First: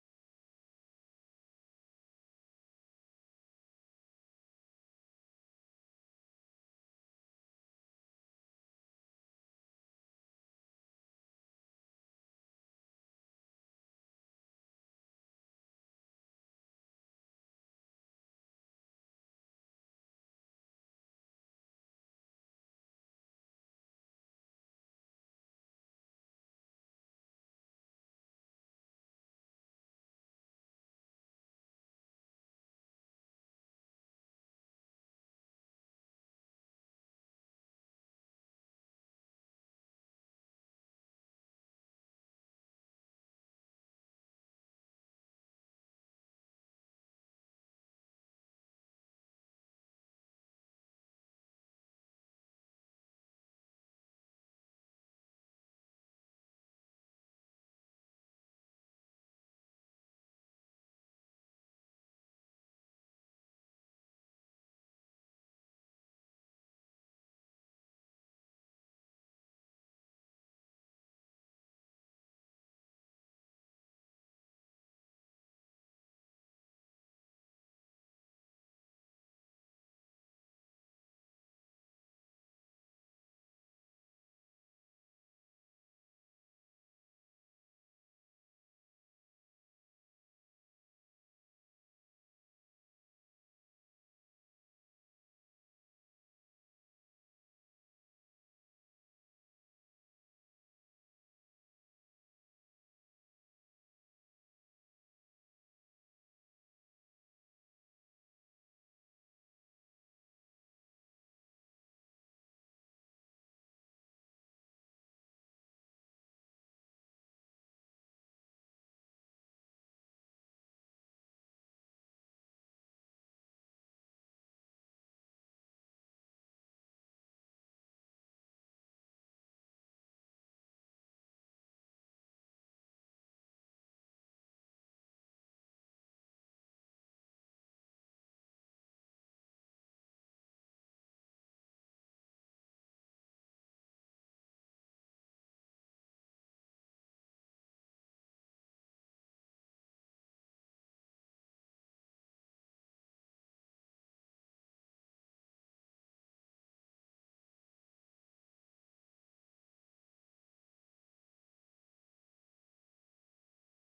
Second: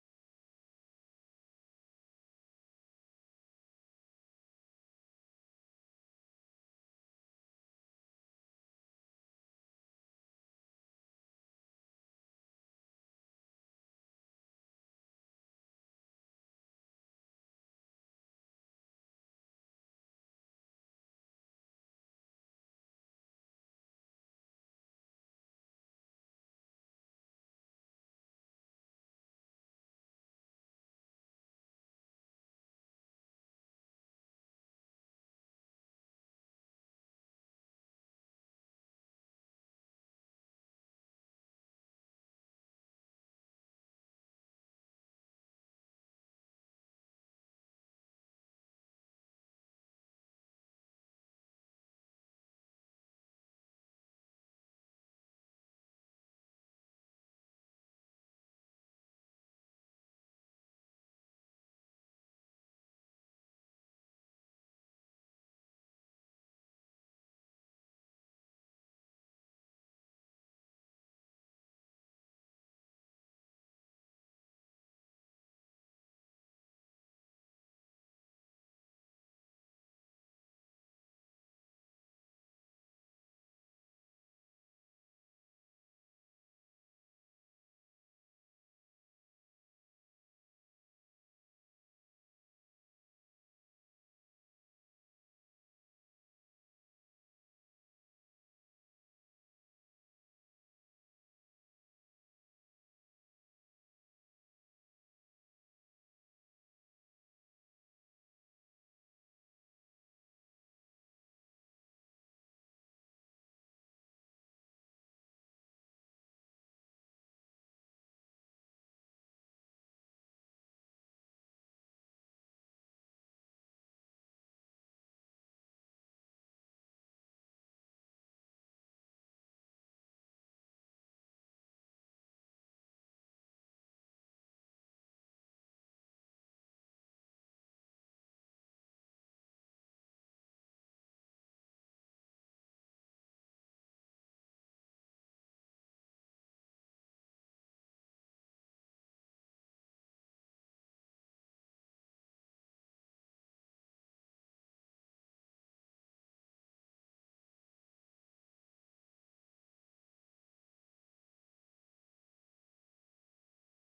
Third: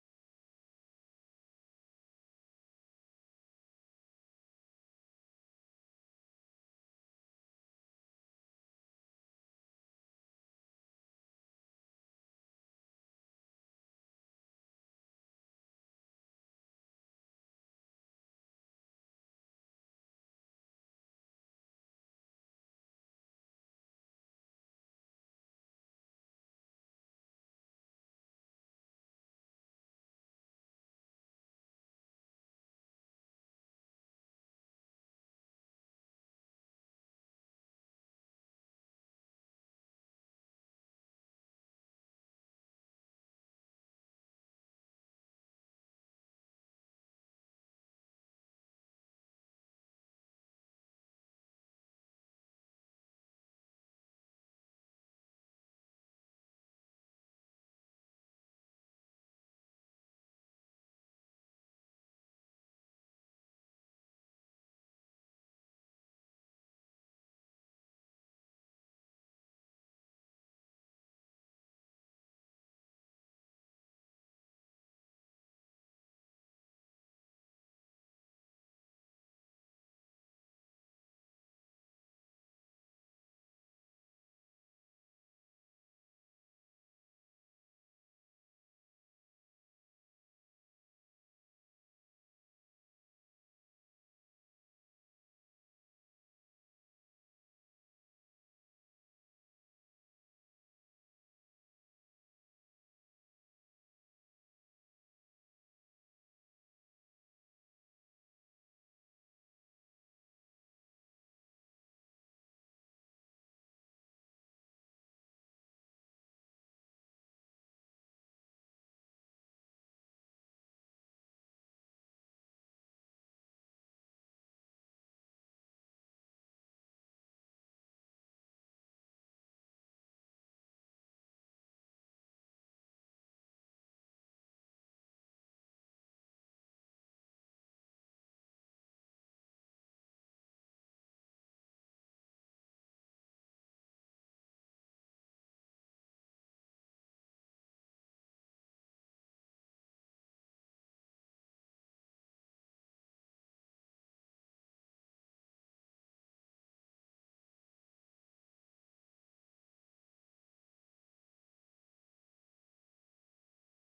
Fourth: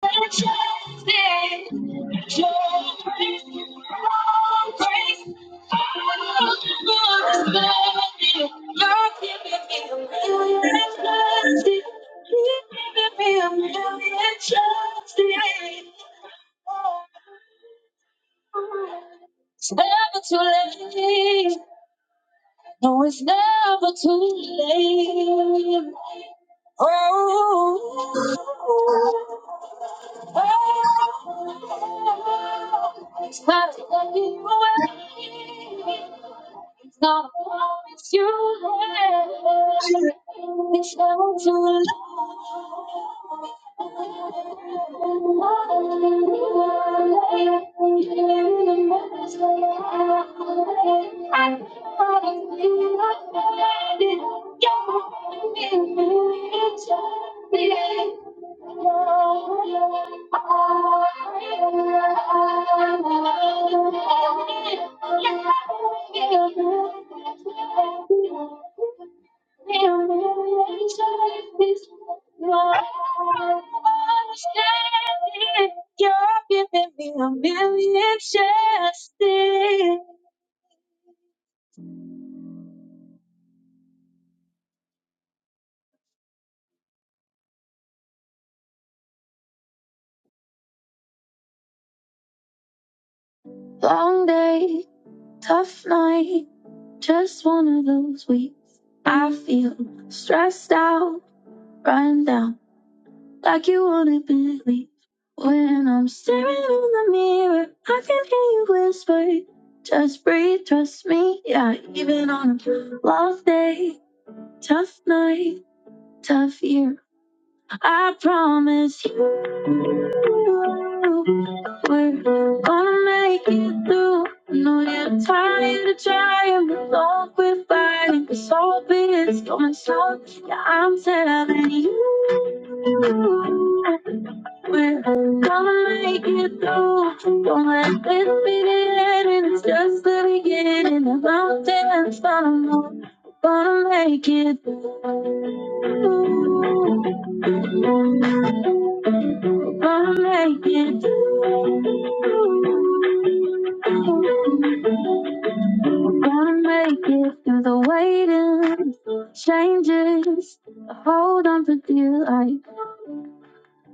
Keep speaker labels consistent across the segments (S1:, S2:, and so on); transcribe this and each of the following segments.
S1: It's never too late. No, it's never too late. Oh. It's time to let you away. It's not a promise you made. It's not to let Thank you. You're giving me a million chances. Long day, tough night, just one of those weeks. I feel stressed out, run down, like you wanna believe. When I'm staring in the mirror, I can hear you whisper, just breathe, trust me, yeah, even on a love day. Tough night, tough year. I promise you, we're gonna make it through. I know you're tired of trying, but don't quit fighting. Cause all of it is coming slow. Yeah, I'm telling you. We're gonna make it through. Don't let this be the end, and it's just the beginning. The mountains follow. We're gonna make it through. We're gonna make it through. We're gonna make it through the waiting, changes, hold on to dear life.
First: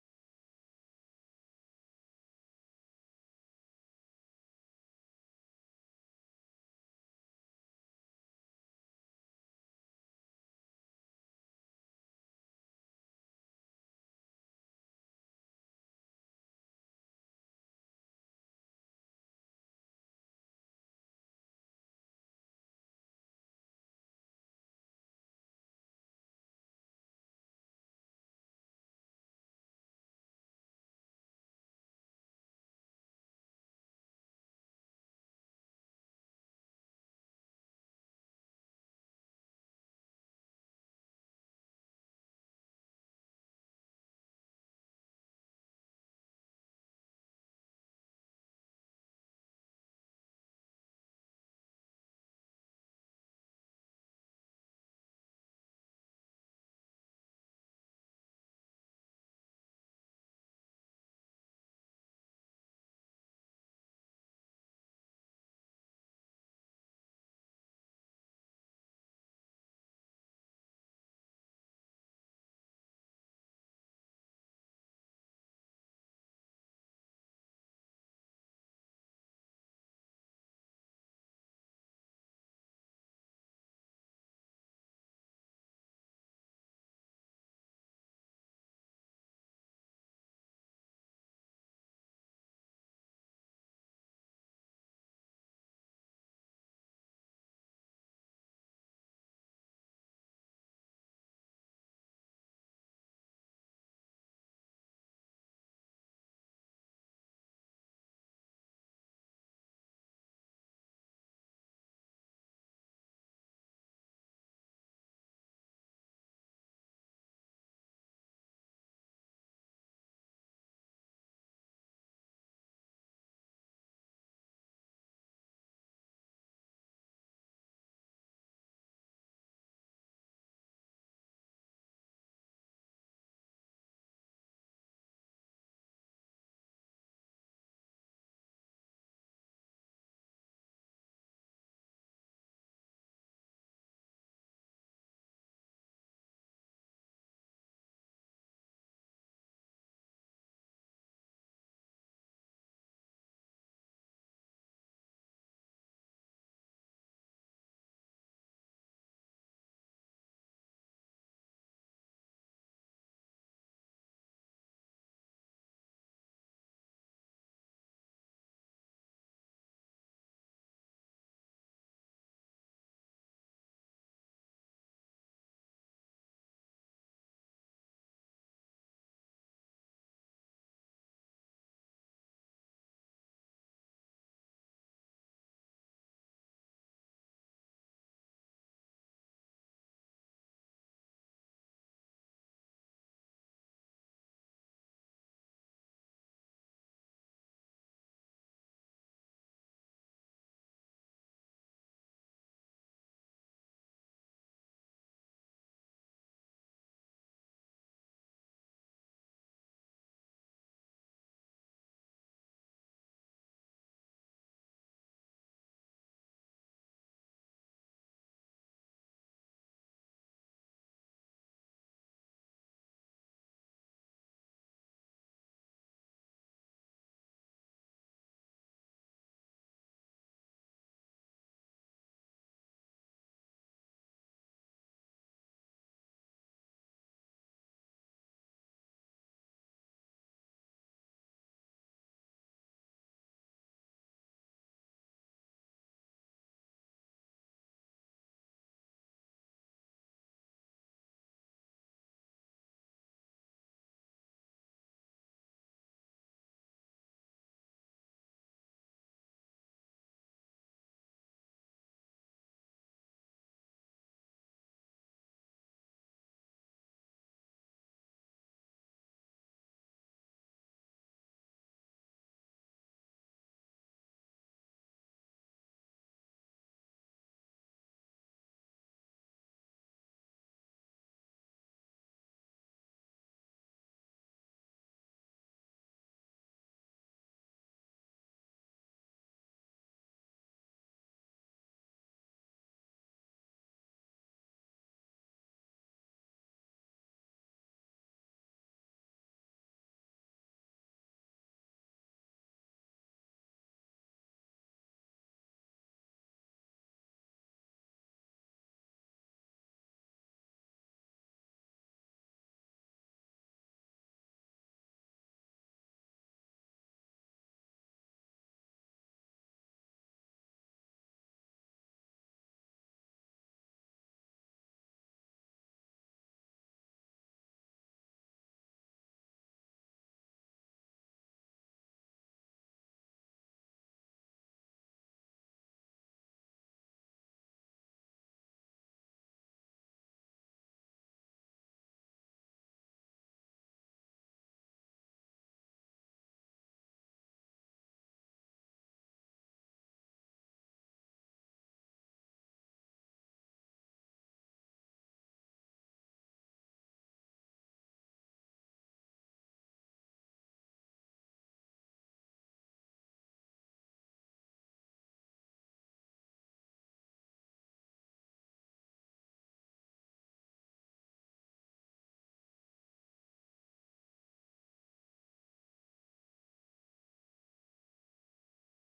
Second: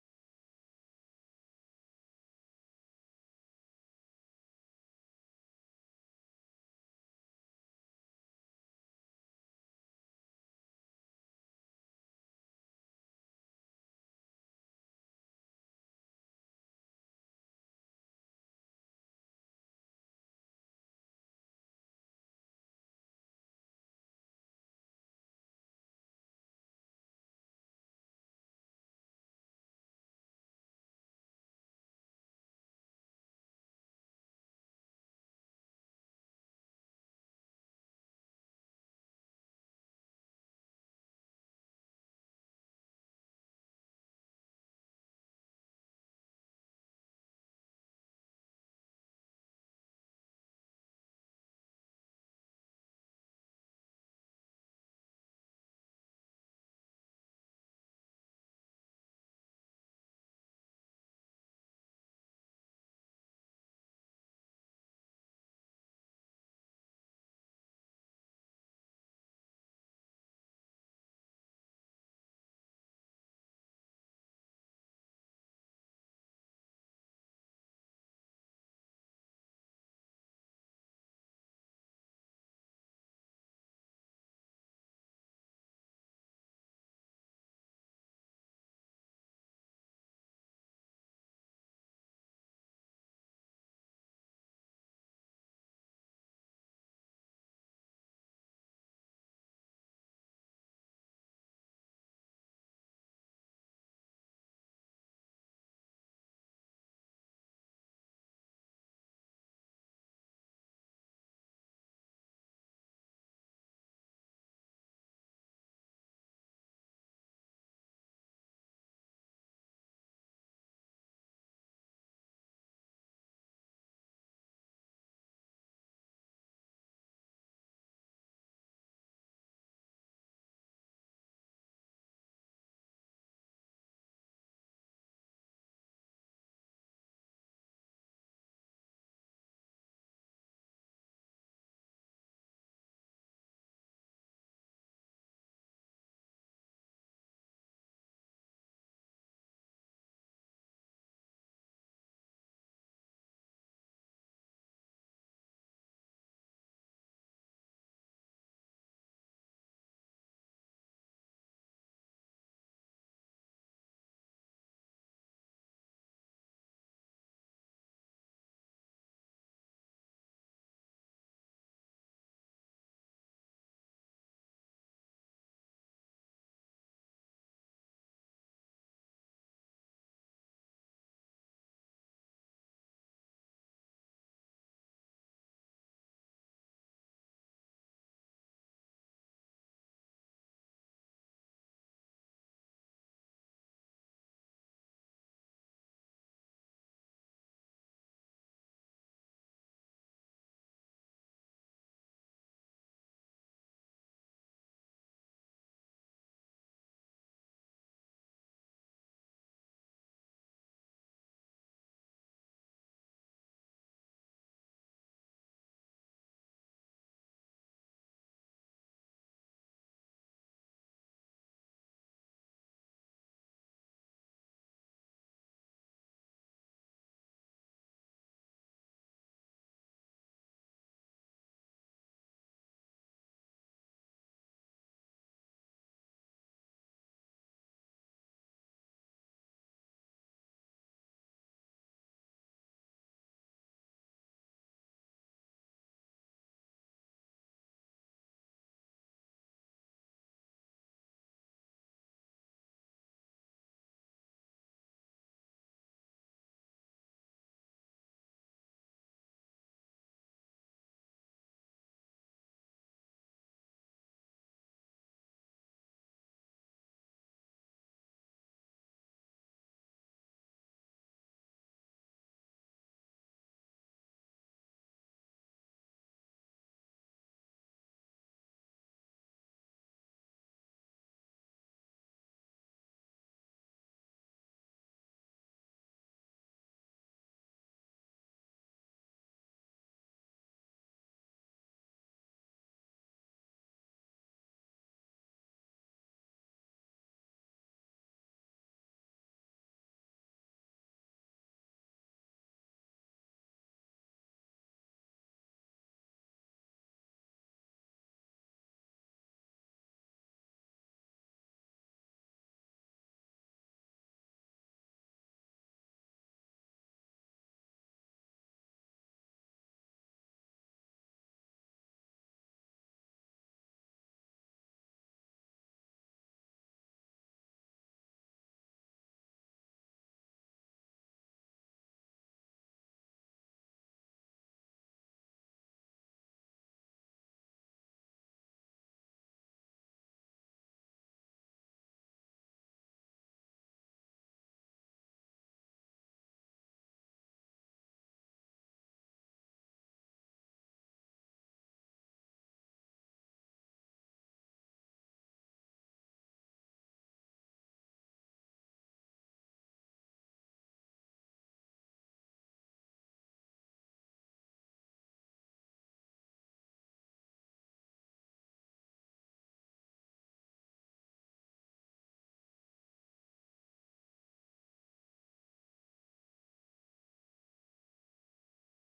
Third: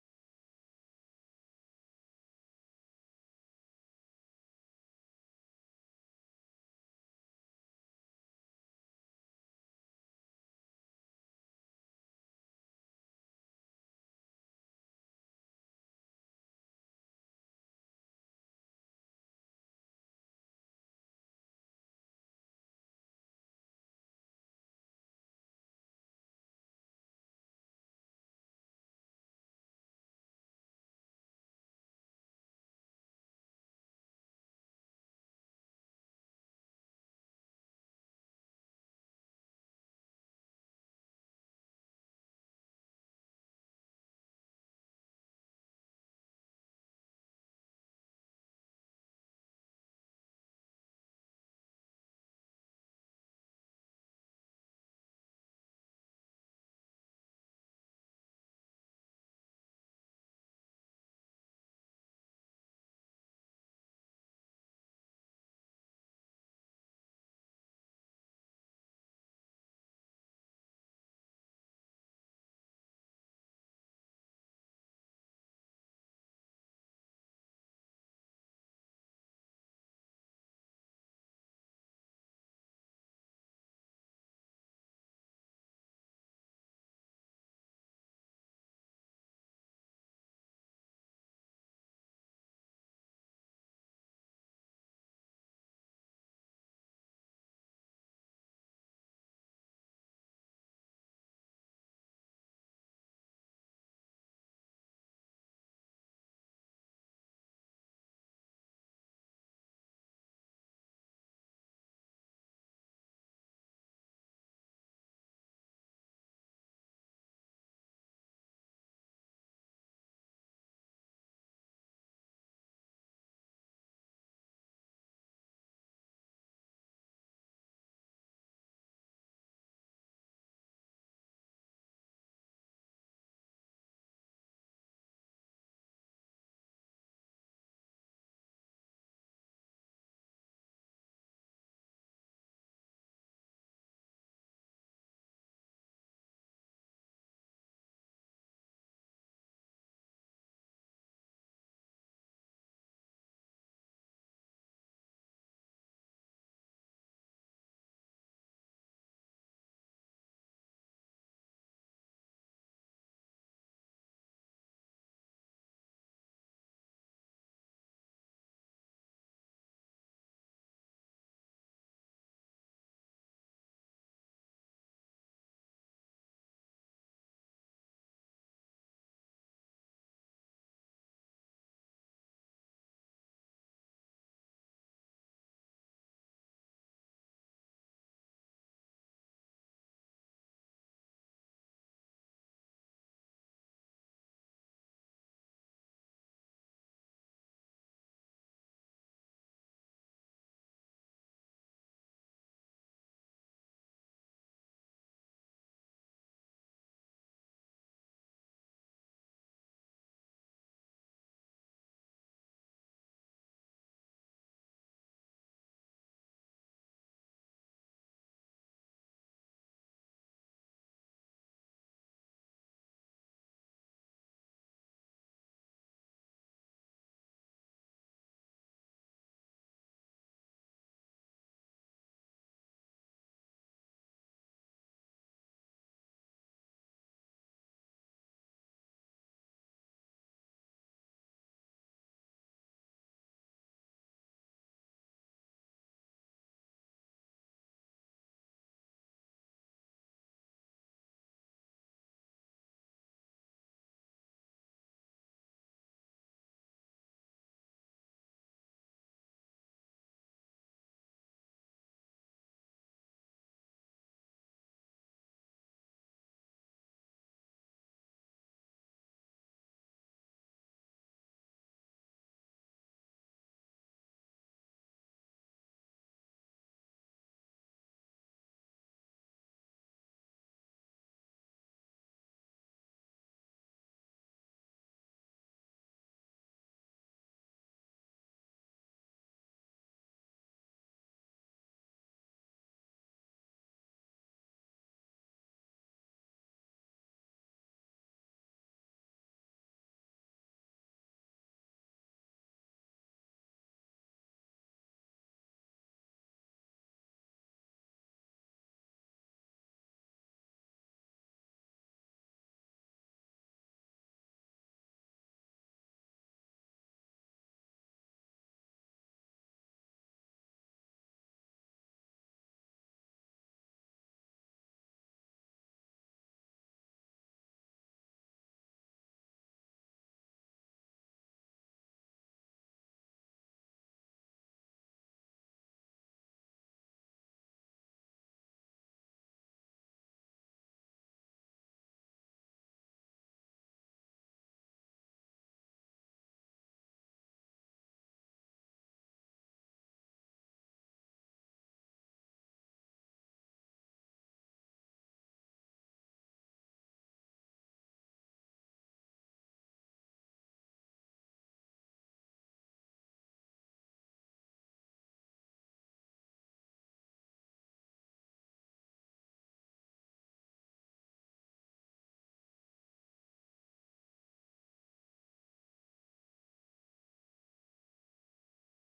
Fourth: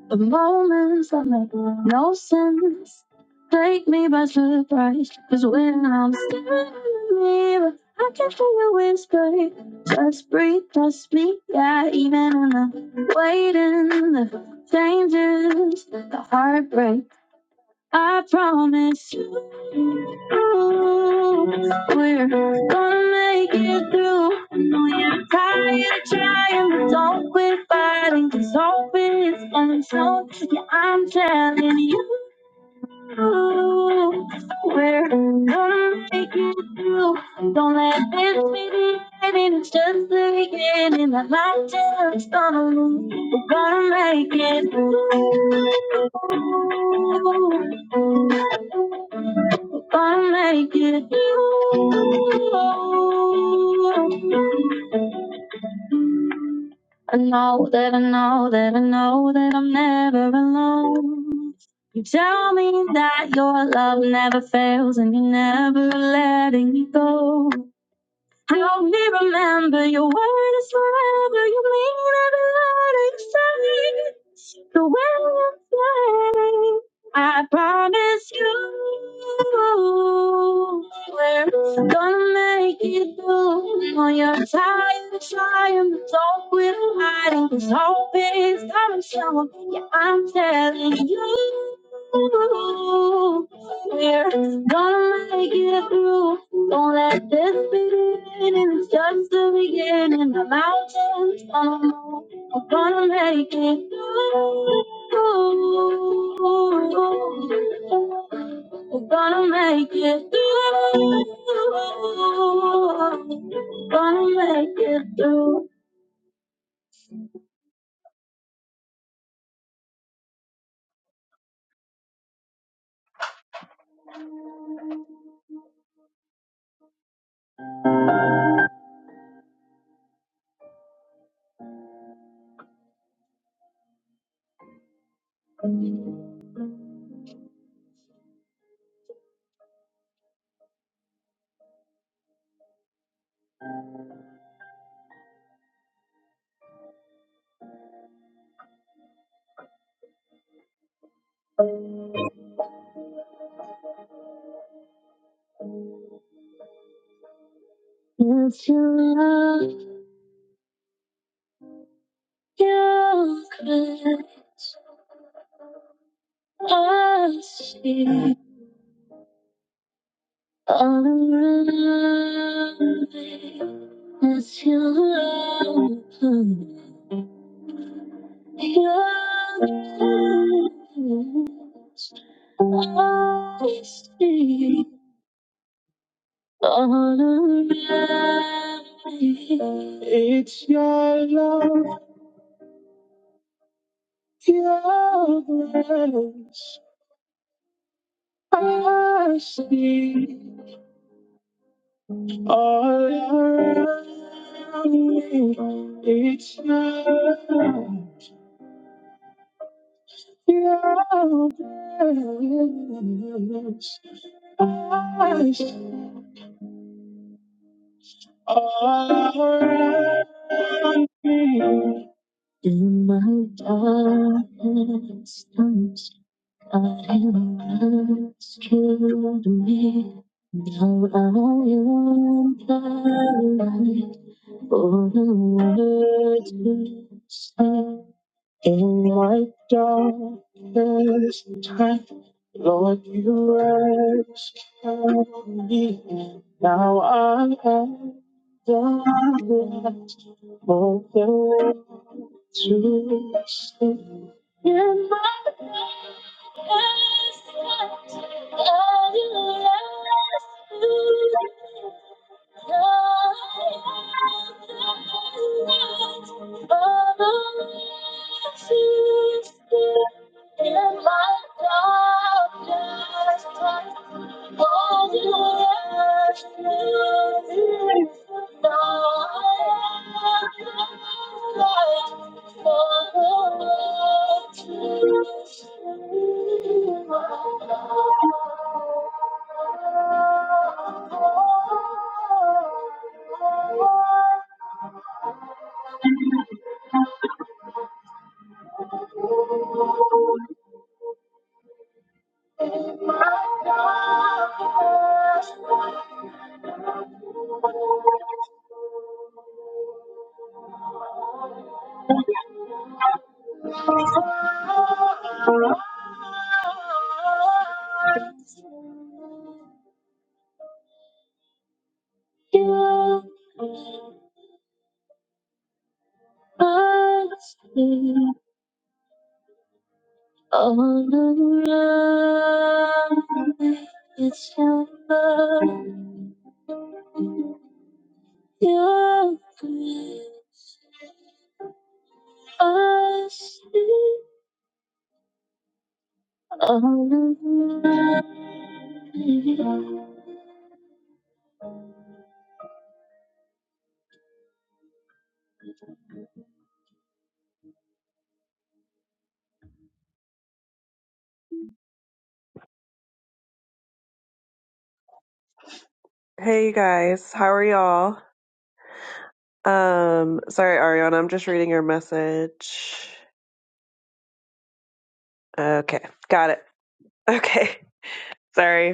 S1: The moments that make no sense take me by surprise. Cause when I'm staring in the mirror, I can hear you whisper, just breathe, just me. Yeah, even in the waiting, the changes, the heartbreak. I promise you, we're gonna make it through. I know you're tired of trying, but don't quit fighting, 'cause hope is untold. Yeah, I'm telling you through. We're gonna make it through. Don't let this be the ending. It's just the beginning. That light till it's gonna lose. We're gonna make it through. We're gonna make it through. I know that I know that I know that I'm never alone. You tell me that your love never fails and you're never letting me go. Help me remember your word is forever. You mean every word you say. The way I'm standing, I promise you, we're gonna make it through. When you're tired of trying, but don't quit hiding. 'cause hope is coming soon. Yeah, I'm telling you. We're gonna make it through. Don't let this be the ending. It's just the beginning. The mountains gonna move. We're gonna make it through. We're gonna make it through. We're gonna make it through. If you love your crutch, I see. All around me is your blue, your blue. I see all around me. It's your love, your grace. I see all around me. It's your love. In my darkest times, I am rescued me. Now I am the light for the world to see. In my darkest time, Lord, you rescued me. Now I am the last of the world to sing. In my darkest times, Thank you. I see all around me is your love, your grace. I see all around me. Hey you guys, how are y'all? Um, sorry, Ariana, I'm just reading your message. Okay, got it. Okay, sorry.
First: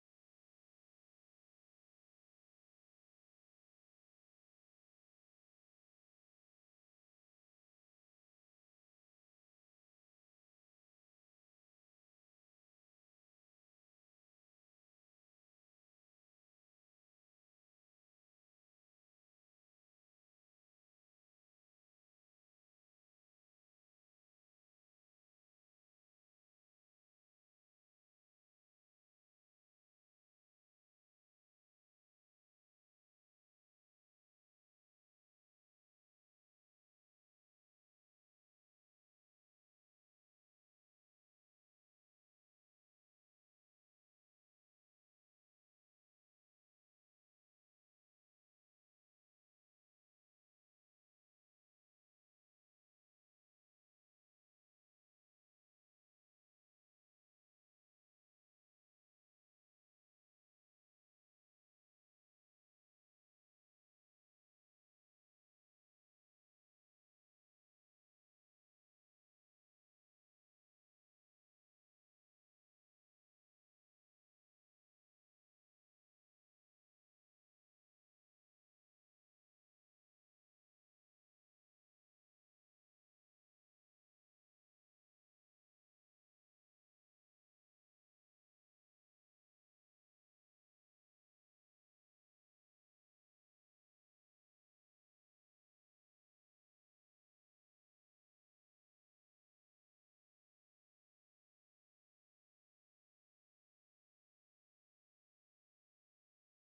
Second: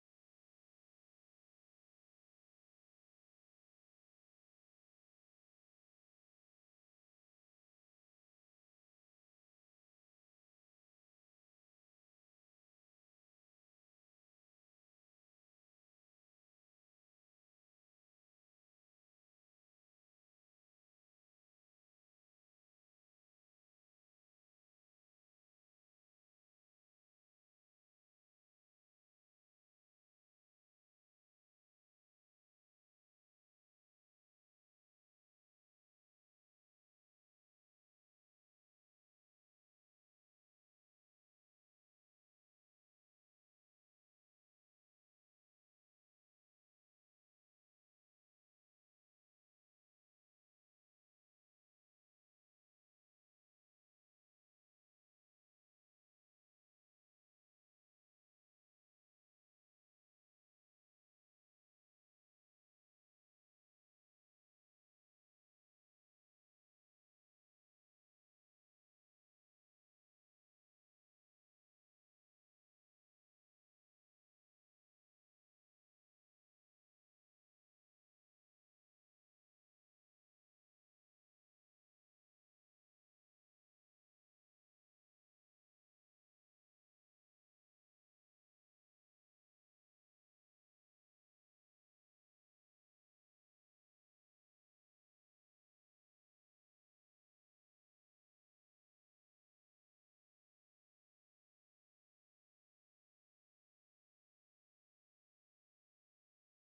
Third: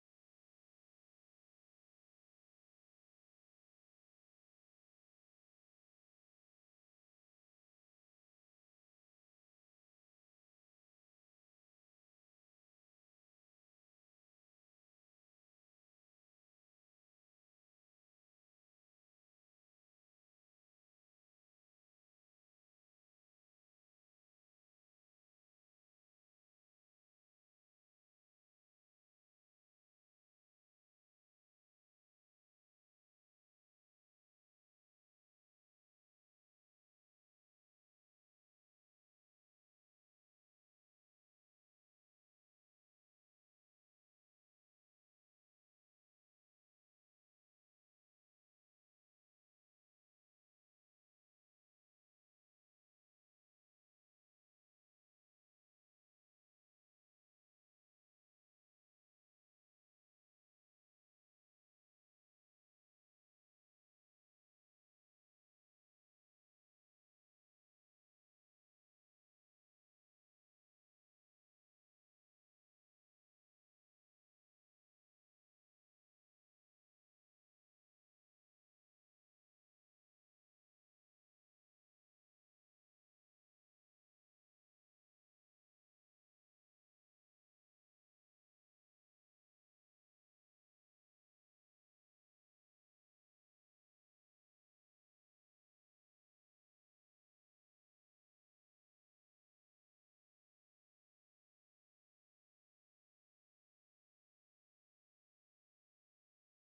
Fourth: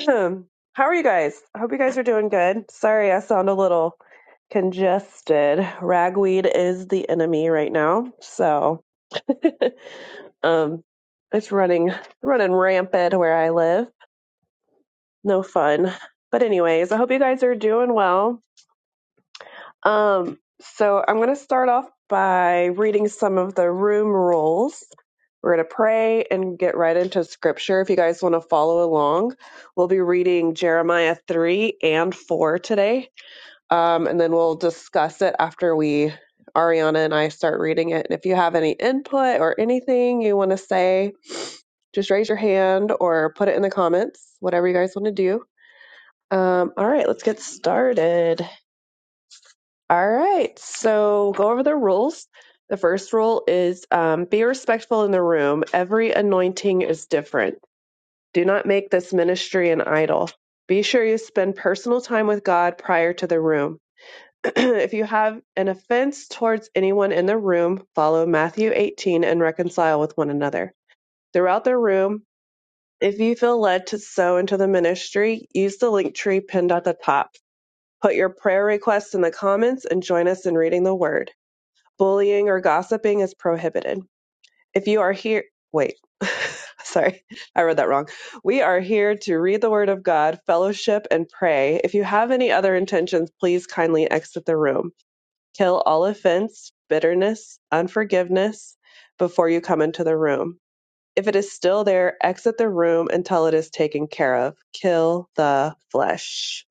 S1: How are you guys? I hope you guys are doing good. Sorry, I sound a little congested. Ragweed is the enemy right now, so um, it's running running rampant where I live. No fun. But anyways, I hope you guys are doing well. Um, so I'm going to start off by reading some of the room rules. We're going to pray and get right into scripture. If you guys want to follow along, we'll be reading Jeremiah 3 and 4 today. Um, and then we'll discuss it after we, Ariana and I, start reading it. And if you have any input or anything you want to say, just raise your hand or put it in the comments, whatever you guys want to do. Um, all right, let's get started. All right, so go over the rules. The first rule is um, be respectful in the room. Every anointing is different. Do not make this ministry an idol. Be sure you spend personal time with God prior to the room. if you have an offense towards anyone in the room, follow Matthew 18 and reconcile with one another. Throughout the room, if you feel led to sow into the ministry, use the link tree pinned at the top. Put your prayer requests in the comments and join us in reading the word. Bullying or gossiping is prohibited. If you are here, wait, sorry, I read that wrong. We are here to read the Word of God, fellowship, and pray. If you have any other intentions, please kindly exit the room. Kill all offense, bitterness, unforgiveness before you come into the room. If it is still there, exit the room until it is taken care of. Kill the flesh.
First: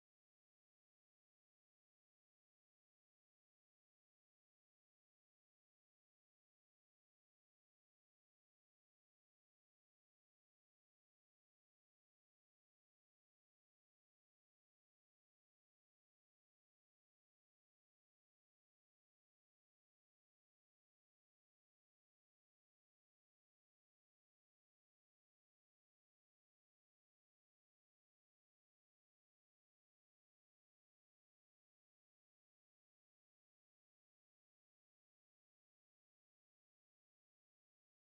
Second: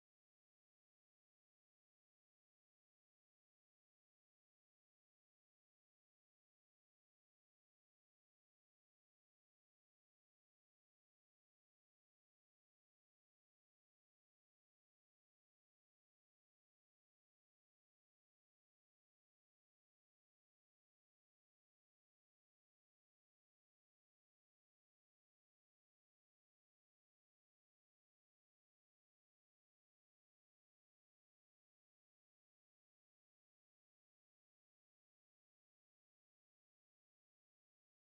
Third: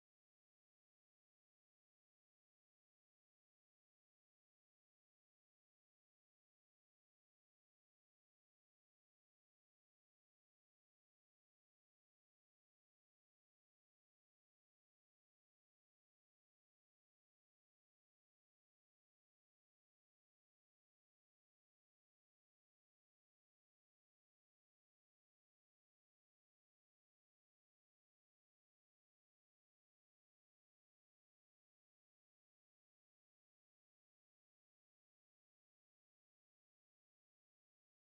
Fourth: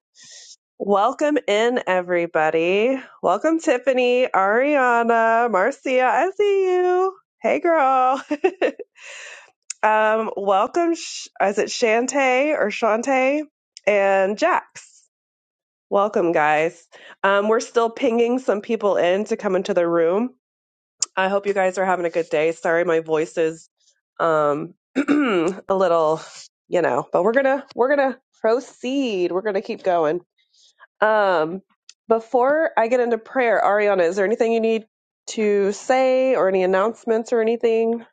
S1: Welcome in, everybody. Welcome, Tiffany, Ariana, Marcia. I see you. Hey, girl. um, welcome. Sh- Is it Shantae or Shantae and Jax? Welcome, guys. Um, we're still pinging some people in to come into the room. I hope you guys are having a good day. Sorry, my voice is um, a little, you know, but we're gonna we're gonna proceed. We're gonna keep going. Um, before I get into prayer, Ariana, is there anything you need to say or any announcements or anything?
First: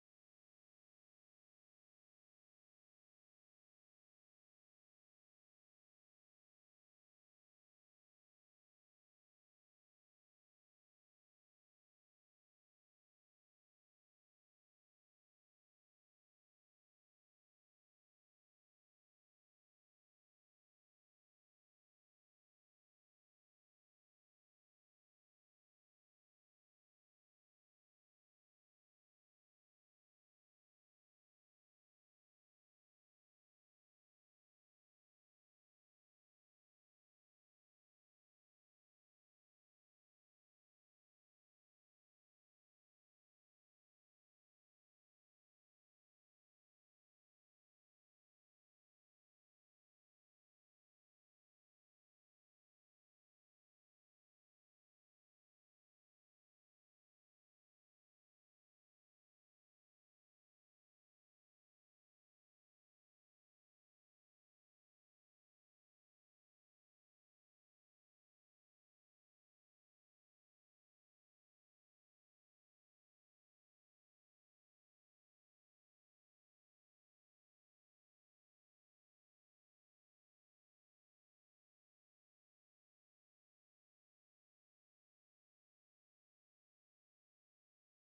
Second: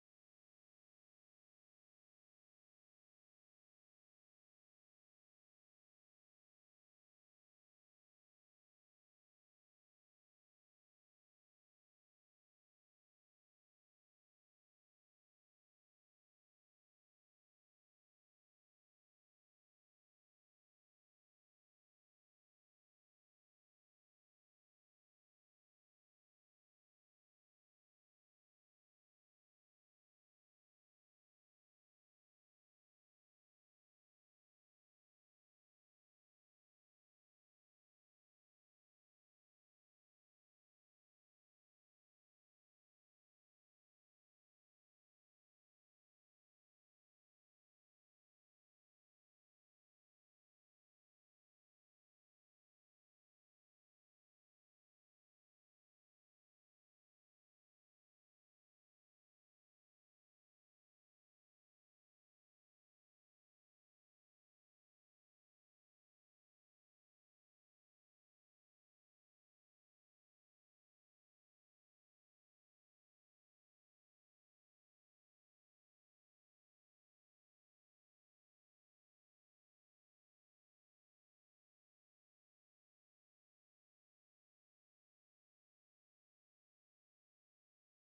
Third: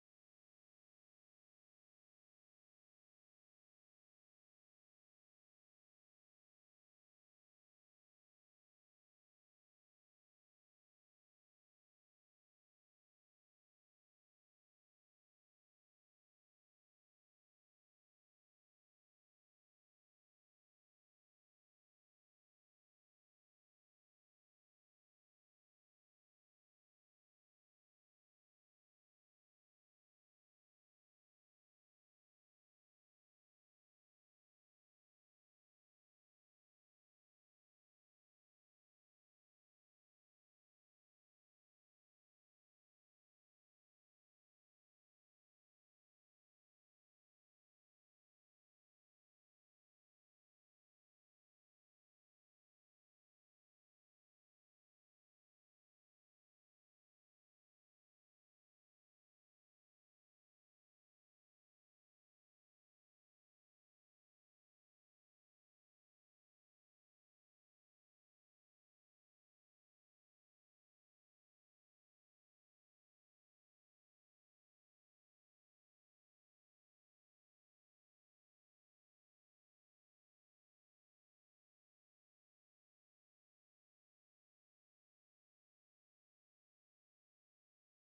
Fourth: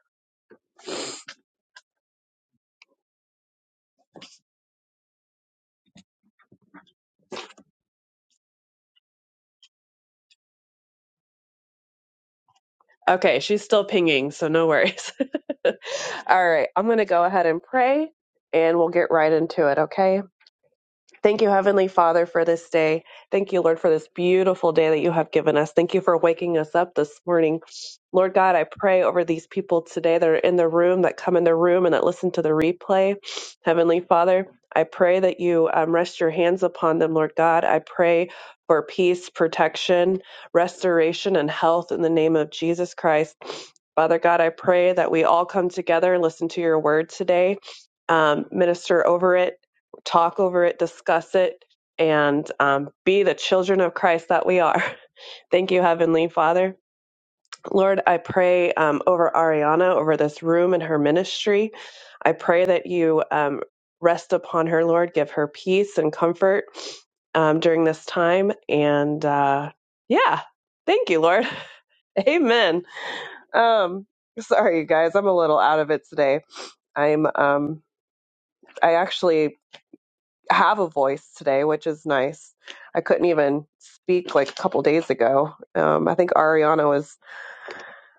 S1: Okay, she's still pinging, so no worries. All right, I'm going to go ahead and pray and we'll get right into it, okay? Thank you, Heavenly Father, for this day. Thank you, Lord, for this beautiful day that you have given us. Thank you for waking us up this morning. Lord God, I pray over these people today that are in the room, that come in the room, and that listen to the replay. Heavenly Father, I pray that you um, rest your hands upon them, Lord God. I pray for peace, protection, restoration, and health in the name of Jesus Christ. Father God, I pray that we all come together and listen to your word today um, minister over it talk over it, discuss it, and um, be the children of Christ that we are. Thank you, Heavenly Father. Lord, I pray um, over Ariana, over this room and her ministry. I pray that you um, rest upon her, Lord. Give her peace and comfort um, during this time. And uh, yeah, thank you, Lord. Amen. Um, sorry, you guys, I'm a little out of it today. I'm um, I actually have a voice today, which is nice. I couldn't even speak like a couple days ago. Um, I think Ariana was,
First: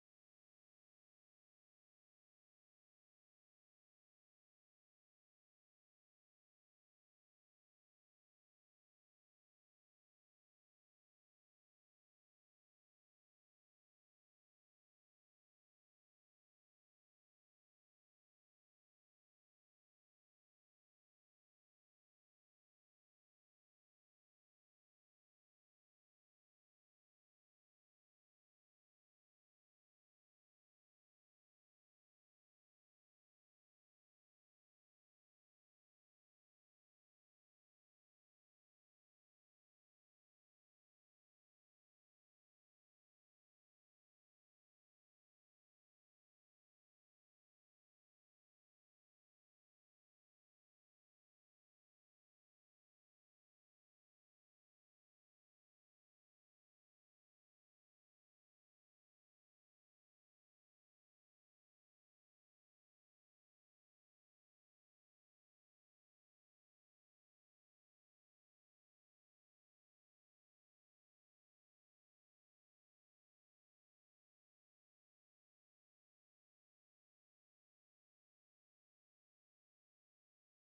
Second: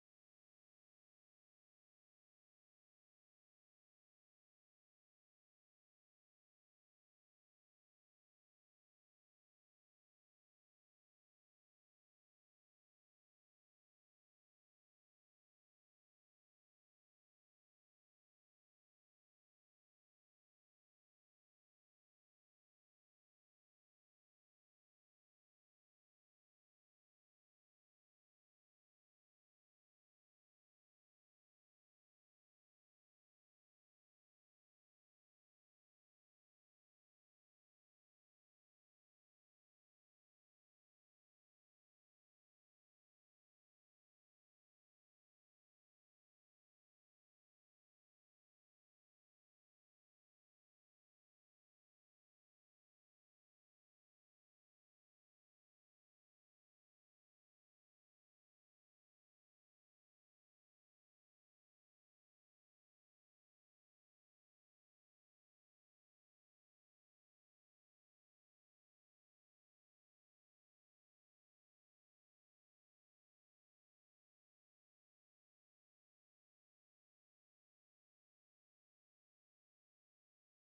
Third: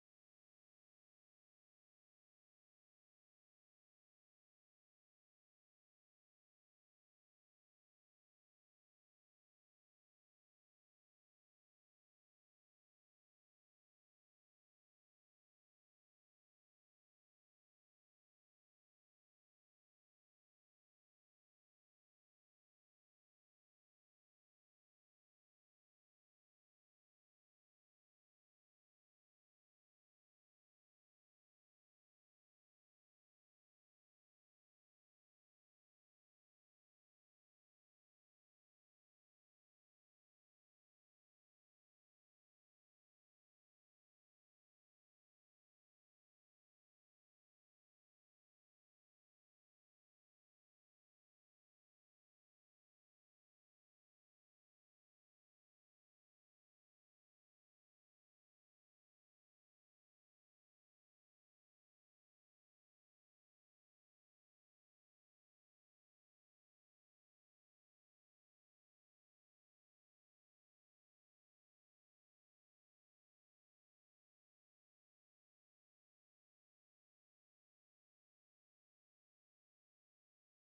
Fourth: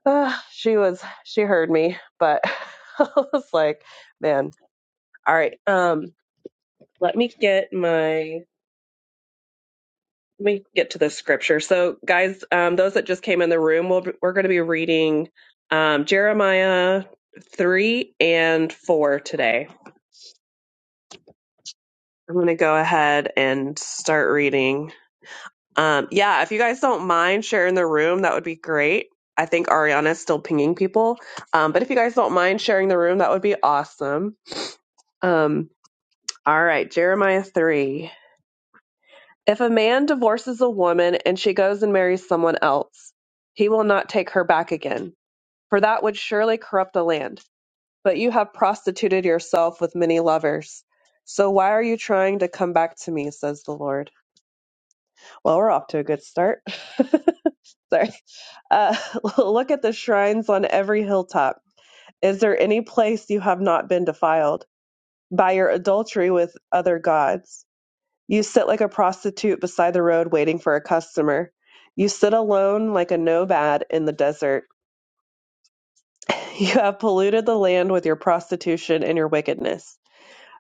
S1: uh, she was, she heard me, but I was like, man, all right. Um, let me get my, let me get to the scripture. So, guys, um, those that just came in the room, we'll, we're going to be reading um, Jeremiah 3 and 4 today. I'm going to go ahead and start reading. Um, yeah, if you guys don't mind sharing the room, that would be great. I think Ariana's still pinging people. Um, but if you guys don't mind sharing the room, that would be awesome. Um, all right, Jeremiah 3. If a man divorces a woman and she goes and marries someone else, he will not take her back again, for that would surely corrupt the land. But you have prostituted yourself with many lovers. So why are you trying to come back to me, says the Lord? Well, we're off to a good start. Sorry. Uh, look at the shrines on every hilltop. Is there any place you have not been defiled by your adultery with other gods? You sit like a prostitute beside the road waiting for a customer. You sit alone like a nomad in the desert. You have polluted the land with your prostitution and your wickedness.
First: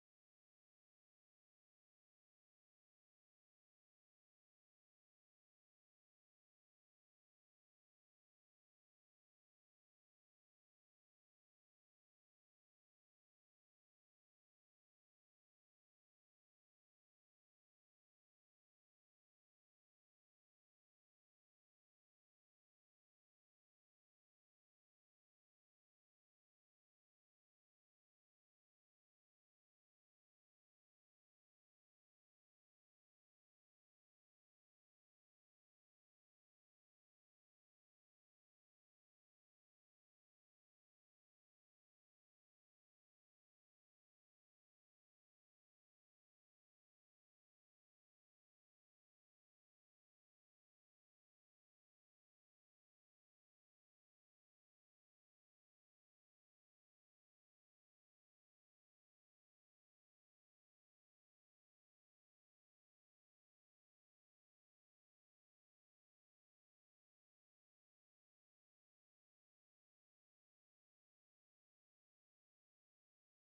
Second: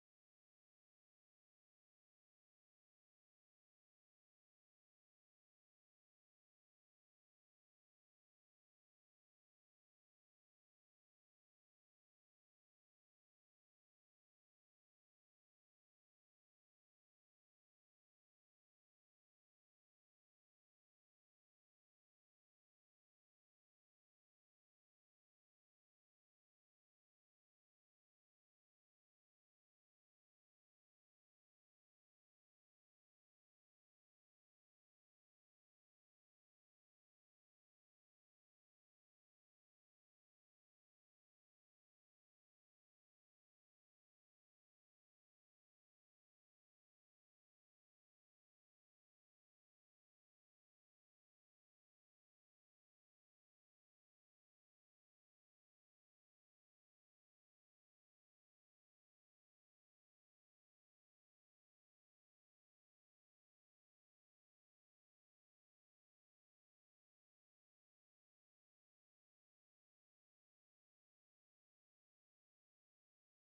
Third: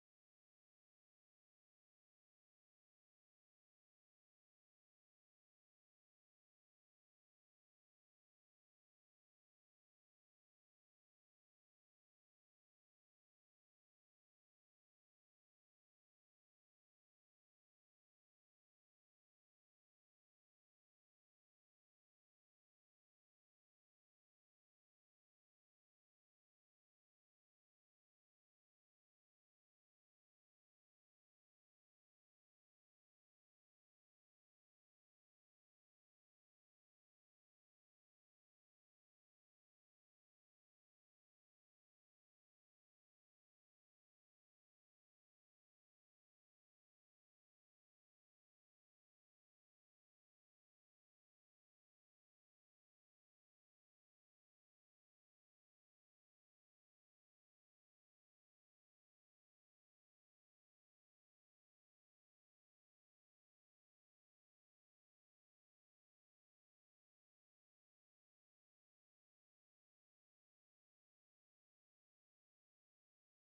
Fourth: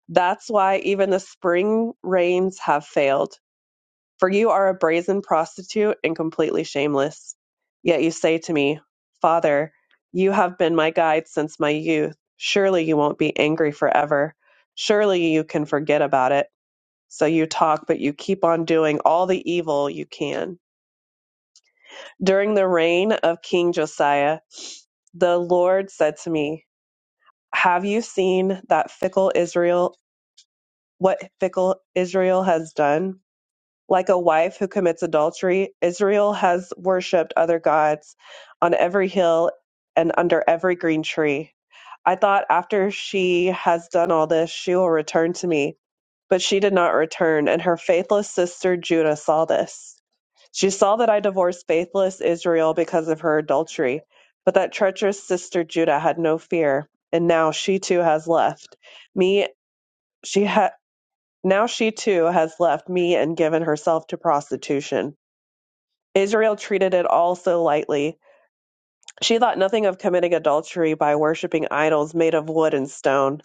S1: That's why even the spring rains have failed. For you are a brazen prostitute and completely shameless. Yet you say to me, Father, you have been my guide since my youth. Surely you won't be angry forever. Surely you can forget about it. So you talk, but you keep on doing all the evil you can. During the reign of King Josiah, the Lord said to me, Have you seen that fickle Israel, what fickle Israel has done? Like a wife who commits adultery, Israel has worshipped other gods on every hill and under every green tree. I thought after she has done all this, she will return to me. But she did not return, and her faithless sister Judah saw this. She saw that I divorced faithless Israel because of her adultery, but that treacherous sister Judah had no fear, and now she too has left me. She had. Now she too has left me and given herself to prostitution. Israel treated it all so lightly. She thought nothing of committing adultery by worshiping idols made of wood and stone.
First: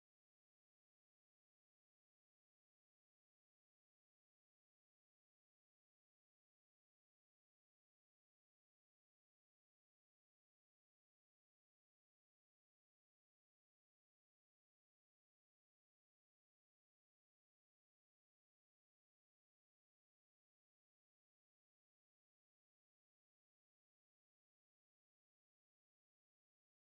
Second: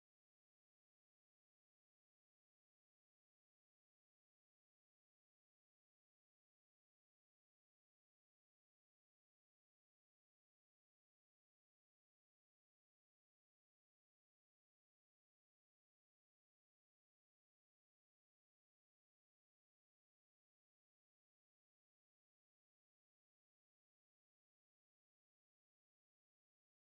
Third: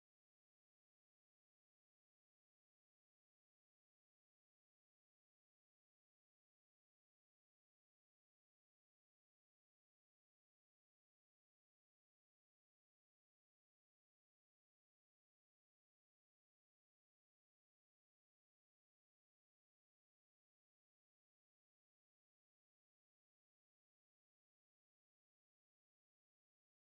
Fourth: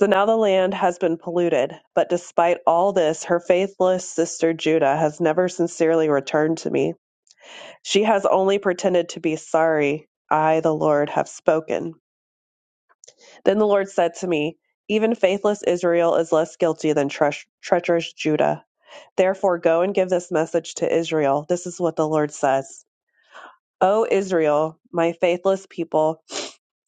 S1: So now the land has been polluted. But despite all this, her faithless sister Judah has never sincerely returned to me. She has only pretended to be sorry. I, the Lord, have spoken. Then the Lord said to me, Even faithless Israel is less guilty than tre- treacherous Judah. Therefore, go and give this message to Israel. This is what the Lord says O Israel, my faithless people,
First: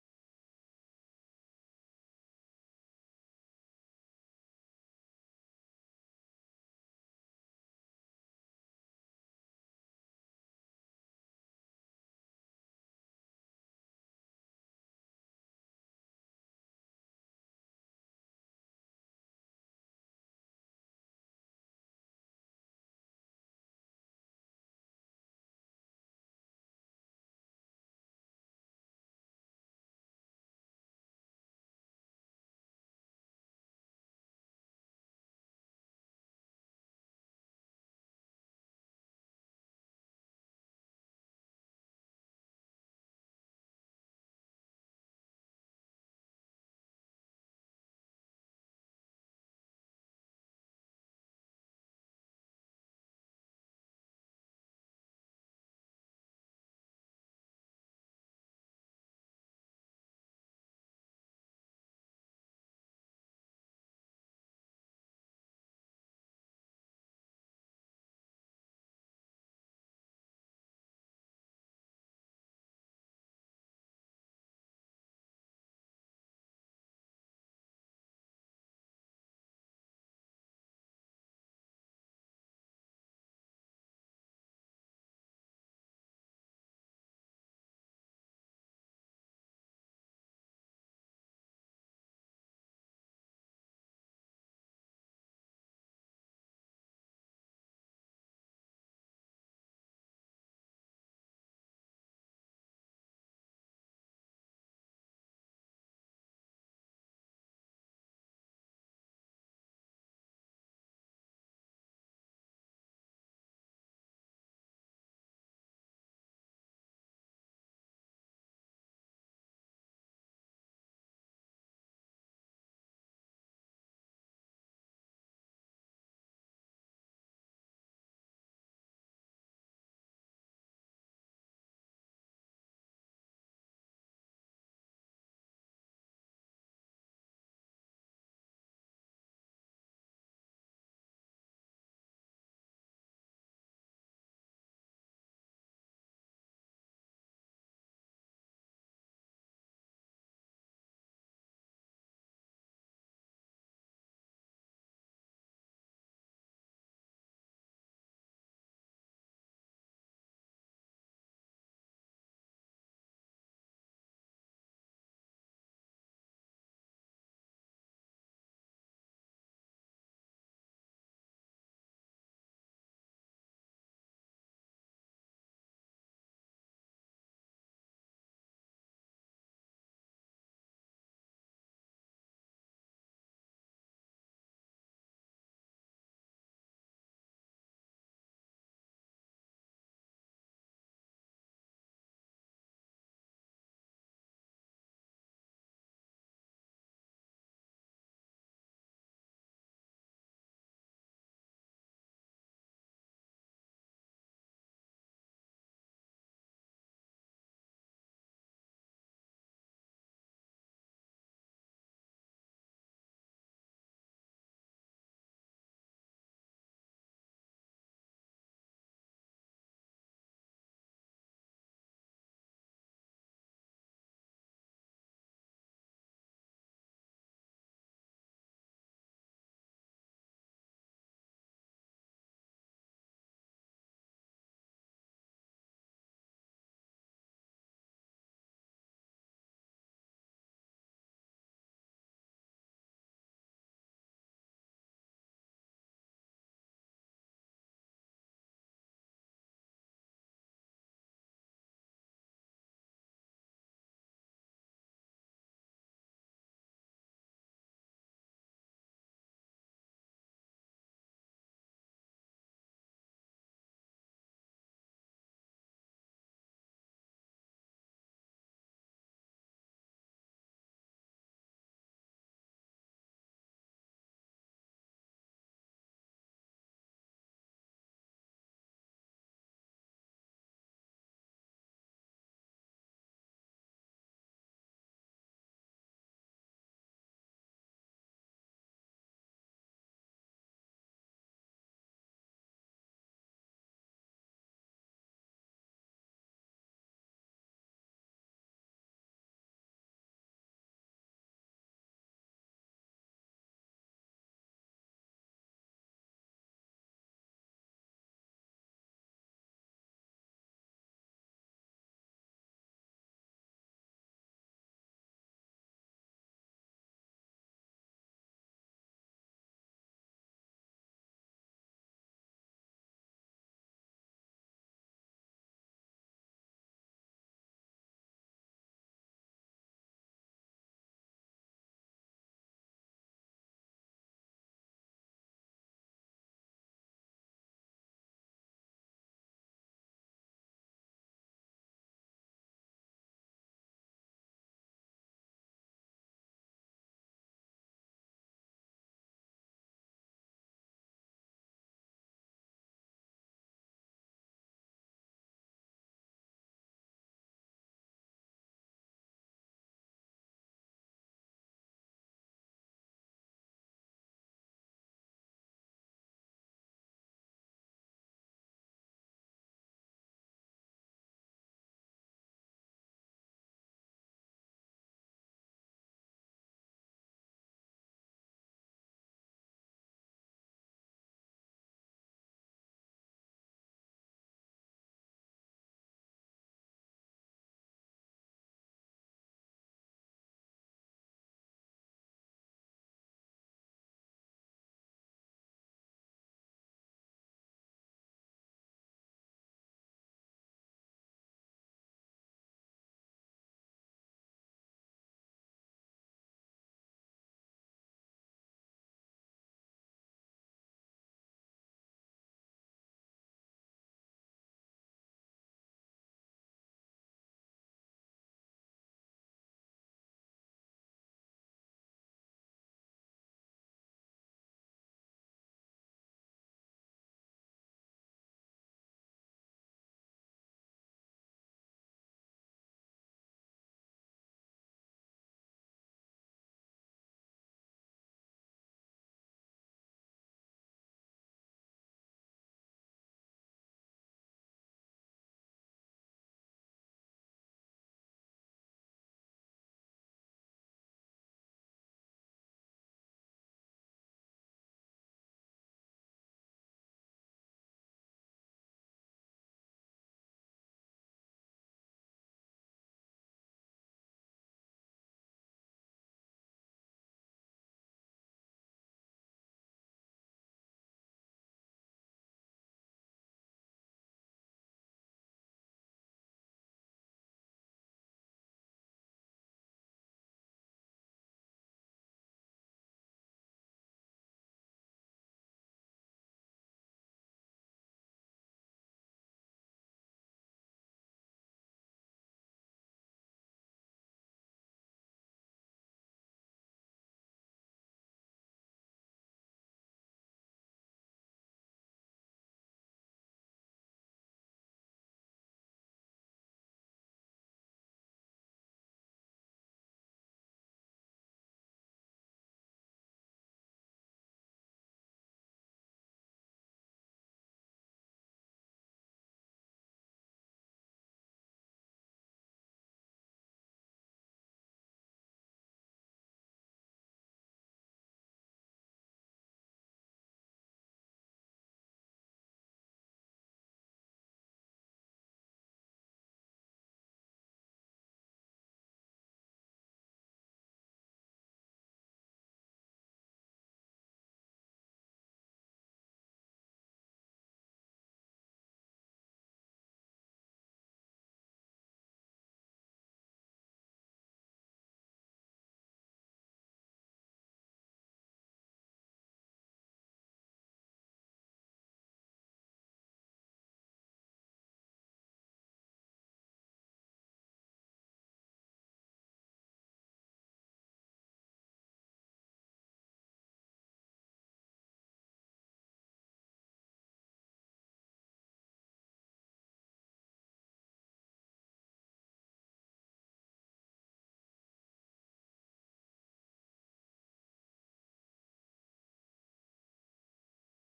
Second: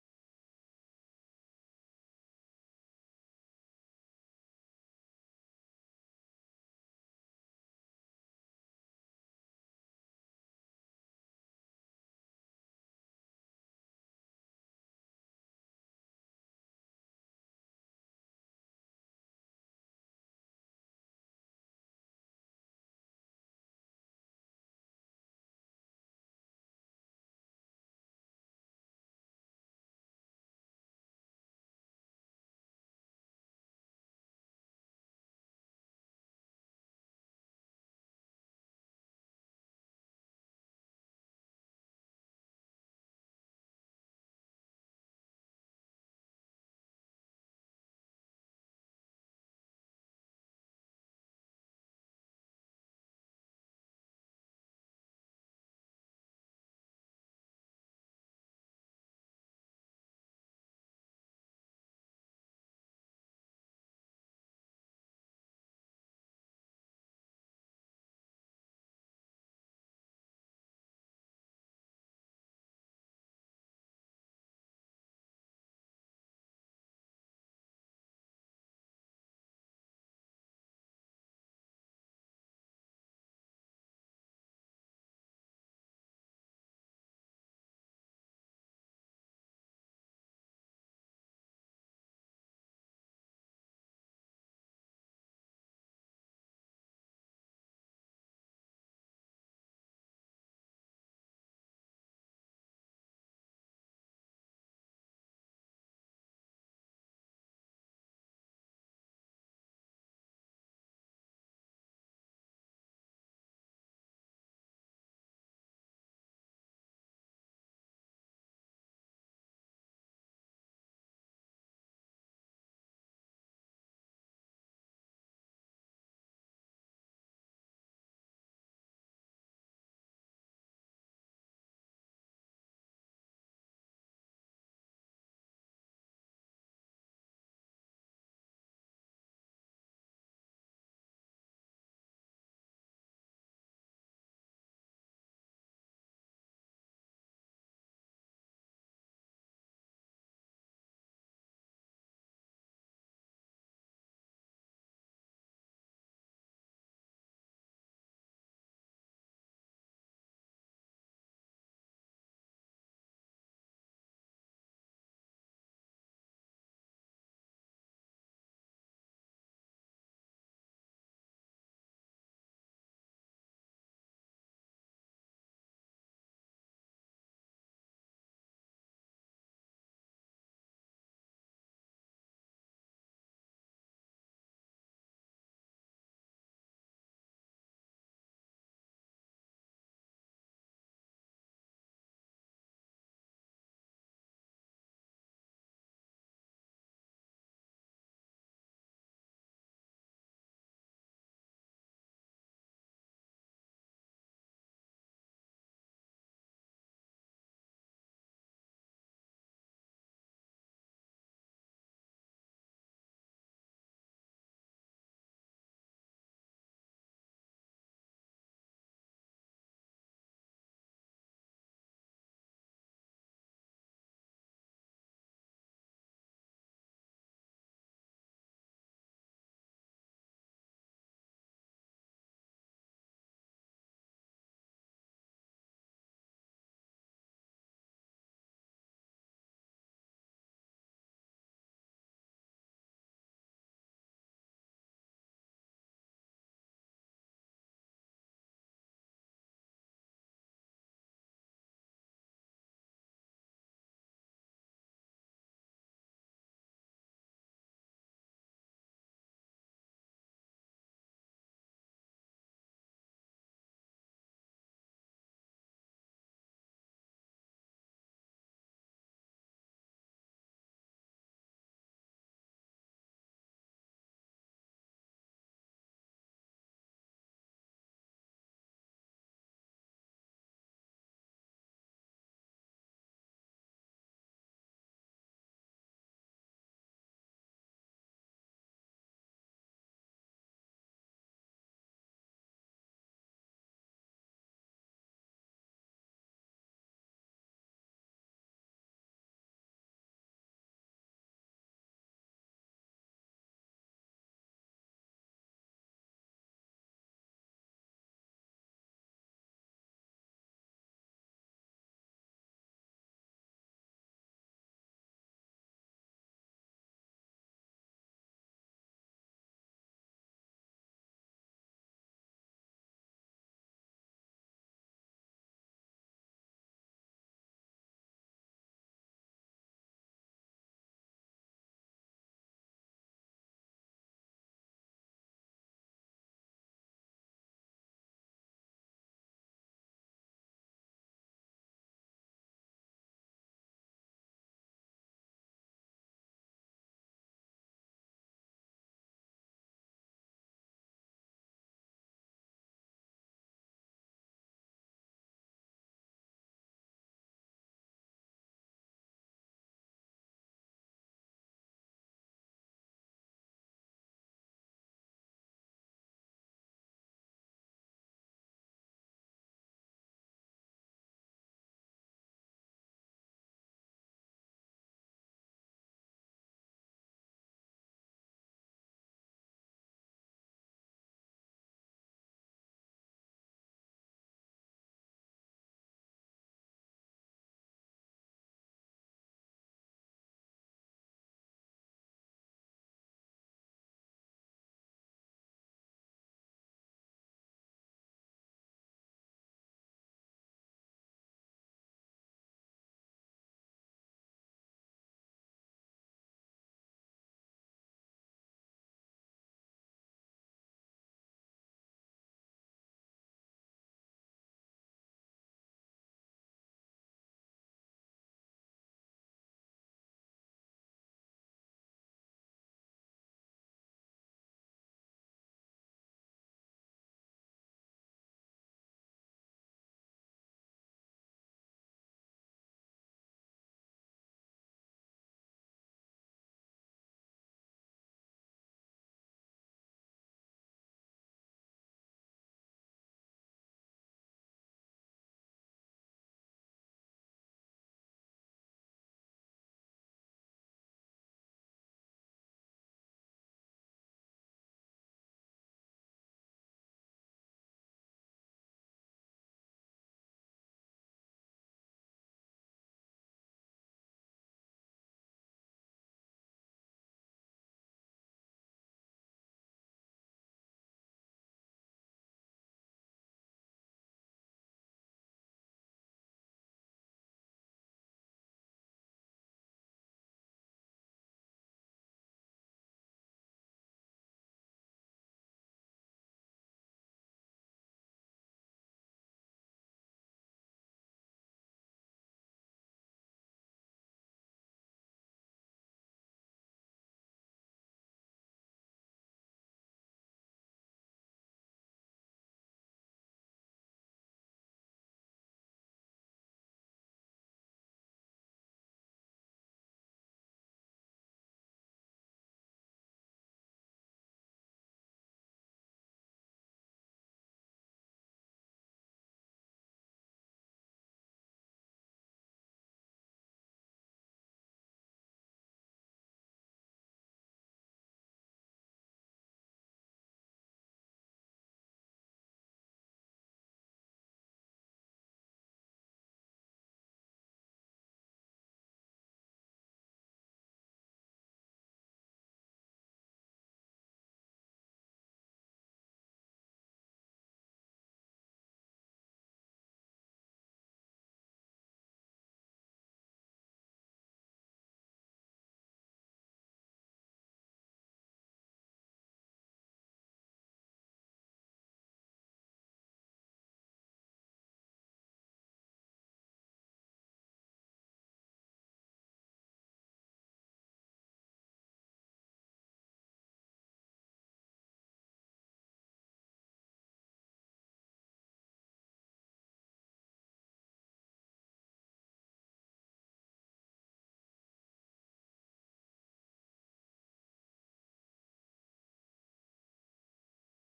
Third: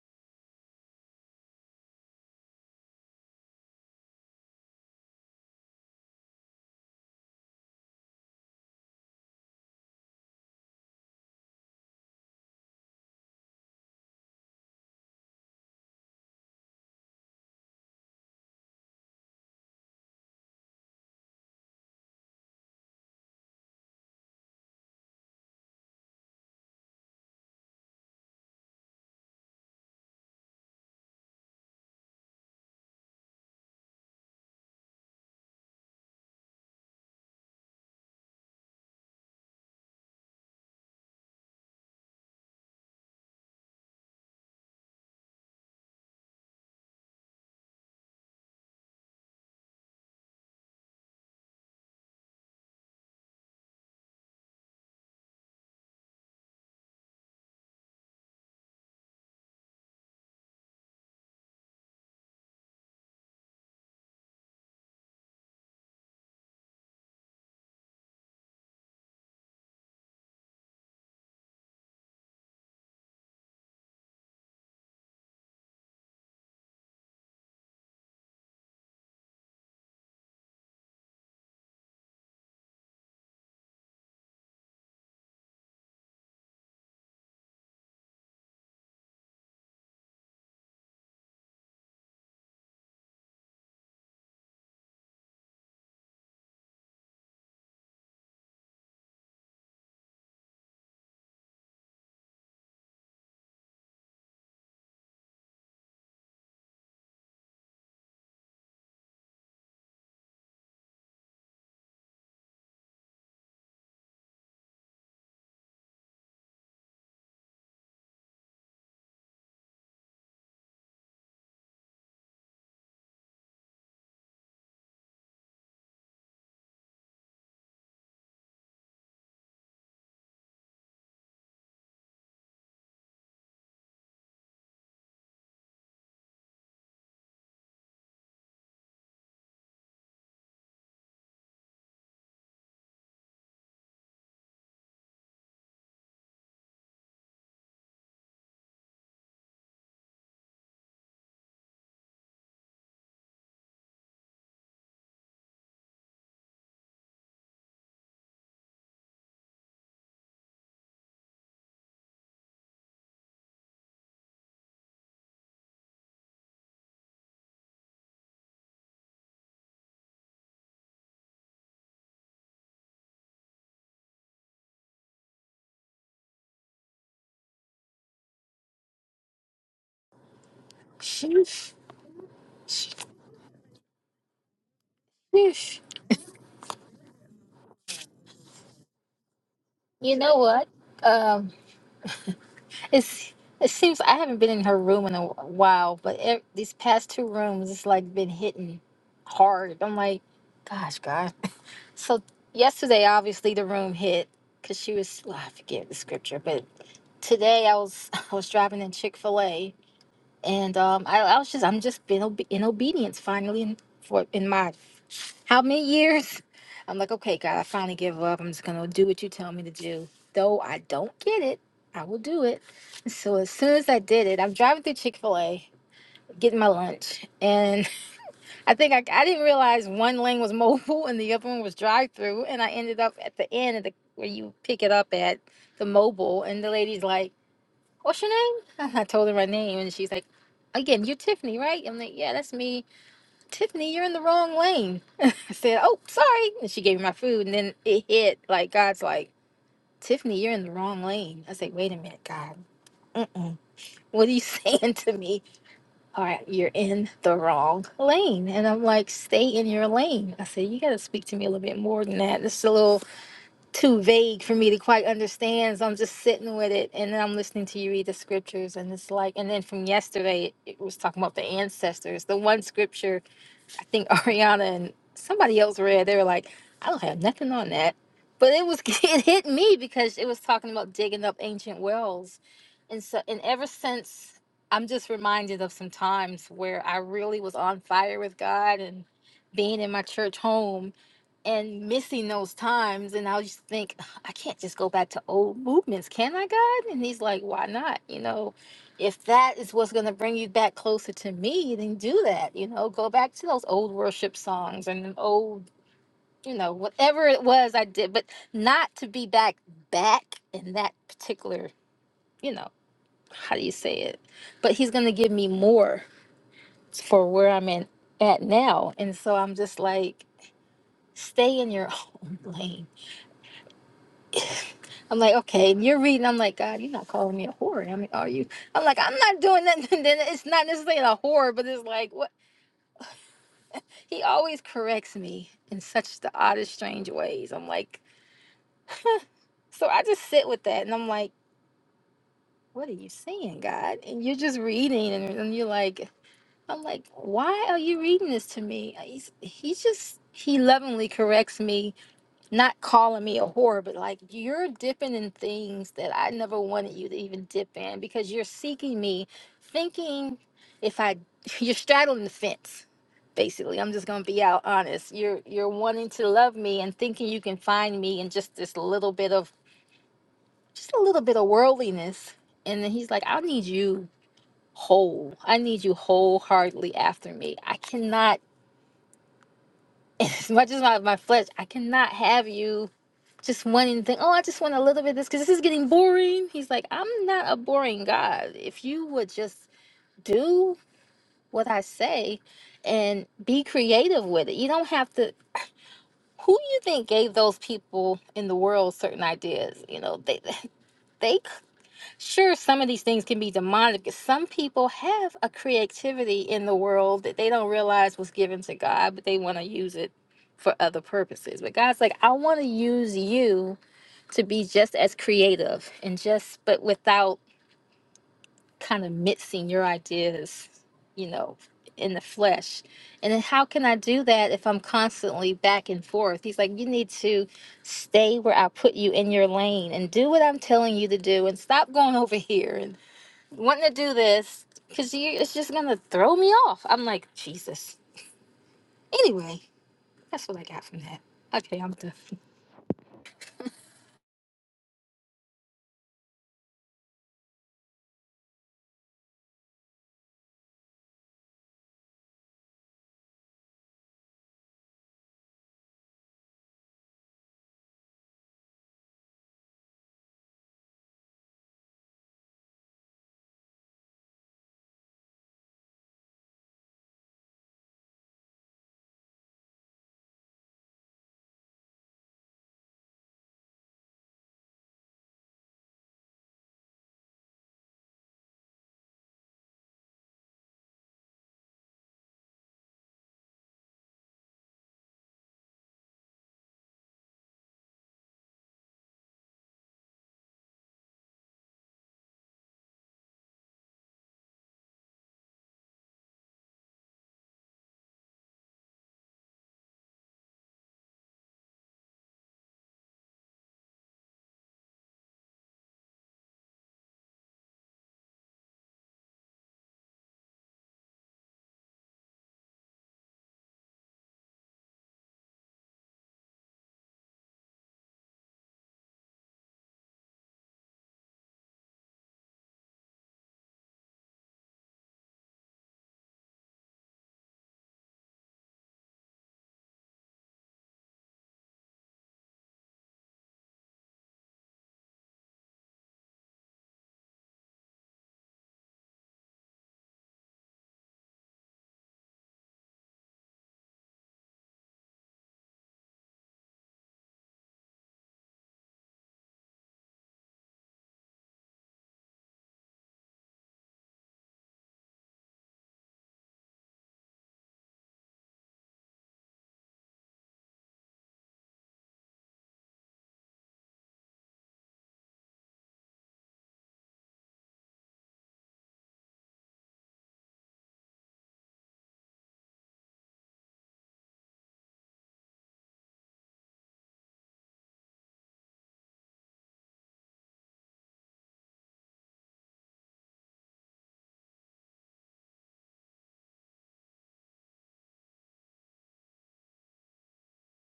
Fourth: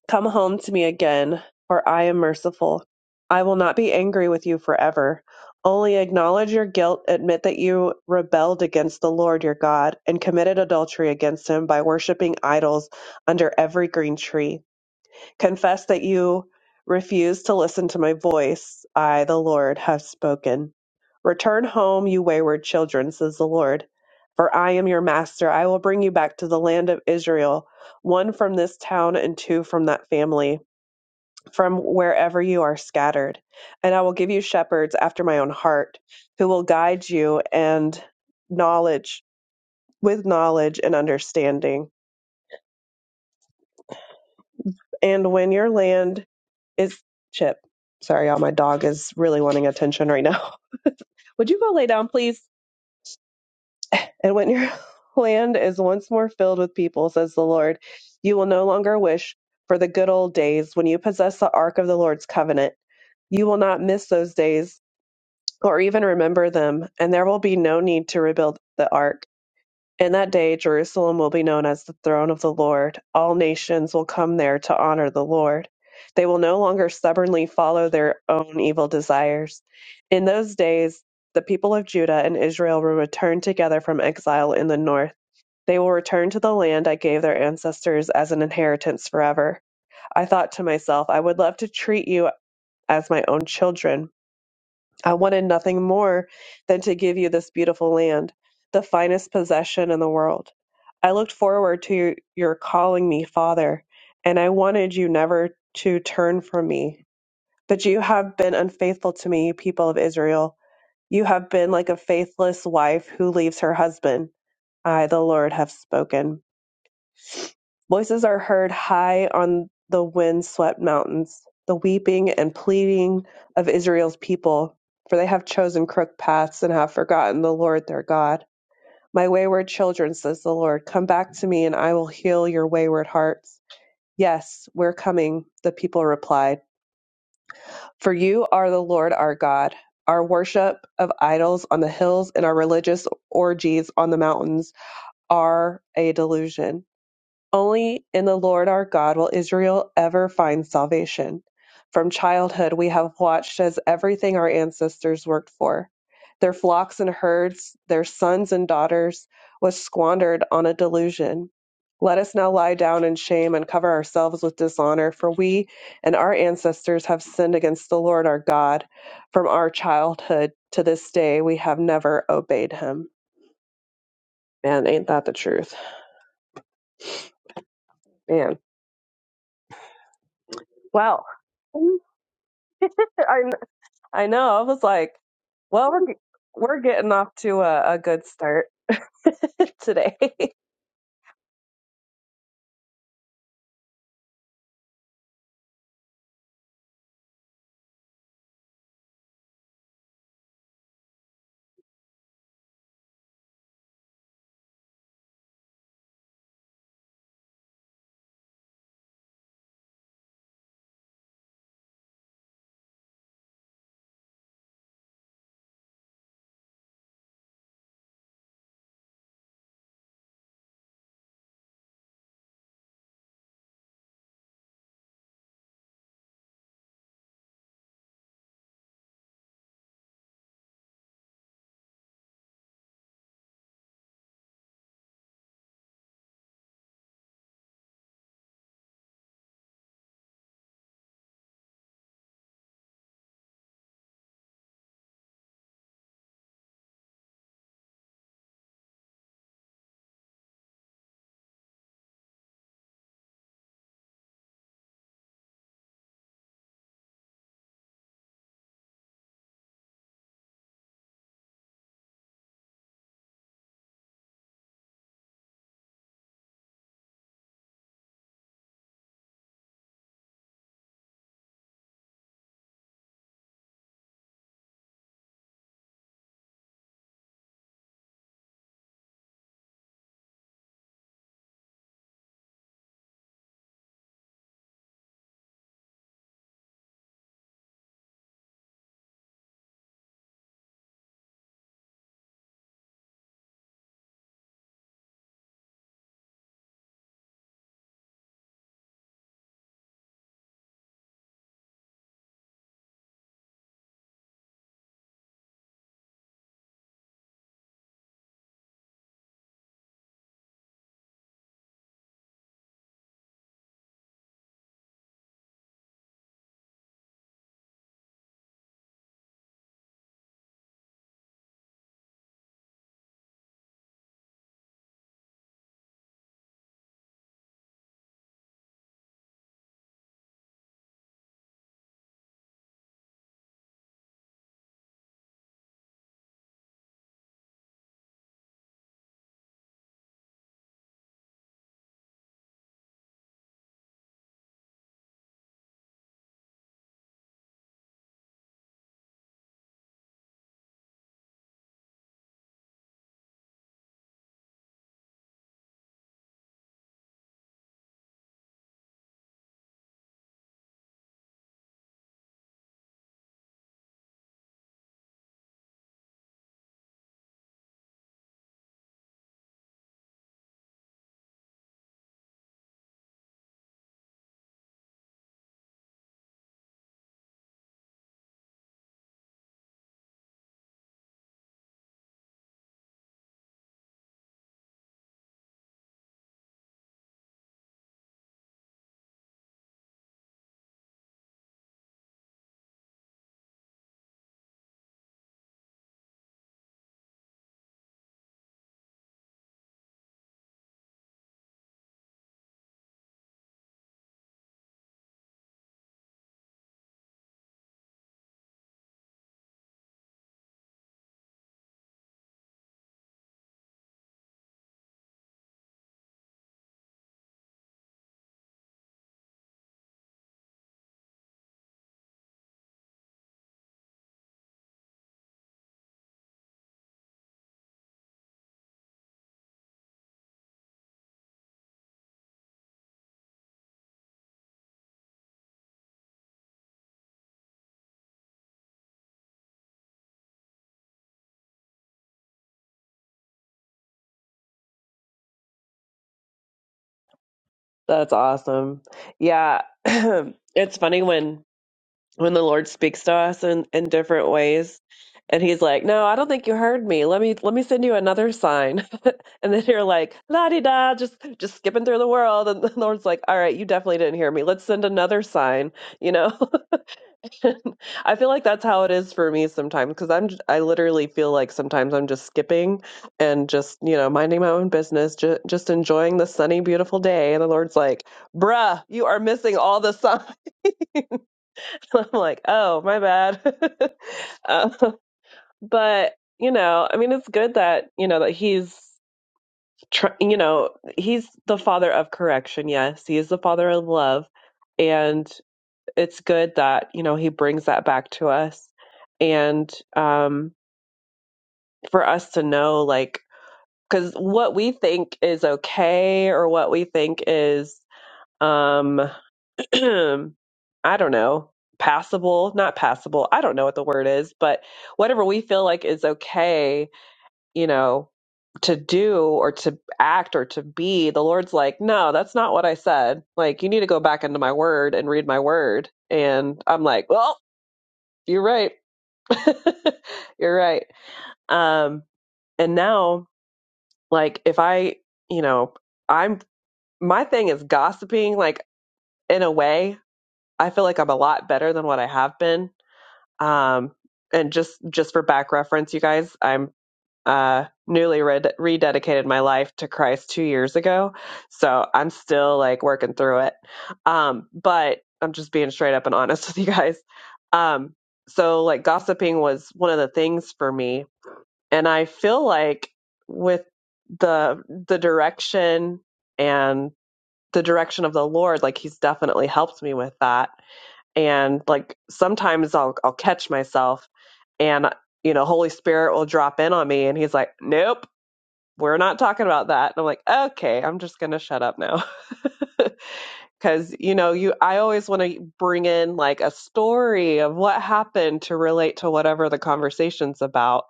S1: come home to me again, for I am merciful. I will not be angry with you forever. Only acknowledge your guilt, admit that you rebelled against the Lord your God, and committed adultery against him by worshiping idols under every green tree confess that you refuse to listen to my voice. I, the Lord, have spoken. Return home, you wayward children, says the Lord. For I am your master. I will bring you back to the land of Israel, one from this town and two from that family, from wherever you are scattered. And I will give you shepherds after my own heart, who will guide you and knowledge with knowledge and understanding. And when your land It's Chip. Sorry, y'all. My dog is really wanting attention right now. Would you go lay down, please? And when your land is once more filled with people, says the Lord, you will no longer wish for the good old days when you possess the ark of the Lord's covenant. You will not miss those days or even remember them, and there will be no need to rebuild the ark. In that day, Jerusalem will be known as the throne of the Lord. All nations will come there to honor the Lord. They will no longer stubbornly follow their own evil desires. In those days, the people of Judah and Israel will return together from exile in the north. They will return to the land I gave their ancestors as an inheritance forever. I thought to myself, I would love to treat you as my own children I wanted nothing more than to give you this beautiful land, the finest possession in the world. I looked forward to your, your calling me father, and I wanted you never to turn from me. But you have been unfaithful to me, you people of Israel. You have been like a faithless wife who leaves her husband. I, the Lord, have spoken. Voices are heard high on the wind swept mountains, the weeping and pleading of Israel's people, for they have chosen crooked paths and have forgotten the Lord their God. My wayward children, says the Lord, come back to me and I will heal your wayward hearts. Yes, we're coming, the people replied. For you are the Lord our God. Our worship of idols on the hills and our religious orgies on the mountains are a delusion. Only in the Lord our God will Israel ever find salvation. From childhood, we have watched as everything our ancestors worked for their flocks and herds, their sons and daughters was squandered on a delusion. Let us now lie down in shame and cover ourselves with dishonor, for we and our ancestors have sinned against the Lord our God. From our childhood to this day, we have never obeyed him. Man, ain't that the truth? Man. Wow.
S2: Sheesh.
S1: I I know. I was like,
S2: Sheesh.
S1: well, we're, we're getting off to a, a good start
S2: You
S1: today.
S2: know what? Um, it's it seems I haven't been in her room in a while, but e these past two rooms, it's like been hitting hard. I'm like, gosh, God. So yesterday, obviously, the room hit because she was. Well, I forget the scripture, but today I was I was driving in Chick Fil A, and um, I, I was just I'm just being obe- in obedience finally in for in my How many years? I'm like, okay, God, I finally give up. I'm just gonna do what you tell me to do. Though I don't get it, I will do it. So as soon as I did it, I'm driving through Chick Fil A, getting my lunch, and I think I, I didn't realize one lane was mobile and the other one was drive-through, and I ended up at the end of the where you pick it up at the mobile, and the lady's like, "What's your name?" I told her my name, and she's like, "Again, you're Tiffany, right?" I'm like, "Yeah, that's me." Tiffany, you're in the wrong lane. I said, Oh, sorry. And she gave me my food. And then it hit like, God's like, Tiffany, you're in the wrong lane. I said, Wait a minute, God. Mm-mm. What are you saying to me? All right, you're in the wrong lane. And I'm like, Stay in your lane. I said, You got to speak to me a little bit more than that. This is a little too vague for me to quite understand. So I'm just sitting with it. And then I'm listening to you read the scriptures. And it's like, and then from yesterday, it was talking about the ancestors. The one scripture I think Ariana and somebody else read. They were like, I don't have nothing on that. But it was it hit me because it was talking about digging up ancient wells. And so and ever since I'm just reminded of some times where I really was on fire with God and being in my church home and missing those times and i just think i can't just go back to old movements can i god and he's like why not you know if that is what's going to bring you back closer to me then do that you know go back to those old worship songs and them old you know whatever it was i did but not to be back back in that particular you know how do you say it but he's going to give me more for where i'm in at now and so i'm just like stay in your own lane I'm like, okay, and you're reading. I'm like, God, you're not calling me a whore. I mean, are you? I'm like, I'm not doing that. And then it's not necessarily a whore, but it's like, what? He always corrects me in such the oddest, strange ways. I'm like, so I just sit with that, and I'm like, what are you saying, God? And you're just reading, and, and you're like, I'm like, why are you reading this to me? He's, he's just he lovingly corrects me not calling me a whore, but like you're dipping in things that I never wanted you to even dip in because you're seeking me, thinking if I you're straddling the fence. Basically, I'm just gonna be out honest. You're you're wanting to love me and thinking you can find me in just this little bit of just a little bit of worldliness. And then he's like, I need you whole. I need you wholeheartedly after me. I cannot as much as my, my flesh, I cannot have you just wanting to think, oh, I just want a little bit of this because this is getting boring. He's like, I'm not a boring God. If you would just do what I say and be creative with it, you don't have to. Who you think gave those people in the world certain ideas? You know, they. They sure some of these things can be demonic. Some people have a creativity in the world that they don't realize was given to God, but they want to use it for other purposes. But God's like, I want to use you to be just as creative and just but without kind of mixing your ideas you know in the flesh and then how can i do that if i'm constantly back and forth he's like you need to stay where i put you in your lane and do what i'm telling you to do and stop going over here and wanting to do this because you it's just gonna throw me off i'm like jesus anyway that's what i got from that okay i'm done
S1: That's awesome. Yeah. it's funny when when the Lord speaks to us in, in different ways and he's like, No, I don't think you heard me. Let me let me send you another sign. And then you're like, la di da, just just skipping through the world. And the Lord's like, All right, you definitely didn't hear me. Let's send another sign, you know? I feel like that's how it is for me sometimes because I'm j- I literally feel like sometimes I'm just skipping and just you know minding my own business, ju- just enjoying the sunny, beautiful day, and the Lord's like, "Bruh, you are missing all the sun." I'm like, "Oh, my bad," Uh, but you know, I mean, it's good that you know that He's tr- you know He's the Father of correction. Yes, He is the Father of love, and. it's good that you know he brings that back to us and um for us to know like because what we think is okay or what we think is um i don't know passable not passable i don't know what the word is but whatever we feel like is okay you know to do or to act or to be the lord's like no that's not what i said like you need to go back into my word and read my word and i'm like well you're right You're right. Um, and now, like, if I, you know, I'm my thing is gossiping. Like, in a way, I feel like I'm a lot better than what I have been. Um, and just just for back reference, you guys, I'm uh newly red- rededicated my life to Christ two years ago, so I'm still like working through it. Um, but I'm just being straight up and honest with you guys. Um, so like gossiping was one of the things for me and I feel like with the the direction and the direction of the Lord, like He's definitely helped me with that. And like sometimes I'll I'll catch myself, and you know, Holy Spirit will drop in on me, and He's like, "Nope." We're not talking about that. And I'm like, okay, I'm just going to shut up now. Cause you know, you, I always want to bring in like a story of what happened to relate to whatever the conversation's about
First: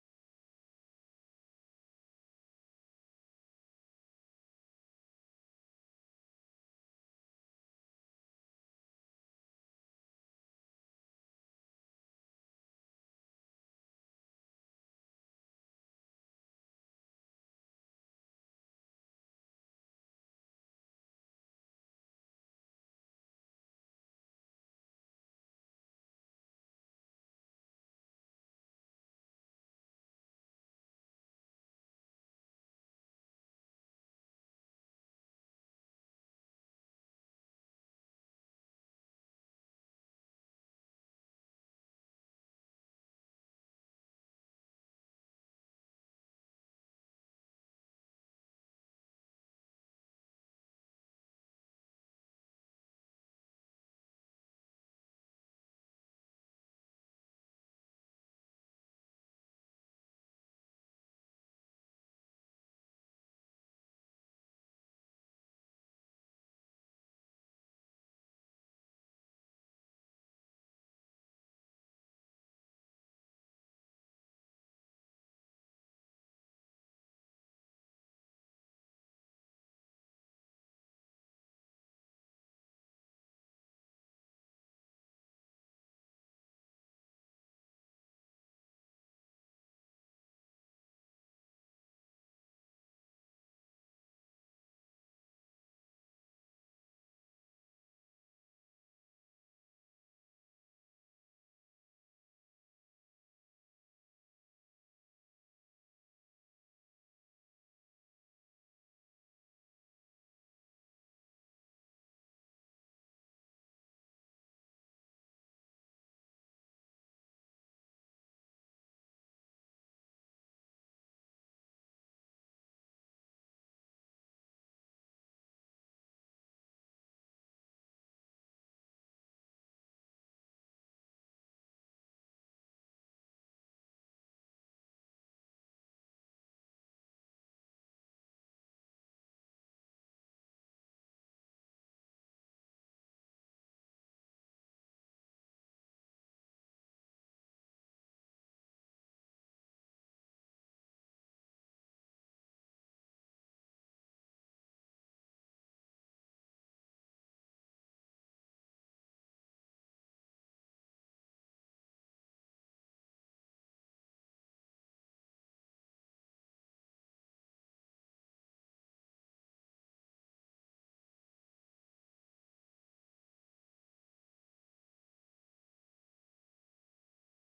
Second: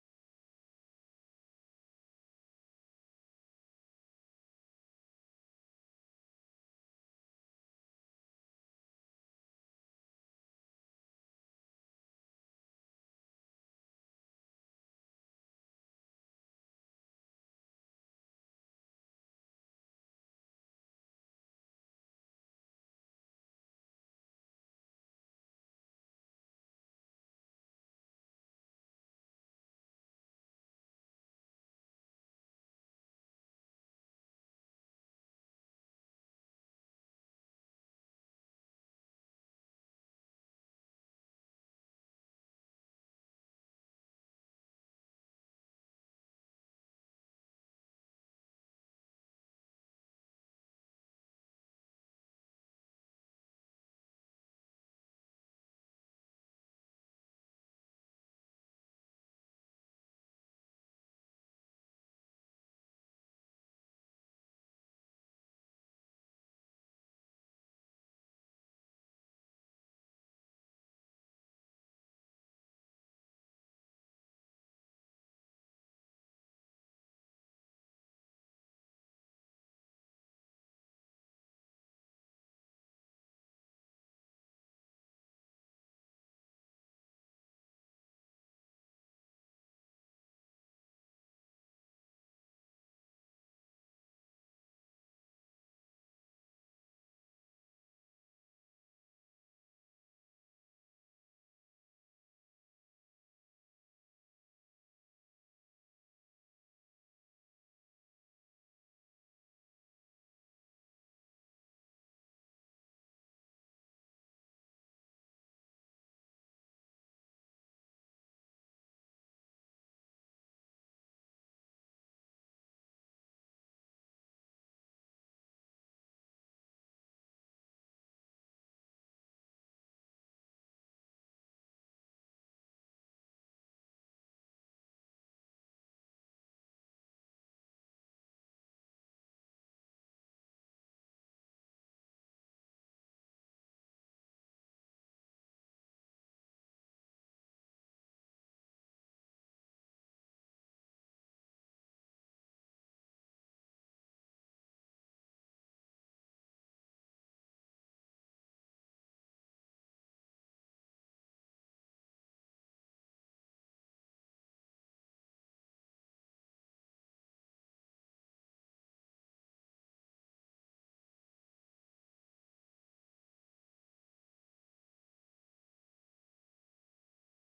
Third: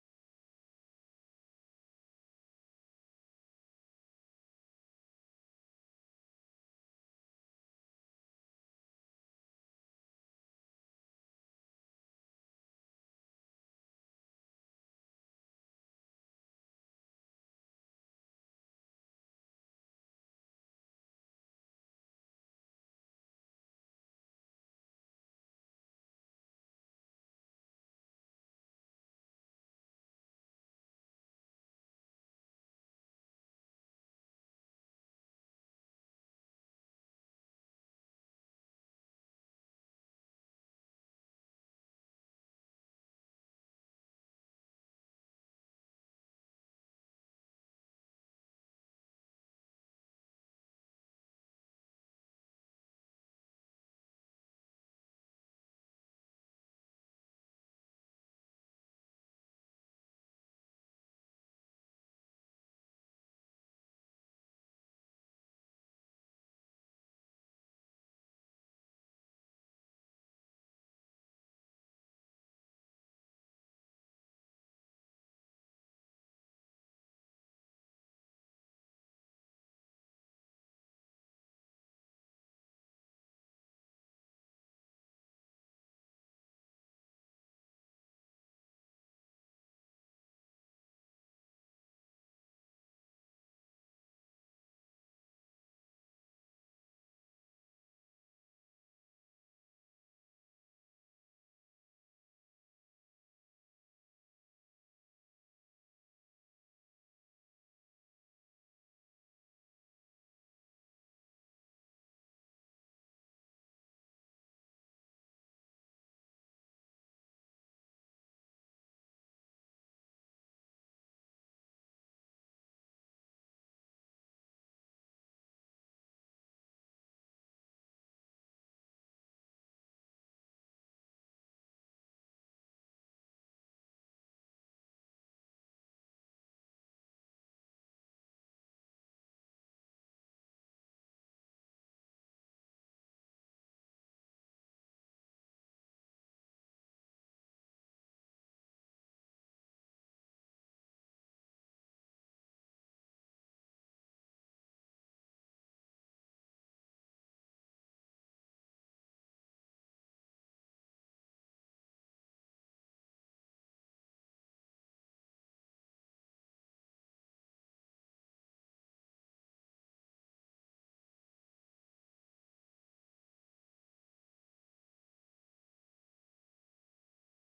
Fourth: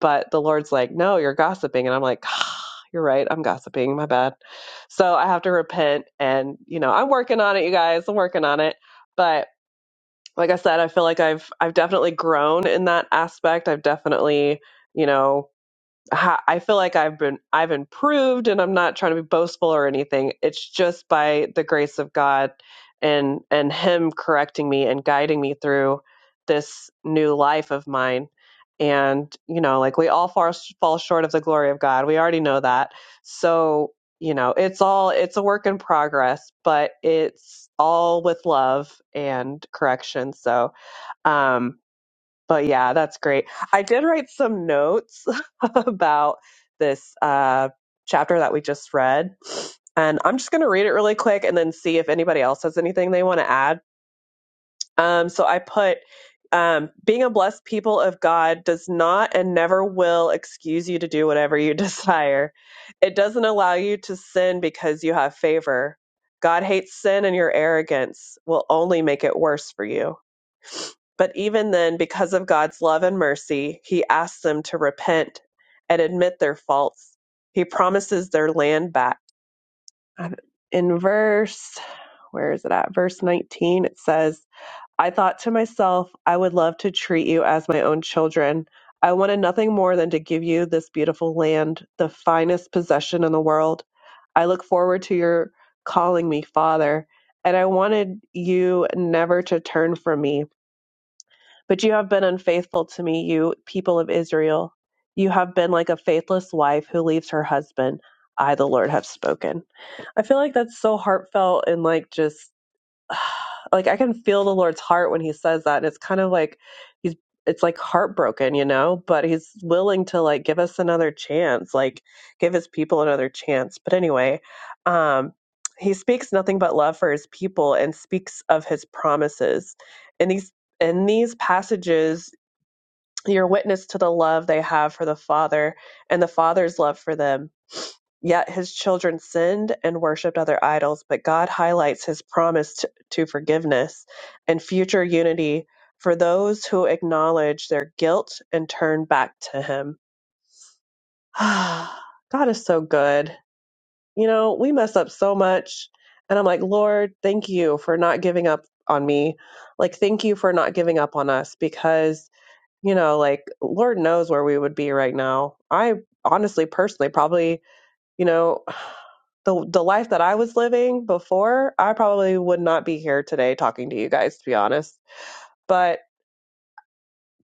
S1: But the Lord's like, no, you're gossiping. And I'm like, ah, you're right. I'm gossiping. My bad. So I have to repent. And, you know, I'm working on it, you guys. I'm working on it. But like I said, I feel like I've, I've definitely grown in that aspect. I've definitely, you know, ha- I feel like I've been I've improved and I'm not trying to be boastful or anything. It's just by the grace of God and and him correcting me and guiding me through this new life of mine. And you know, like we all fall fall short of the glory of God. We already know that. So, you know, it's all it's a work in progress, but it's all with love and correction. So, um but yeah, that's great. I did write some notes about this uh, chapter that we just read. And I'm just going to read it really quick and then see if anybody else has anything they want to add. Um, so I put um, being a blessed people of God does not and never will excuse you to do whatever you desire. It doesn't allow you to sin because you have favor. God hates sin and your arrogance will only make it worse for you. But even then, because of God's love and mercy, he asks them to repent and admit their faults. He promises their land back. In verse, where is it at? Verse 19, it says, I thought to myself, I would love to treat you as my own children. I wanted nothing more than to give you this beautiful land, the finest possession in the world. I look forward to your calling me father, and I wanted you never to turn from me. But you have been unfaithful to me, you people of Israel. You have been like a faithless wife who leaves her husband. I, the Lord, have spoken. I feel like that's so heartfelt and like just like I can feel the Lord's heart when he says that. And it's kind of like he's, it's like heartbroken, you know, but he's willing to like give us another chance, like give his people another chance. But anyway, um, he speaks nothing but love for his people and speaks of his promises. And these in these passages you're witness to the love they have for the Father and the Father's love for them. Yet his children sinned and worshiped other idols, but God highlights his promise to, to forgiveness and future unity for those who acknowledge their guilt and turn back to him. God is so good. You know, we mess up so much. And I'm like, Lord, thank you for not giving up on me. Like, thank you for not giving up on us because you know, like Lord knows where we would be right now. I honestly, personally, probably, you know, the the life that I was living before, I probably would not be here today talking to you guys, to be honest. But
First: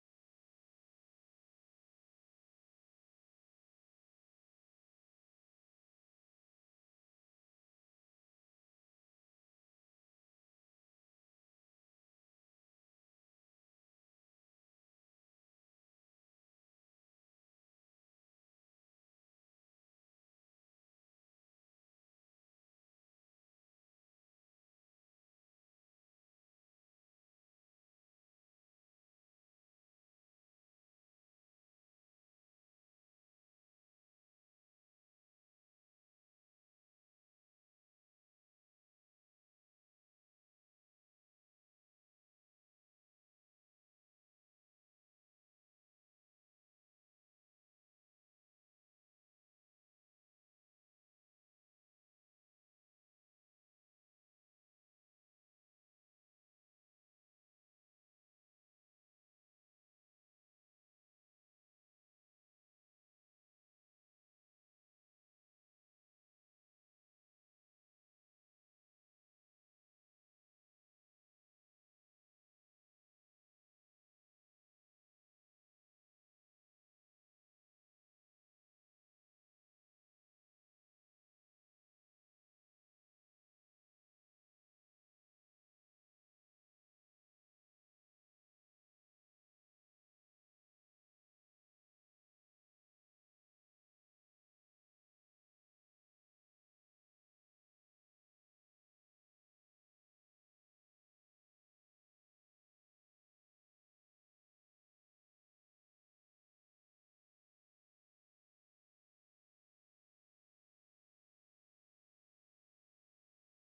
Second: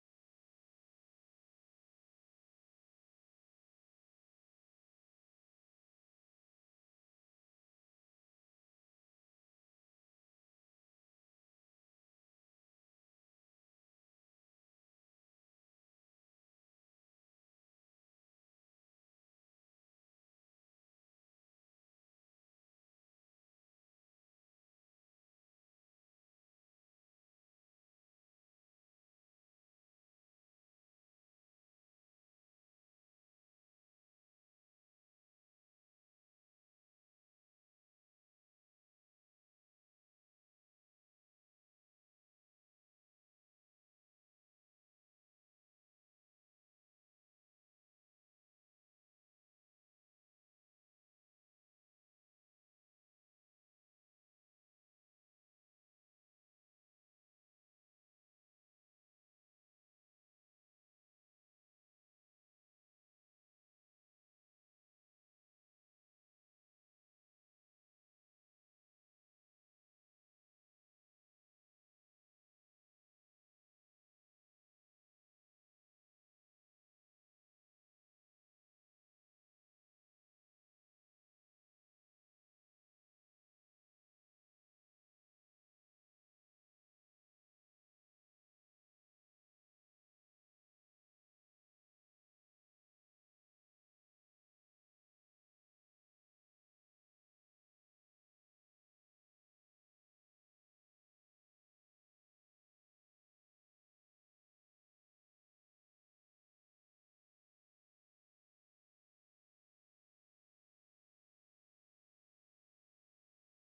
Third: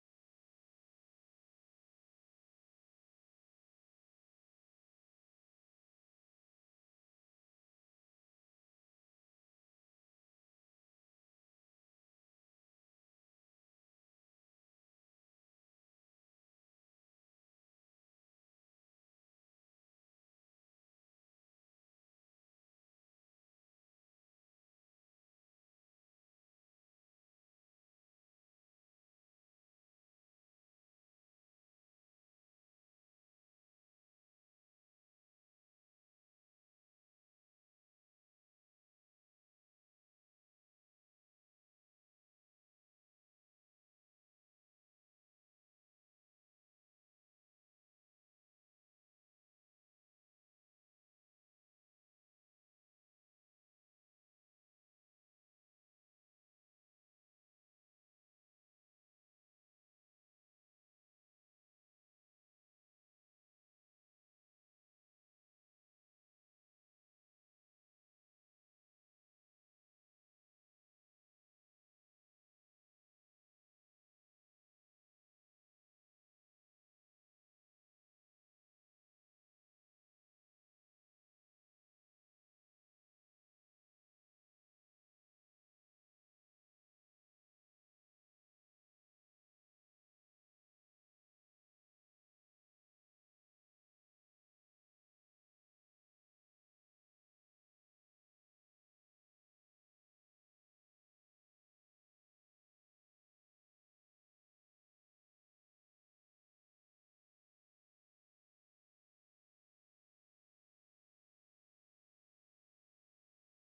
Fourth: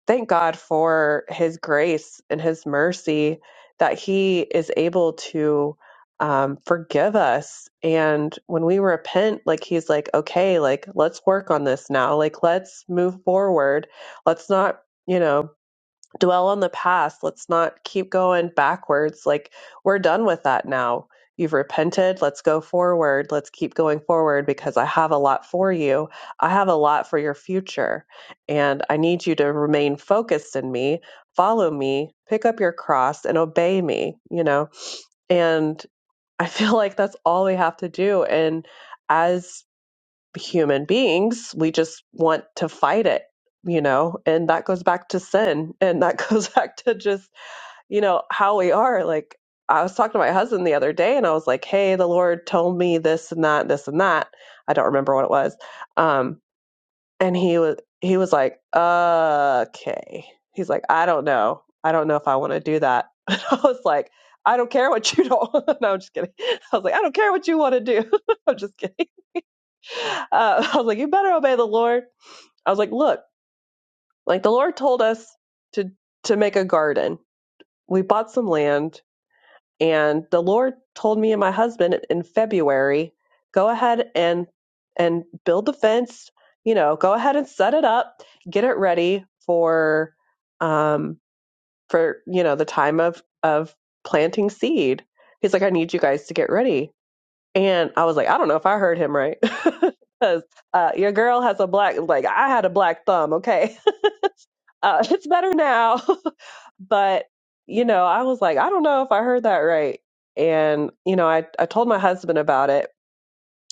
S1: thank God for His grace and His mercy that He is able to um, forgive us. And when we repent, like He's like, okay, like let's work on this now. Like let's move forward. Let's not. You know, dwell on the past. Let's not keep going backwards. Like, we're done with that now. You've repented. Let's go forward. Let's keep going forward because I have a lot for you. I have a lot for your future. And I need you to remain focused in me, follow me, pick up your cross, and obey me, you know? And I feel like that's all we have to do. And as human beings, we just want to fight it, you know, and that goes back to sin and that goes back to just, you know, how we are. Like, I was talking to my husband the other day and I was like, hey, the Lord told me this and that, this and that. I don't remember what it was. Um, and he was, he was like, okay. He's like, I don't know. I don't know if I want to do that. And I was like, I don't care what you don't. no, I'm just kidding. I was like, I don't care what you want to do. I'm just kidding Uh, I was like, you better obey the Lord. I was like, look, like the Lord told us to to make a garden. We bought some land, and the Lord told me and my husband in February, go ahead and and build the fence. You know, go ahead and set it up, get it ready for um for you know the time of of planting seed. He's like, I need you guys to get ready and I was like, I don't know if I heard him right. Because uh, your girl has a black, like, I had a black thumb. Okay. Uh, it's better now. but, you know, I was like, I don't know if I heard that right. And, you know, I, I told my husband about it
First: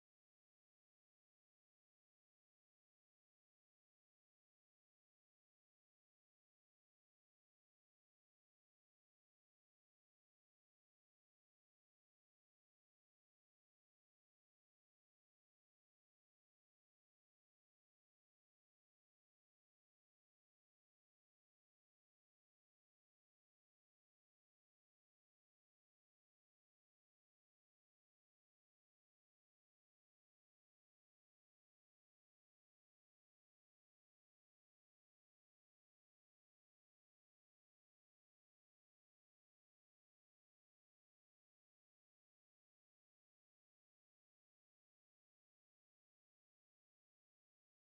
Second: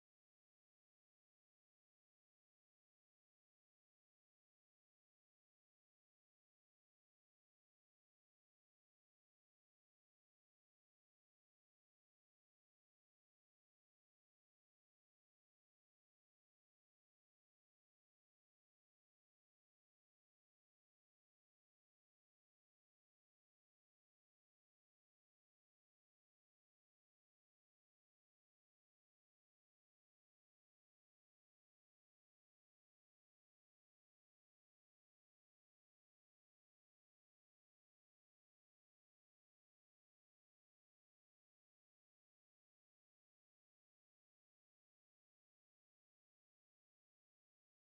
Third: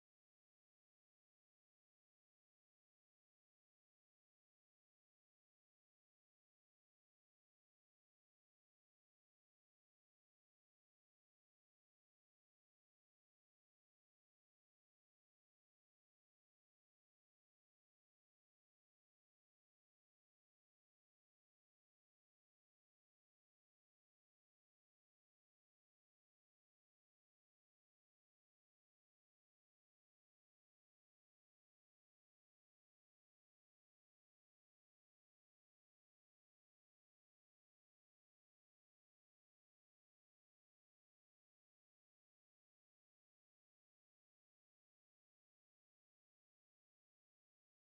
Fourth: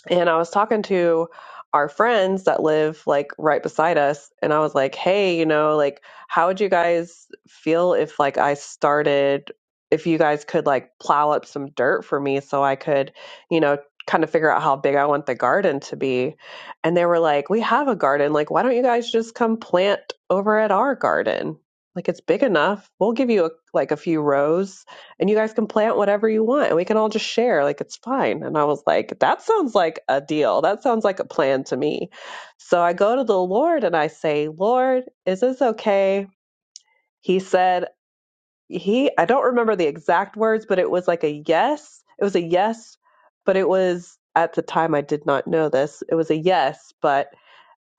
S1: and I was talking to our friends that live like right beside us. And I was like, hey, you know, like, how would you guys feel if like I started, if you guys could like plow up some dirt for me so I could, you know, kind of figure out how big I want the garden to be? And they were like, we have a garden. Like, why don't you guys just come plant over at our garden? Like, it's big enough. We'll give you a, like a few rows and you guys can plant whatever you want and we can all just share like it's fine and i was like that sounds like a deal that sounds like a plan to me so i go to the lord and i say lord is this okay he said he i don't remember the exact words but it was like a yes it was a yes but it was at the time i did not know this it was a yes but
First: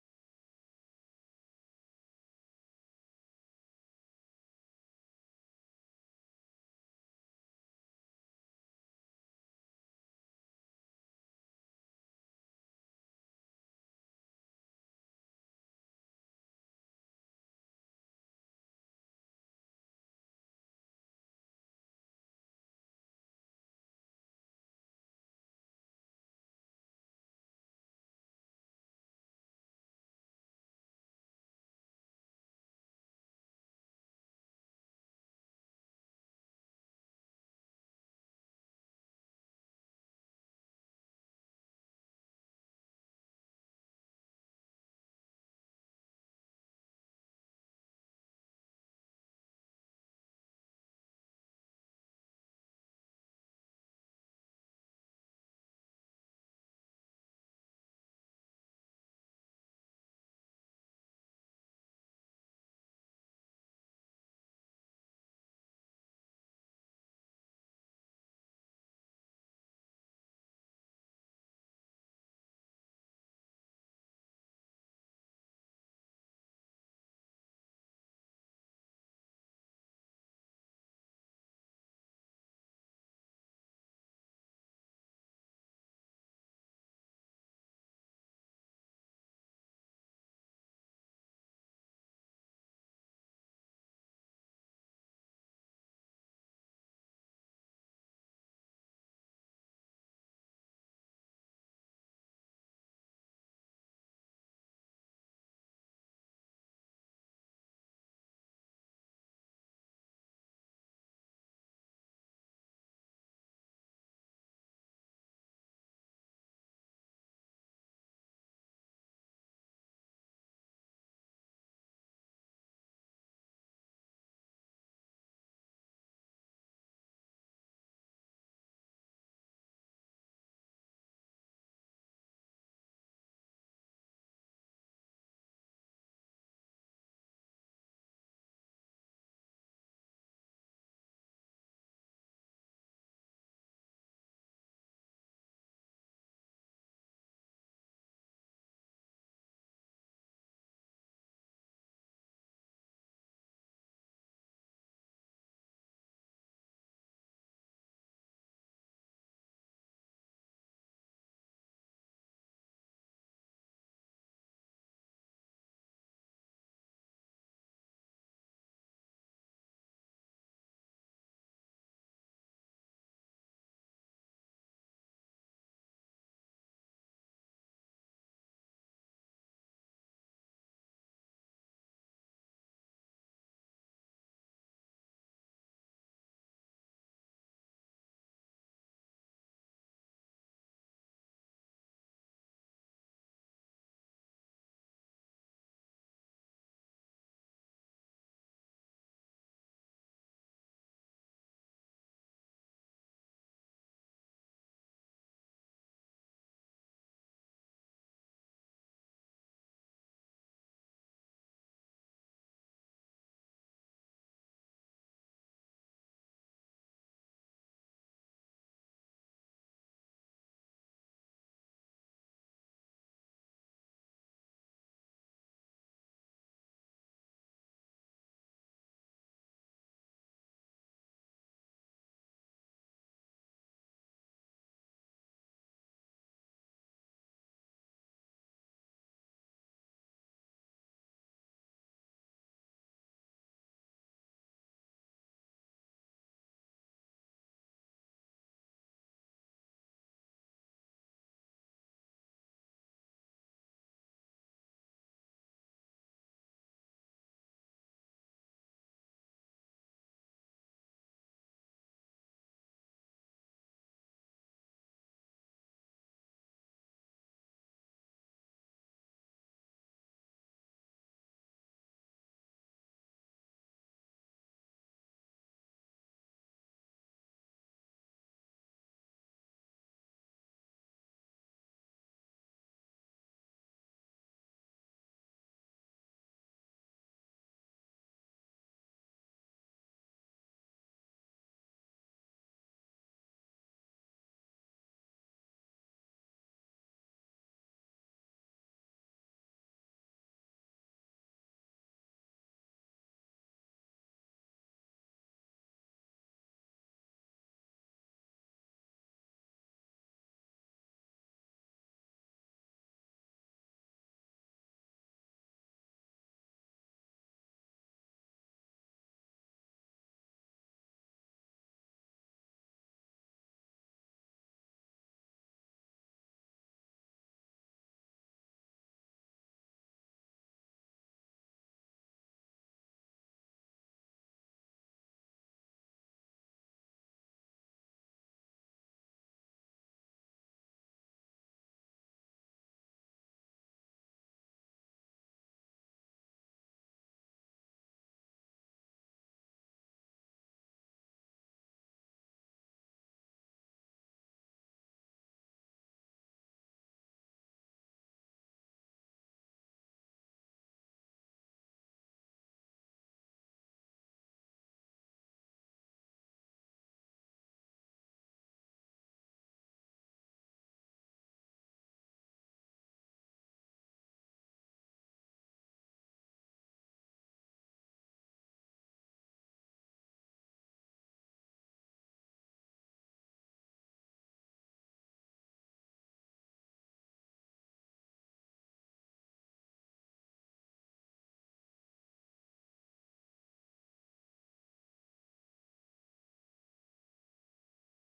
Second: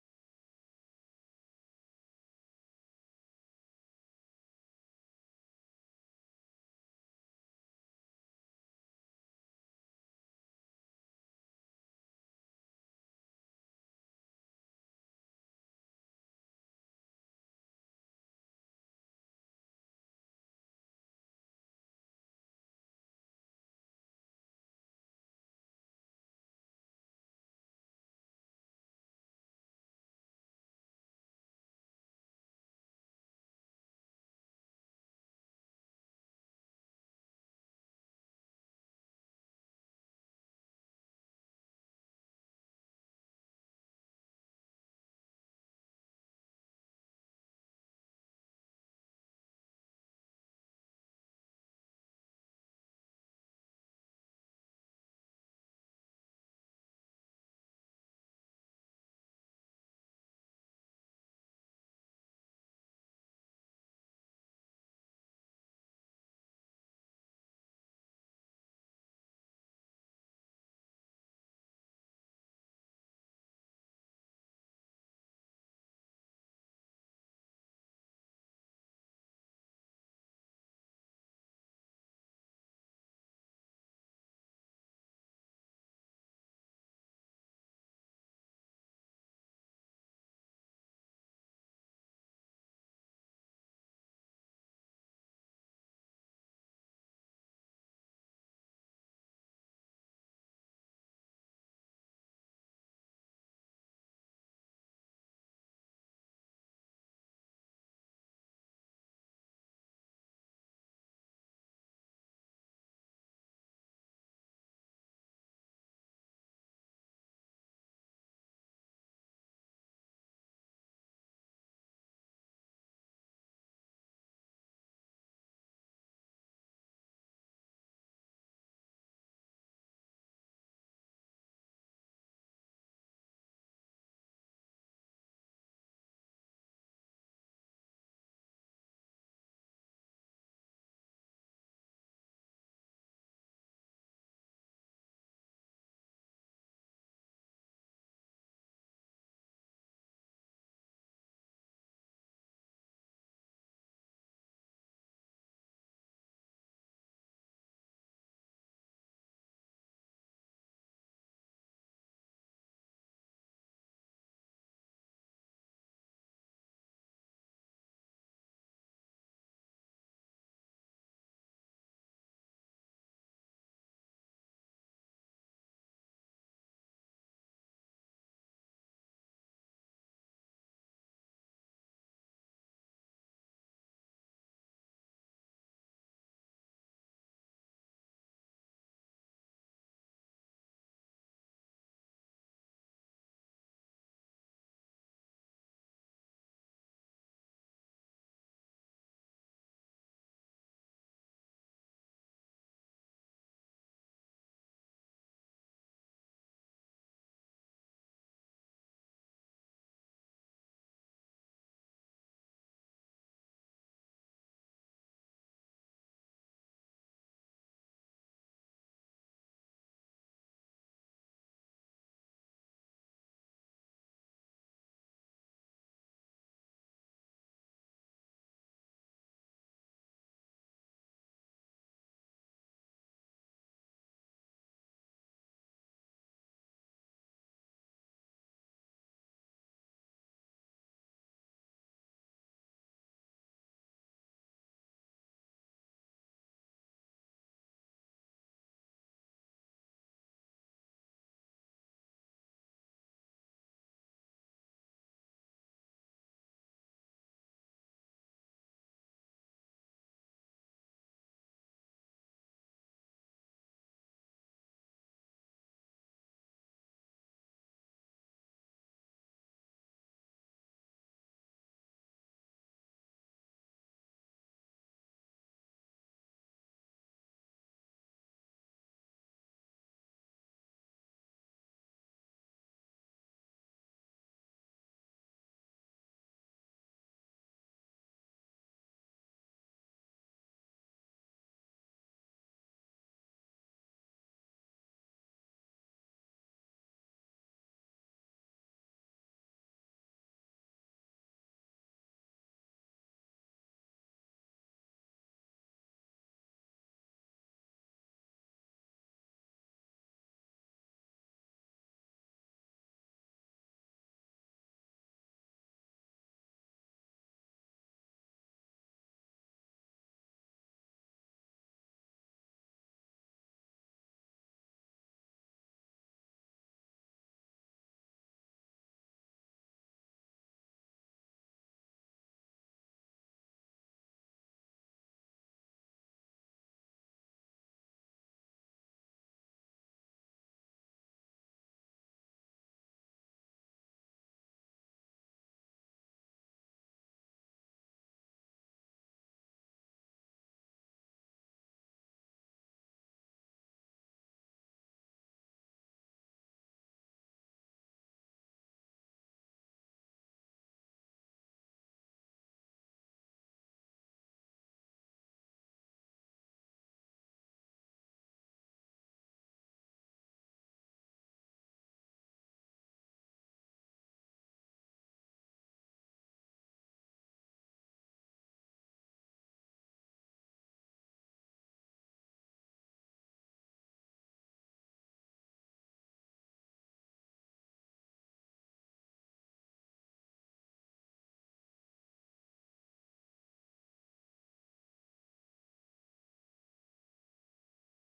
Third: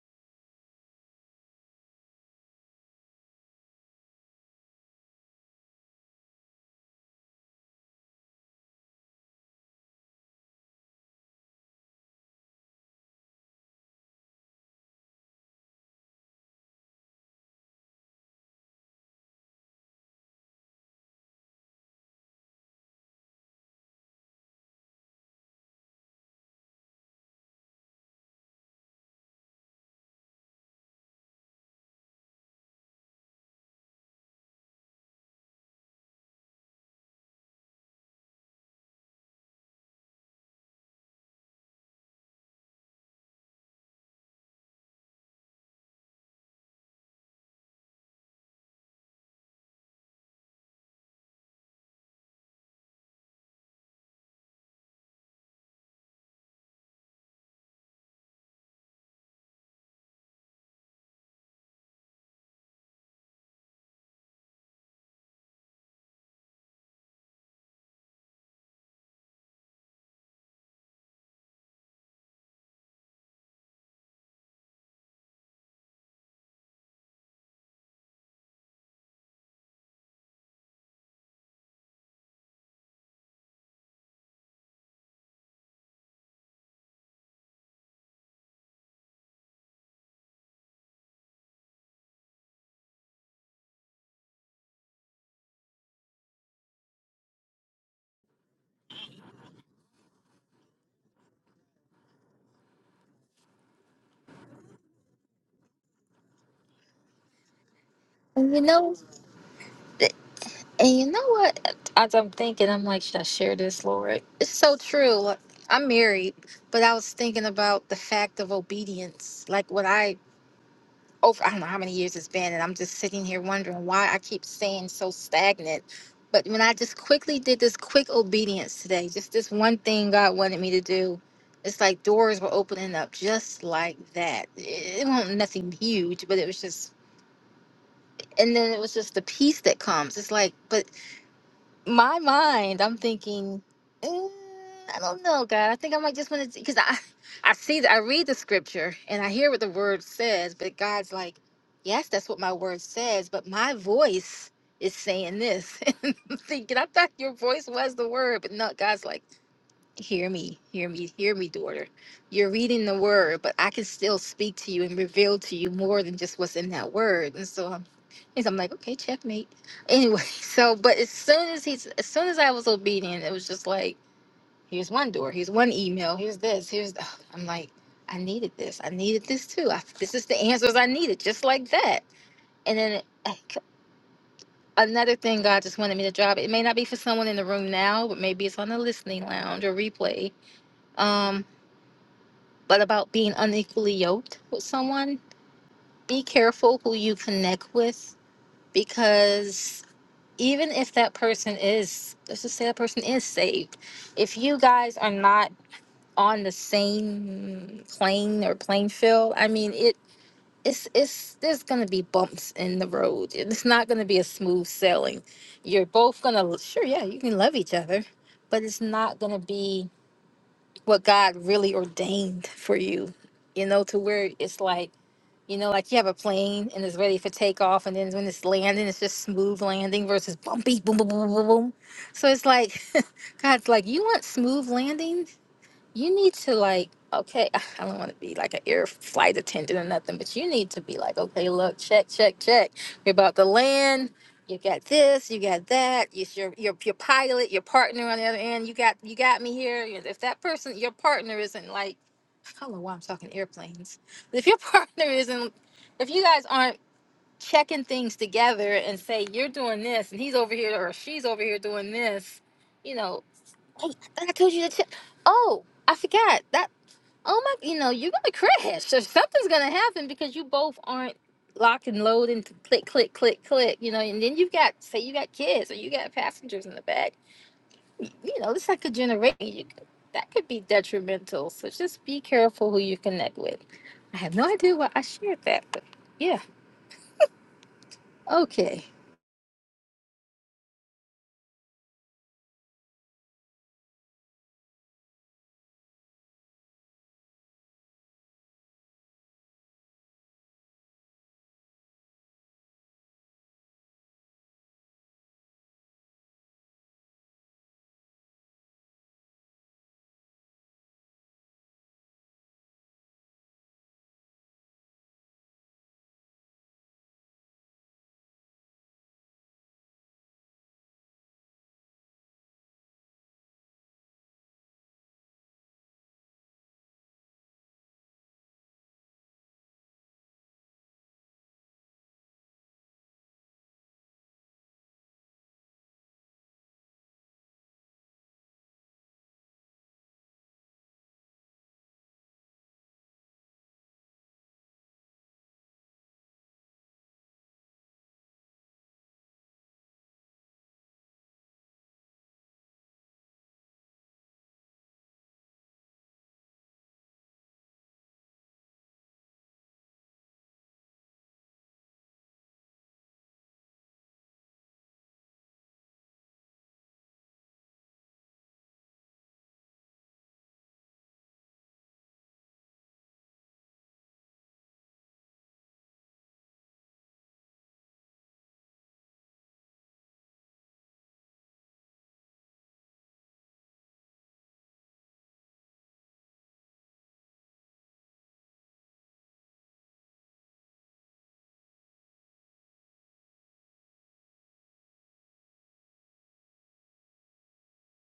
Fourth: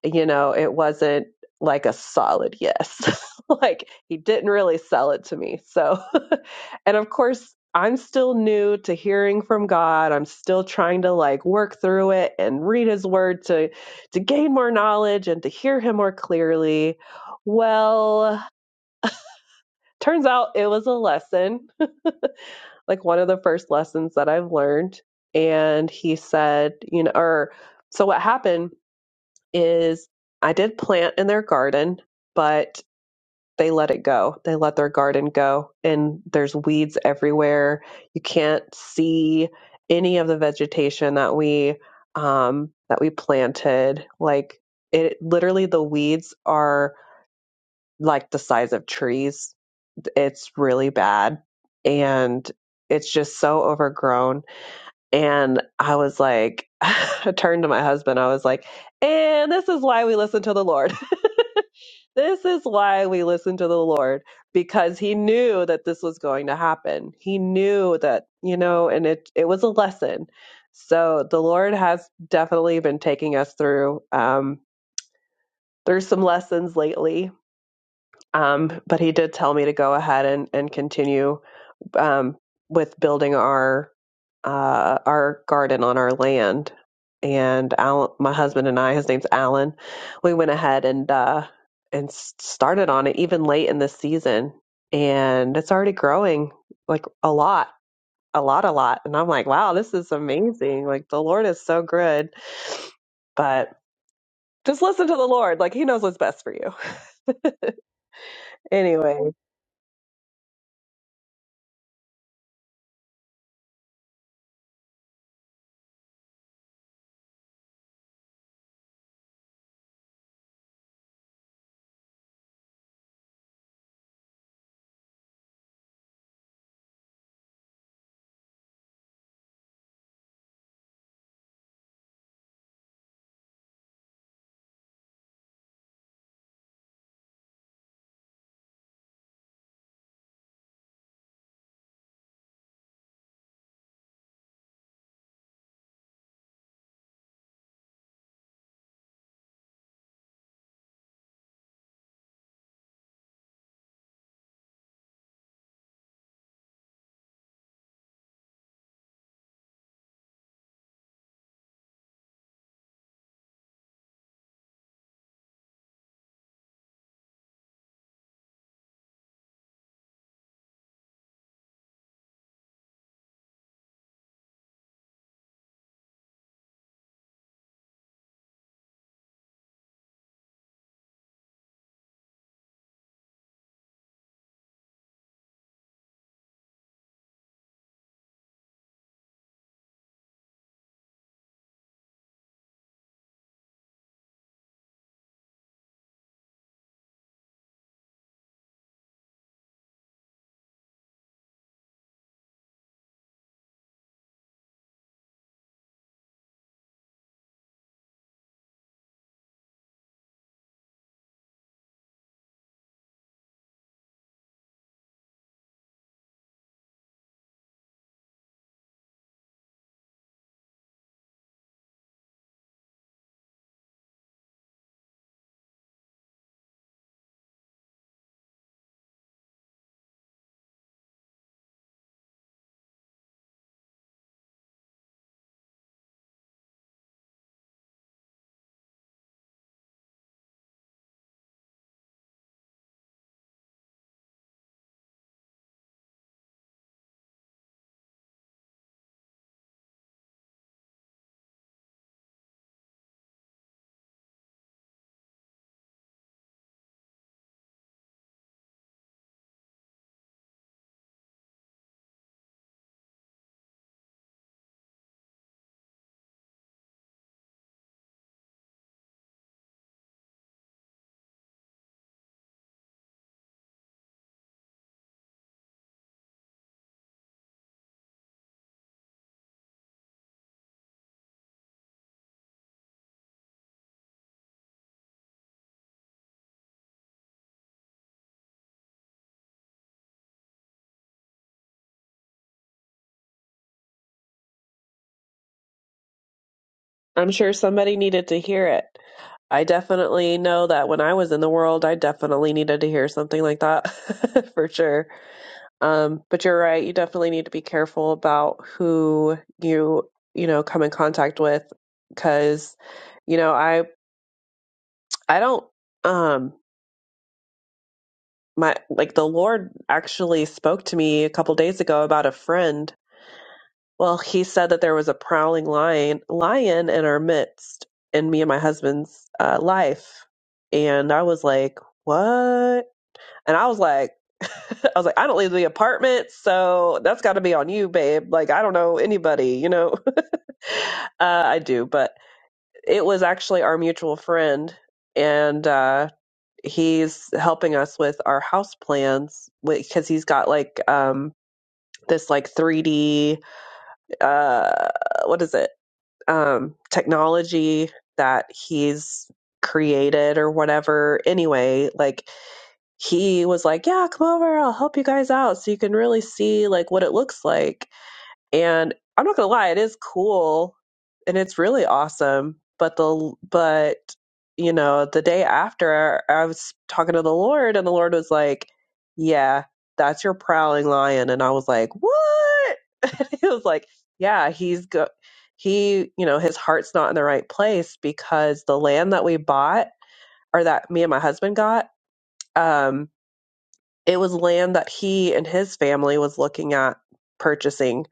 S1: you know it wasn't like a solid yes like he didn't really sell it to me so and of course, I'm still new to hearing from God. I'm still trying to like work through it and read his word to to gain more knowledge and to hear him more clearly. Well, turns out it was a lesson, like one of the first lessons that I've learned. And he said, you know, or so what happened is I did plant in their garden, but they let it go. They let their garden go, and there's weeds everywhere. You can't see any of the vegetation that we um, that we planted. Like it, literally, the weeds are like the size of trees. It's really bad, and it's just so overgrown. And I was like, I turned to my husband. I was like, and this is why we listen to the Lord. This is why we listen to the Lord because he knew that this was going to happen. He knew that, you know, and it it was a lesson. So the Lord has definitely been taking us through um through some lessons lately. Um but he did tell me to go ahead and and continue um, with building our uh, our garden on our land. And Alan, my husband and I, his name's Alan, we went ahead and uh, and started on it even late in the season, and it's already growing like a lot, a lot, a lot. And I'm like, wow, this is amazing! Like the Lord is so good, but. Just listen to the Lord. Like, He knows what's best for you.
S2: and you know
S1: Anyway,
S2: And you know what? As I'm thinking, I'm like, should I share this, Lord? It's so true. Like, I'm married, but I was thinking about the fact of obedience. Like what I over I don't know how many years it's been, and I'm just sitting here wondering why I keep staying so stagnant. But when I just quickly did this quick obedience today, just this one thing God wanted me to do, it's like doors were opening up just like that. It, it wasn't nothing huge, but it was just, and then it was just the peace that comes. It's like, but my mind, I'm thinking, "Mm, I don't know, God. I think I might just want to, because I, I see, the, I read the scripture and I hear what the word says, but God's like, yes, that's what my word says, but my voice is saying this. And I'm thinking, I thought your voice was the word, but no, God's like, hear me, hear me, hear me, daughter. You're reading the word, but I can still speak to you and reveal to you more than just what's in that word. And so I'm He's, I'm like, okay, checkmate. Anyway, so but as soon as he's as soon as I was obedient, it was just like, here's one door, here's one email, here's this, here's th- I'm like, I needed this, I needed this too. I, this is the answers I needed, just like that. And then like, another thing God just wanted me to drop. It may not be for someone in the room now, but maybe it's on the listening lounge or replay. Um, but about being unequally yoked with someone, be careful who you connect with because even if that person is let's just say that person is saved if you guys are not on the same plane or plane field i mean it it's it's there's gonna be bumps in the road it's not gonna be a smooth sailing you're both gonna sure yeah you can love each other but it's not gonna be what god really ordained for you you know to where it's like you know, like you have a plane and it's ready for takeoff, and then when it's landing, it's just smooth landing versus bumpy, boom, boom, boom, boom, boom. So it's like, God's like, you want smooth landing? You need to like, okay, I don't want to be like an air flight attendant or nothing, but you need to be like, okay, look, check, check, check. You're about to land. You got this, you got that. It's your your your pilot, your partner on the other end. You got you got me here. If that person, your partner isn't like I don't know why I'm talking airplanes. But if your partner isn't, if you guys aren't checking things together and say you're doing this and he's over here or she's over here doing this, you know, hey, I thought I told you to check. Oh, I forgot that. Oh my, you know, you're gonna crash. So something's gonna happen because you both aren't locked and loaded. and click, click, click, click. You know, and then you've got say you got kids or you got passengers in the back you know, it's like a generation. You could, that could be detrimental. So just be careful who you connect with. I have no idea why I shared that, but yeah. Okay.
S1: I'm sure somebody needed to hear it. I definitely know that when I was in the world, I definitely needed to hear something like that for sure. Um, but you're right. You definitely need to be careful about who you, you know, come in contact with because, you know, I, I don't, um, my, like the Lord actually spoke to me a couple days ago about a friend. Well, he said that there was a prowling lion, lion in our midst in me and my husband's uh, life. And I was like, what? And I was like, I was like, I don't leave the apartment, so that's got to be on you, babe. Like, I don't know anybody, you know. uh, I do, but it was actually our mutual friend, and uh, he's helping us with our house plans because he's got like um, this like 3D, uh, what is it, um, technology that he's created or whatever. Anyway, like he was like, "Yeah, come over. I'll help you guys out so you can really see like what it looks like." And I'm not going to lie, it is cool and it's really awesome, but the but you know, the day after I was talking to the Lord and the Lord was like, "Yeah, that's your prowling lion." And I was like, "What?" And he was like, "Yeah, he's go he, you know, his heart's not in the right place because the land that we bought or that me and my husband got um." it was land that he and his family was looking at purchasing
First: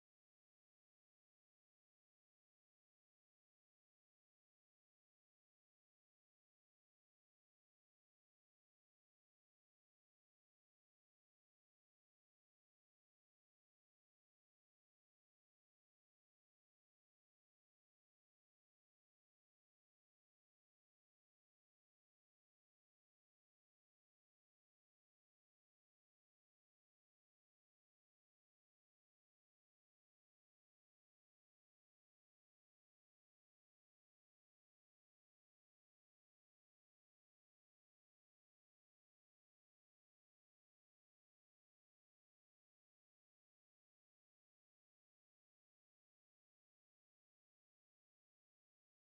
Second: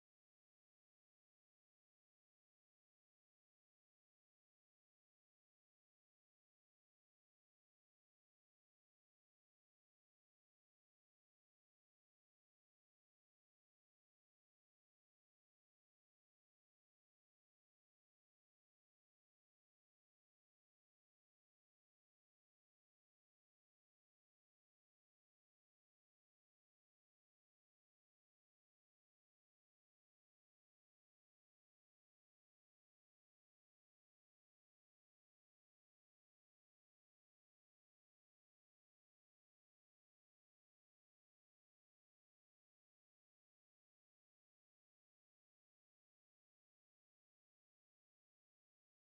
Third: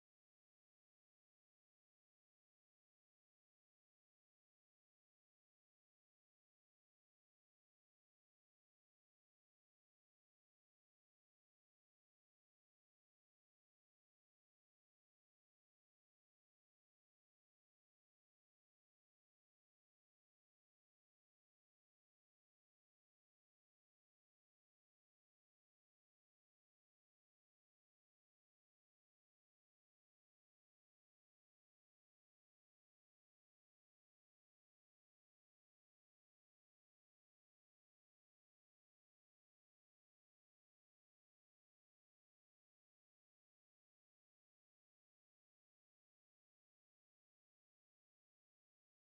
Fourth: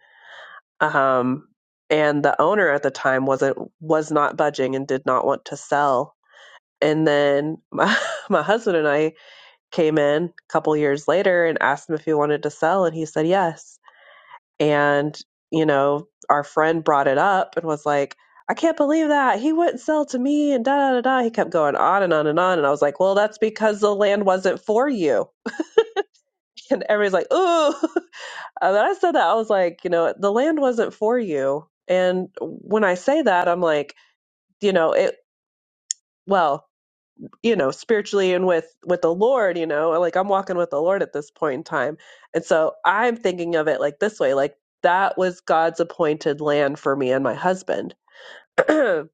S1: um and the owner at the time wasn't was not budging and did not want to sell and then my, my husband and I came in a couple years later and asked him if he wanted to sell and he said yes and you know our friend brought it up and was like I can't believe that he wouldn't sell to me and da da da da. He kept going on and on and on, and I was like, "Well, that's because the land wasn't for you." And everybody's like, "Ooh!" Uh, But I said that I was like, you know, the land wasn't for you. And when I say that, I'm like, you know, it well, you know, spiritually and with with the Lord, you know, like I'm walking with the Lord at this point in time. And so I'm thinking of it like this way, like that was God's appointed land for me and my husband. and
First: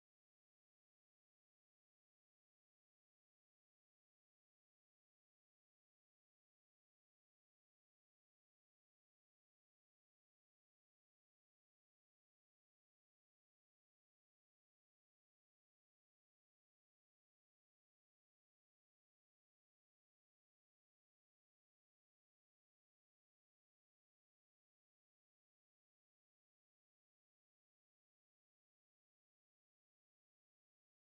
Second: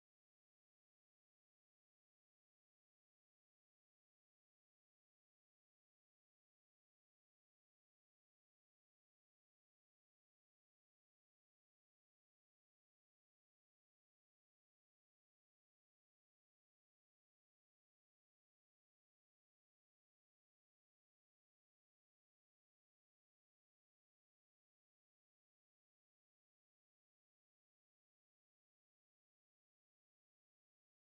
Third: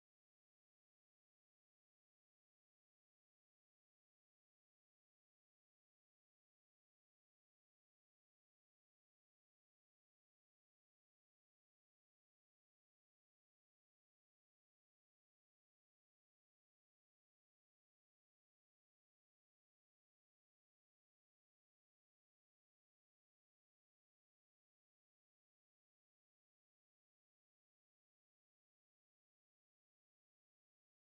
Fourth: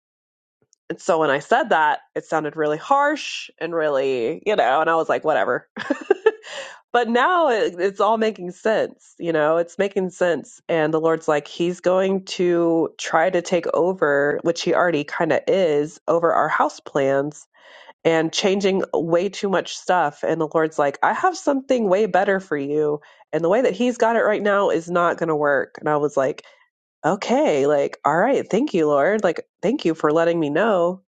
S1: so when I said that, it sounded really harsh and really, you know, and I was like, whatever but now it, it's all making sense you know it's making sense and the lord's like he's going to try to take over which he already kind of is over our house plans and changing way too much stuff and the lord's like i have something way better for you and the way that he's got it right now is not going to work and i was like okay like all right thank you lord like thank you for letting me know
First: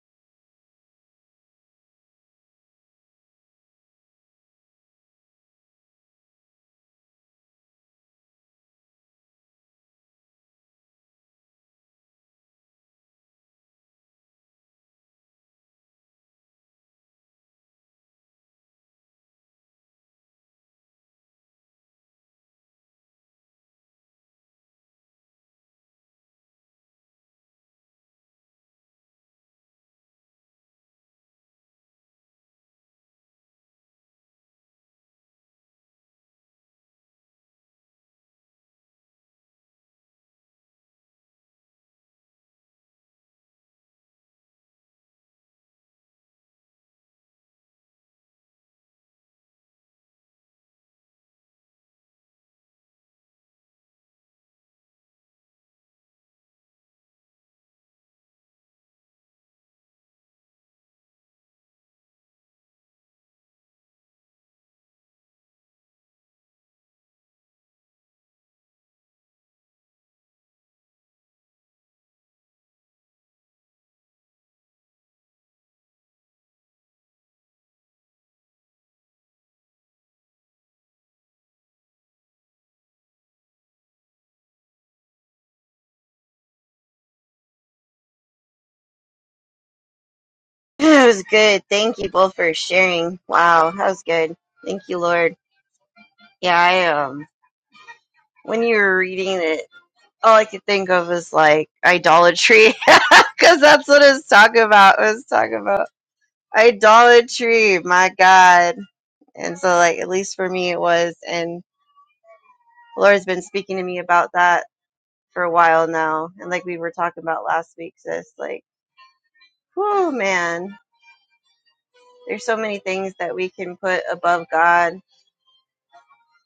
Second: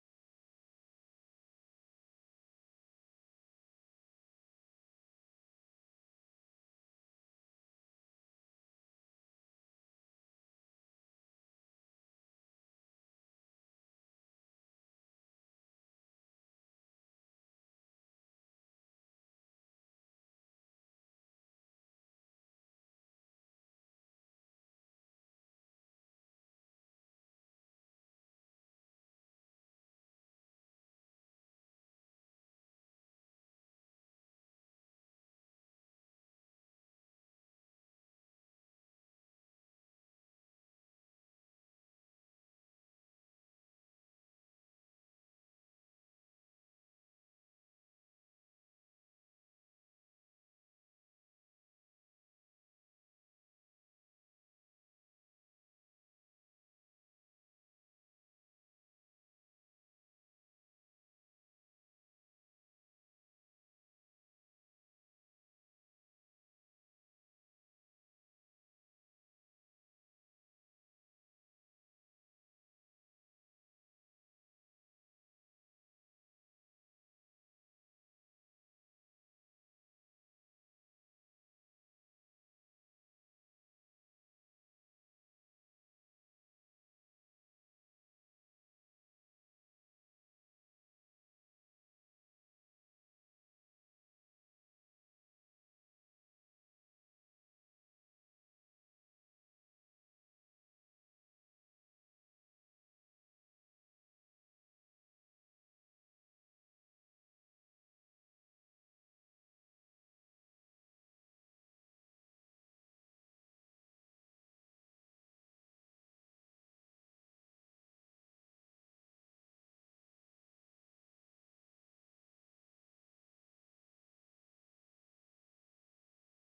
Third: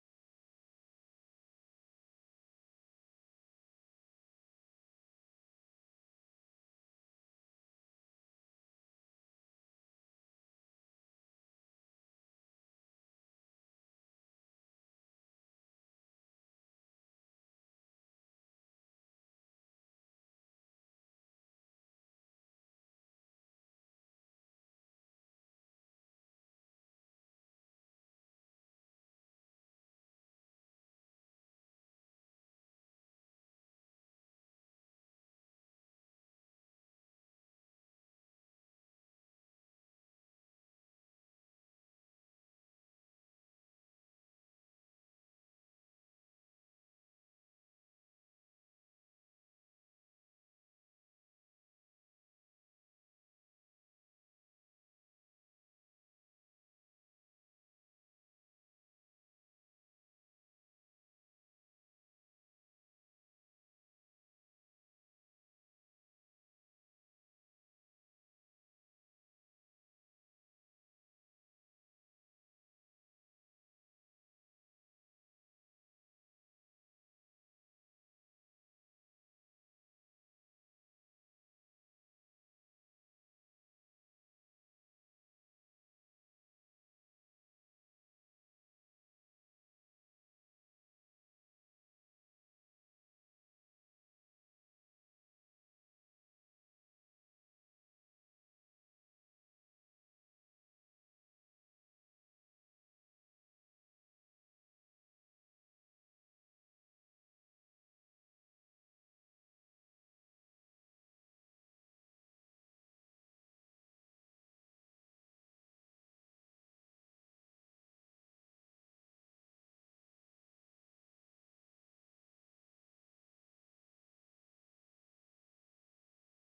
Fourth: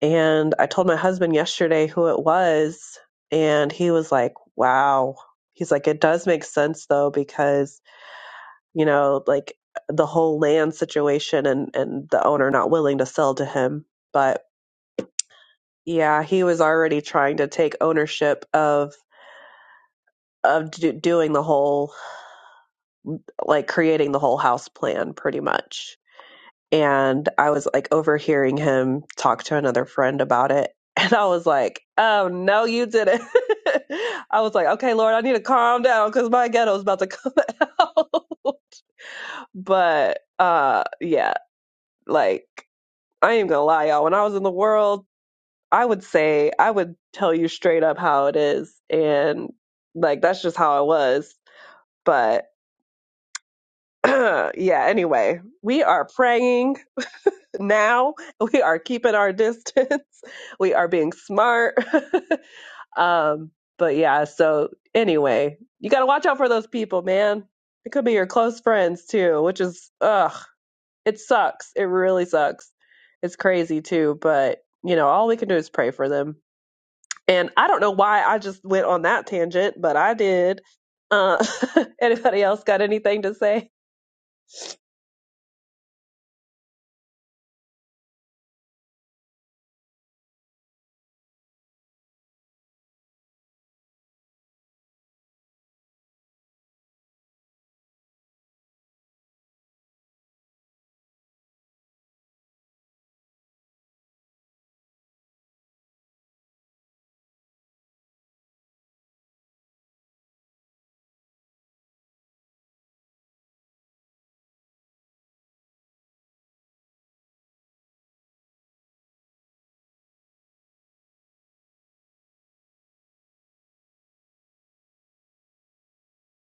S1: and I told my husband yesterday who it was, and he was like, wow. He's like, it does make sense though, because, you know, like the whole land situation and, and the owner not willing to sell to him. But yeah, he was already trying to take ownership of of do doing the whole like creating the whole house plan pretty much and I was like overhearing him talk to another friend about it. And I was like, oh no, you didn't. I was like, okay, Lord, I need to calm down because my ghetto is about to come out. but uh yeah, like I ain't gonna lie, y'all. When I was in the world, I would say I would tell you straight up how it is. And like that's just how I was. But yeah, anyway, we are praying now. We are keeping our distance. We are being smart. Um, but yeah, so anyway, you got to watch out for those people, man. It could be your close friends too, which is, ugh, it sucks. It really sucks. It's crazy too, but you know, all we can do is pray for them. And I don't know why I just went on that tangent, but I did. Uh, anybody else got anything to say?
S3: It was good. Thank you both for sharing. Wow, that was good. Thank you, Lord. Yeah, I um when you were reading it, all I could think of was like idolatry, because that's what it's talking about. It was talking about idolatry. My God. And so, like, at least for me, it was. And the Lord's been speaking to me about that for a while now. And like we were talking about last week, sis, like, whoo, man, there's so many things that we can put above God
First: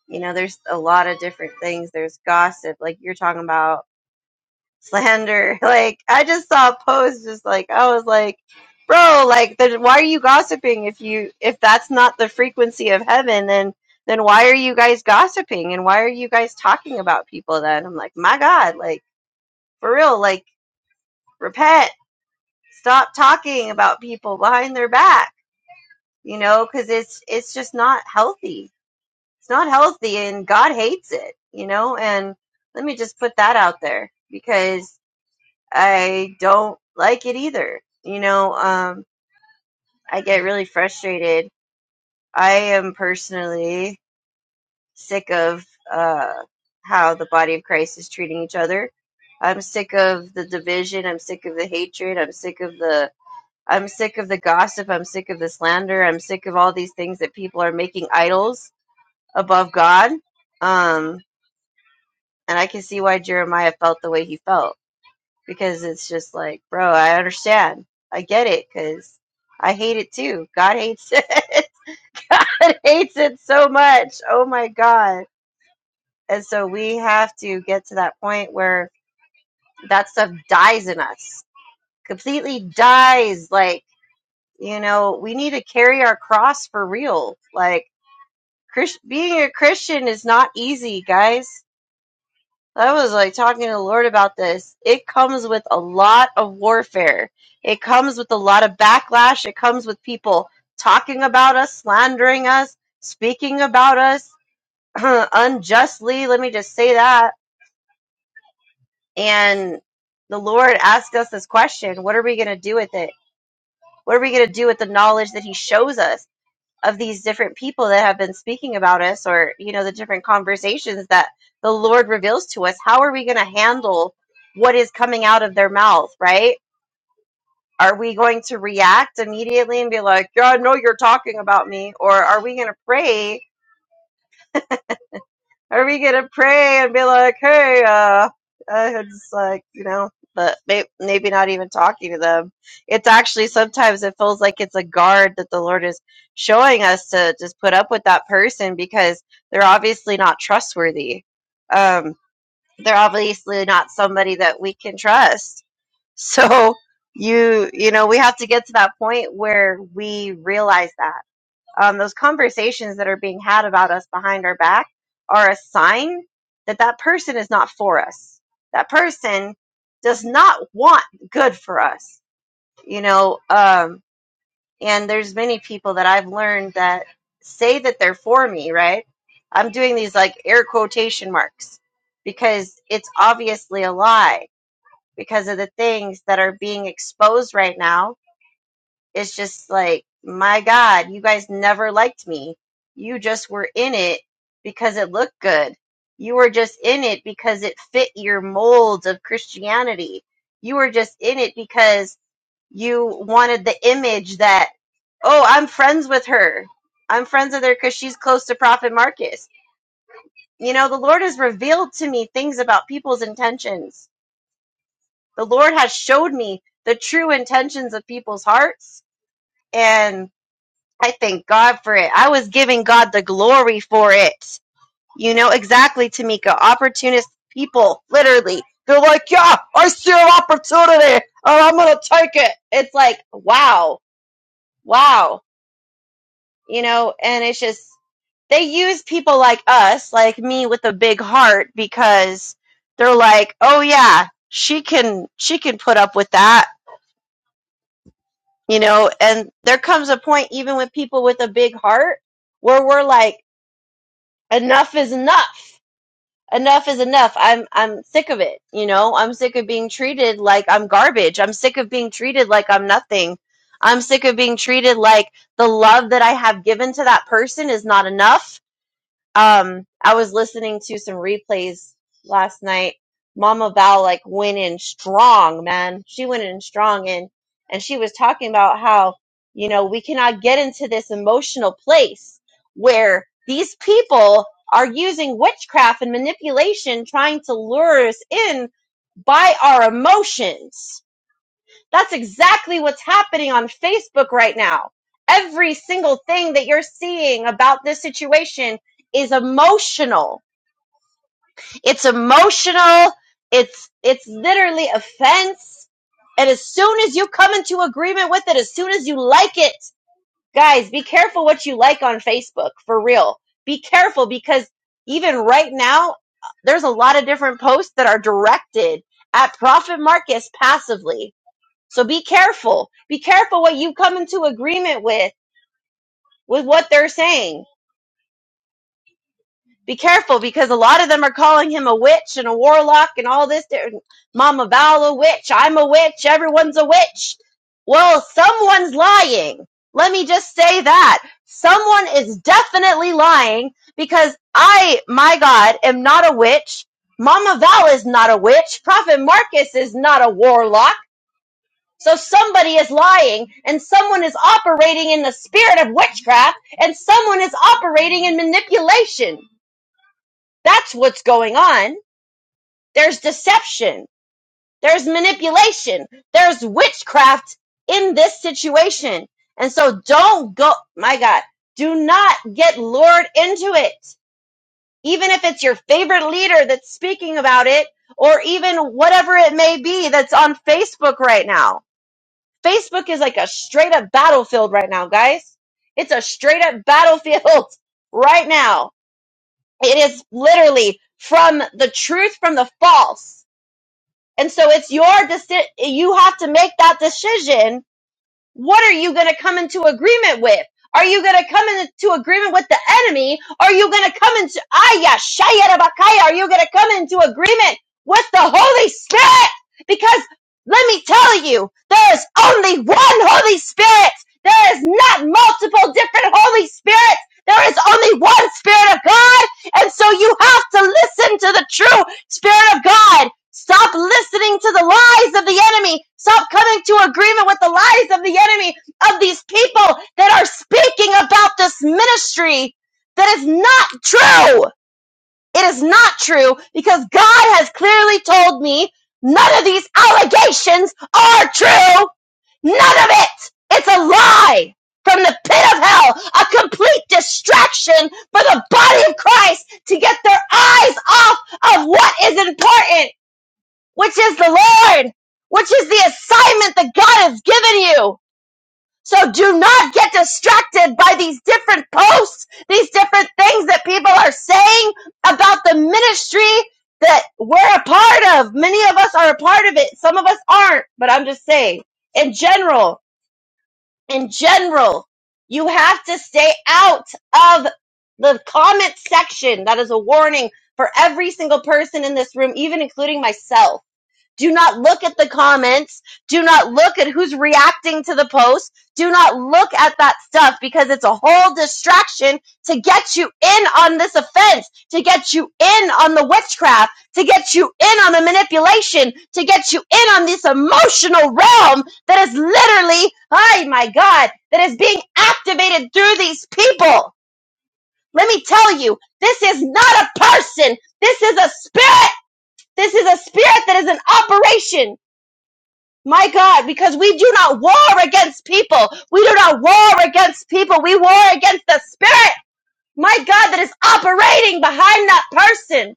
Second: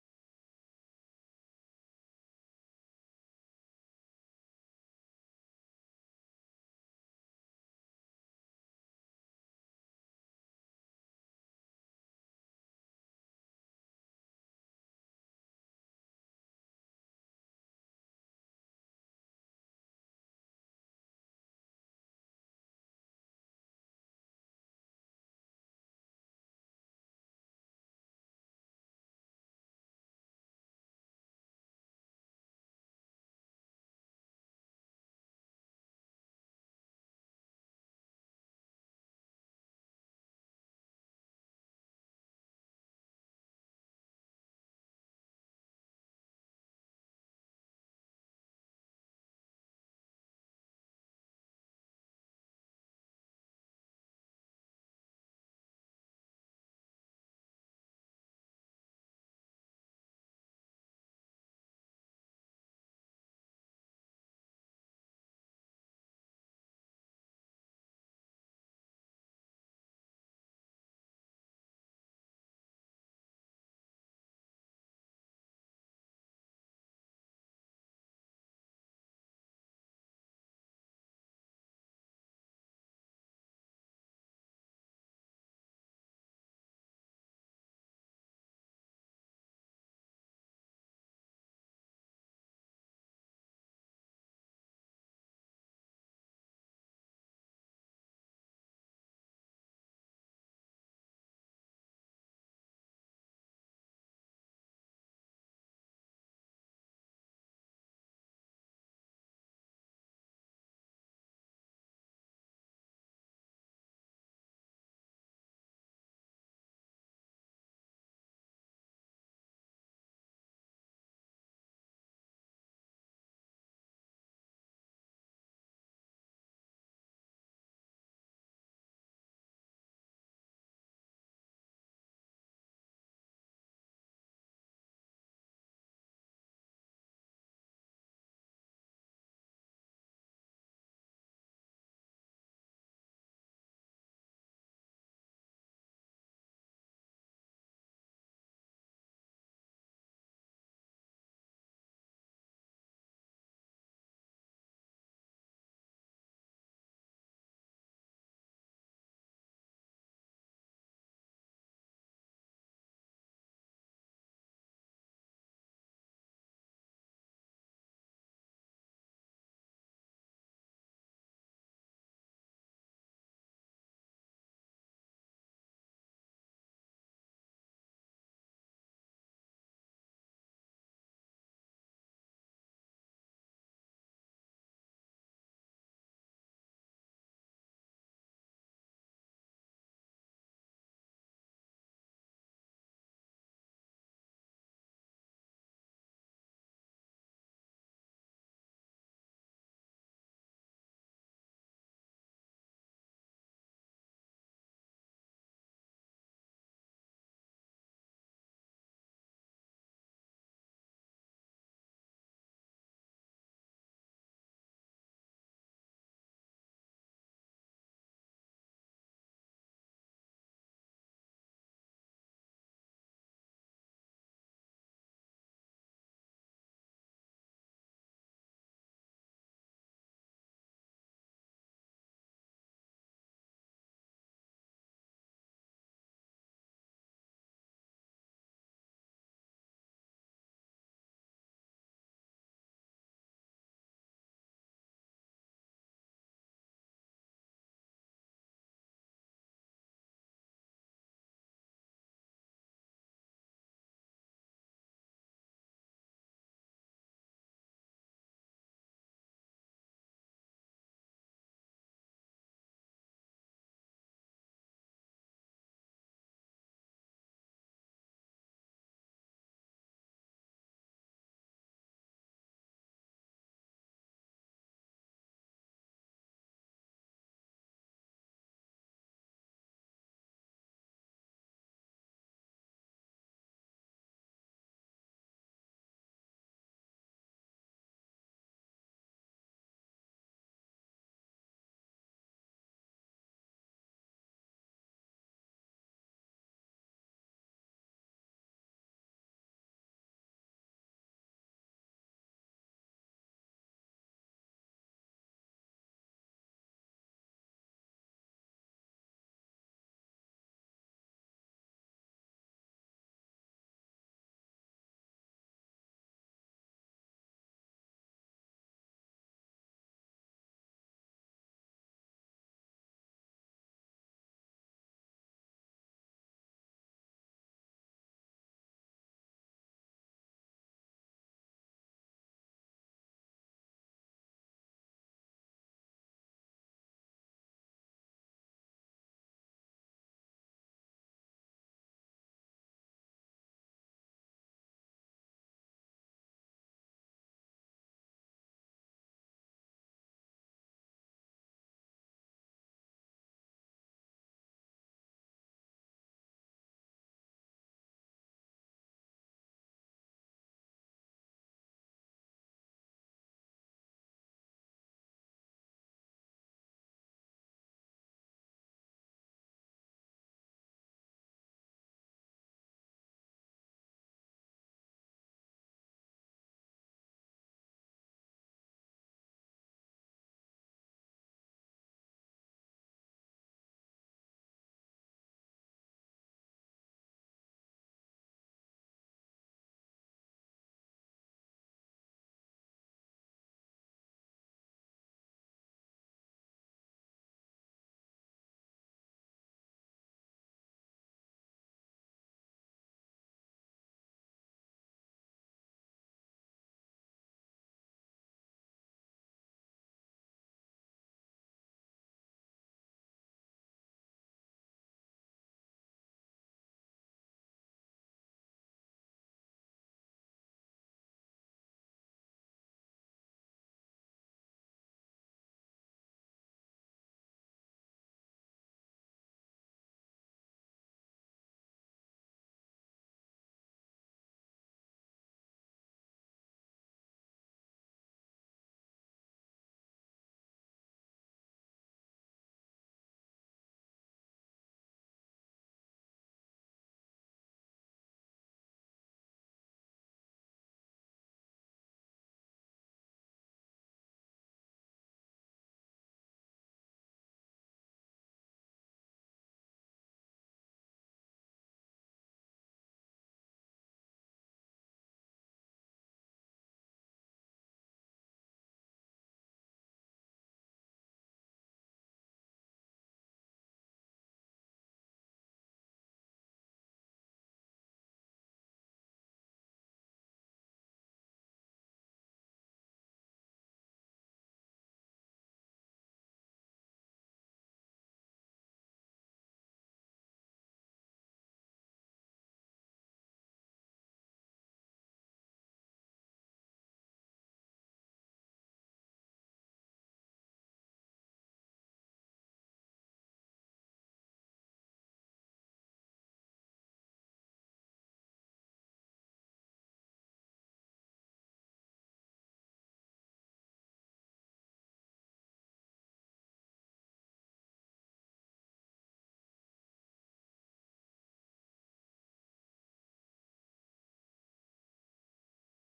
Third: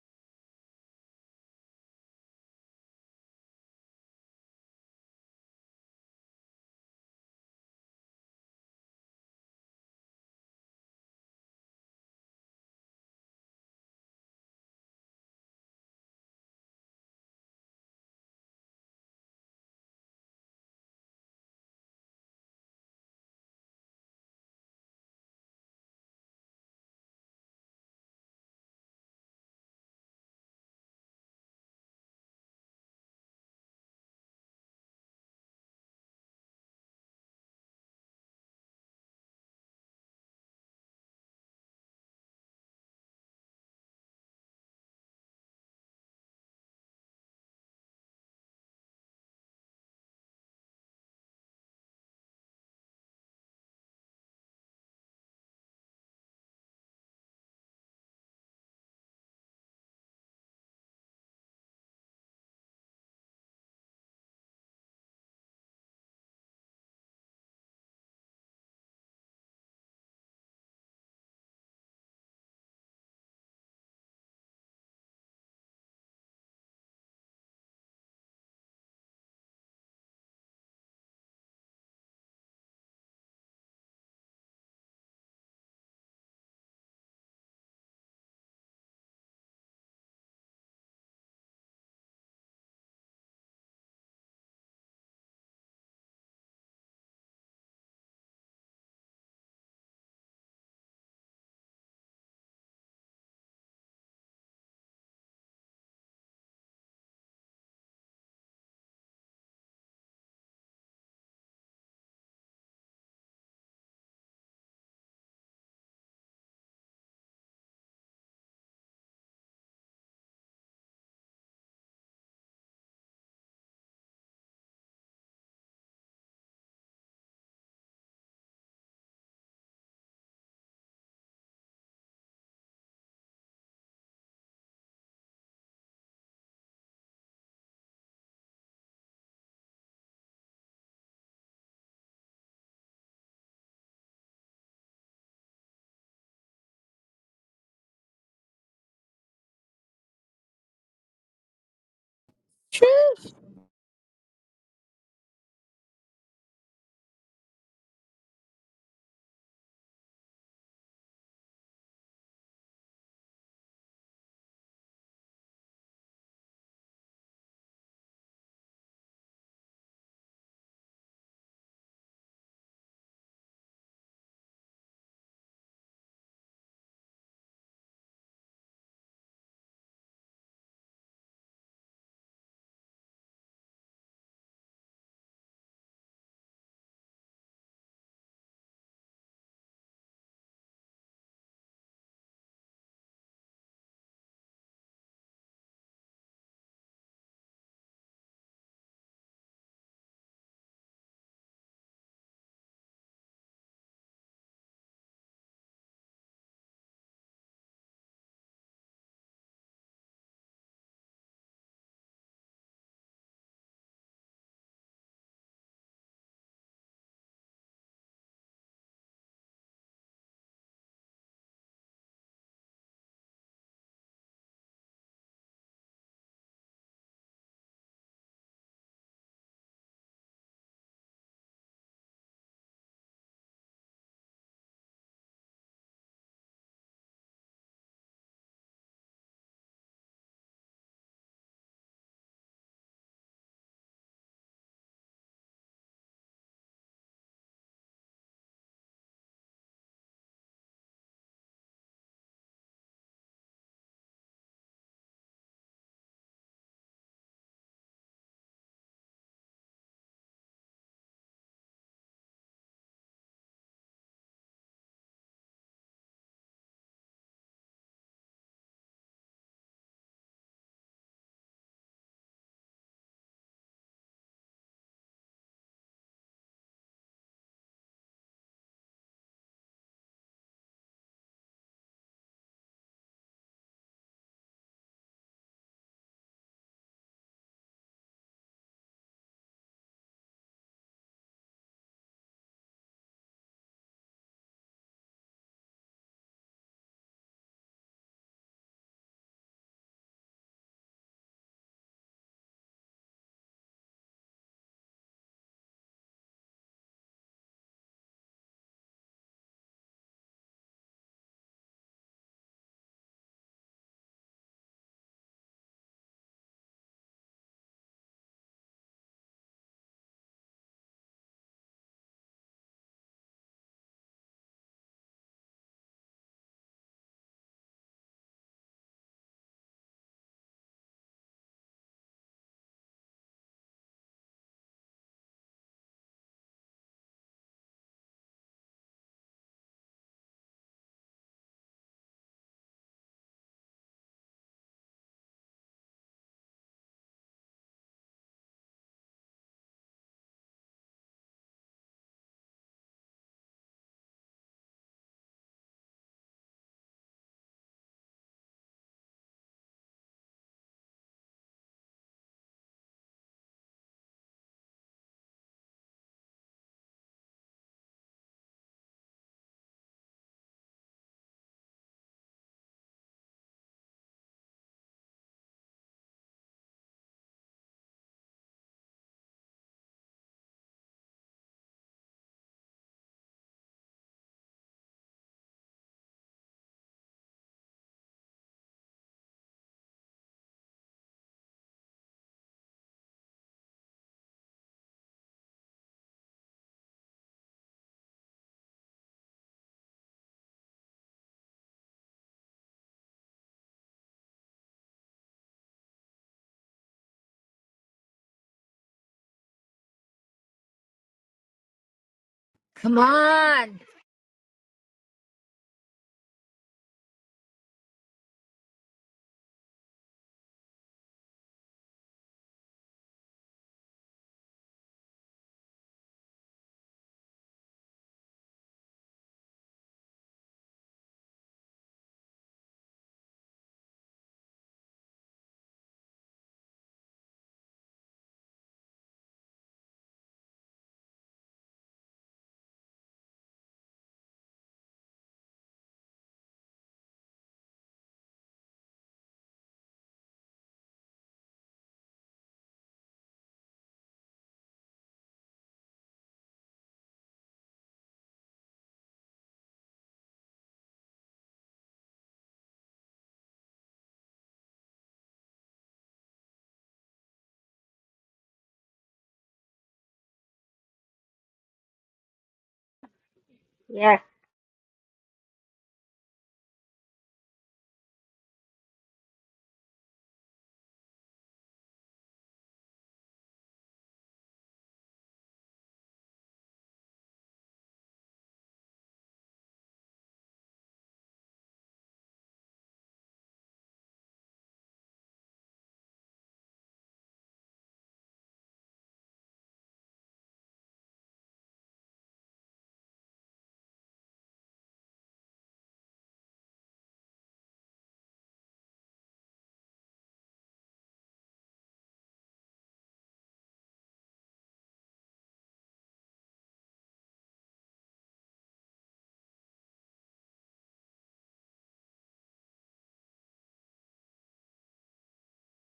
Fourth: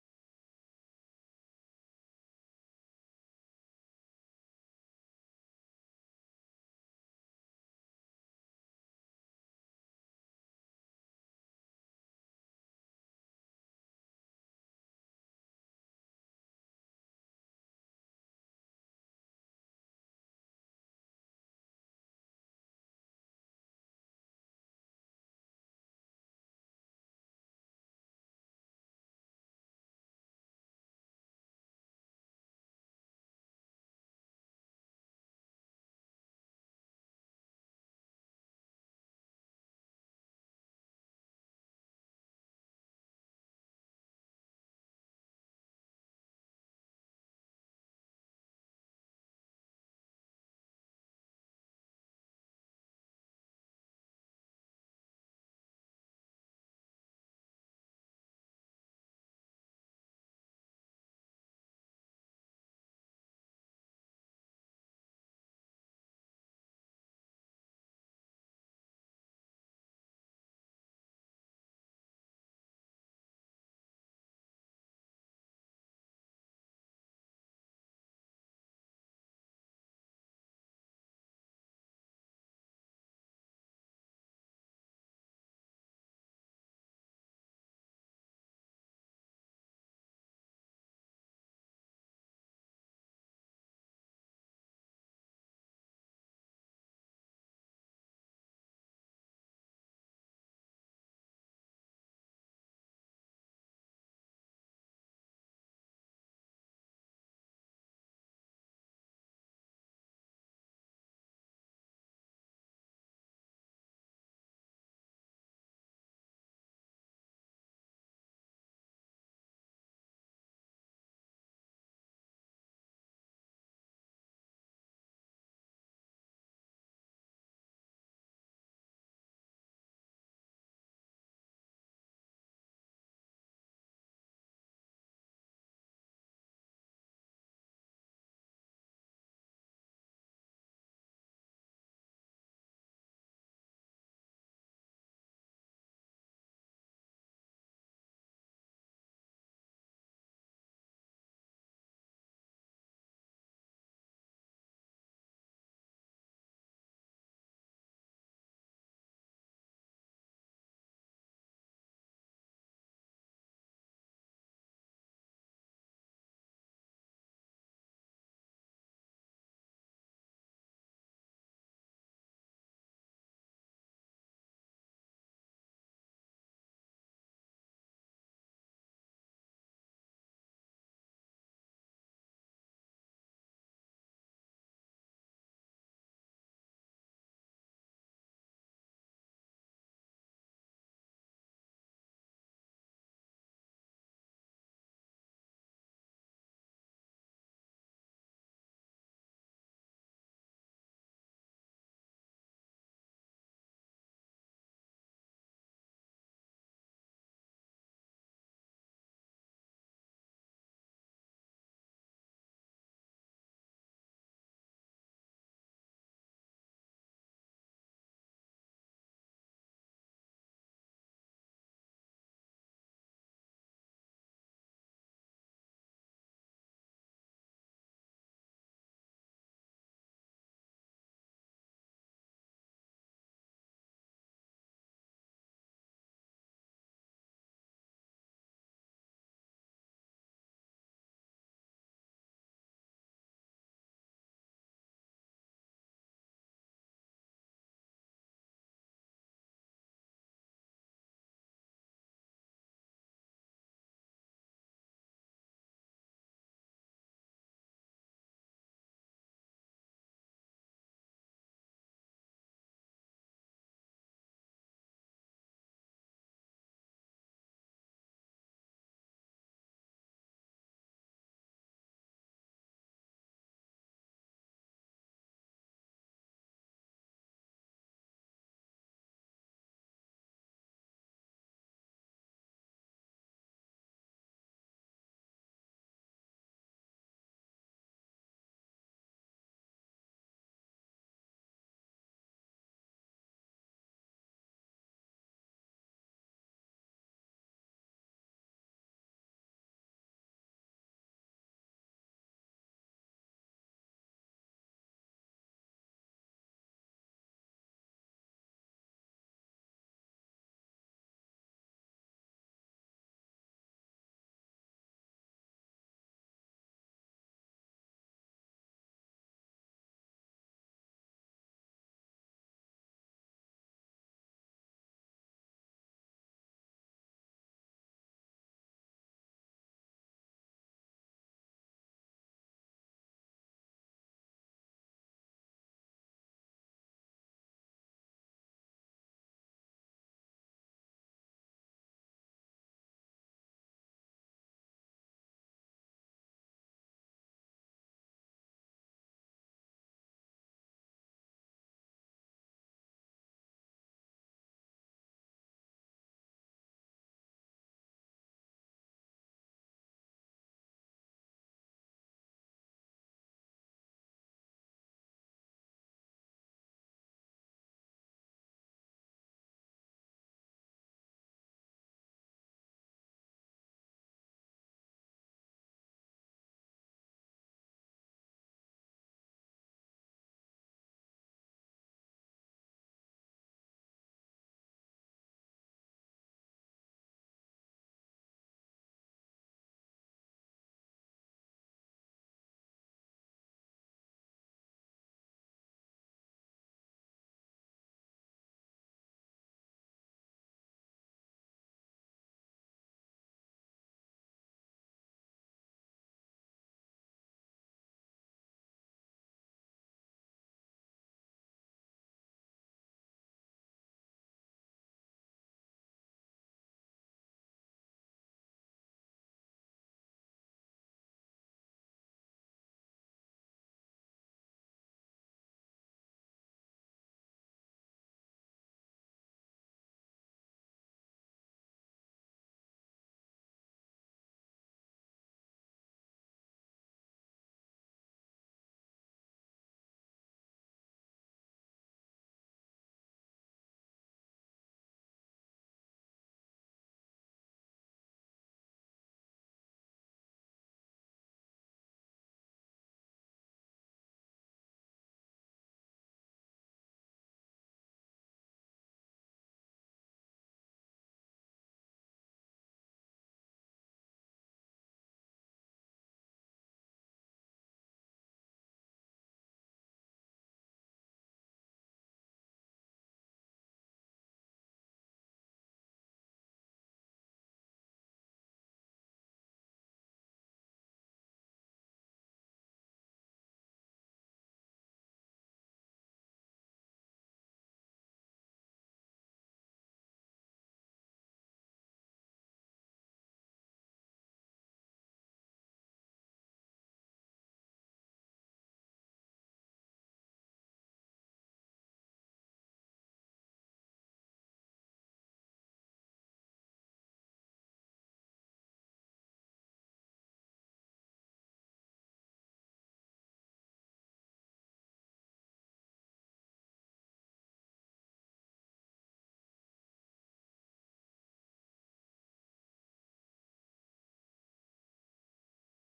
S3: you know there's a lot of different things there's gossip like you're talking about slander like i just saw a post just like i was like bro like then why are you gossiping if you if that's not the frequency of heaven then then why are you guys gossiping and why are you guys talking about people then i'm like my god like for real like repent stop talking about people behind their back you know because it's it's just not healthy It's not healthy and God hates it, you know? And let me just put that out there because I don't like it either. You know, um, I get really frustrated. I am personally sick of uh, how the body of Christ is treating each other. I'm sick of the division. I'm sick of the hatred. I'm sick of the. I'm sick of the gossip. I'm sick of the slander. I'm sick of all these things that people are making idols above God. Um, And I can see why Jeremiah felt the way he felt because it's just like, bro, I understand. I get it because I hate it too. God hates it. God hates it so much. Oh my God. And so we have to get to that point where that stuff dies in us, completely dies. Like, you know, we need to carry our cross for real. Like, Christ- being a Christian is not easy, guys. I was like talking to the Lord about this. It comes with a lot of warfare. It comes with a lot of backlash. It comes with people talking about us, slandering us, speaking about us unjustly. Let me just say that. And the Lord asked us this question What are we going to do with it? What are we going to do with the knowledge that He shows us? of these different people that have been speaking about us or you know the different conversations that the lord reveals to us how are we going to handle what is coming out of their mouth right are we going to react immediately and be like yeah i know you're talking about me or are we going to pray are we gonna pray and be like, hey, uh, uh, it's like, you know, but may- maybe not even talking to them. It's actually sometimes it feels like it's a guard that the Lord is showing us to just put up with that person because they're obviously not trustworthy. Um, they're
S2: Truth.
S3: obviously not somebody that we can trust. So you, you know, we have to get to that point where we realize that um, those conversations that are being had about us behind our back are a sign that that person is not for us. That person does not want good for us, you know. Um, and there's many people that I've learned that say that they're for me, right? I'm doing these like air quotation marks because it's obviously a lie because of the things that are being exposed right now it's just like, my God, you guys never liked me. You just were in it because it looked good. You were just in it because it fit your mold of Christianity. You were just in it because you wanted the image that, oh, I'm friends with her. I'm friends with her because she's close to Prophet Marcus. You know, the Lord has revealed to me things about people's intentions. The Lord has showed me the true intentions of people's hearts. And I thank God for it. I was giving God the glory for it. You know, exactly, Tamika. Opportunist people, literally. They're like, yeah, I see an opportunity and I'm going to take it. It's like, wow, wow. You know, and it's just, they use people like us, like me with a big heart, because they're like, oh yeah, she can, she can put up with that. You know, and there comes a point, even with people with a big heart, where we're like, enough is enough. Enough is enough. I'm I'm sick of it, you know? I'm sick of being treated like I'm garbage. I'm sick of being treated like I'm nothing. I'm sick of being treated like the love that I have given to that person is not enough um, I was listening to some replays last night. Mama Val like went in strong, man. She went in strong and and she was talking about how, you know, we cannot get into this emotional place where these people are using witchcraft and manipulation trying to lure us in by our emotions that's exactly what's happening on Facebook right now. Every single thing that you're seeing about this situation is emotional. It's emotional. It's it's literally offense. And as soon as you come into agreement with it, as soon as you like it, guys, be careful what you like on Facebook for real. Be careful because even right now, there's a lot of different posts that are directed at Prophet Marcus passively so be careful. Be careful what you come into agreement with, with what they're saying. Be careful because a lot of them are calling him a witch and a warlock and all this. They're- Mama Val a witch. I'm a witch. Everyone's a witch. Well, someone's lying. Let me just say that. Someone is definitely lying because I, my God, am not a witch. Mama Val is not a witch. Prophet Marcus is not a warlock. So somebody is lying and someone is operating in the spirit of witchcraft and someone is operating in manipulation. That's what's going on. There's deception. There's manipulation. There's witchcraft in this situation. And so don't go, my God, do not get lured into it. Even if it's your favorite leader that's speaking about it or even whatever it may be that's on Facebook right now Facebook is like a straight up battlefield right now, guys. It's a straight up battlefield right now. It is literally from the truth from the false. And so it's your decision. You have to make that decision what are you going to come into agreement with? Are you going to come into agreement with the enemy? Are you going to come into, Aya, Shaya, are you going to come into agreement with the Holy Spirit? Because let me tell you, there is only one
S2: Come
S3: Holy
S2: on.
S3: Spirit. There is not multiple different Holy Spirits. There is only one Spirit of God. And so you have to listen to the truth. Spirit of God, stop listening to the lies of the enemy. Stop coming to agreement with the lies of the enemy of these people that are speaking about this ministry that is not true. It is not true because God has clearly told me none of these allegations are true. None of it. It's a lie from the pit of hell, a complete distraction for the body of Christ to get their eyes off of what is important, which is the Lord, which is the assignment that God has given you. So do not get distracted by these different posts, these different things that people are saying about the ministry that we're a part of. Many of us are a part of it. Some of us aren't, but I'm just saying in general,
S2: Yes.
S3: in general, you have to stay out of the comment section. That is a warning for every single person in this room, even including myself do not look at the comments. Do not look at who's reacting to the post. Do not look at that stuff because it's a whole distraction to get you in on this offense, to get you in on the witchcraft, to get you in on the manipulation, to get you in on this emotional realm that is literally, oh my God, that is being activated through these people. Let me tell you, this is not a person. This is a spirit. This is a spirit that is in operation my God, because we do not war against people. We do not war against people. We war against the spirit, my God, that is operating behind that person.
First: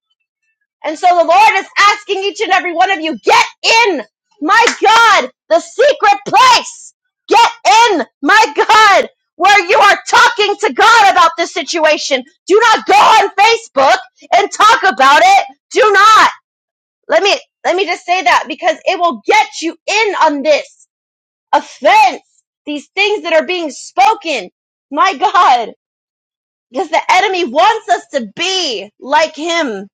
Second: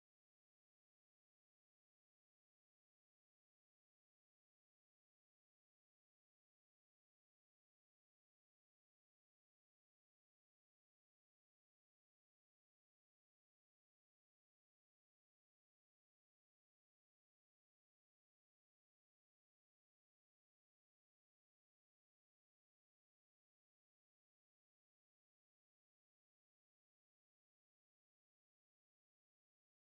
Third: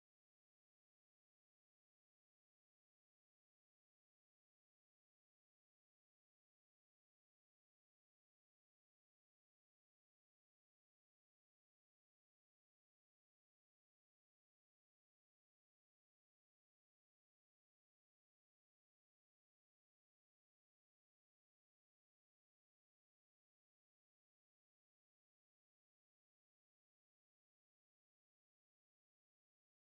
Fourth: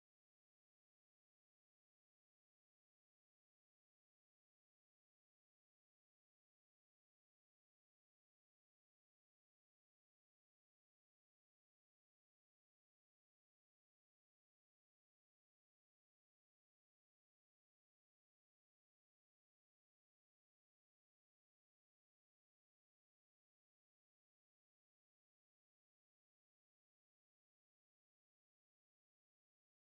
S3: And so the Lord is asking each and every one of you, get in, my God, the secret place. Get in, my God, where you are talking to God about this situation. Do not go on Facebook and talk about it. Do not. Let me, let me just say that because it will get you in on this offense, these things that are being spoken. My God, because the enemy wants us to be like him.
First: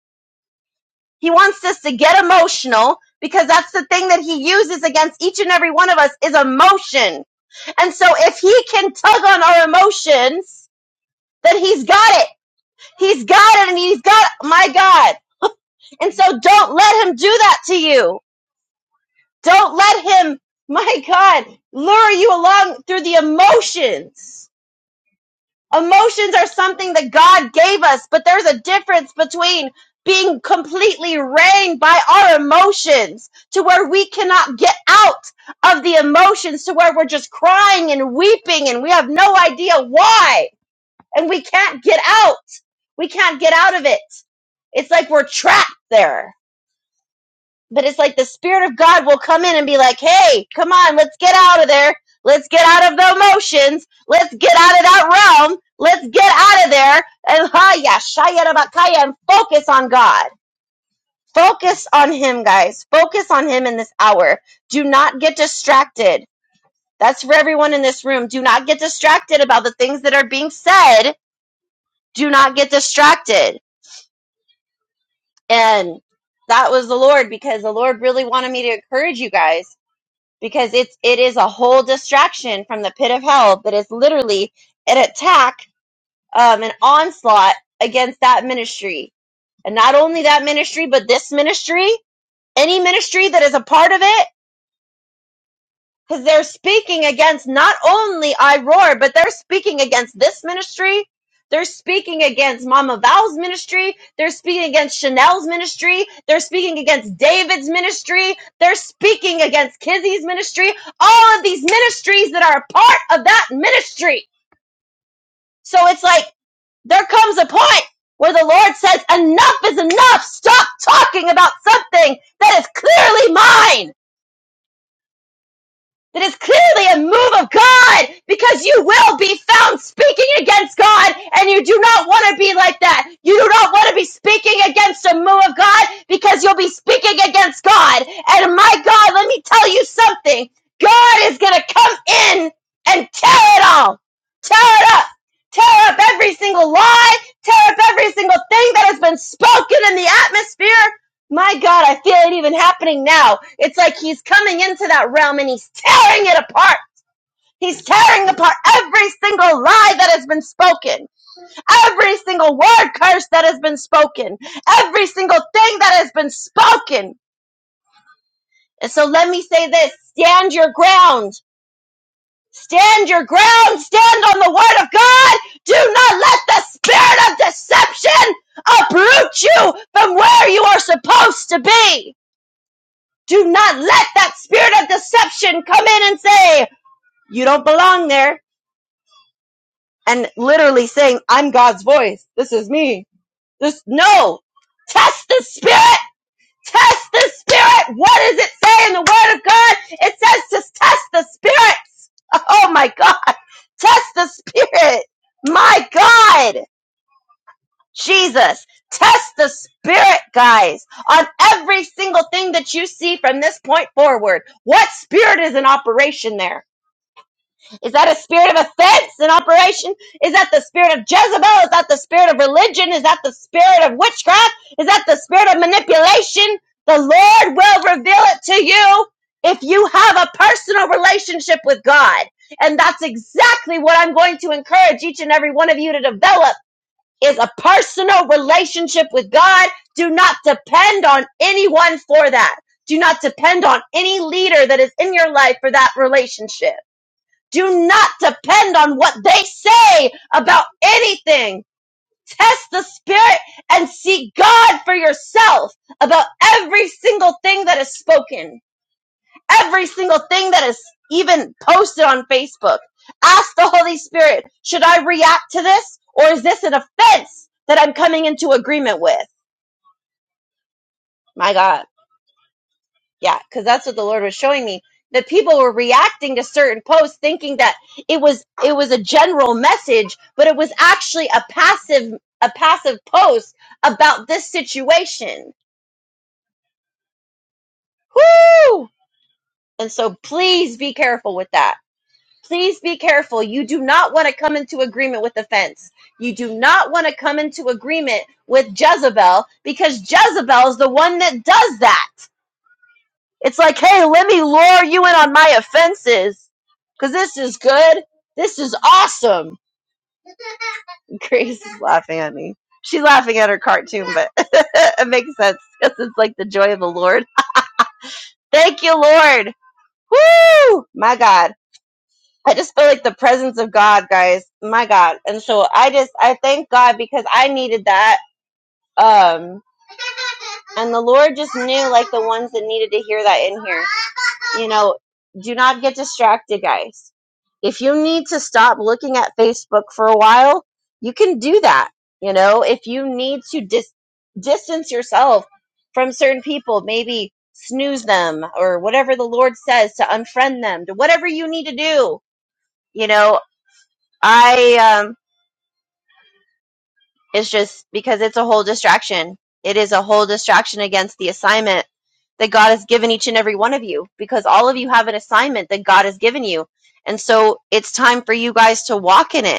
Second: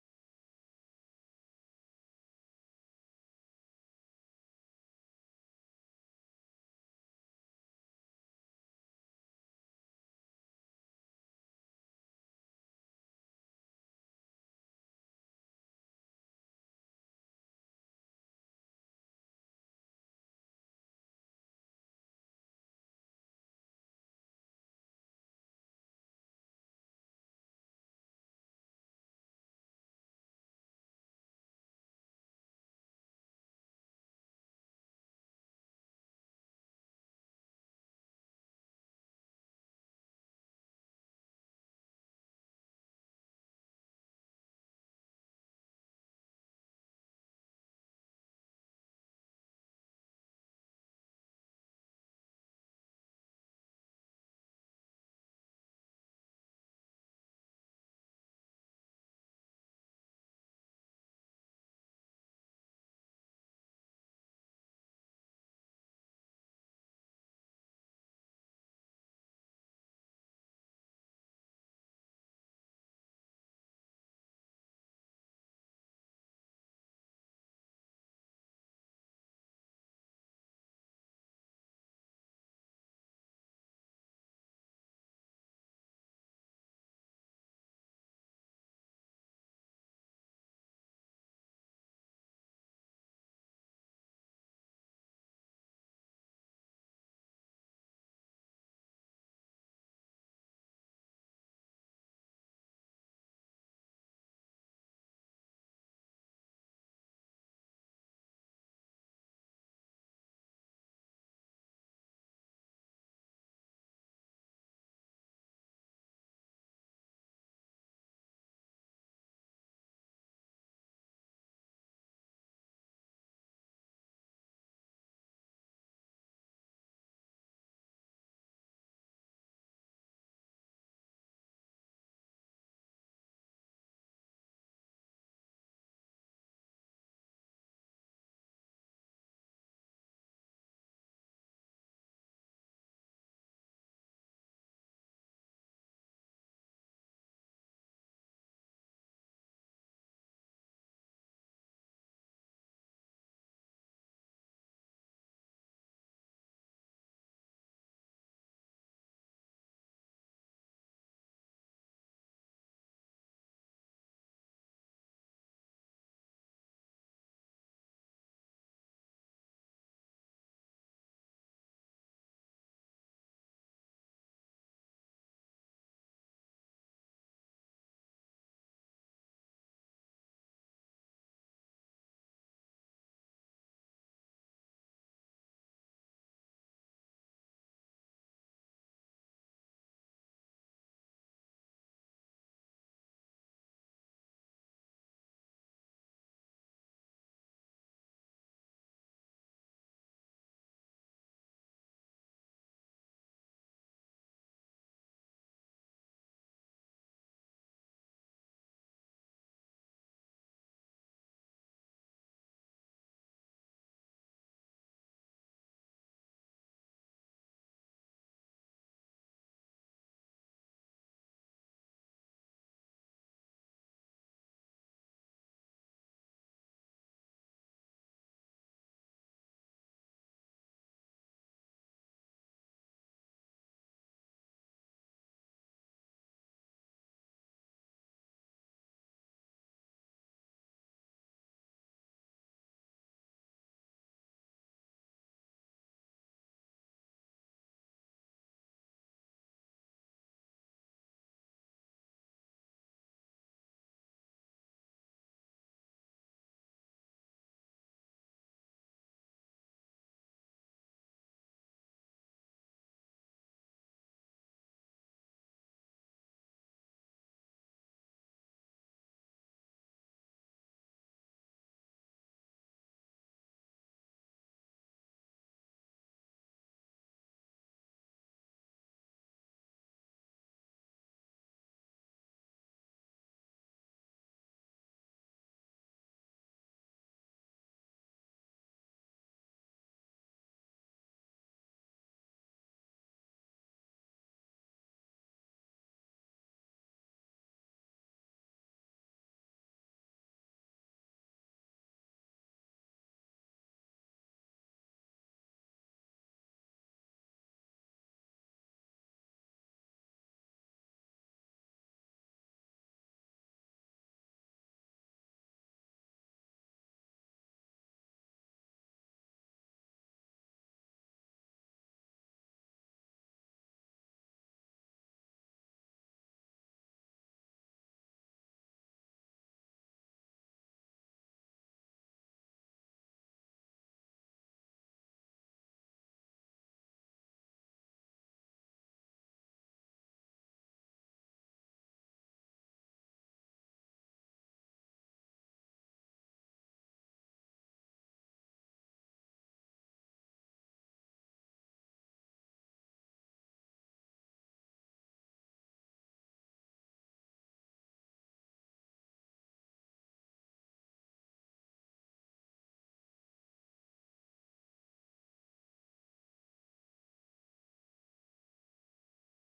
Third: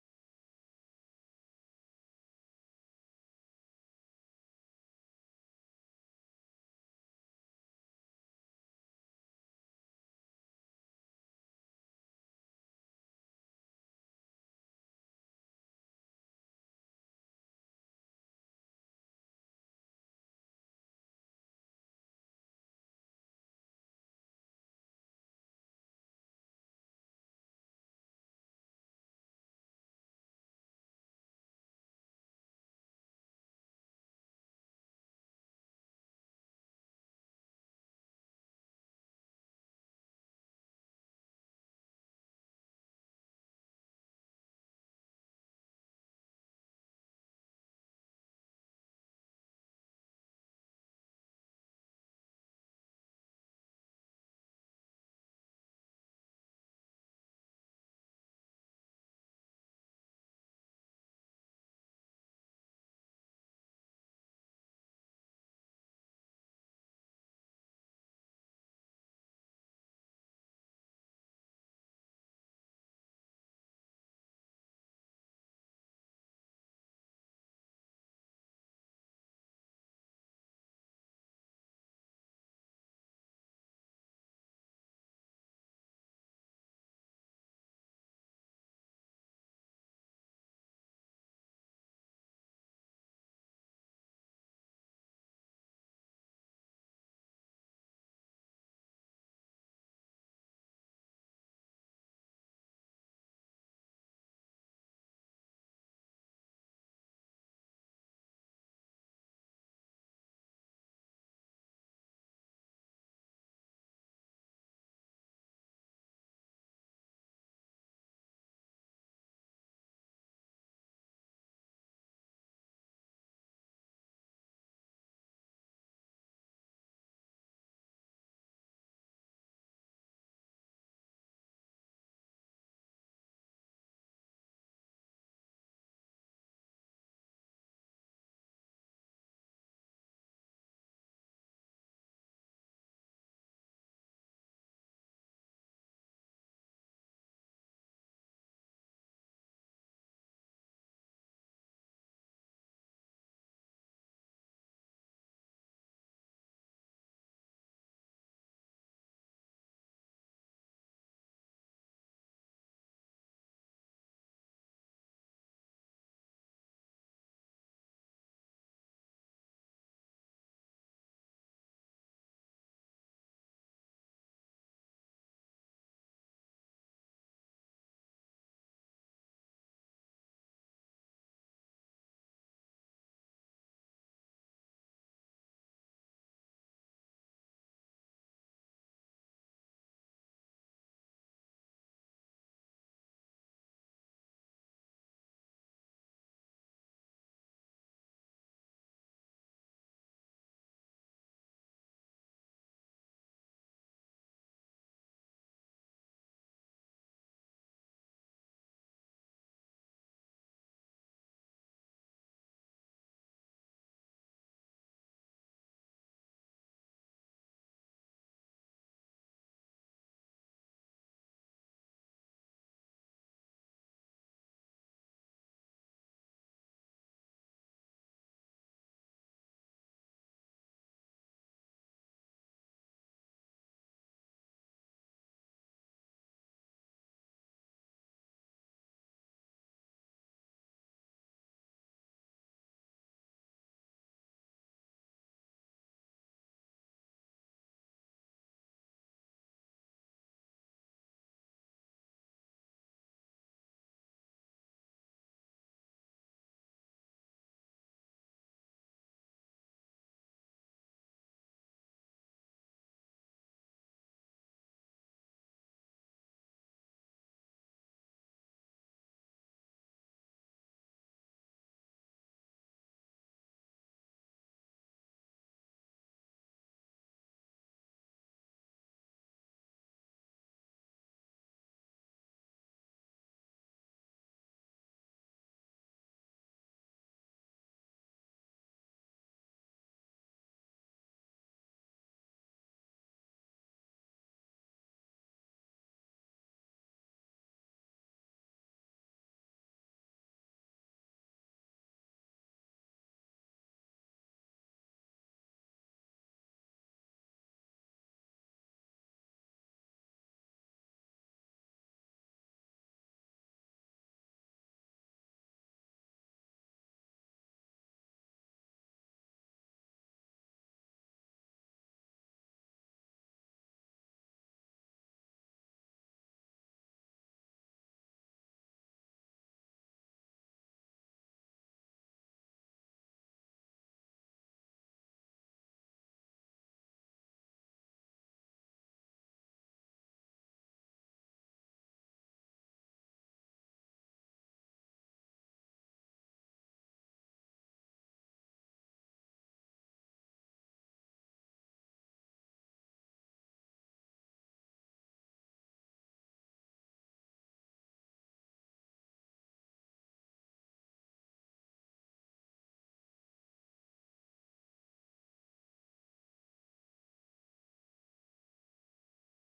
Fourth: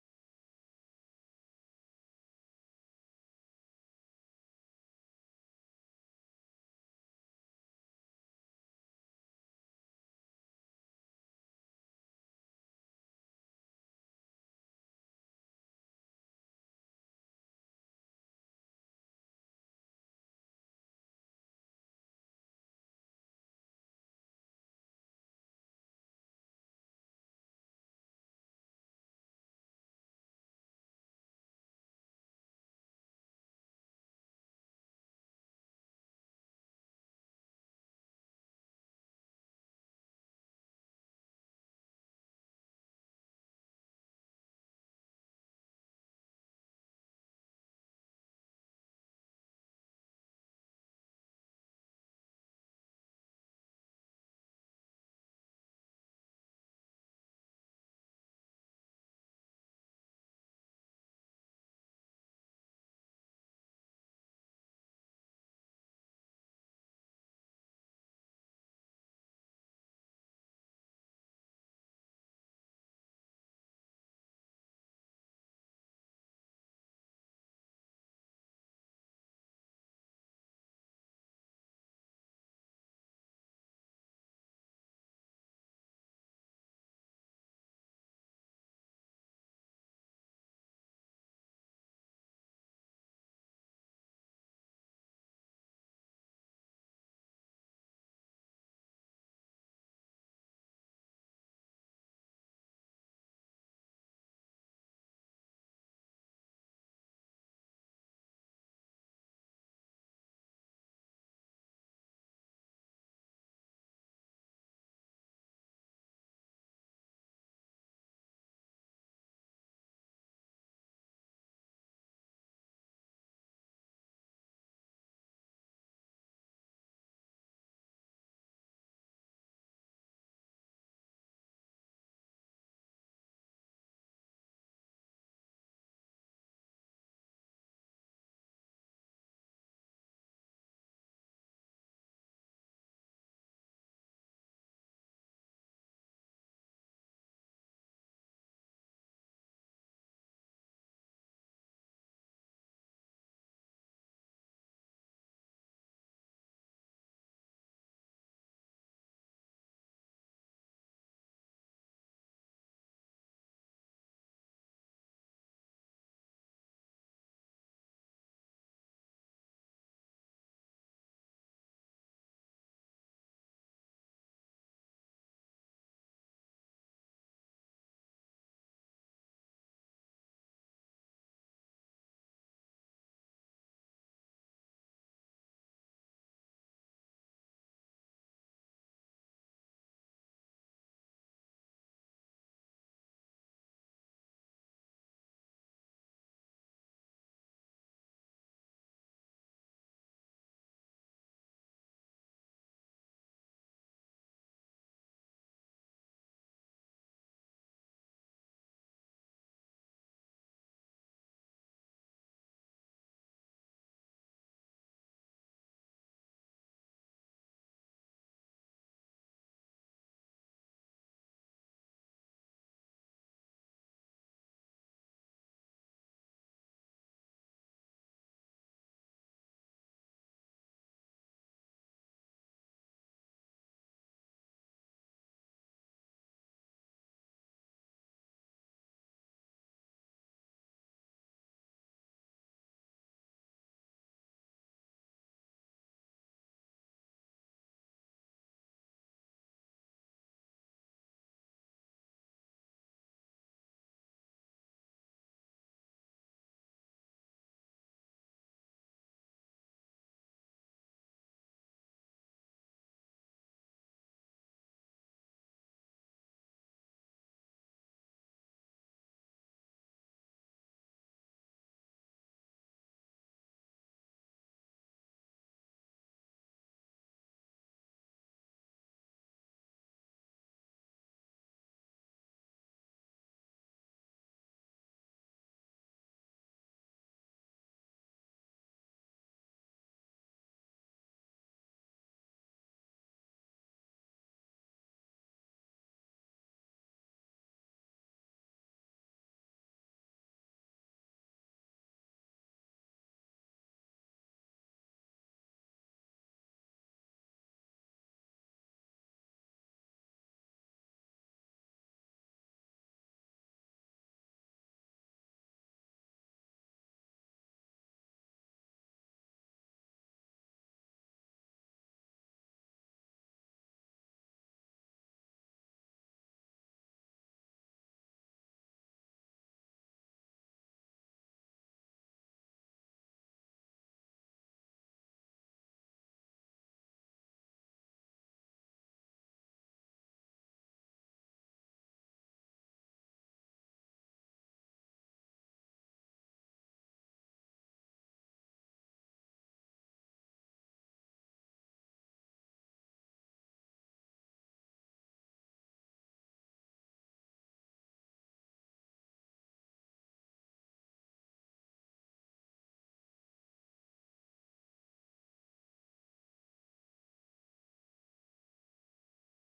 S3: He wants us to get emotional because that's the thing that he uses against each and every one of us is emotion. And so if he can tug on our emotions, then he's got it. He's got it and he's got, it. my God. And so don't let him do that to you. Don't let him, my God, lure you along through the emotions Emotions are something that God gave us, but there's a difference between being completely reigned by our emotions to where we cannot get out of the emotions to where we're just crying and weeping and we have no idea why and we can't get out. We can't get out of it. It's like we're trapped there. But it's like the Spirit of God will come in and be like, hey, come on, let's get out of there. Let's get out of the emotions. Let's get out of that realm. Let's get out of there and haya, shayarabakaya, and focus on God. Focus on Him, guys. Focus on Him in this hour. Do not get distracted. That's for everyone in this room. Do not get distracted about the things that are being said. Do not get distracted. And that was the Lord because the Lord really wanted me to encourage you guys because it's it is a whole distraction from the pit of hell that is literally an attack, um, an onslaught against that ministry, and not only that ministry, but this ministry, any ministry that is a part of it because they're speaking against not only I Roar, but they're speaking against this ministry. They're speaking against Mama Val's ministry. They're speaking against Chanel's ministry. They're speaking against David's ministry. They're speaking against Kizzy's ministry. All of these ministries that are a part of that ministry. So it's like there comes a point where the Lord says, enough is enough. Stop talking about something that is clearly mine. that is clearly a move of God because you will be found speaking against God and you do not want to be like that. You do not want to be speaking against a move of God because you'll be speaking against God. And my God, let me tell you something. God is going to come in and tear it all. Tear it up. Tear up every single lie. Tear up every single thing that has been spoken in the atmosphere my God, I feel it even happening now. It's like he's coming into that realm and he's tearing it apart. He's tearing apart every single lie that has been spoken, every single word curse that has been spoken, every single thing that has been spoken. And so let me say this stand your ground. Stand your ground. Stand on the word of God. Do not let the spirit of deception uproot you from where you are supposed to be. Do not let that spirit of deception come in and say, you don't belong there. And literally saying, I'm God's voice. This is me. This, no. Test the spirit. Test the spirit. What does it say in the word of God? It says to test the spirits. Oh my God. Test the spirit. My God. Jesus, test the spirit, guys, on every single thing that you see from this point forward. What spirit is in operation there? Is that a spirit of offense in operation? Is that the spirit of Jezebel? Is that the spirit of religion? Is that the spirit of witchcraft? Is that the spirit of manipulation? The Lord will reveal it to you if you have a personal relationship with God. And that's exactly what I'm going to encourage each and every one of you to develop is a personal relationship with God. Do not depend on anyone for that. Do not depend on any leader that is in your life for that relationship. Do not depend on what they say about anything. Test the spirit and seek God for yourself about every single thing that is spoken every single thing that is even posted on Facebook. Ask the Holy Spirit, should I react to this or is this an offense that I'm coming into agreement with? My God. Yeah, because that's what the Lord was showing me. That people were reacting to certain posts thinking that it was it was a general message, but it was actually a passive a passive post about this situation. Whoo! And so please be careful with that please be careful. You do not want to come into agreement with offense. You do not want to come into agreement with Jezebel because Jezebel is the one that does that. It's like, hey, let me lure you in on my offenses because this is good. This is awesome. Grace is laughing at me. She's laughing at her cartoon, but it makes sense because it's like the joy of the Lord. Thank you, Lord. Woo! My God. I just feel like the presence of God, guys. My God. And so I just I thank God because I needed that. Um and the Lord just knew like the ones that needed to hear that in here. You know, do not get distracted, guys. If you need to stop looking at Facebook for a while, you can do that. You know, if you need to dis- distance yourself from certain people, maybe snooze them or whatever the Lord says to unfriend them, to whatever you need to do you know I um it's just because it's a whole distraction. It is a whole distraction against the assignment that God has given each and every one of you because all of you have an assignment that God has given you. And so it's time for you guys to walk in it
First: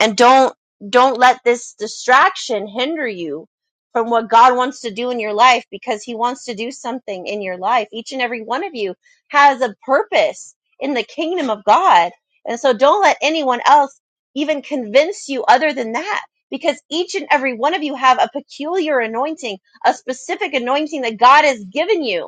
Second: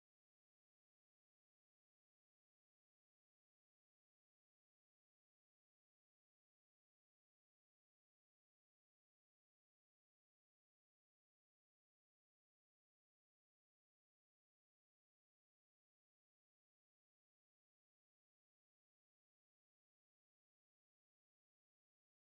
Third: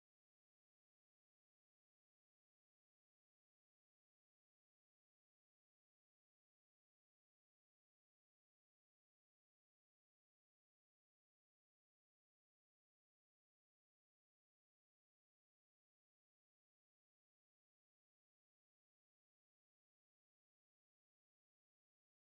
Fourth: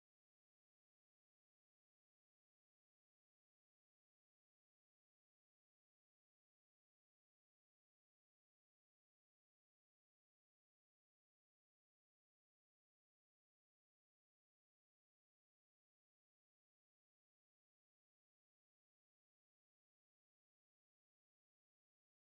S3: and don't don't let this distraction hinder you from what God wants to do in your life because he wants to do something in your life. Each and every one of you has a purpose in the kingdom of God. And so don't let anyone else even convince you other than that because each and every one of you have a peculiar anointing, a specific anointing that God has given you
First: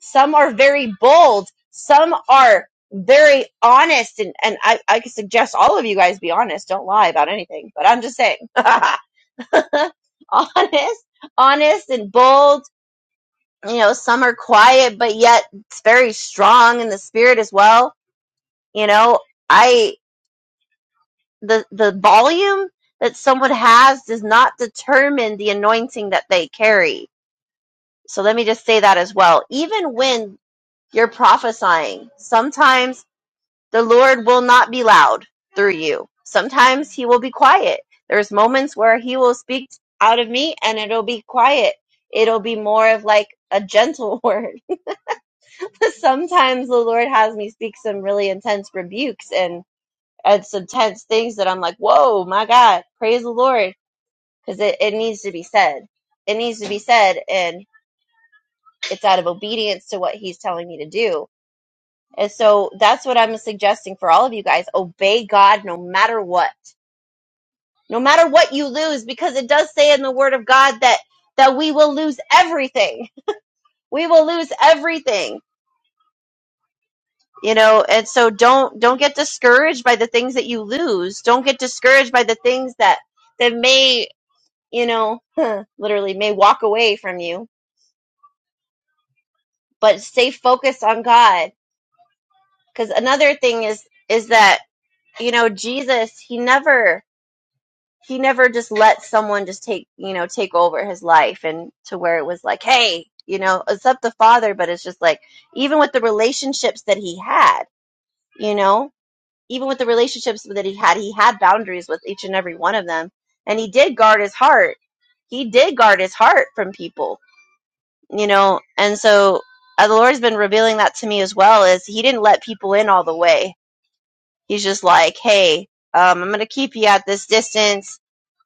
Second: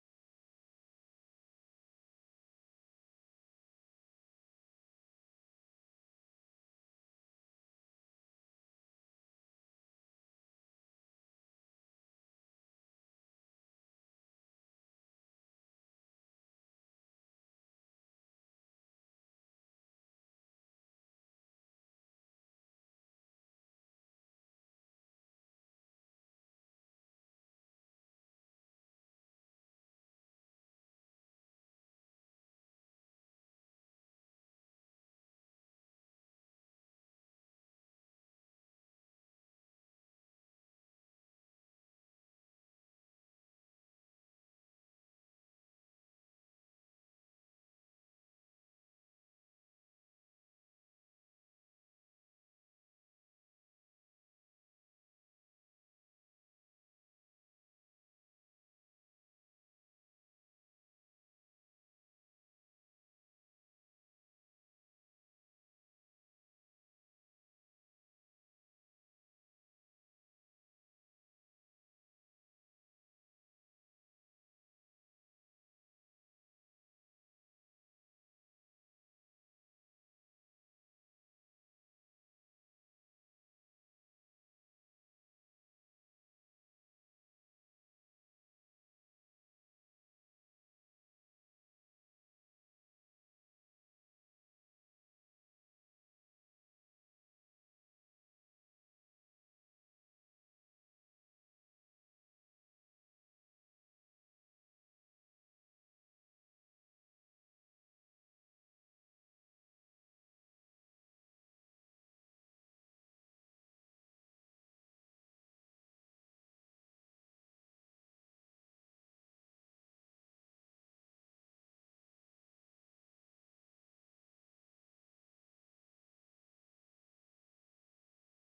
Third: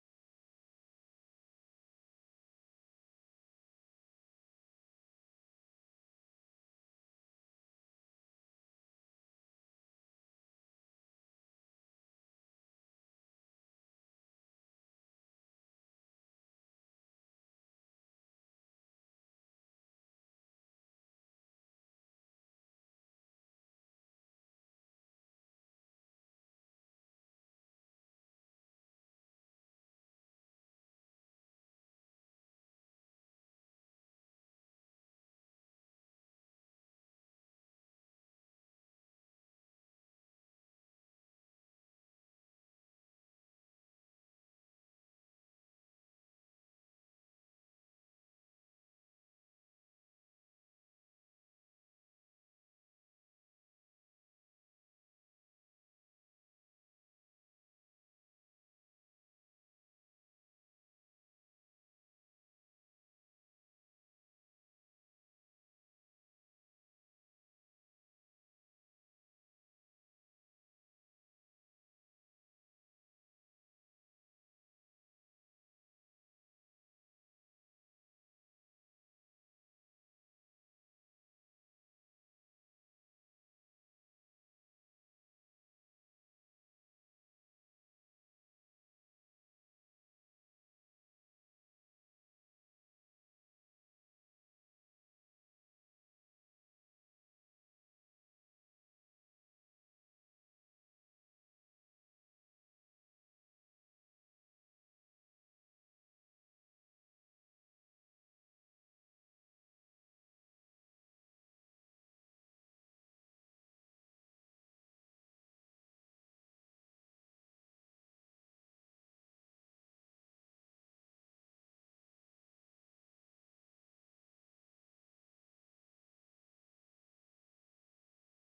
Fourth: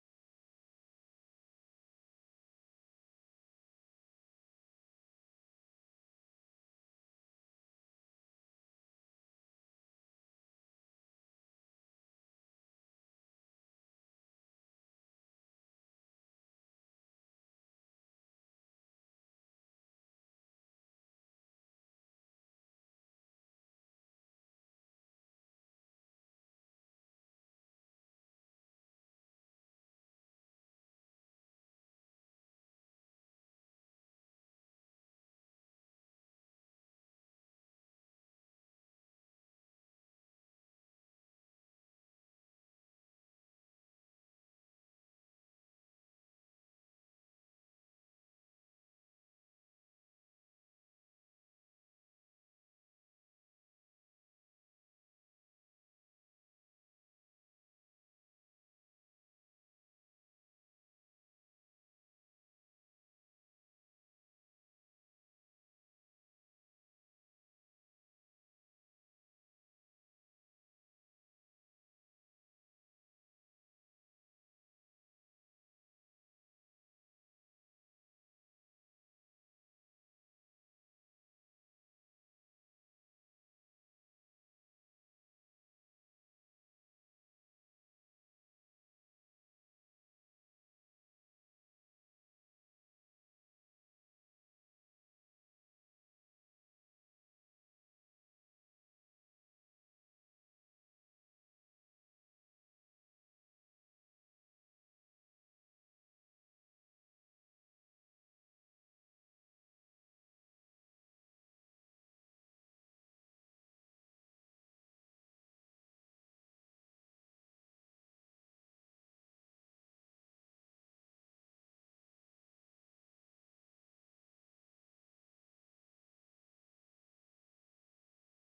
S3: some are very bold. Some are very honest. And, and I, I could suggest all of you guys be honest. Don't lie about anything, but I'm just saying. honest, honest and bold. You know, some are quiet, but yet it's very strong in the spirit as well. You know, I, the, the volume that someone has does not determine the anointing that they carry. So let me just say that as well. Even when you're prophesying, sometimes The Lord will not be loud through you. Sometimes he will be quiet. There's moments where he will speak out of me and it'll be quiet. It'll be more of like a gentle word. Sometimes the Lord has me speak some really intense rebukes and, and some tense things that I'm like, whoa, my God, praise the Lord. Because it, it needs to be said. It needs to be said. And it's out of obedience to what he's telling me to do. And so that's what I'm suggesting for all of you guys. Obey God no matter what no matter what you lose because it does say in the word of god that that we will lose everything we will lose everything you know and so don't don't get discouraged by the things that you lose don't get discouraged by the things that that may you know literally may walk away from you but stay focused on god because another thing is is that you know jesus he never he never just let someone just take you know take over his life and to where it was like hey you know it's up the father but it's just like even with the relationships that he had you know even with the relationships that he had he had boundaries with each and every one of them and he did guard his heart he did guard his heart from people you know and so uh, the lord's been revealing that to me as well is he didn't let people in all the way he's just like hey um, i'm gonna keep you at this distance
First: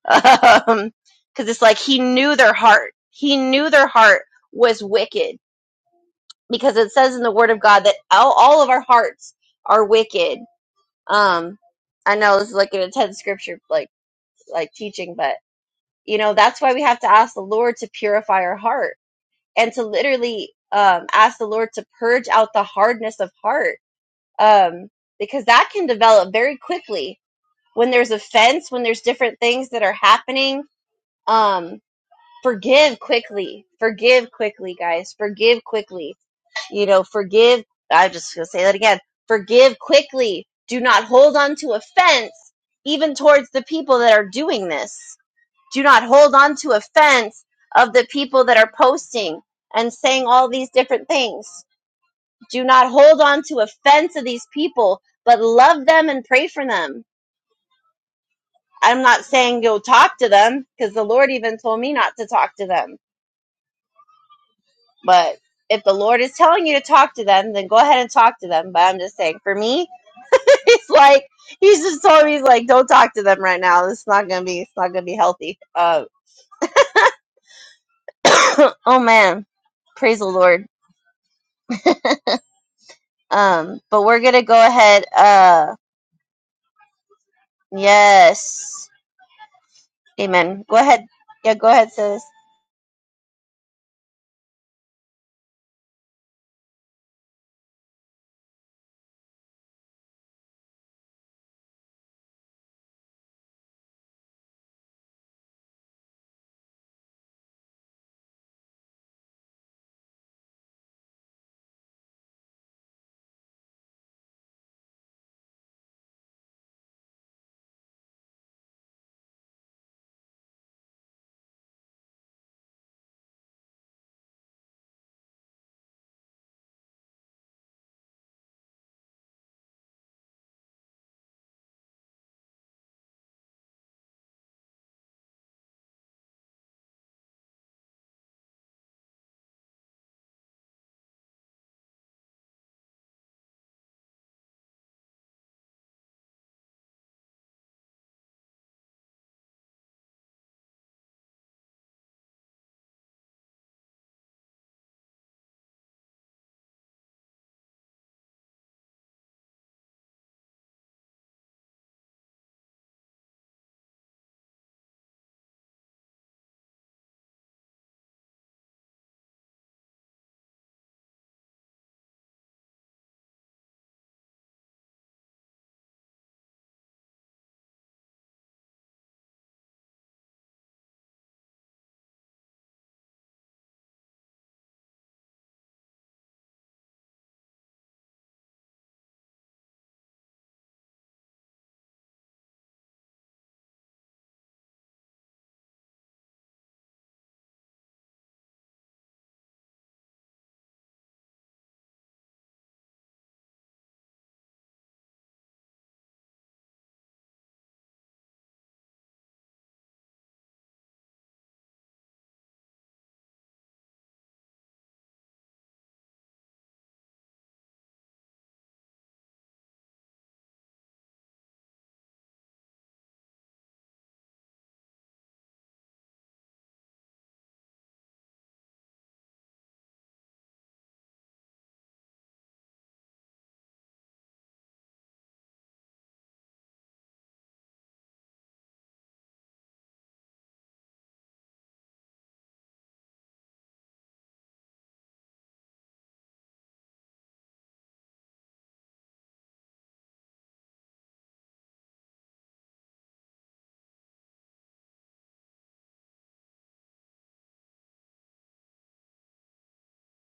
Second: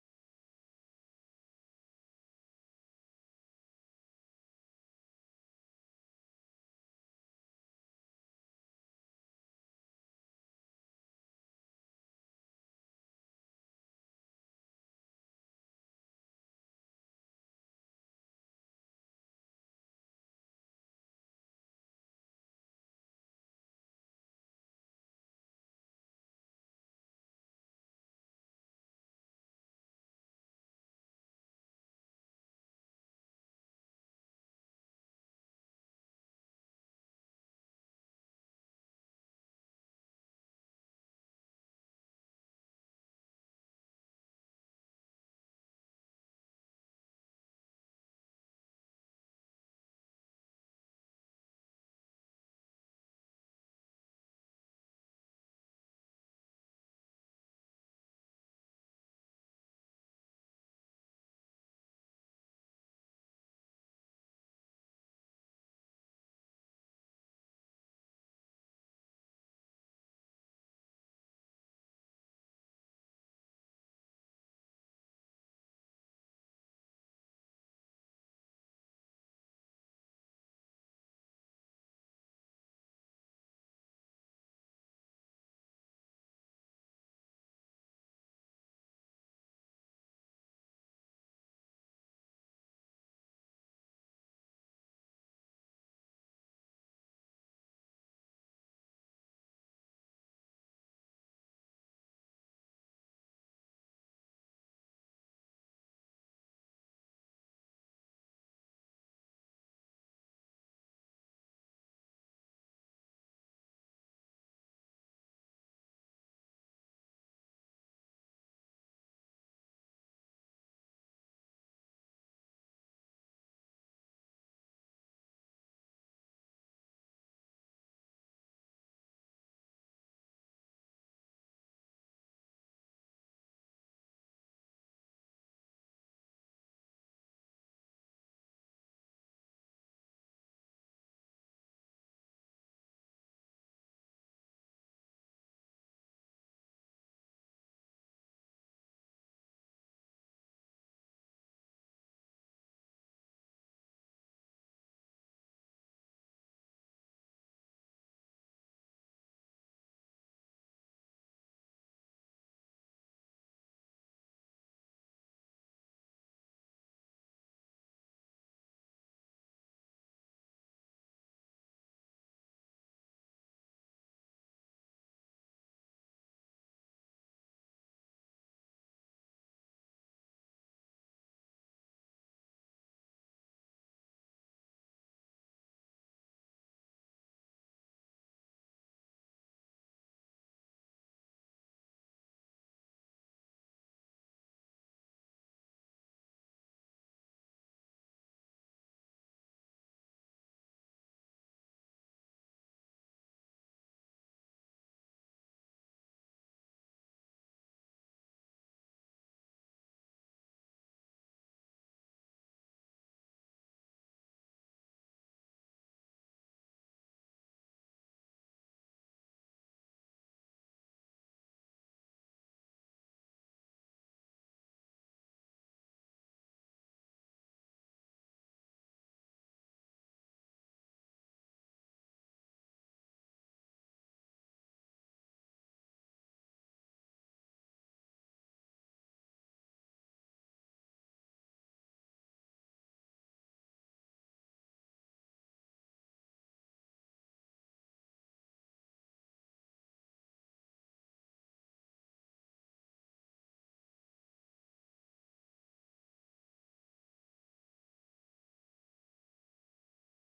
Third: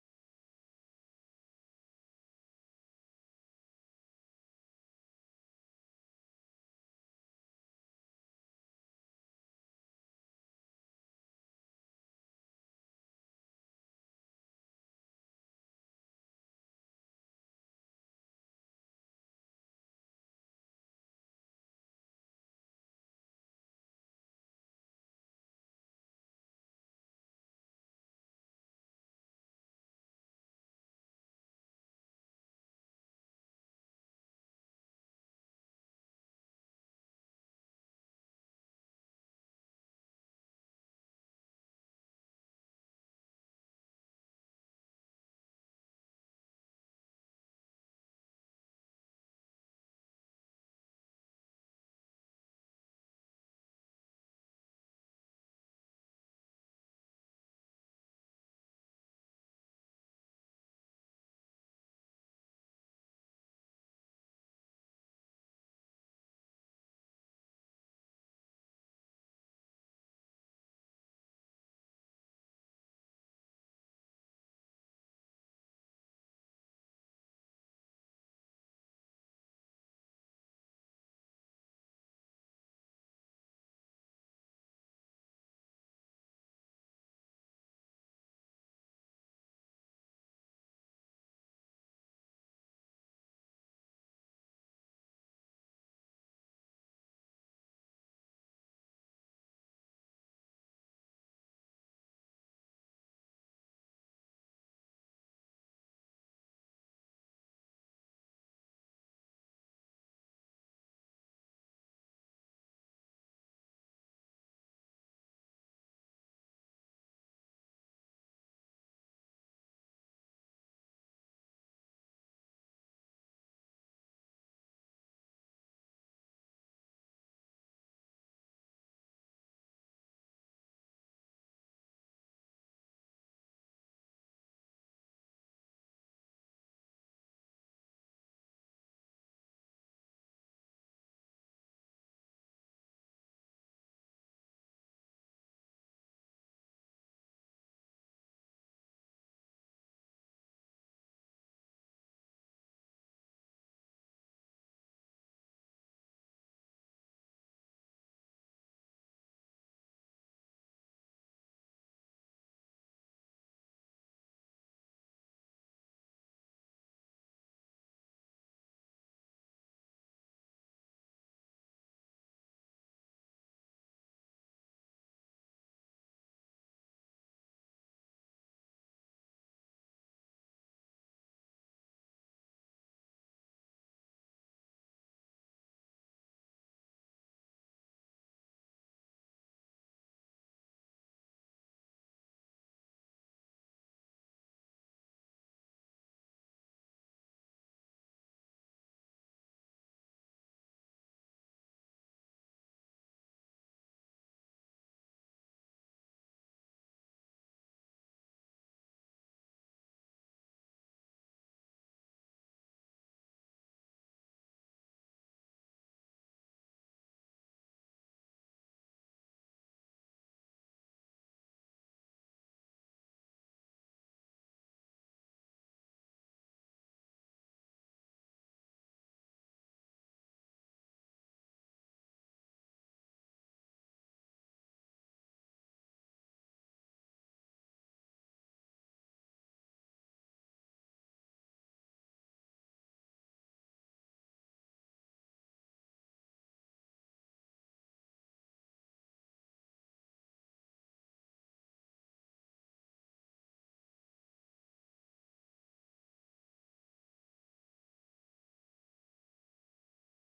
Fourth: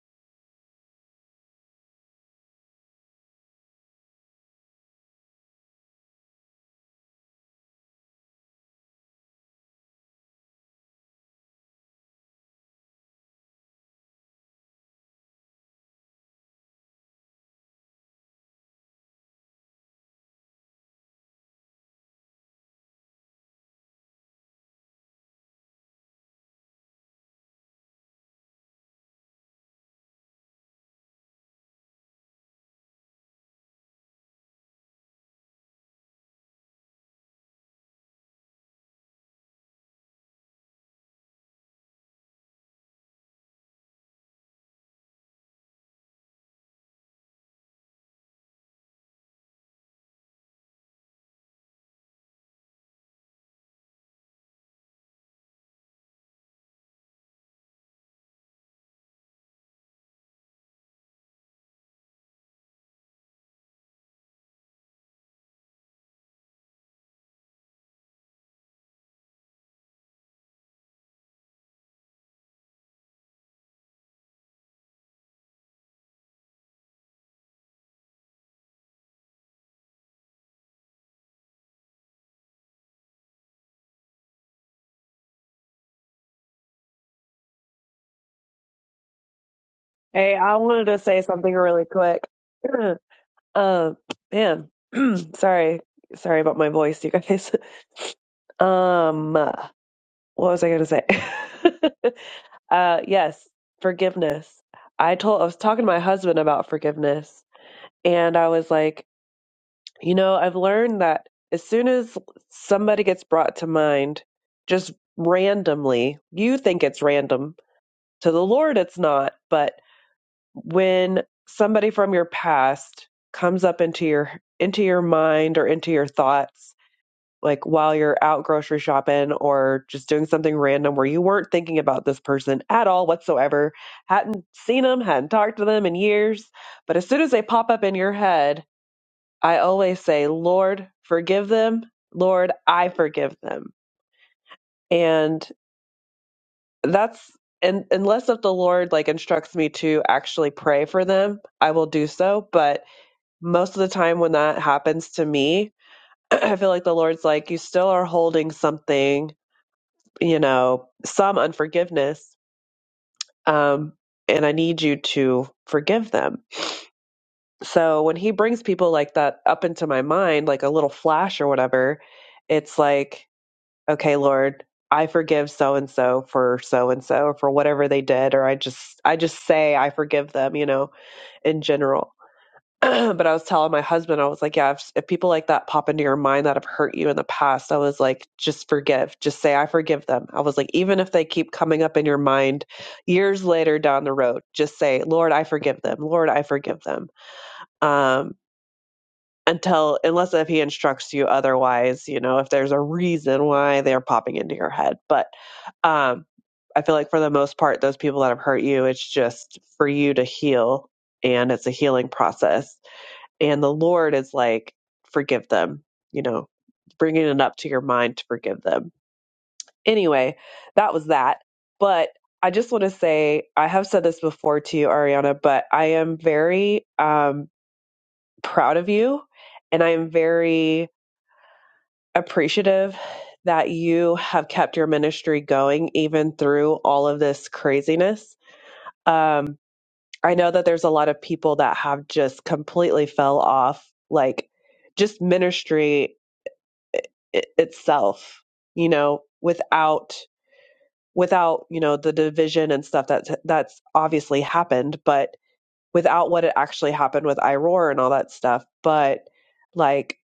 S3: um because it's like he knew their heart he knew their heart was wicked because it says in the word of god that all, all of our hearts are wicked um i know this is like an intense scripture like like teaching but you know that's why we have to ask the lord to purify our heart and to literally um ask the lord to purge out the hardness of heart um because that can develop very quickly when there's offense when there's different things that are happening Um. forgive quickly. Forgive quickly, guys. Forgive quickly. You know, forgive. I'm just going to say that again. Forgive quickly. Do not hold on to offense, even towards the people that are doing this. Do not hold on to offense of the people that are posting and saying all these different things. Do not hold on to offense of these people, but love them and pray for them. I'm not saying go talk to them because the Lord even told me not to talk to them But if the Lord is telling you to talk to them, then go ahead and talk to them. But I'm just saying, for me, it's like he's just told me, he's like, don't talk to them right now. It's not gonna be, it's not gonna be healthy. Uh, oh man, praise the Lord. Um, but we're gonna go ahead. Uh, yes,
S1: Hey, I
S3: Amen. Go
S1: wanted to
S3: ahead.
S1: say something
S3: Yeah, go
S1: really
S3: ahead,
S1: quick.
S3: sis.
S1: Uh, man, sorry, sorry about my voice, you guys. Um, uh, what was I gonna say? uh, yes, forgiveness. I told I was talking to my husband about forgiveness, and I was like, you know, I've learned that as soon as somebody gets brought to mind, just randomly, you think it's random. To the Lord, it's not, but when somebody from your past comes up into your into your mind or into your thoughts like while you're out grocery shopping or just doing something random where you weren't thinking about this person at all whatsoever hadn't seen them hadn't talked to them in years but as soon as they pop up in your head i always say lord forgive them lord i forgive them and that's and unless if the lord like instructs me to actually pray for them i will do so but most of the time when that happens to me, I feel like the Lord's like, you still are holding something, you know, some unforgiveness. Um, and I need you to forgive them. So when he brings people like that up into my mind, like a little flash or whatever, it's like, okay, Lord, I forgive so and so for so and so for whatever they did, or I just I just say I forgive them, you know, in general but I was telling my husband, I was like, yeah, if, if people like that pop into your mind that have hurt you in the past, I was like, just forgive. Just say, I forgive them. I was like, even if they keep coming up in your mind years later down the road, just say, Lord, I forgive them. Lord, I forgive them. Um, until, unless if he instructs you otherwise, you know, if there's a reason why they're popping into your head. But, um, I feel like for the most part, those people that have hurt you, it's just for you to heal and it's a healing process and the Lord is like, forgive them, you know, bringing it up to your mind to forgive them. Anyway, that was that. But I just want to say, I have said this before to you, Ariana, but I am very um, proud of you and I am very appreciative that you have kept your ministry going even through all of this craziness. Um, I know that there's a lot of people that have just completely fell off, like just ministry it, itself you know without without you know the division and stuff that's that's obviously happened but without what it actually happened with iroar and all that stuff but like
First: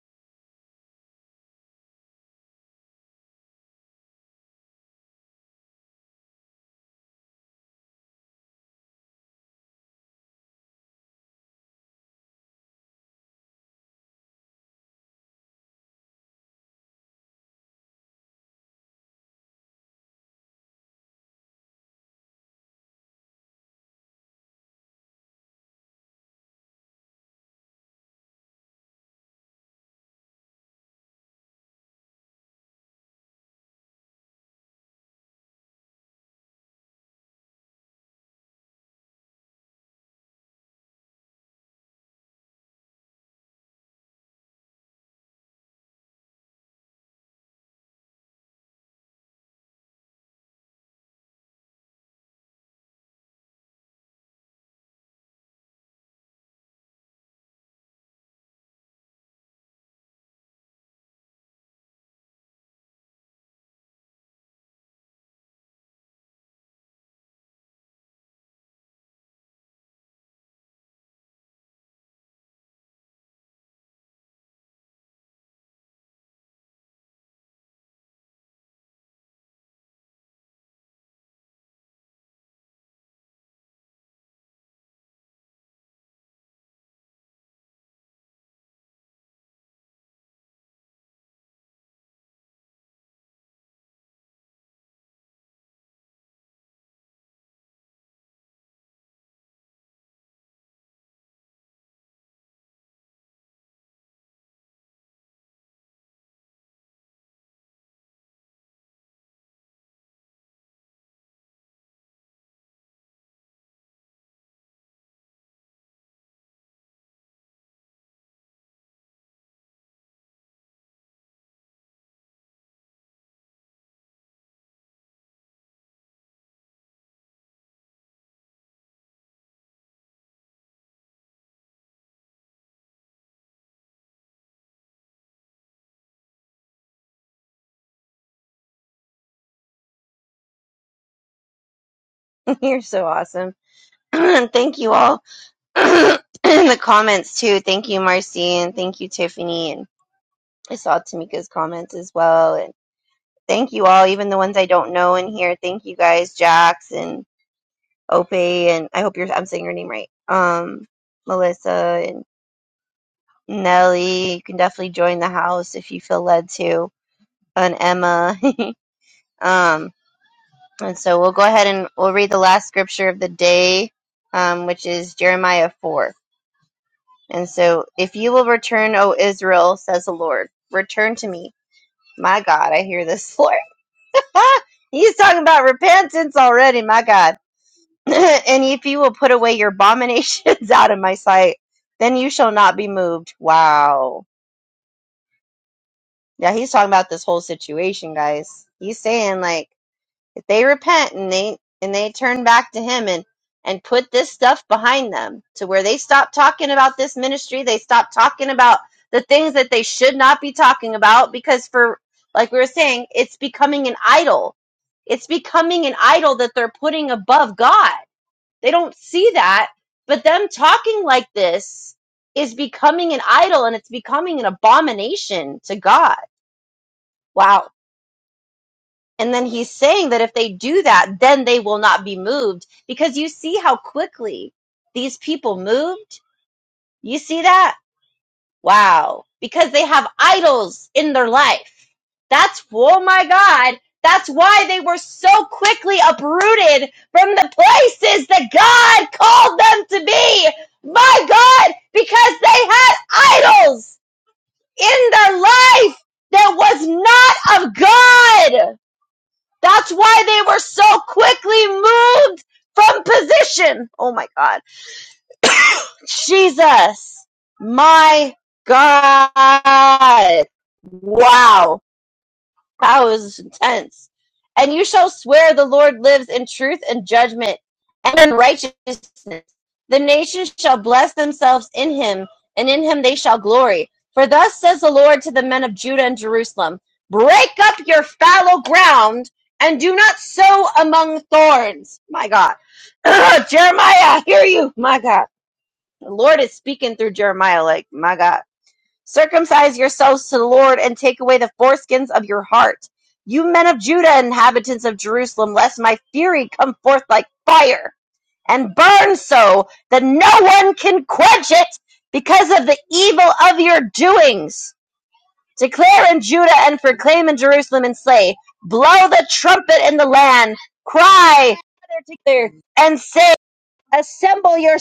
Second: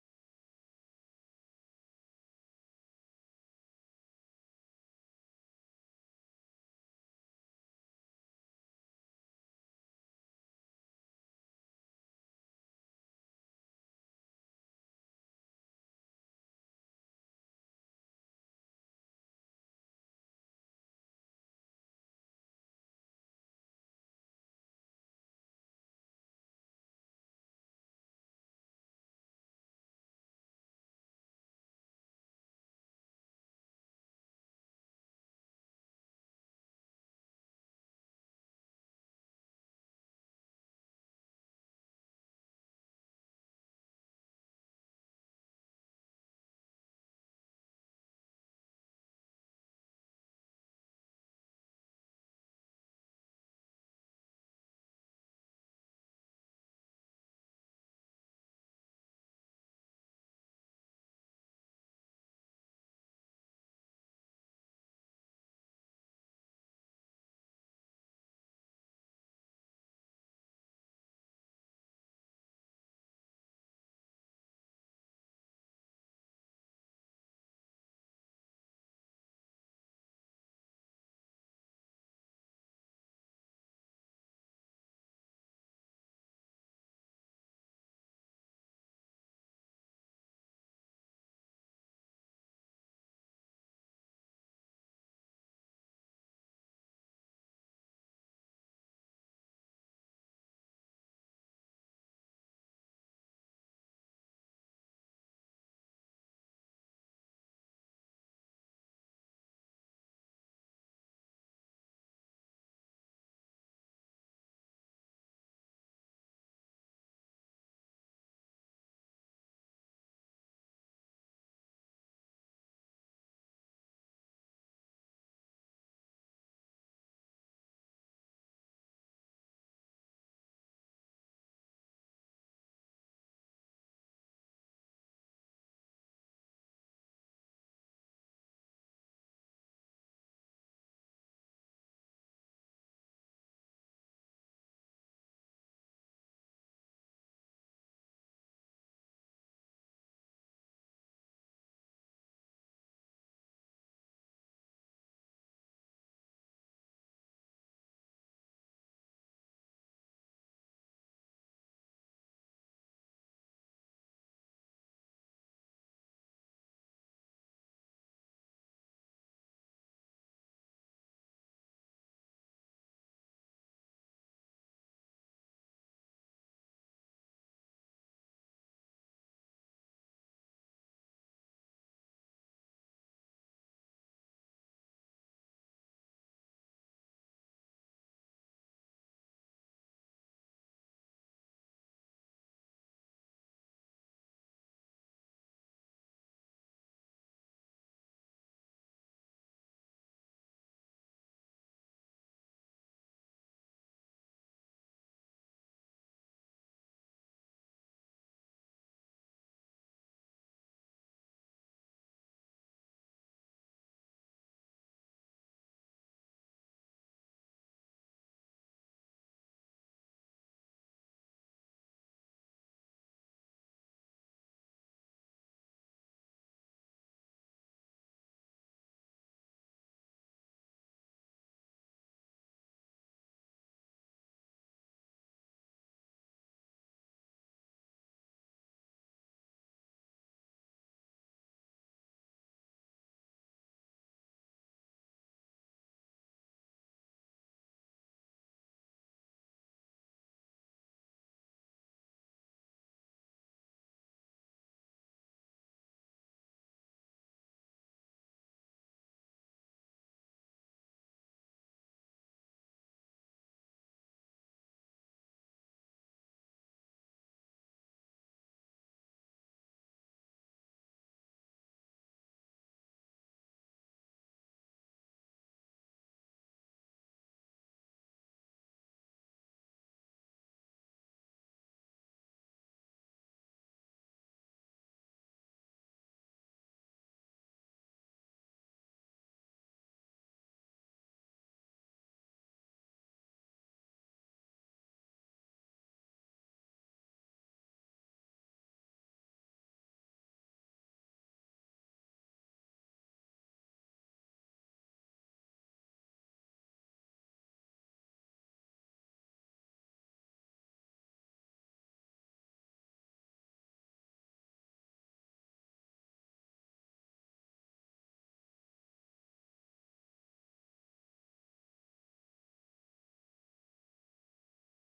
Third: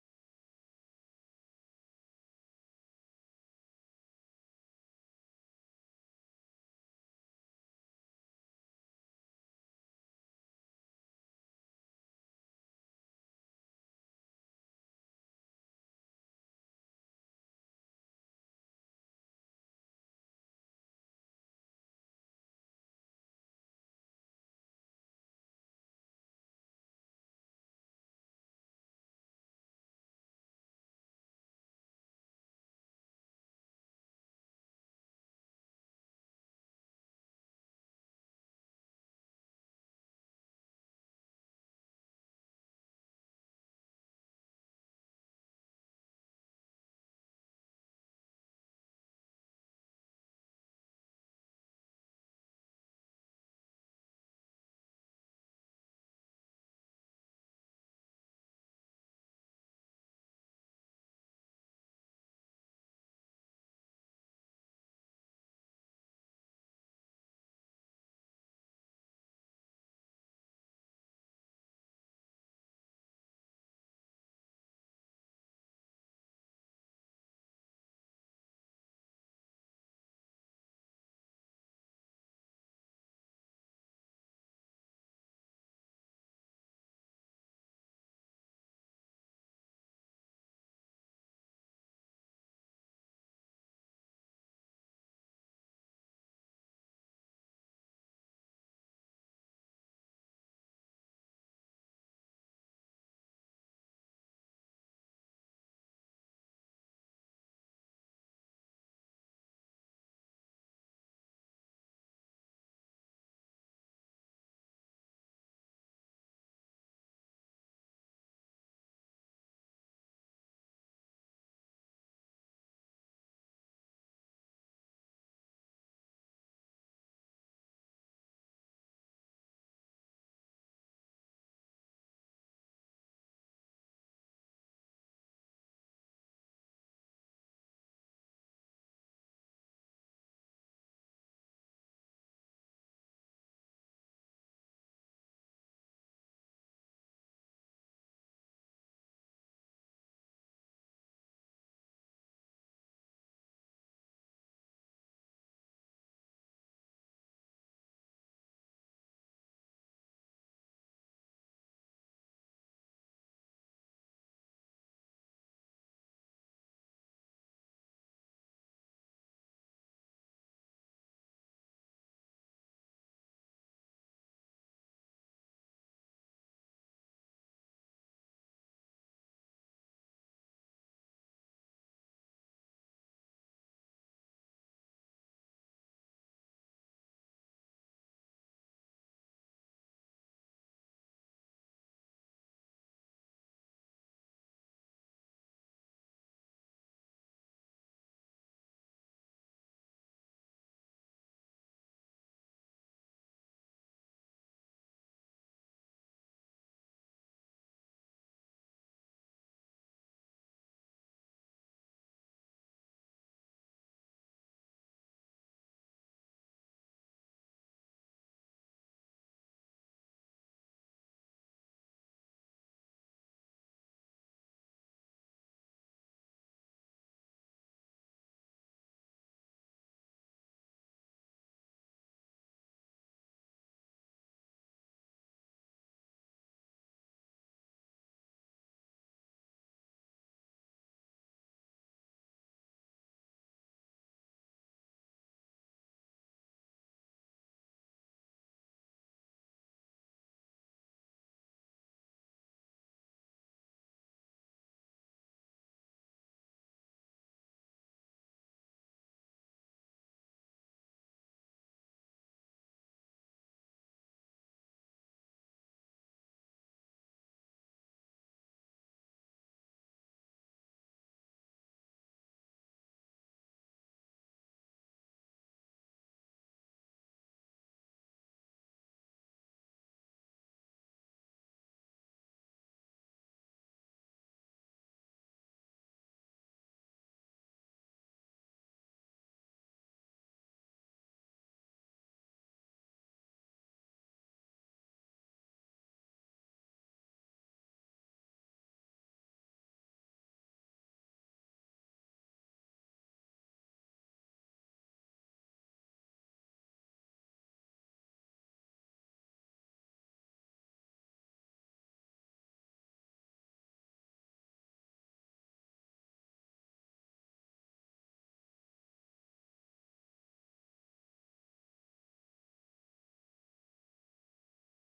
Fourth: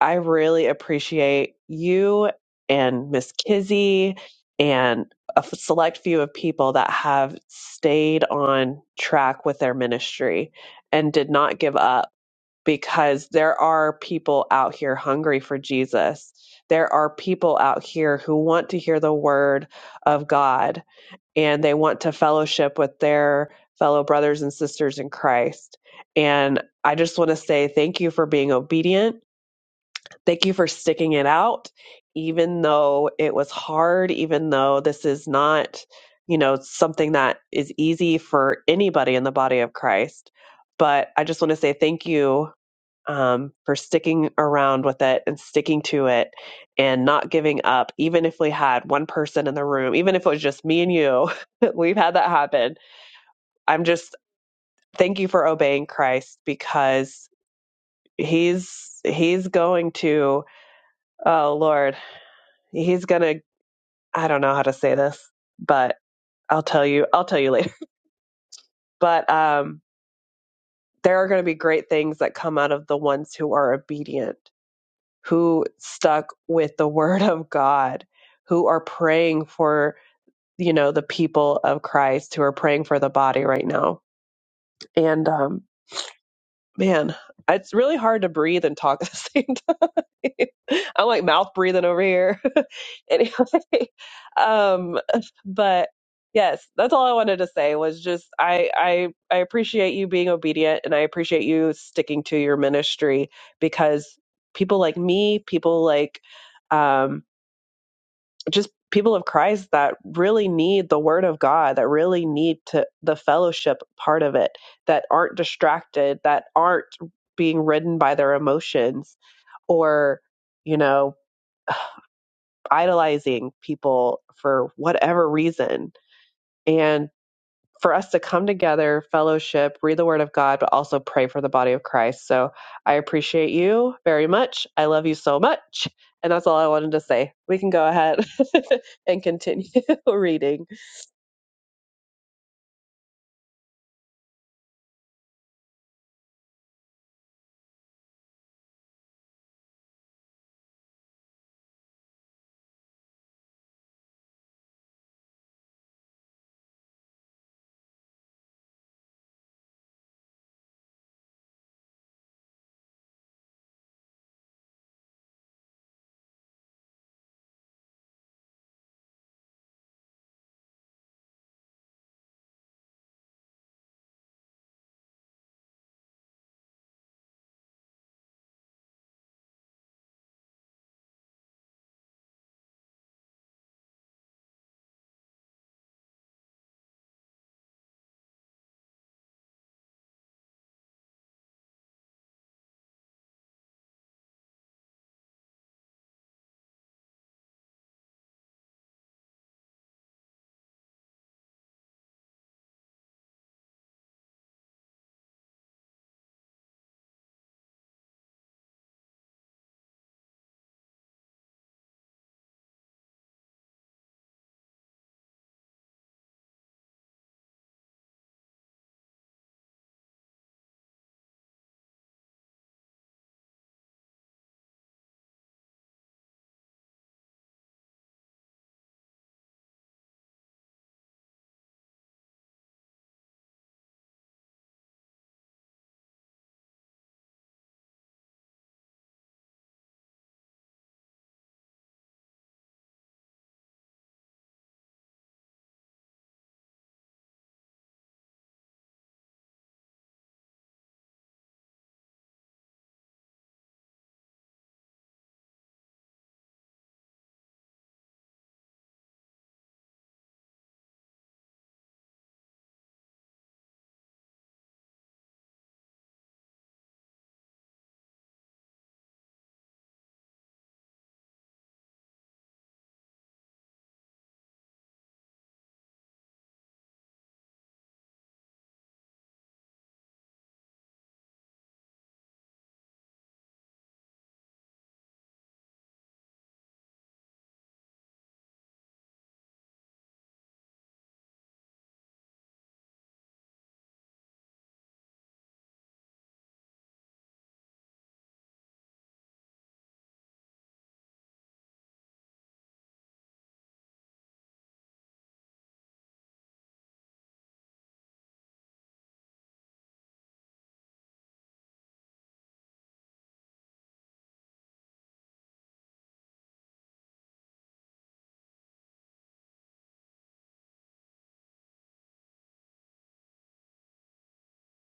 S1: i really appreciate you and miss kizzy and a f- select few of people that have stayed on track with their ministry and did not give up because there are people out here hungry for Jesus. There are people out here who want to hear the word of God and they want to fellowship with their fellow brothers and sisters in Christ. And I just want to say thank you for being obedient. Thank you for sticking it out, even though it was hard, even though this is not, you know, something that is easy for anybody in the body of Christ. But I just want to say thank you um, for sticking around with it and sticking to it and not giving up, even if we had one person in the room, even if it was just me and you. We've had that happen. I'm just thank you for obeying Christ because he's he's going to oh Lord, he's gonna I don't know how to say this, but I'll tell you I'll tell you later. But um there are going to be great things that come out of the ones who are obedient who stuck with the word of God, who are praying for, you know, the people of Christ, who are praying for the body right now. And um Man, it's really hard to breathe and talk at the same time. I'm like mouth breathing over here. anyway, um, but yes, that's all I wanted to say was just I I I appreciate you being obedient and I appreciate you sticking to your ministry because people like me, people like um, just people of Christ that really need the word of God, that really need to the fellowship part of it, that aren't distracted, that aren't being ridden by their emotions or, you know, idolizing people for whatever reason. And for us to come together, fellowship, read the word of God, but also pray for the body of Christ. So I appreciate you very much. I love you so much. And that's all I wanted to say. We can go ahead and continue reading.
S3: You're so awesome. thank you all in the comments too. Thank you, Marcy, and thank you, Tiffany, and I saw Tamika's comments as well. and. thank you all, even the ones I don't know in here. Thank you guys, Jax and Ope, and I hope you're I'm saying your name right. Um, Melissa and Nelly, you can definitely join the house if you feel led to, and Emma. um, and so we'll go ahead and we'll read the last scripture of the day, um, which is Jeremiah four. And so, if you will return, O Israel, says the Lord, return to me. My God, I hear this, Lord. He's talking about repentance already, my God. and if you will put away your abominations out of my sight, then you shall not be moved. Wow. Yeah, he's talking about this whole situation, guys. He's saying like if they repent and they and they turn back to him and and put this stuff behind them to where they stop talking about this ministry, they stop talking about the things that they should not be talking about because for like we were saying, it's becoming an idol. It's becoming an idol that they're putting above God they don't see that. But them talking like this is becoming an idol and it's becoming an abomination to God. Wow. And then he's saying that if they do that, then they will not be moved because you see how quickly these people moved. You see that? Wow. Because they have idols in their life. That's, oh my God. That's why they were so quickly uprooted from the places that God called them to be. My God, because they had idols in their life that was not of God. That's why they were so quickly moved from position. Oh my God. Jesus, my God. Wow. That was intense. And you shall swear the Lord lives in truth and judgment and in righteousness. The nations shall bless themselves in him, and in him they shall glory. For thus says the Lord to the men of Judah and Jerusalem Break up your fallow ground and do not sow among thorns. My God. Jeremiah, I hear you. My God the Lord is speaking through Jeremiah, like, my God. Circumcise yourselves to the Lord and take away the foreskins of your heart. You men of Judah, inhabitants of Jerusalem, lest my fury come forth like fire and burn so that no one can quench it because of the evil of your doings. Declare in Judah and proclaim in Jerusalem and say, Blow the trumpet in the land, cry, together and say, Assemble yourselves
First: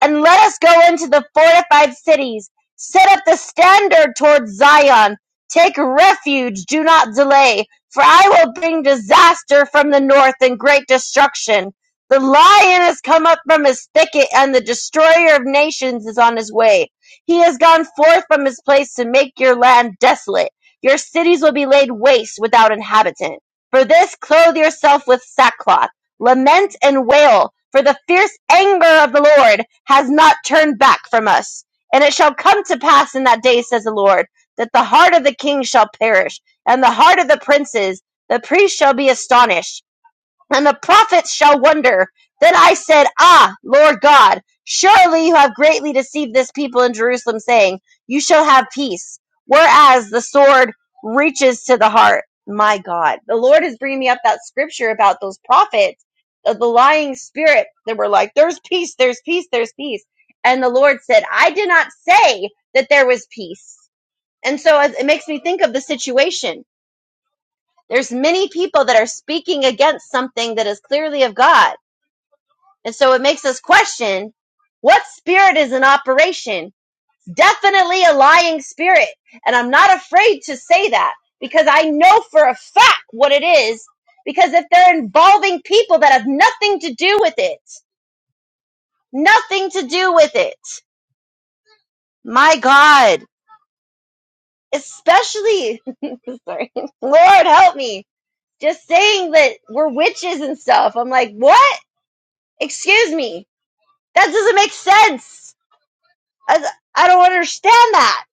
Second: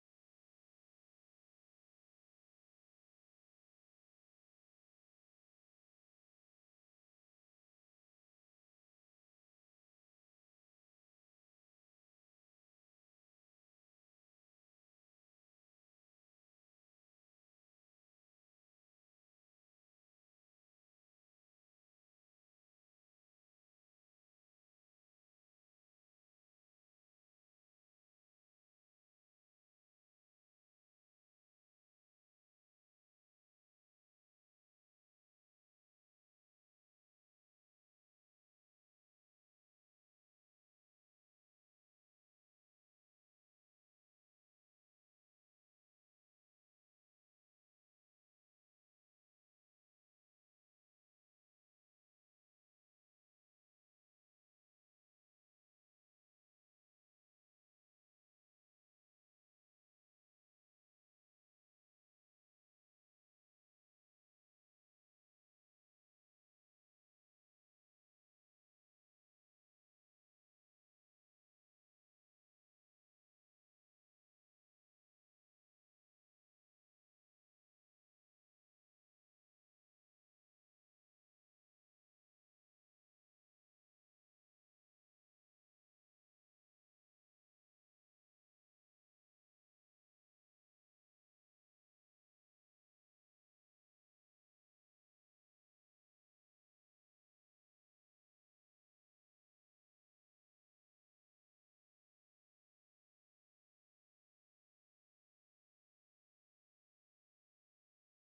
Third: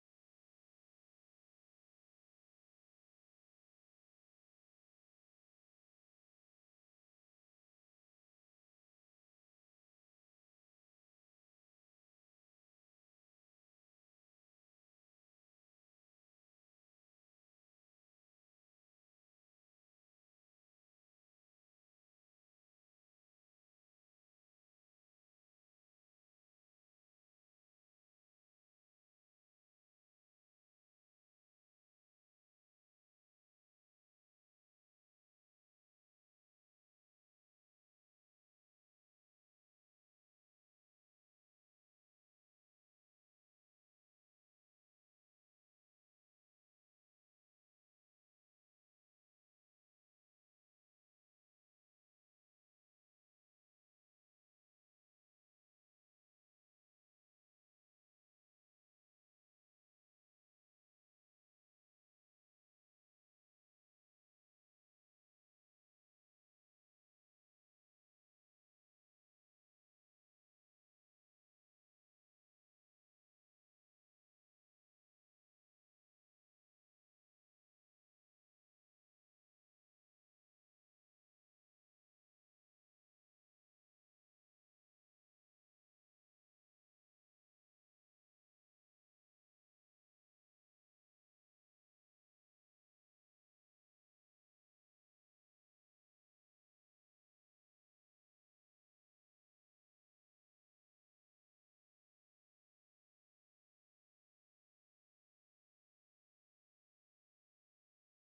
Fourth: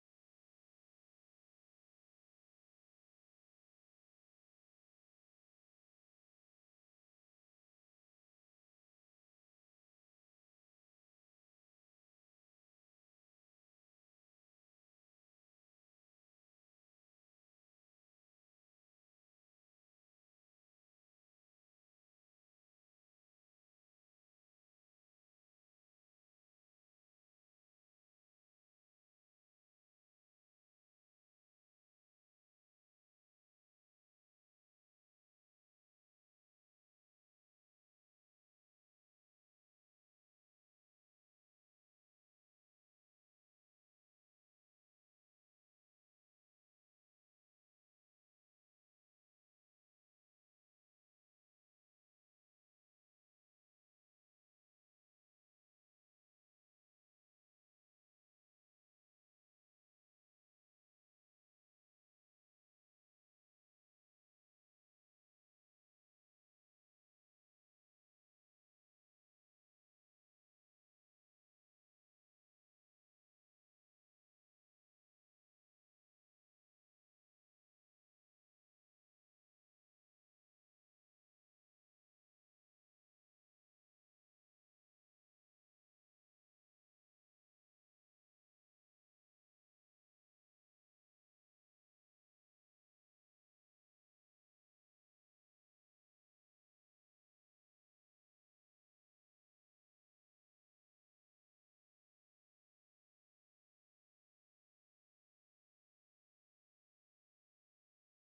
S3: and let us go into the fortified cities, set up the standard toward Zion, take refuge, do not delay, for I will bring disaster from the north and great destruction. The lion has come up from his thicket, and the destroyer of nations is on his way. He has gone forth from his place to make your land desolate. Your cities will be laid waste without inhabitant. For this, clothe yourself with sackcloth Lament and wail, for the fierce anger of the Lord has not turned back from us. And it shall come to pass in that day, says the Lord, that the heart of the king shall perish, and the heart of the princes, the priests shall be astonished. And the prophets shall wonder. Then I said, Ah, Lord God, surely you have greatly deceived this people in Jerusalem, saying, You shall have peace, whereas the sword reaches to the heart. My God. The Lord is bringing me up that scripture about those prophets, of the lying spirit that were like, There's peace, there's peace, there's peace. And the Lord said, I did not say that there was peace. And so it it makes me think of the situation there's many people that are speaking against something that is clearly of God. And so it makes us question what spirit is in operation? Definitely a lying spirit. And I'm not afraid to say that because I know for a fact what it is. Because if they're involving people that have nothing to do with it, nothing to do with it, my God, especially, sorry, Lord help me, just saying that we're witches and stuff. I'm like, what? Excuse me. That doesn't make sense. I, I don't understand that.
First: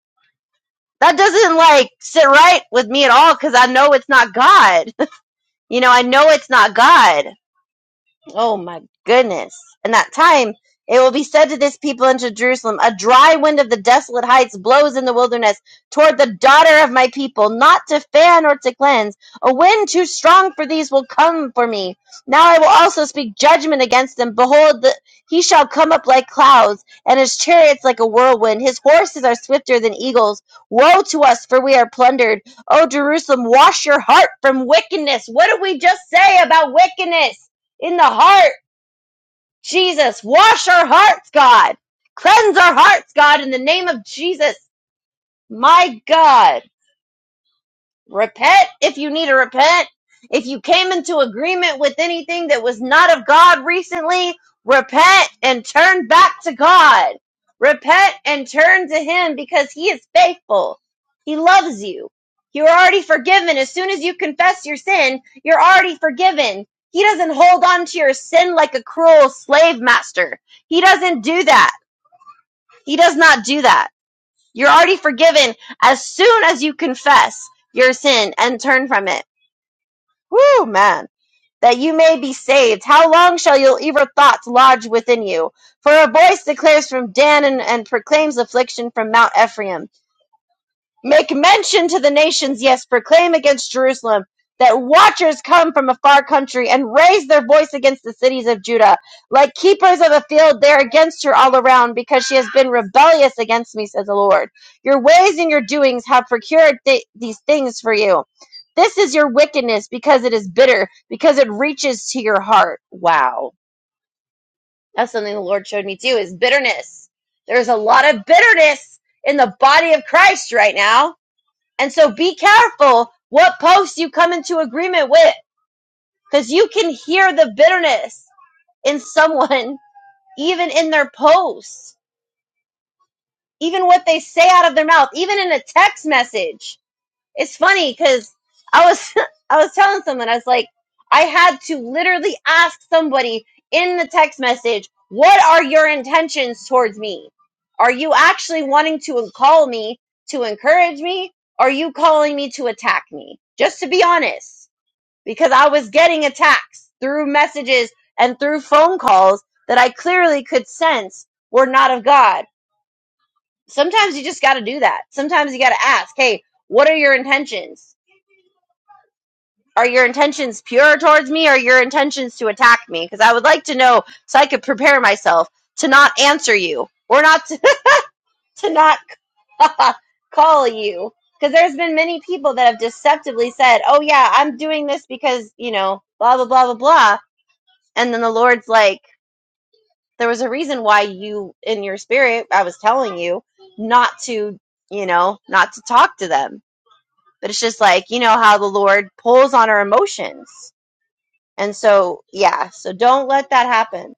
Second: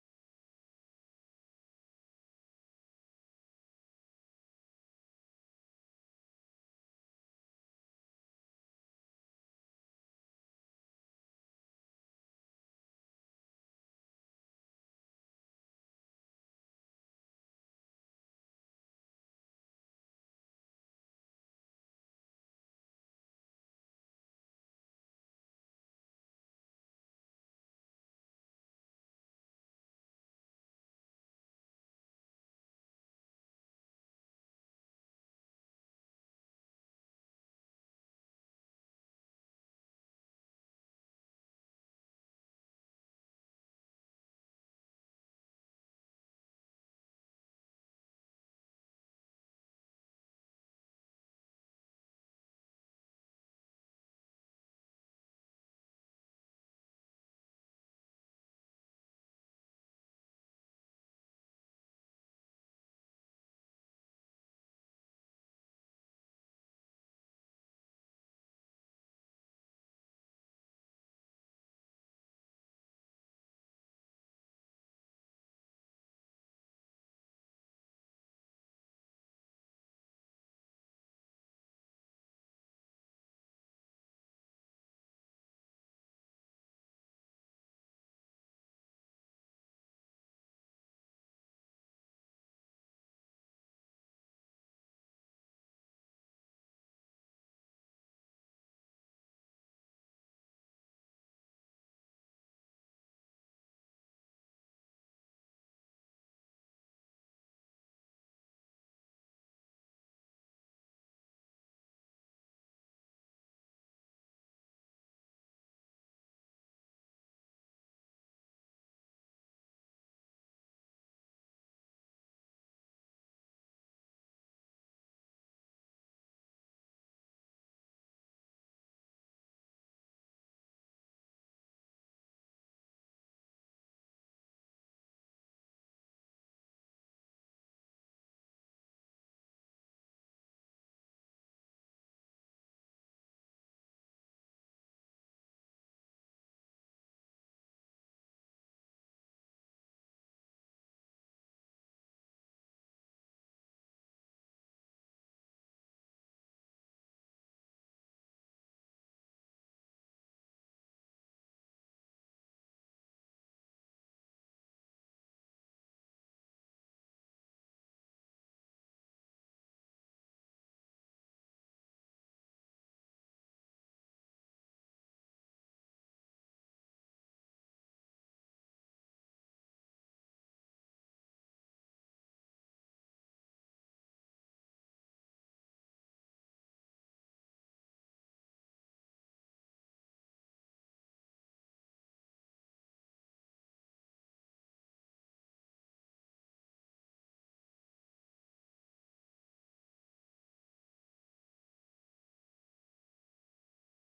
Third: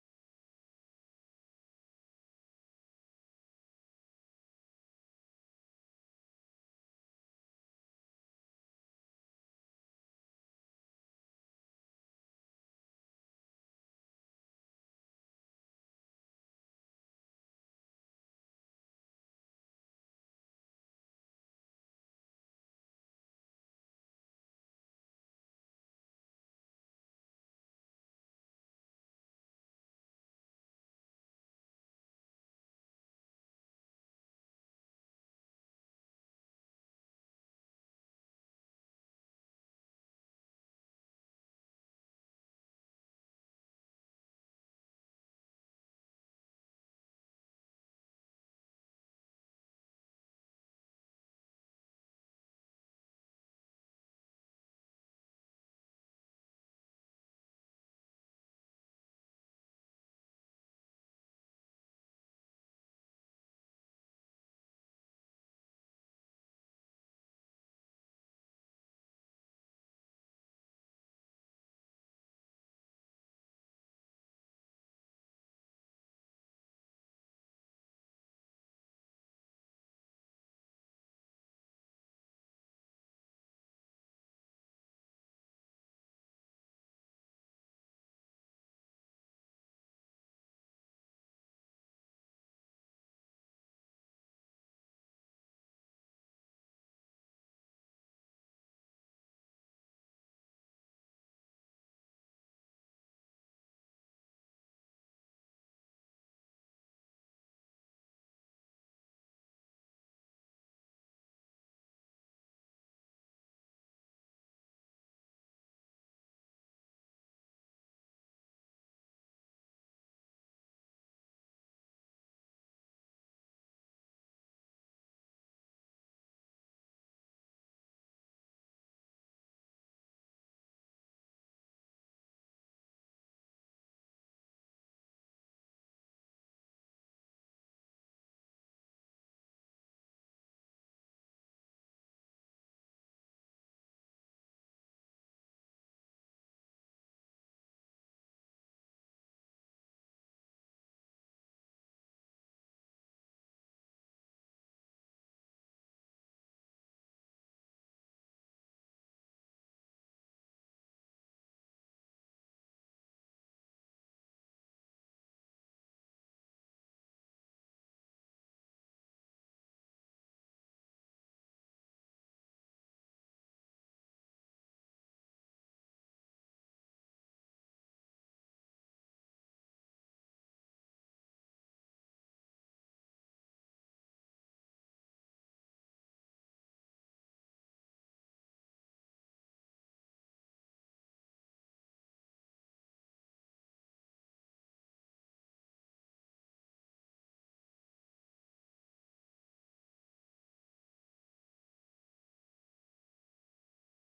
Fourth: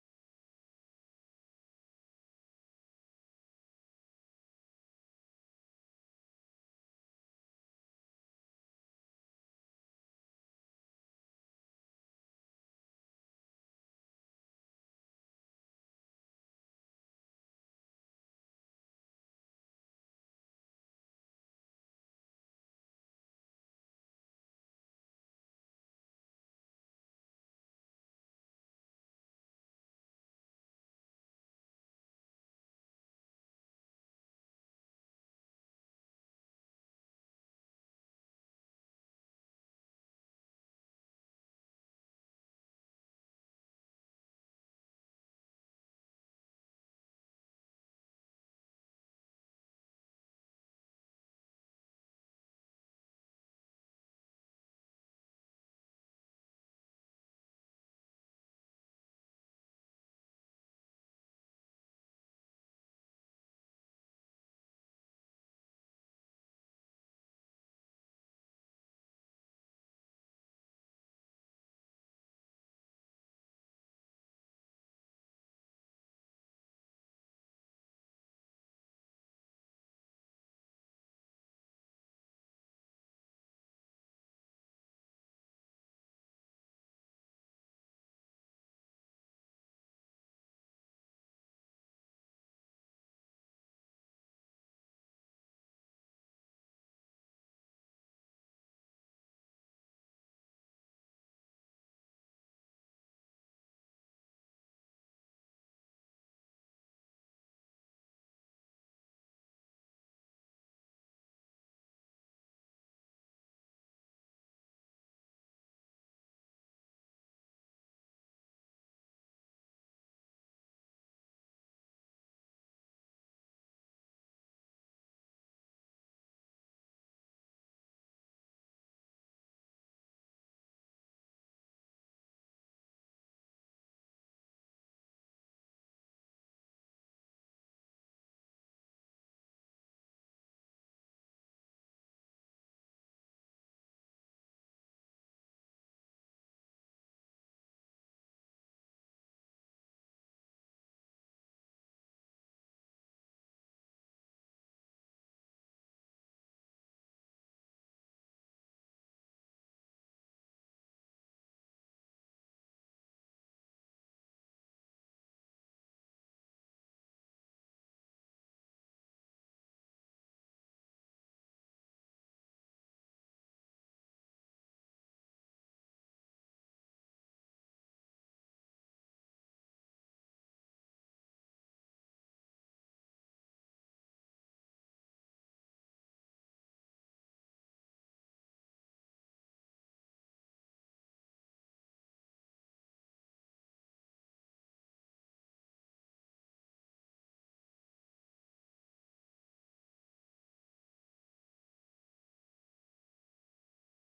S3: That doesn't like sit right with me at all because I know it's not God. you know, I know it's not God. Oh my goodness. In that time, it will be said to this people into Jerusalem, A dry wind of the desolate heights blows in the wilderness toward the daughter of my people, not to fan or to cleanse. A wind too strong for these will come for me. Now I will also speak judgment against them. Behold, the, he shall come up like clouds, and his chariots like a whirlwind. His horses are swifter than eagles. Woe to us, for we are plundered. O Jerusalem, wash your heart from wickedness. What did we just say about wickedness? in the heart, Jesus. Wash our hearts, God. Cleanse our hearts, God, in the name of Jesus. My God. Repent if you need to repent. If you came into agreement with anything that was not of God recently, repent and turn back to God. Repent and turn to Him because He is faithful. He loves you. You're already forgiven. As soon as you confess your sin, you're already forgiven. He doesn't hold on to your sin like a cruel slave master. He doesn't do that. He does not do that. You're already forgiven as soon as you confess your sin and turn from it. Woo, man. That you may be saved. How long shall your evil thoughts lodge within you? For a voice declares from Dan and, and proclaims affliction from Mount Ephraim. Make mention to the nations, yes, proclaim against Jerusalem that watchers come from a far country and raise their voice against the cities of Judah. Like keepers of a field, they're against her all around because she has been rebellious against me, says the Lord. Your ways and your doings have procured th- these things for you. This is your wickedness because it is bitter, because it reaches to your heart. Wow. That's something the Lord showed me too is bitterness. There's a lot of bitterness in the body of Christ right now and so be careful what posts you come into agreement with because you can hear the bitterness in someone, even in their posts, even what they say out of their mouth, even in a text message. It's funny because I was I was telling someone I was like I had to literally ask somebody in the text message, "What are your intentions towards me? Are you actually wanting to call me to encourage me? Are you calling me to attack me?" Just to be honest, because I was getting attacks through messages and through phone calls that I clearly could sense were not of God. Sometimes you just got to do that. Sometimes you got to ask, "Hey, what are your intentions?" Are your intentions pure towards me or are your intentions to attack me? Because I would like to know so I could prepare myself to not answer you or not to, to not call you. Because there's been many people that have deceptively said, oh, yeah, I'm doing this because, you know, blah, blah, blah, blah, blah. And then the Lord's like, there was a reason why you, in your spirit, I was telling you not to, you know, not to talk to them. But it's just like, you know, how the Lord pulls on our emotions And so, yeah, so don't let that happen.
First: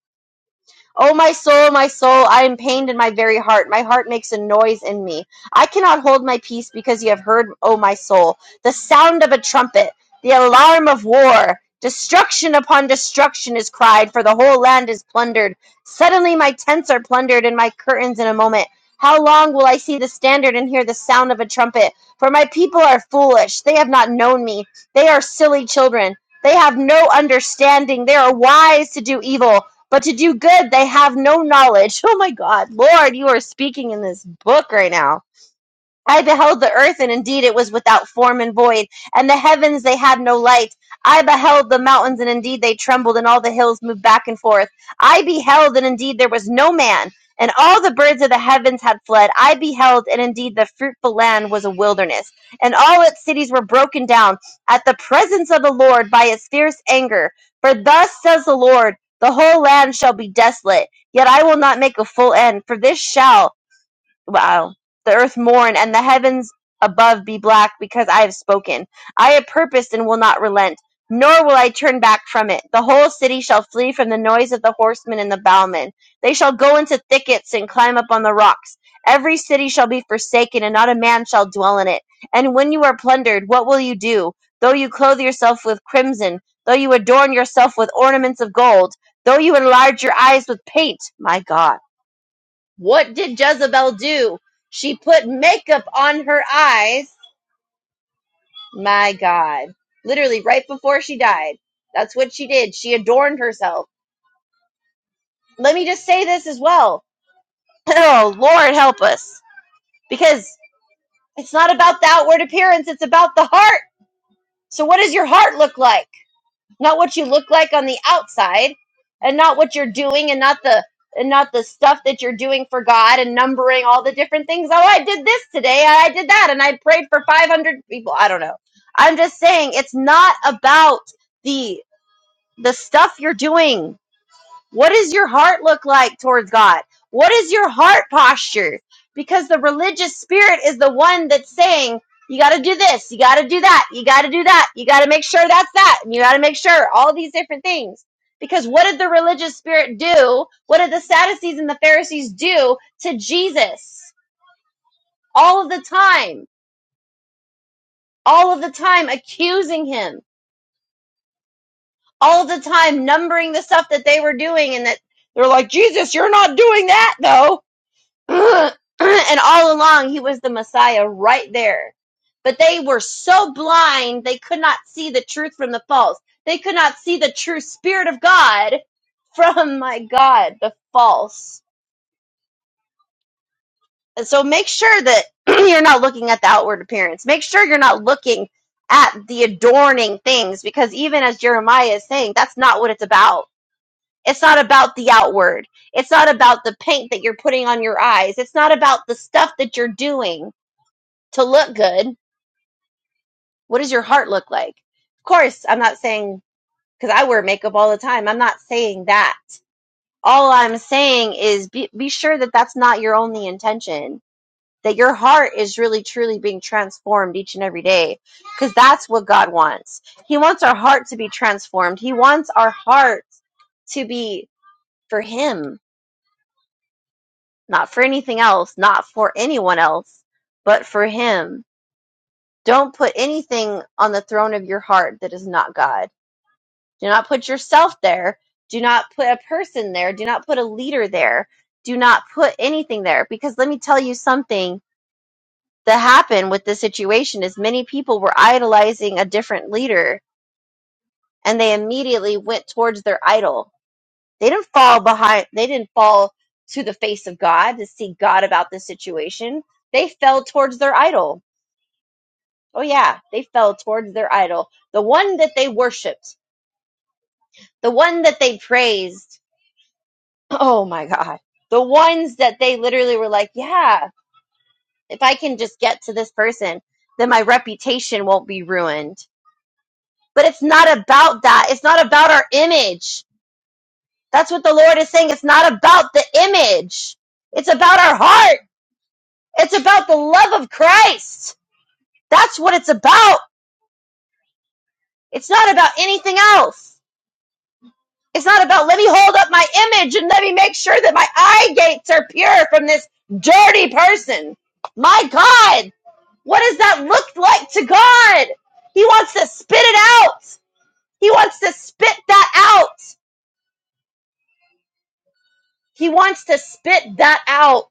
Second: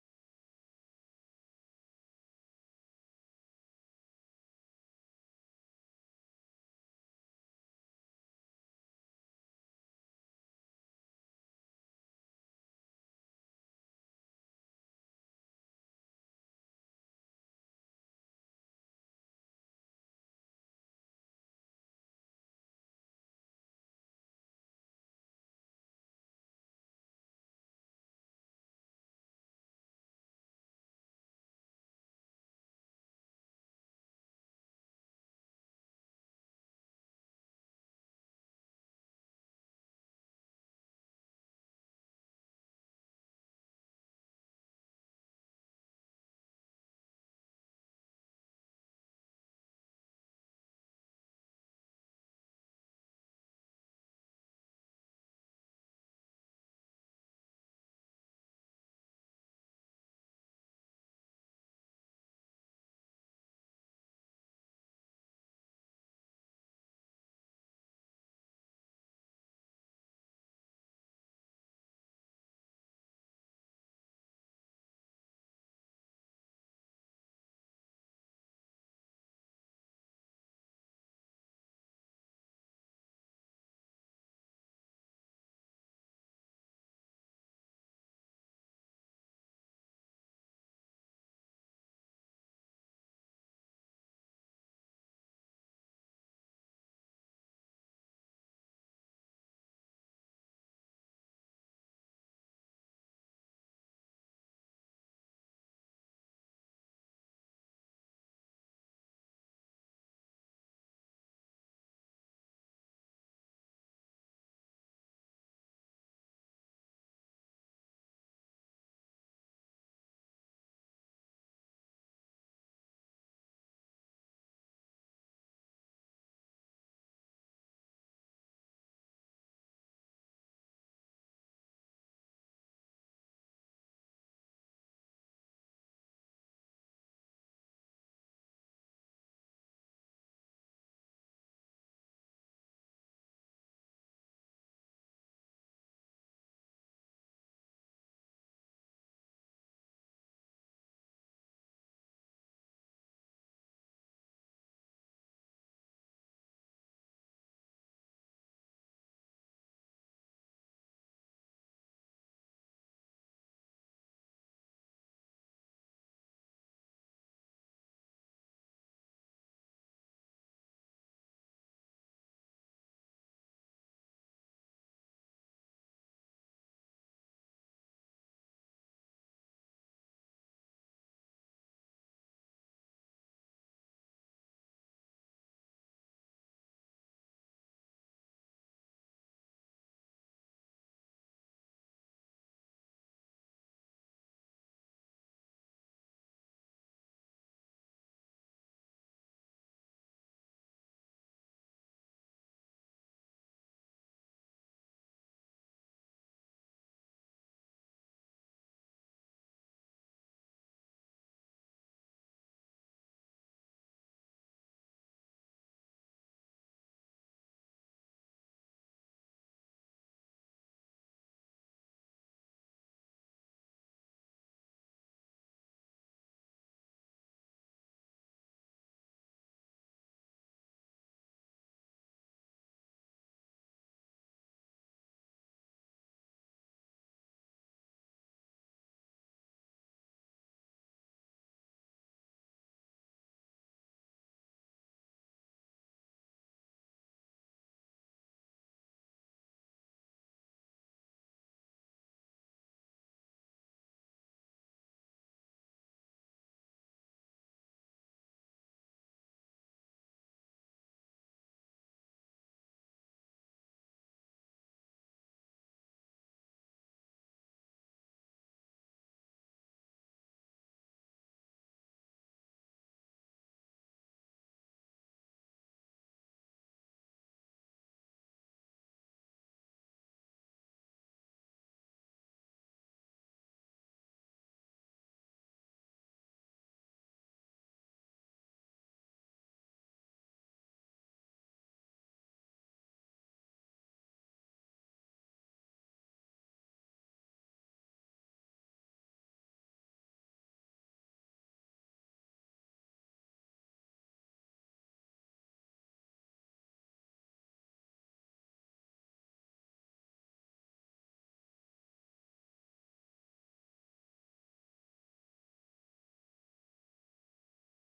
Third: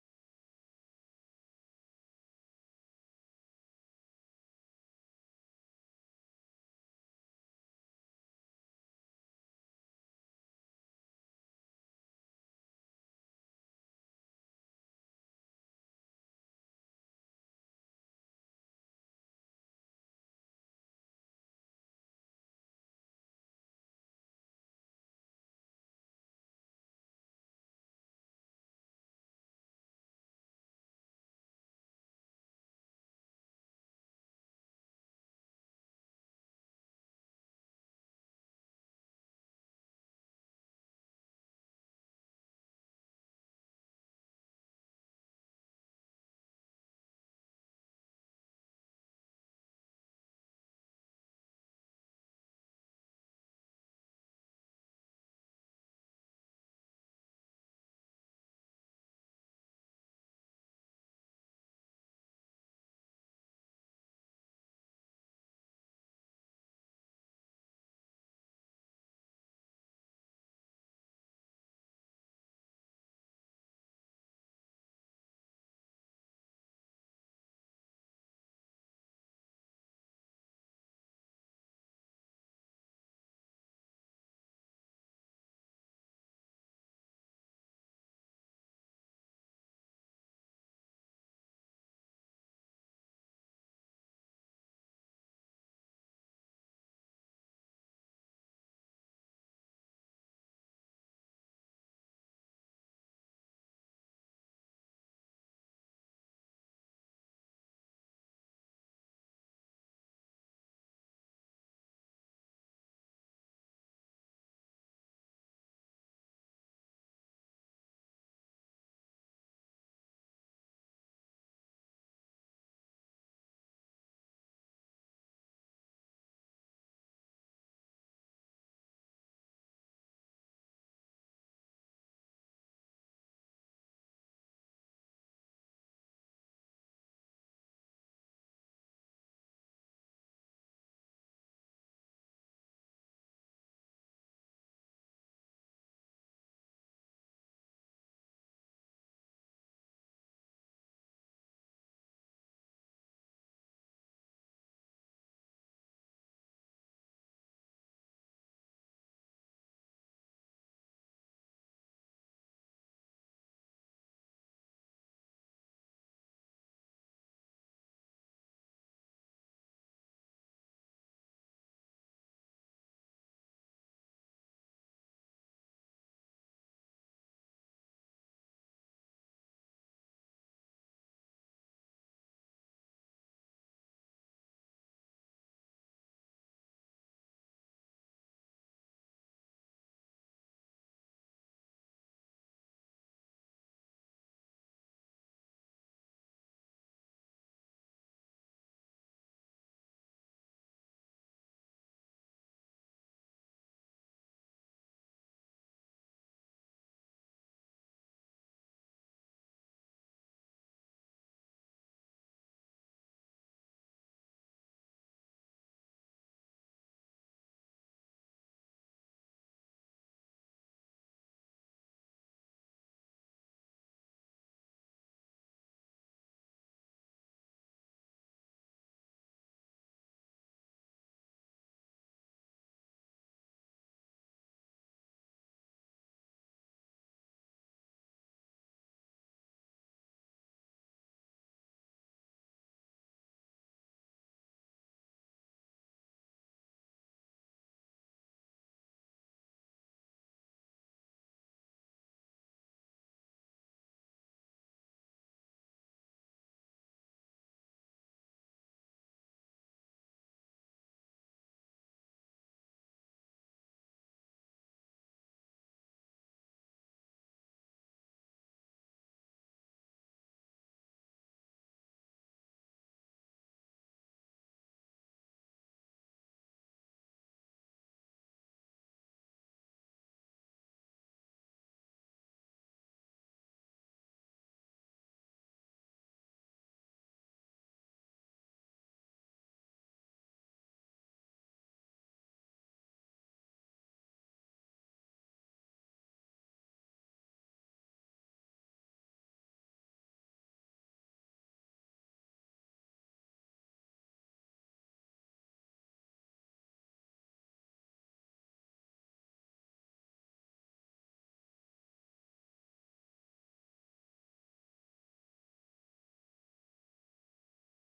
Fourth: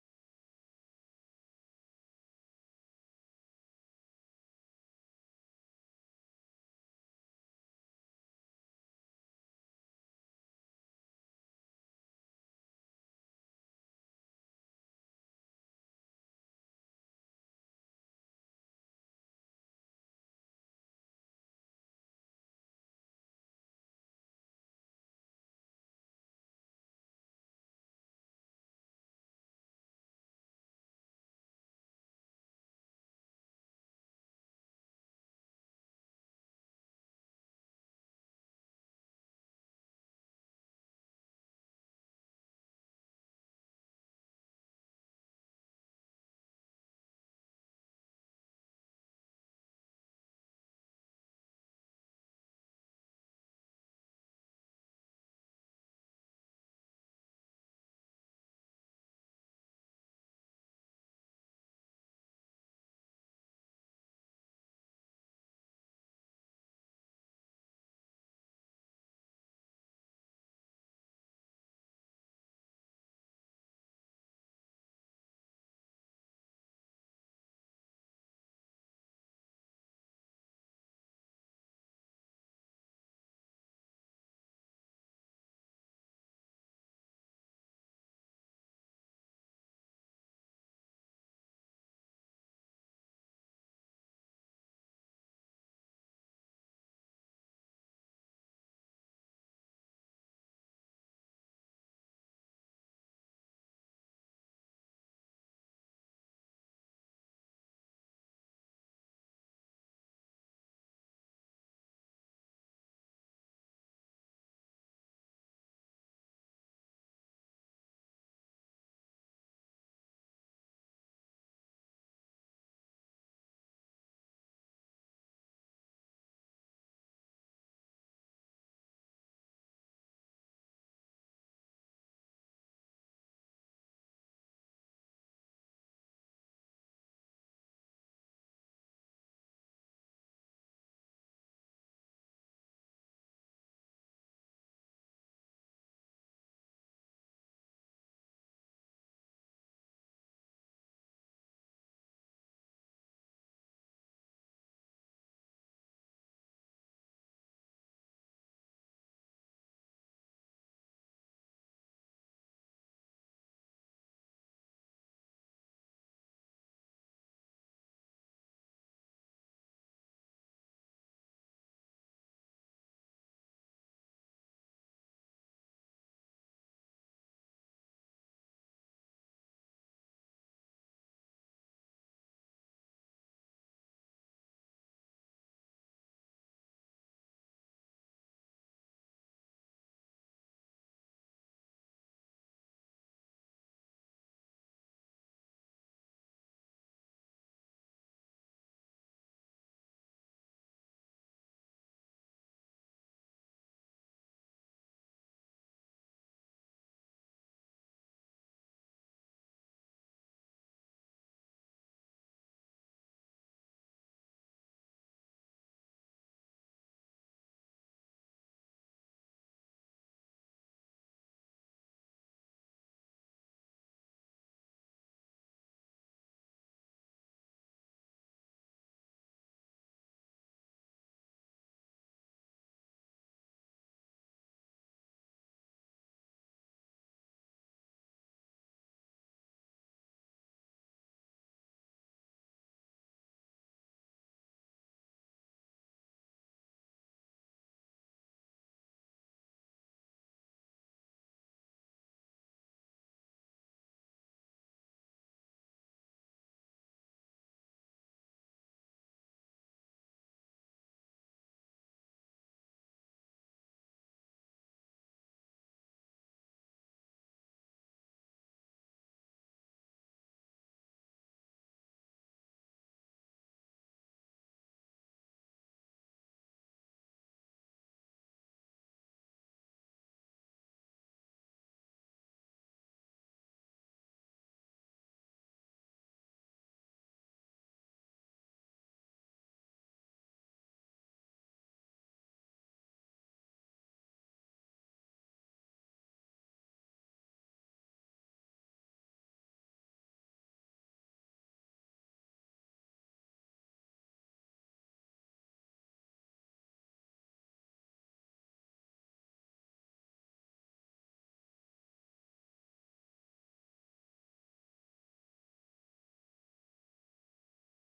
S3: O my soul, my soul, I am pained in my very heart. My heart makes a noise in me. I cannot hold my peace because you have heard, O my soul, the sound of a trumpet, the alarm of war. Destruction upon destruction is cried, for the whole land is plundered. Suddenly my tents are plundered and my curtains in a moment. How long will I see the standard and hear the sound of a trumpet? For my people are foolish. They have not known me. They are silly children. They have no understanding. They are wise to do evil. But to do good, they have no knowledge. Oh my God, Lord, you are speaking in this book right now I beheld the earth, and indeed it was without form and void, and the heavens they had no light. I beheld the mountains, and indeed they trembled, and all the hills moved back and forth. I beheld, and indeed there was no man, and all the birds of the heavens had fled. I beheld, and indeed the fruitful land was a wilderness, and all its cities were broken down at the presence of the Lord by his fierce anger. For thus says the Lord, the whole land shall be desolate, yet I will not make a full end, for this shall wow, the earth mourn, and the heavens above be black, because I have spoken. I have purposed and will not relent, nor will I turn back from it. The whole city shall flee from the noise of the horsemen and the bowmen. They shall go into thickets and climb up on the rocks. Every city shall be forsaken, and not a man shall dwell in it. And when you are plundered, what will you do? Though you clothe yourself with crimson, though you adorn yourself with ornaments of gold, though you enlarge your eyes with paint, my God what did Jezebel do? She put makeup on her eyes. My God. Literally, right before she died. That's what she did. She adorned herself. Let me just say this as well. Oh, Lord, help us. Because it's not about the outward appearance, it's about the heart. So, what does your heart look like? not what you look like on the outside and not what you're doing and not the and not the stuff that you're doing for God and numbering all the different things. Oh, I did this today. I did that and I prayed for 500 people. I don't know. I'm just saying it's not about the the stuff you're doing. What does your heart look like towards God? What is your heart posture? Because the religious spirit is the one that's saying, you got to do this, you got to do that, you got to do that, you got to make sure that's that, and you got to make sure all these different things. Because what did the religious spirit do? What did the Sadducees and the Pharisees do to Jesus? All of the time, all of the time accusing him, all of the time numbering the stuff that they were doing and that they're like, Jesus, you're not doing that though and all along he was the Messiah right there. But they were so blind they could not see the truth from the false. They could not see the true spirit of God from my God, the false. And so make sure that you're not looking at the outward appearance. Make sure you're not looking at the adorning things because even as Jeremiah is saying, that's not what it's about. It's not about the outward. It's not about the paint that you're putting on your eyes. It's not about the stuff that you're doing to look good. What does your heart look like? Of course, I'm not saying because I wear makeup all the time. I'm not saying that. All I'm saying is be, be sure that that's not your only intention. That your heart is really truly being transformed each and every day because that's what God wants. He wants our heart to be transformed. He wants our heart to be for Him, not for anything else, not for anyone else, but for Him. Don't put anything on the throne of your heart that is not God Do not put yourself there. Do not put a person there. Do not put a leader there. Do not put anything there. Because let me tell you something that happened with this situation is many people were idolizing a different leader and they immediately went towards their idol. They didn't fall behind they didn't fall to the face of God to seek God about this situation. They fell towards their idol. Oh yeah, they fell towards their idol. The one that they worshiped, the one that they praised, Oh my God. The ones that they literally were like, yeah, if I can just get to this person, then my reputation won't be ruined. But it's not about that. It's not about our image. That's what the Lord is saying. It's not about the image. It's about our heart. It's about the love of Christ. That's what it's about. It's not about anything else. It's not about let me hold up my image and let me make sure that my eye gates are pure from this dirty person. My God What does that look like to God? He wants to spit it out. He wants to spit that out. He wants to spit that out.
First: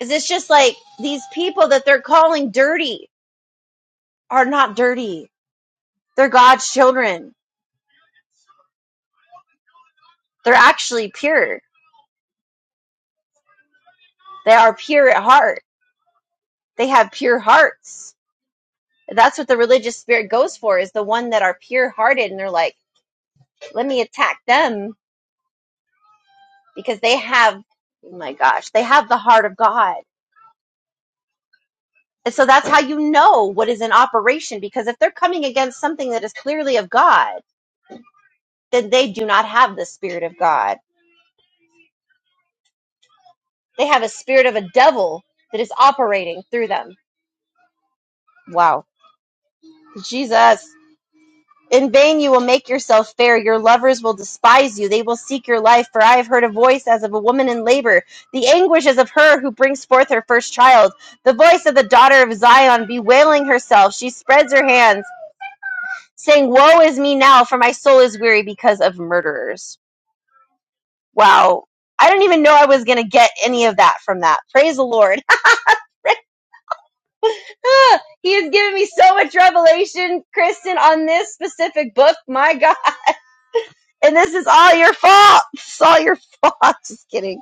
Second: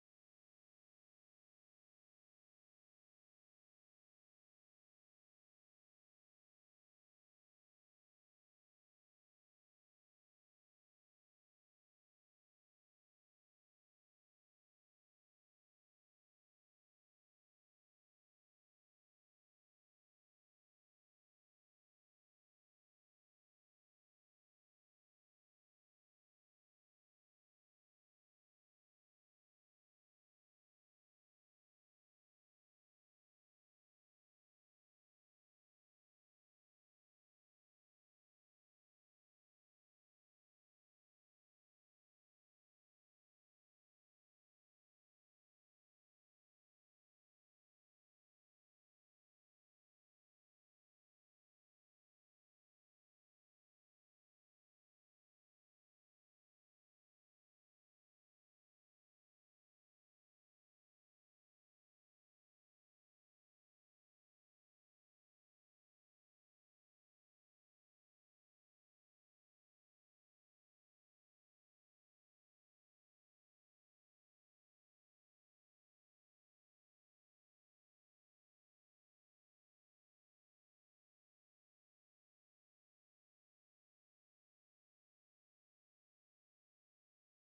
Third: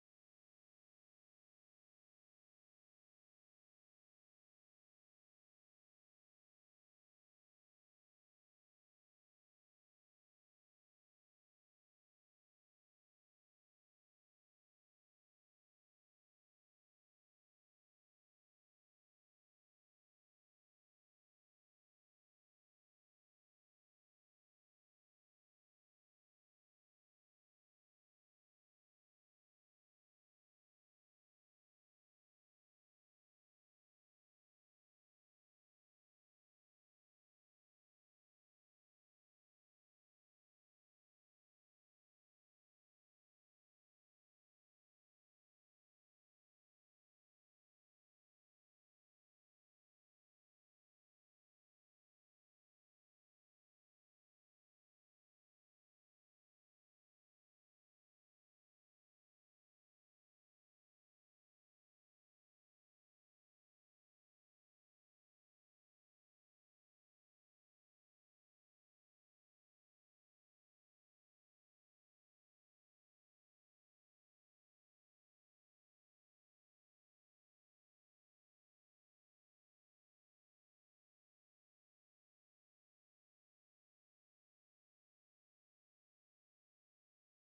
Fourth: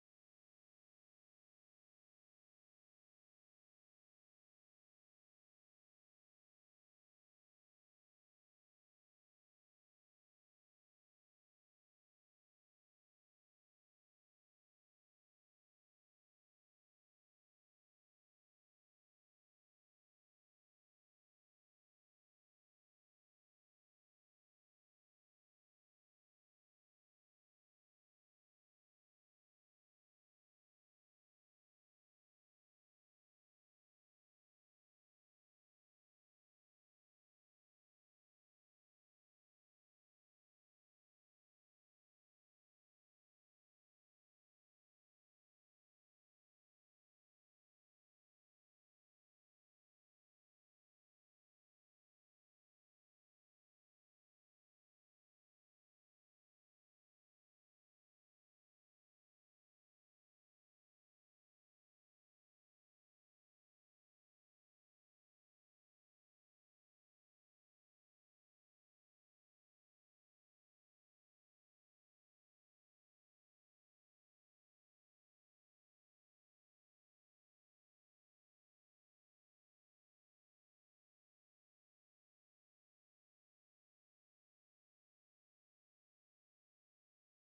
S3: Is it's just like these people that they're calling dirty are not dirty. They're God's children. They're actually pure. They are pure at heart. They have pure hearts. That's what the religious spirit goes for is the one that are pure hearted and they're like, let me attack them because they have oh my gosh, they have the heart of God And so that's how you know what is in operation because if they're coming against something that is clearly of God, then they do not have the spirit of God. They have a spirit of a devil that is operating through them. Wow. Jesus. In vain you will make yourself fair. Your lovers will despise you. They will seek your life, for I have heard a voice as of a woman in labor. The anguish is of her who brings forth her first child. The voice of the daughter of Zion bewailing herself. She spreads her hands saying, Woe is me now, for my soul is weary because of murderers. Wow. I didn't even know I was going to get any of that from that. Praise the Lord. he has given me so much revelation, Kristen, on this specific book. My God. And this is all your fault. It's all your fault. Just kidding.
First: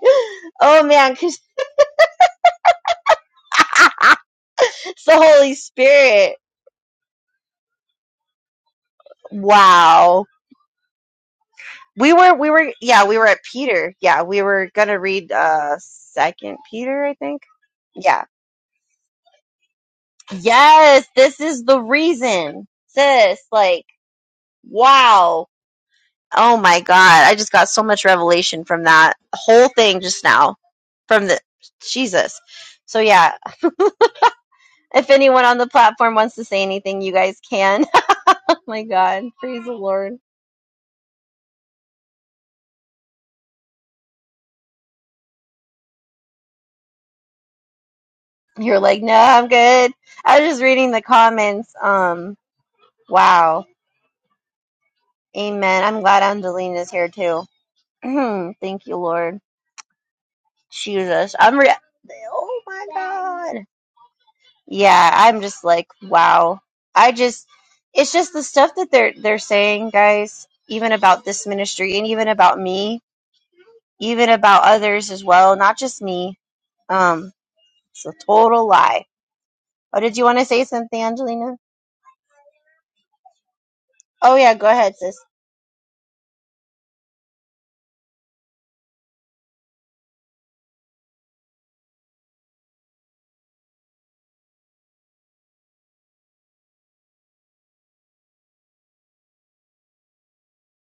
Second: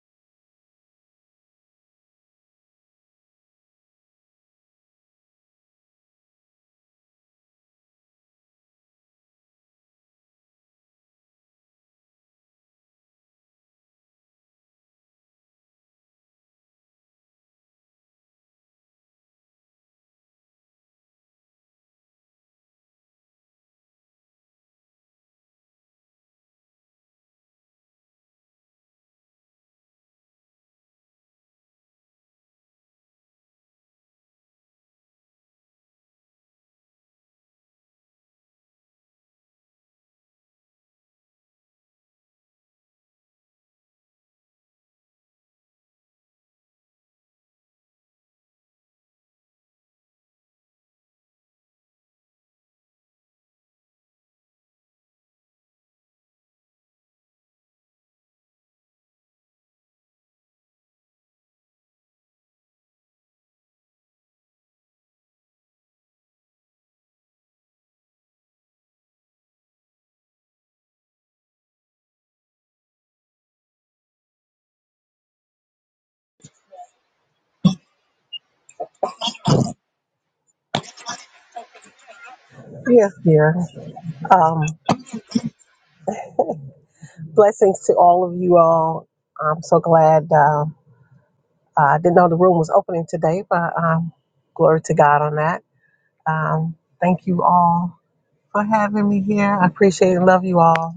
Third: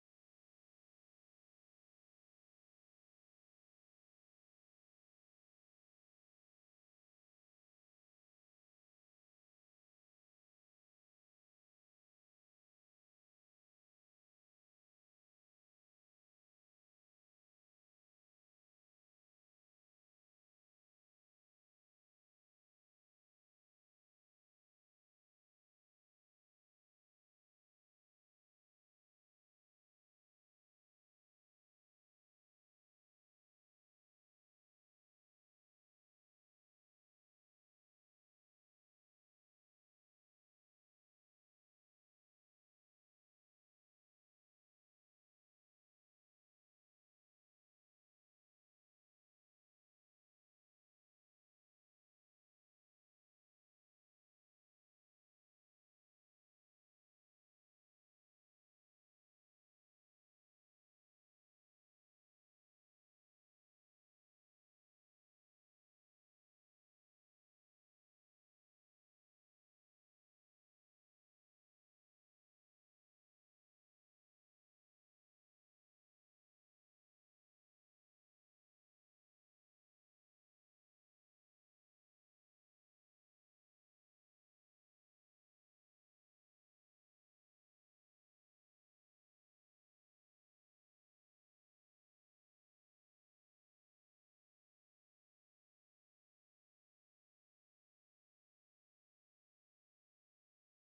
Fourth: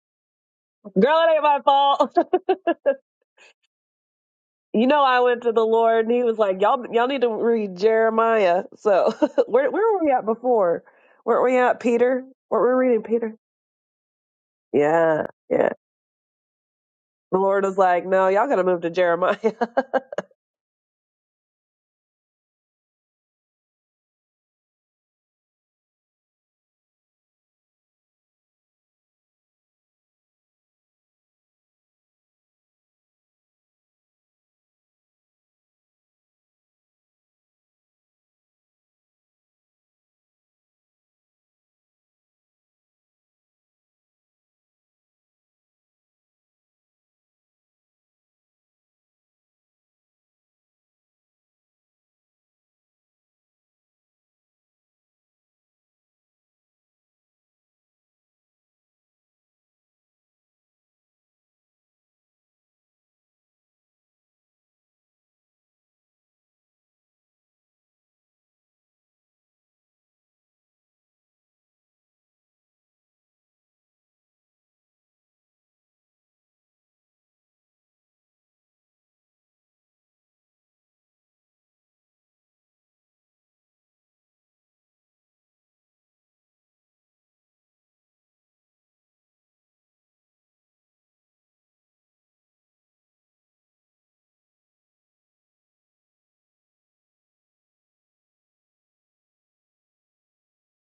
S3: Oh man!
S1: Girl, it ain't my fault. you know,
S3: it's the
S1: I went to
S3: Holy
S1: the Lord and he
S3: Spirit.
S1: was like, y'all, y'all need to read Jeremiah. So where, where were we at
S3: Wow.
S1: before? Weren't we at
S3: We
S1: Peter?
S3: were, we were,
S1: Weren't we reading
S3: yeah, we were
S1: Peter?
S3: at Peter. Yeah, we were going to
S1: Yeah.
S3: read,
S1: Yeah.
S3: uh, second Peter, I
S1: The
S3: think.
S1: Lord was like,
S3: Yeah
S1: no, y'all got to move to Jeremiah.
S3: Yes, this is the reason, sis. Like, wow. Oh my God. I just got so much revelation from that whole thing just now. From the Jesus. So, yeah, if anyone on the platform wants to say anything, you guys can. Oh my God. Praise the Lord. You're like, no, I'm good. I was just reading the comments. Um, wow. Amen. I'm glad Angelina's here too. Thank you, Lord. Jesus. I'm re- Oh my God. yeah, I'm just like, wow. I just it's just the stuff that they're they're saying, guys, even about this ministry and even about me, even about others as well, not just me. Um, it's a total lie. Oh, did you want to say something, Angelina?
S4: Yes, dear.
S3: Oh yeah,
S4: Um,
S3: go ahead, sis.
S4: blessings to all of you all. I'm so glad. Uh, I didn't know the room was opening today, but um, glory to God on that. Um, thank you all for having me here. I appreciate and love you all.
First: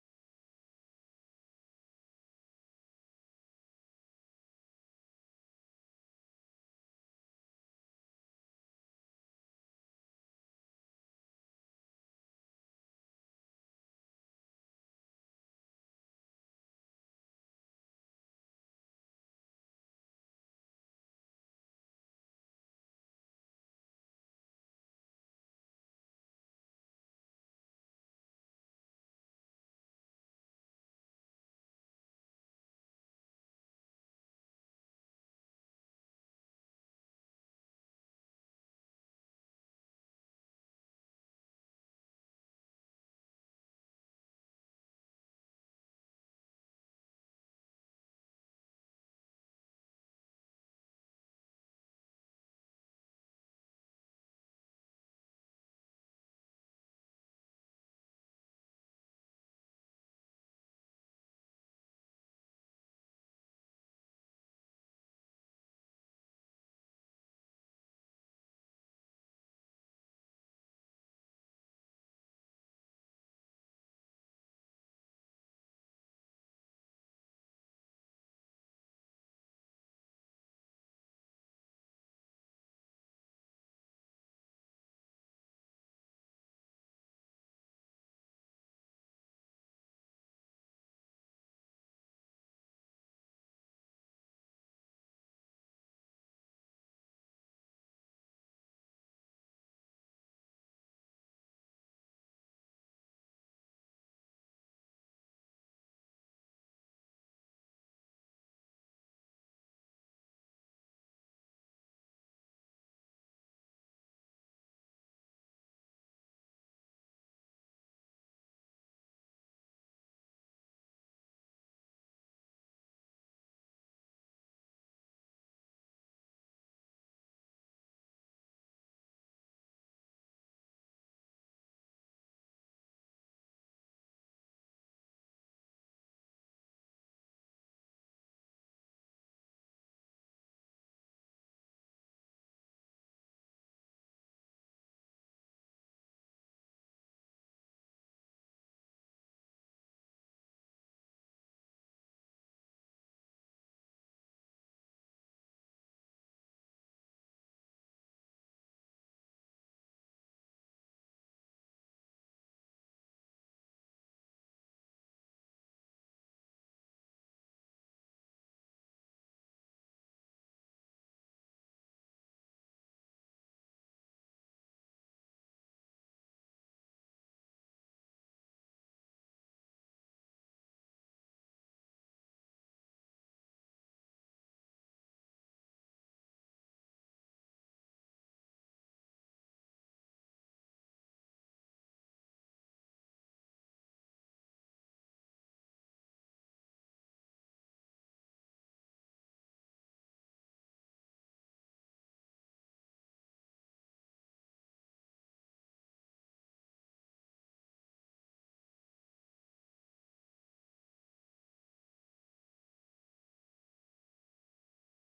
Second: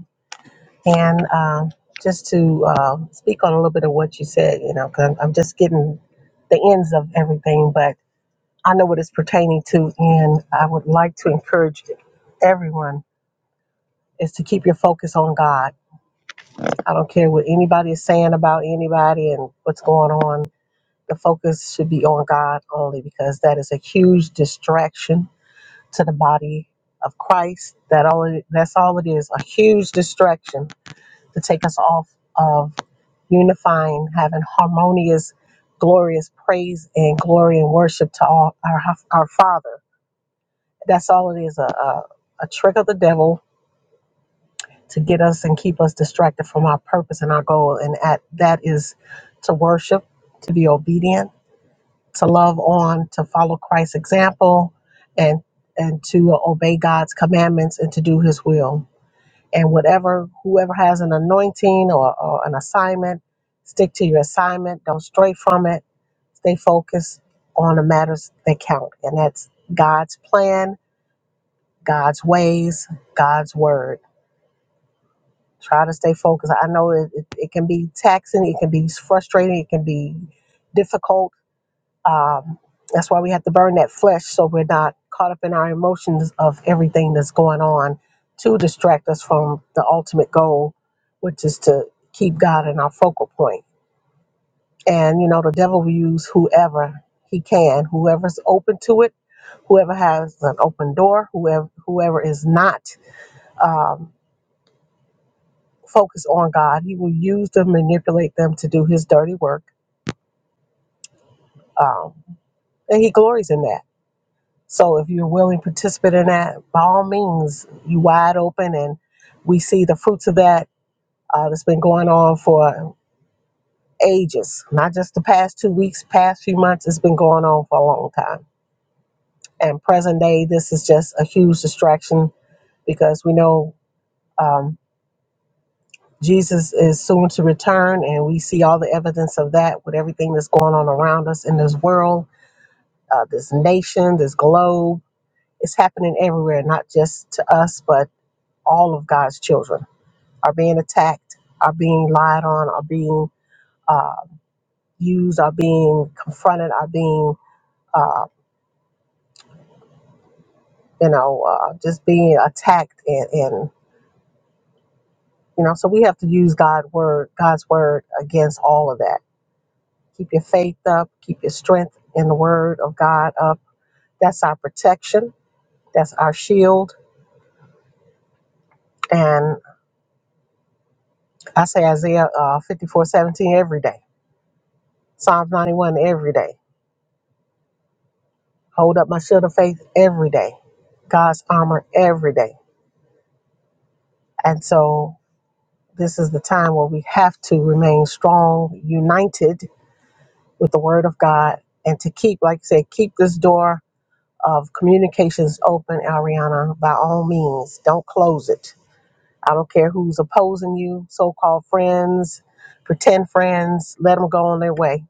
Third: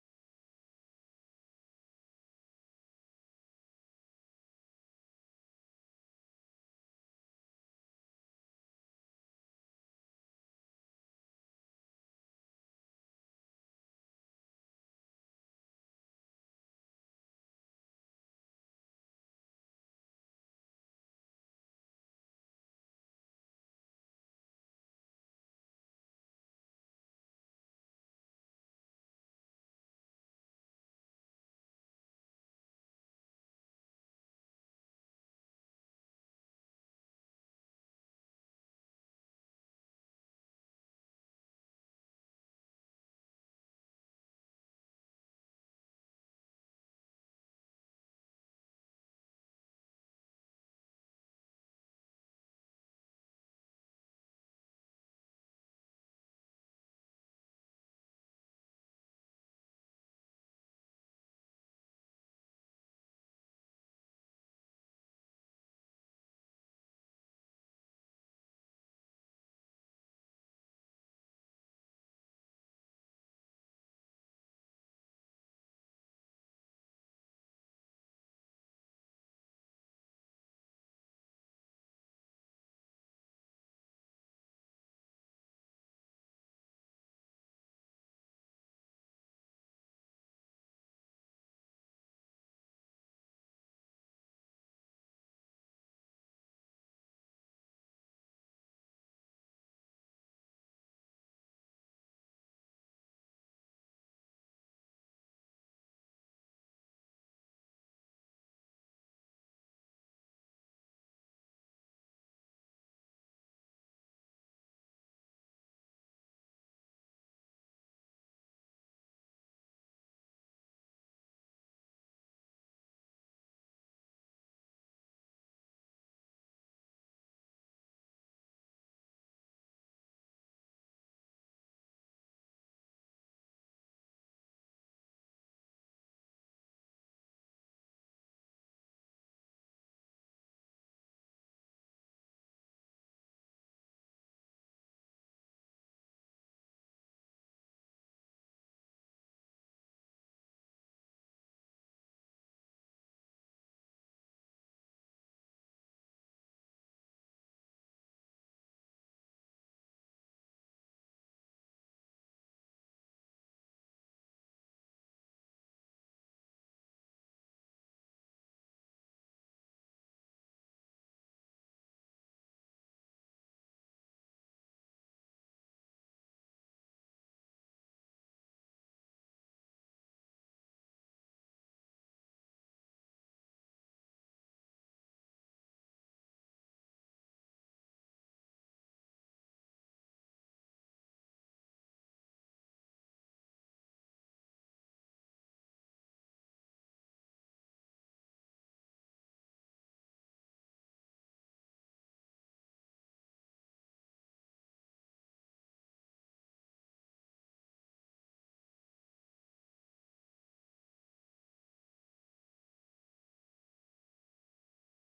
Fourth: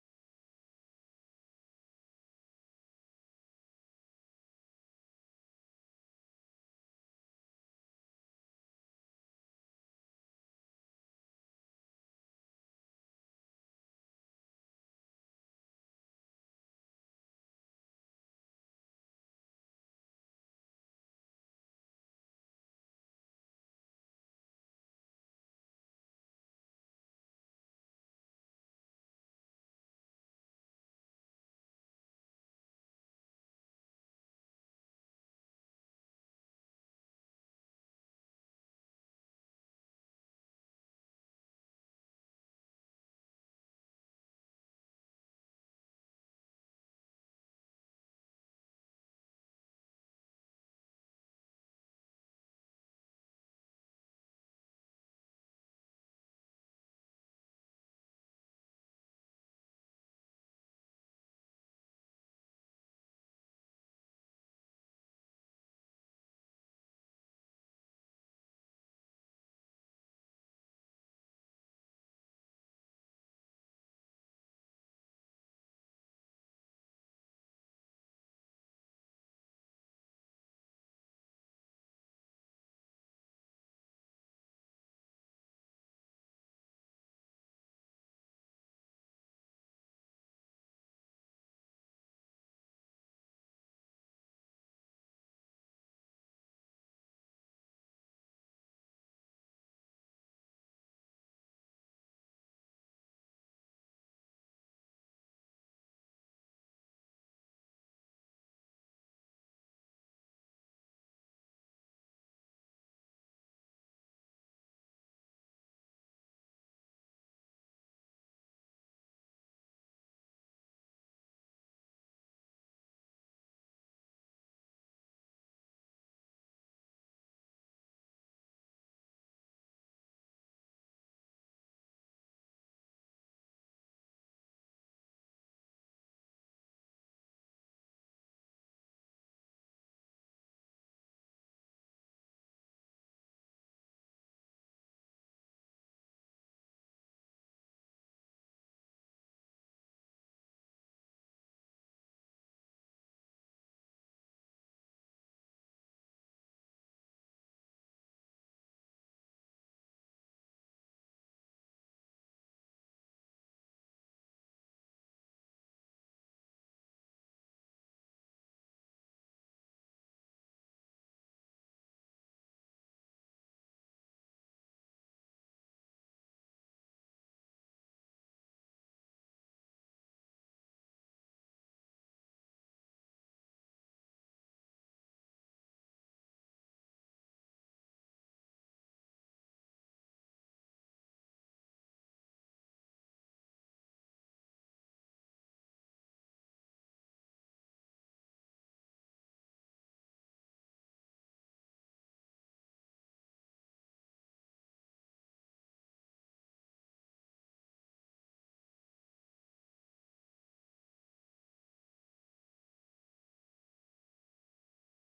S4: And um, just to uh, speak on a little bit of what you said, you know, because I'm, I'm just getting the ends of everything, but I know what it's pertaining to. And I would like to encourage everyone is to keep your focus on God I don't care what anybody is saying about anybody and what's going on. The focus should be on God only because that is a huge distraction to the body of Christ. That all it, that's all it is, a huge distraction to take us off of unifying, having harmonious, glorious praise and glory and worship to all our our Father. That's all it is, a, a, a trick of the devil to get us and keep us distracted from our purpose and our goal. And at, that is to worship, to be obedient, to love on, to follow Christ's example, and and to obey God's commandments and to do His will. And whatever whoever has an anointing or, or an assignment, stick to your assignment. Don't stray from it. Stay focused on the matters that count, and that's God's plan, God's ways, God's word. try to stay focused. I know it, it, it can be taxing, it can be frustrating, it can be difficult. Um, that's why we have to burn that flesh so we're not caught up in our emotions of everything that's going on to distract us from the ultimate goal, which is to keep God in our focal point. And you know, the devil will use whoever he can, whoever's open to it, whoever has an open door, whoever whoever is not. Um, focus on God. He will use them, manipulate them to do his dirty work. Um, and he glories in that. So if you're willing to participate in that, by all means, you wide open and we see the fruits of that uh, that's been going on for ages, not just the past two weeks, past few months. It's been going on for a long time. And present day, this is just a huge distraction because we know um, Jesus is soon to return, and we see all the evidence of that with everything that's going on around us in this world uh, this nation, this globe. It's happening everywhere, not just to us, but all of God's children are being attacked, are being lied on, are being uh, used, are being confronted, are being, uh, you know, uh, just being attacked. And, and, you know, so we have to use God word, God's word against all of that. Keep your faith up, keep your strength in the word of God up. That's our protection, that's our shield. And. I say Isaiah uh, 54 seventeen every day, Psalms 91 every day, hold up my shield of faith every day, God's armor every day. And so this is the time where we have to remain strong, united with the word of God, and to keep, like I said, keep this door of communications open, Ariana, by all means. Don't close it. I don't care who's opposing you, so called friends, pretend friends, let them go on their way.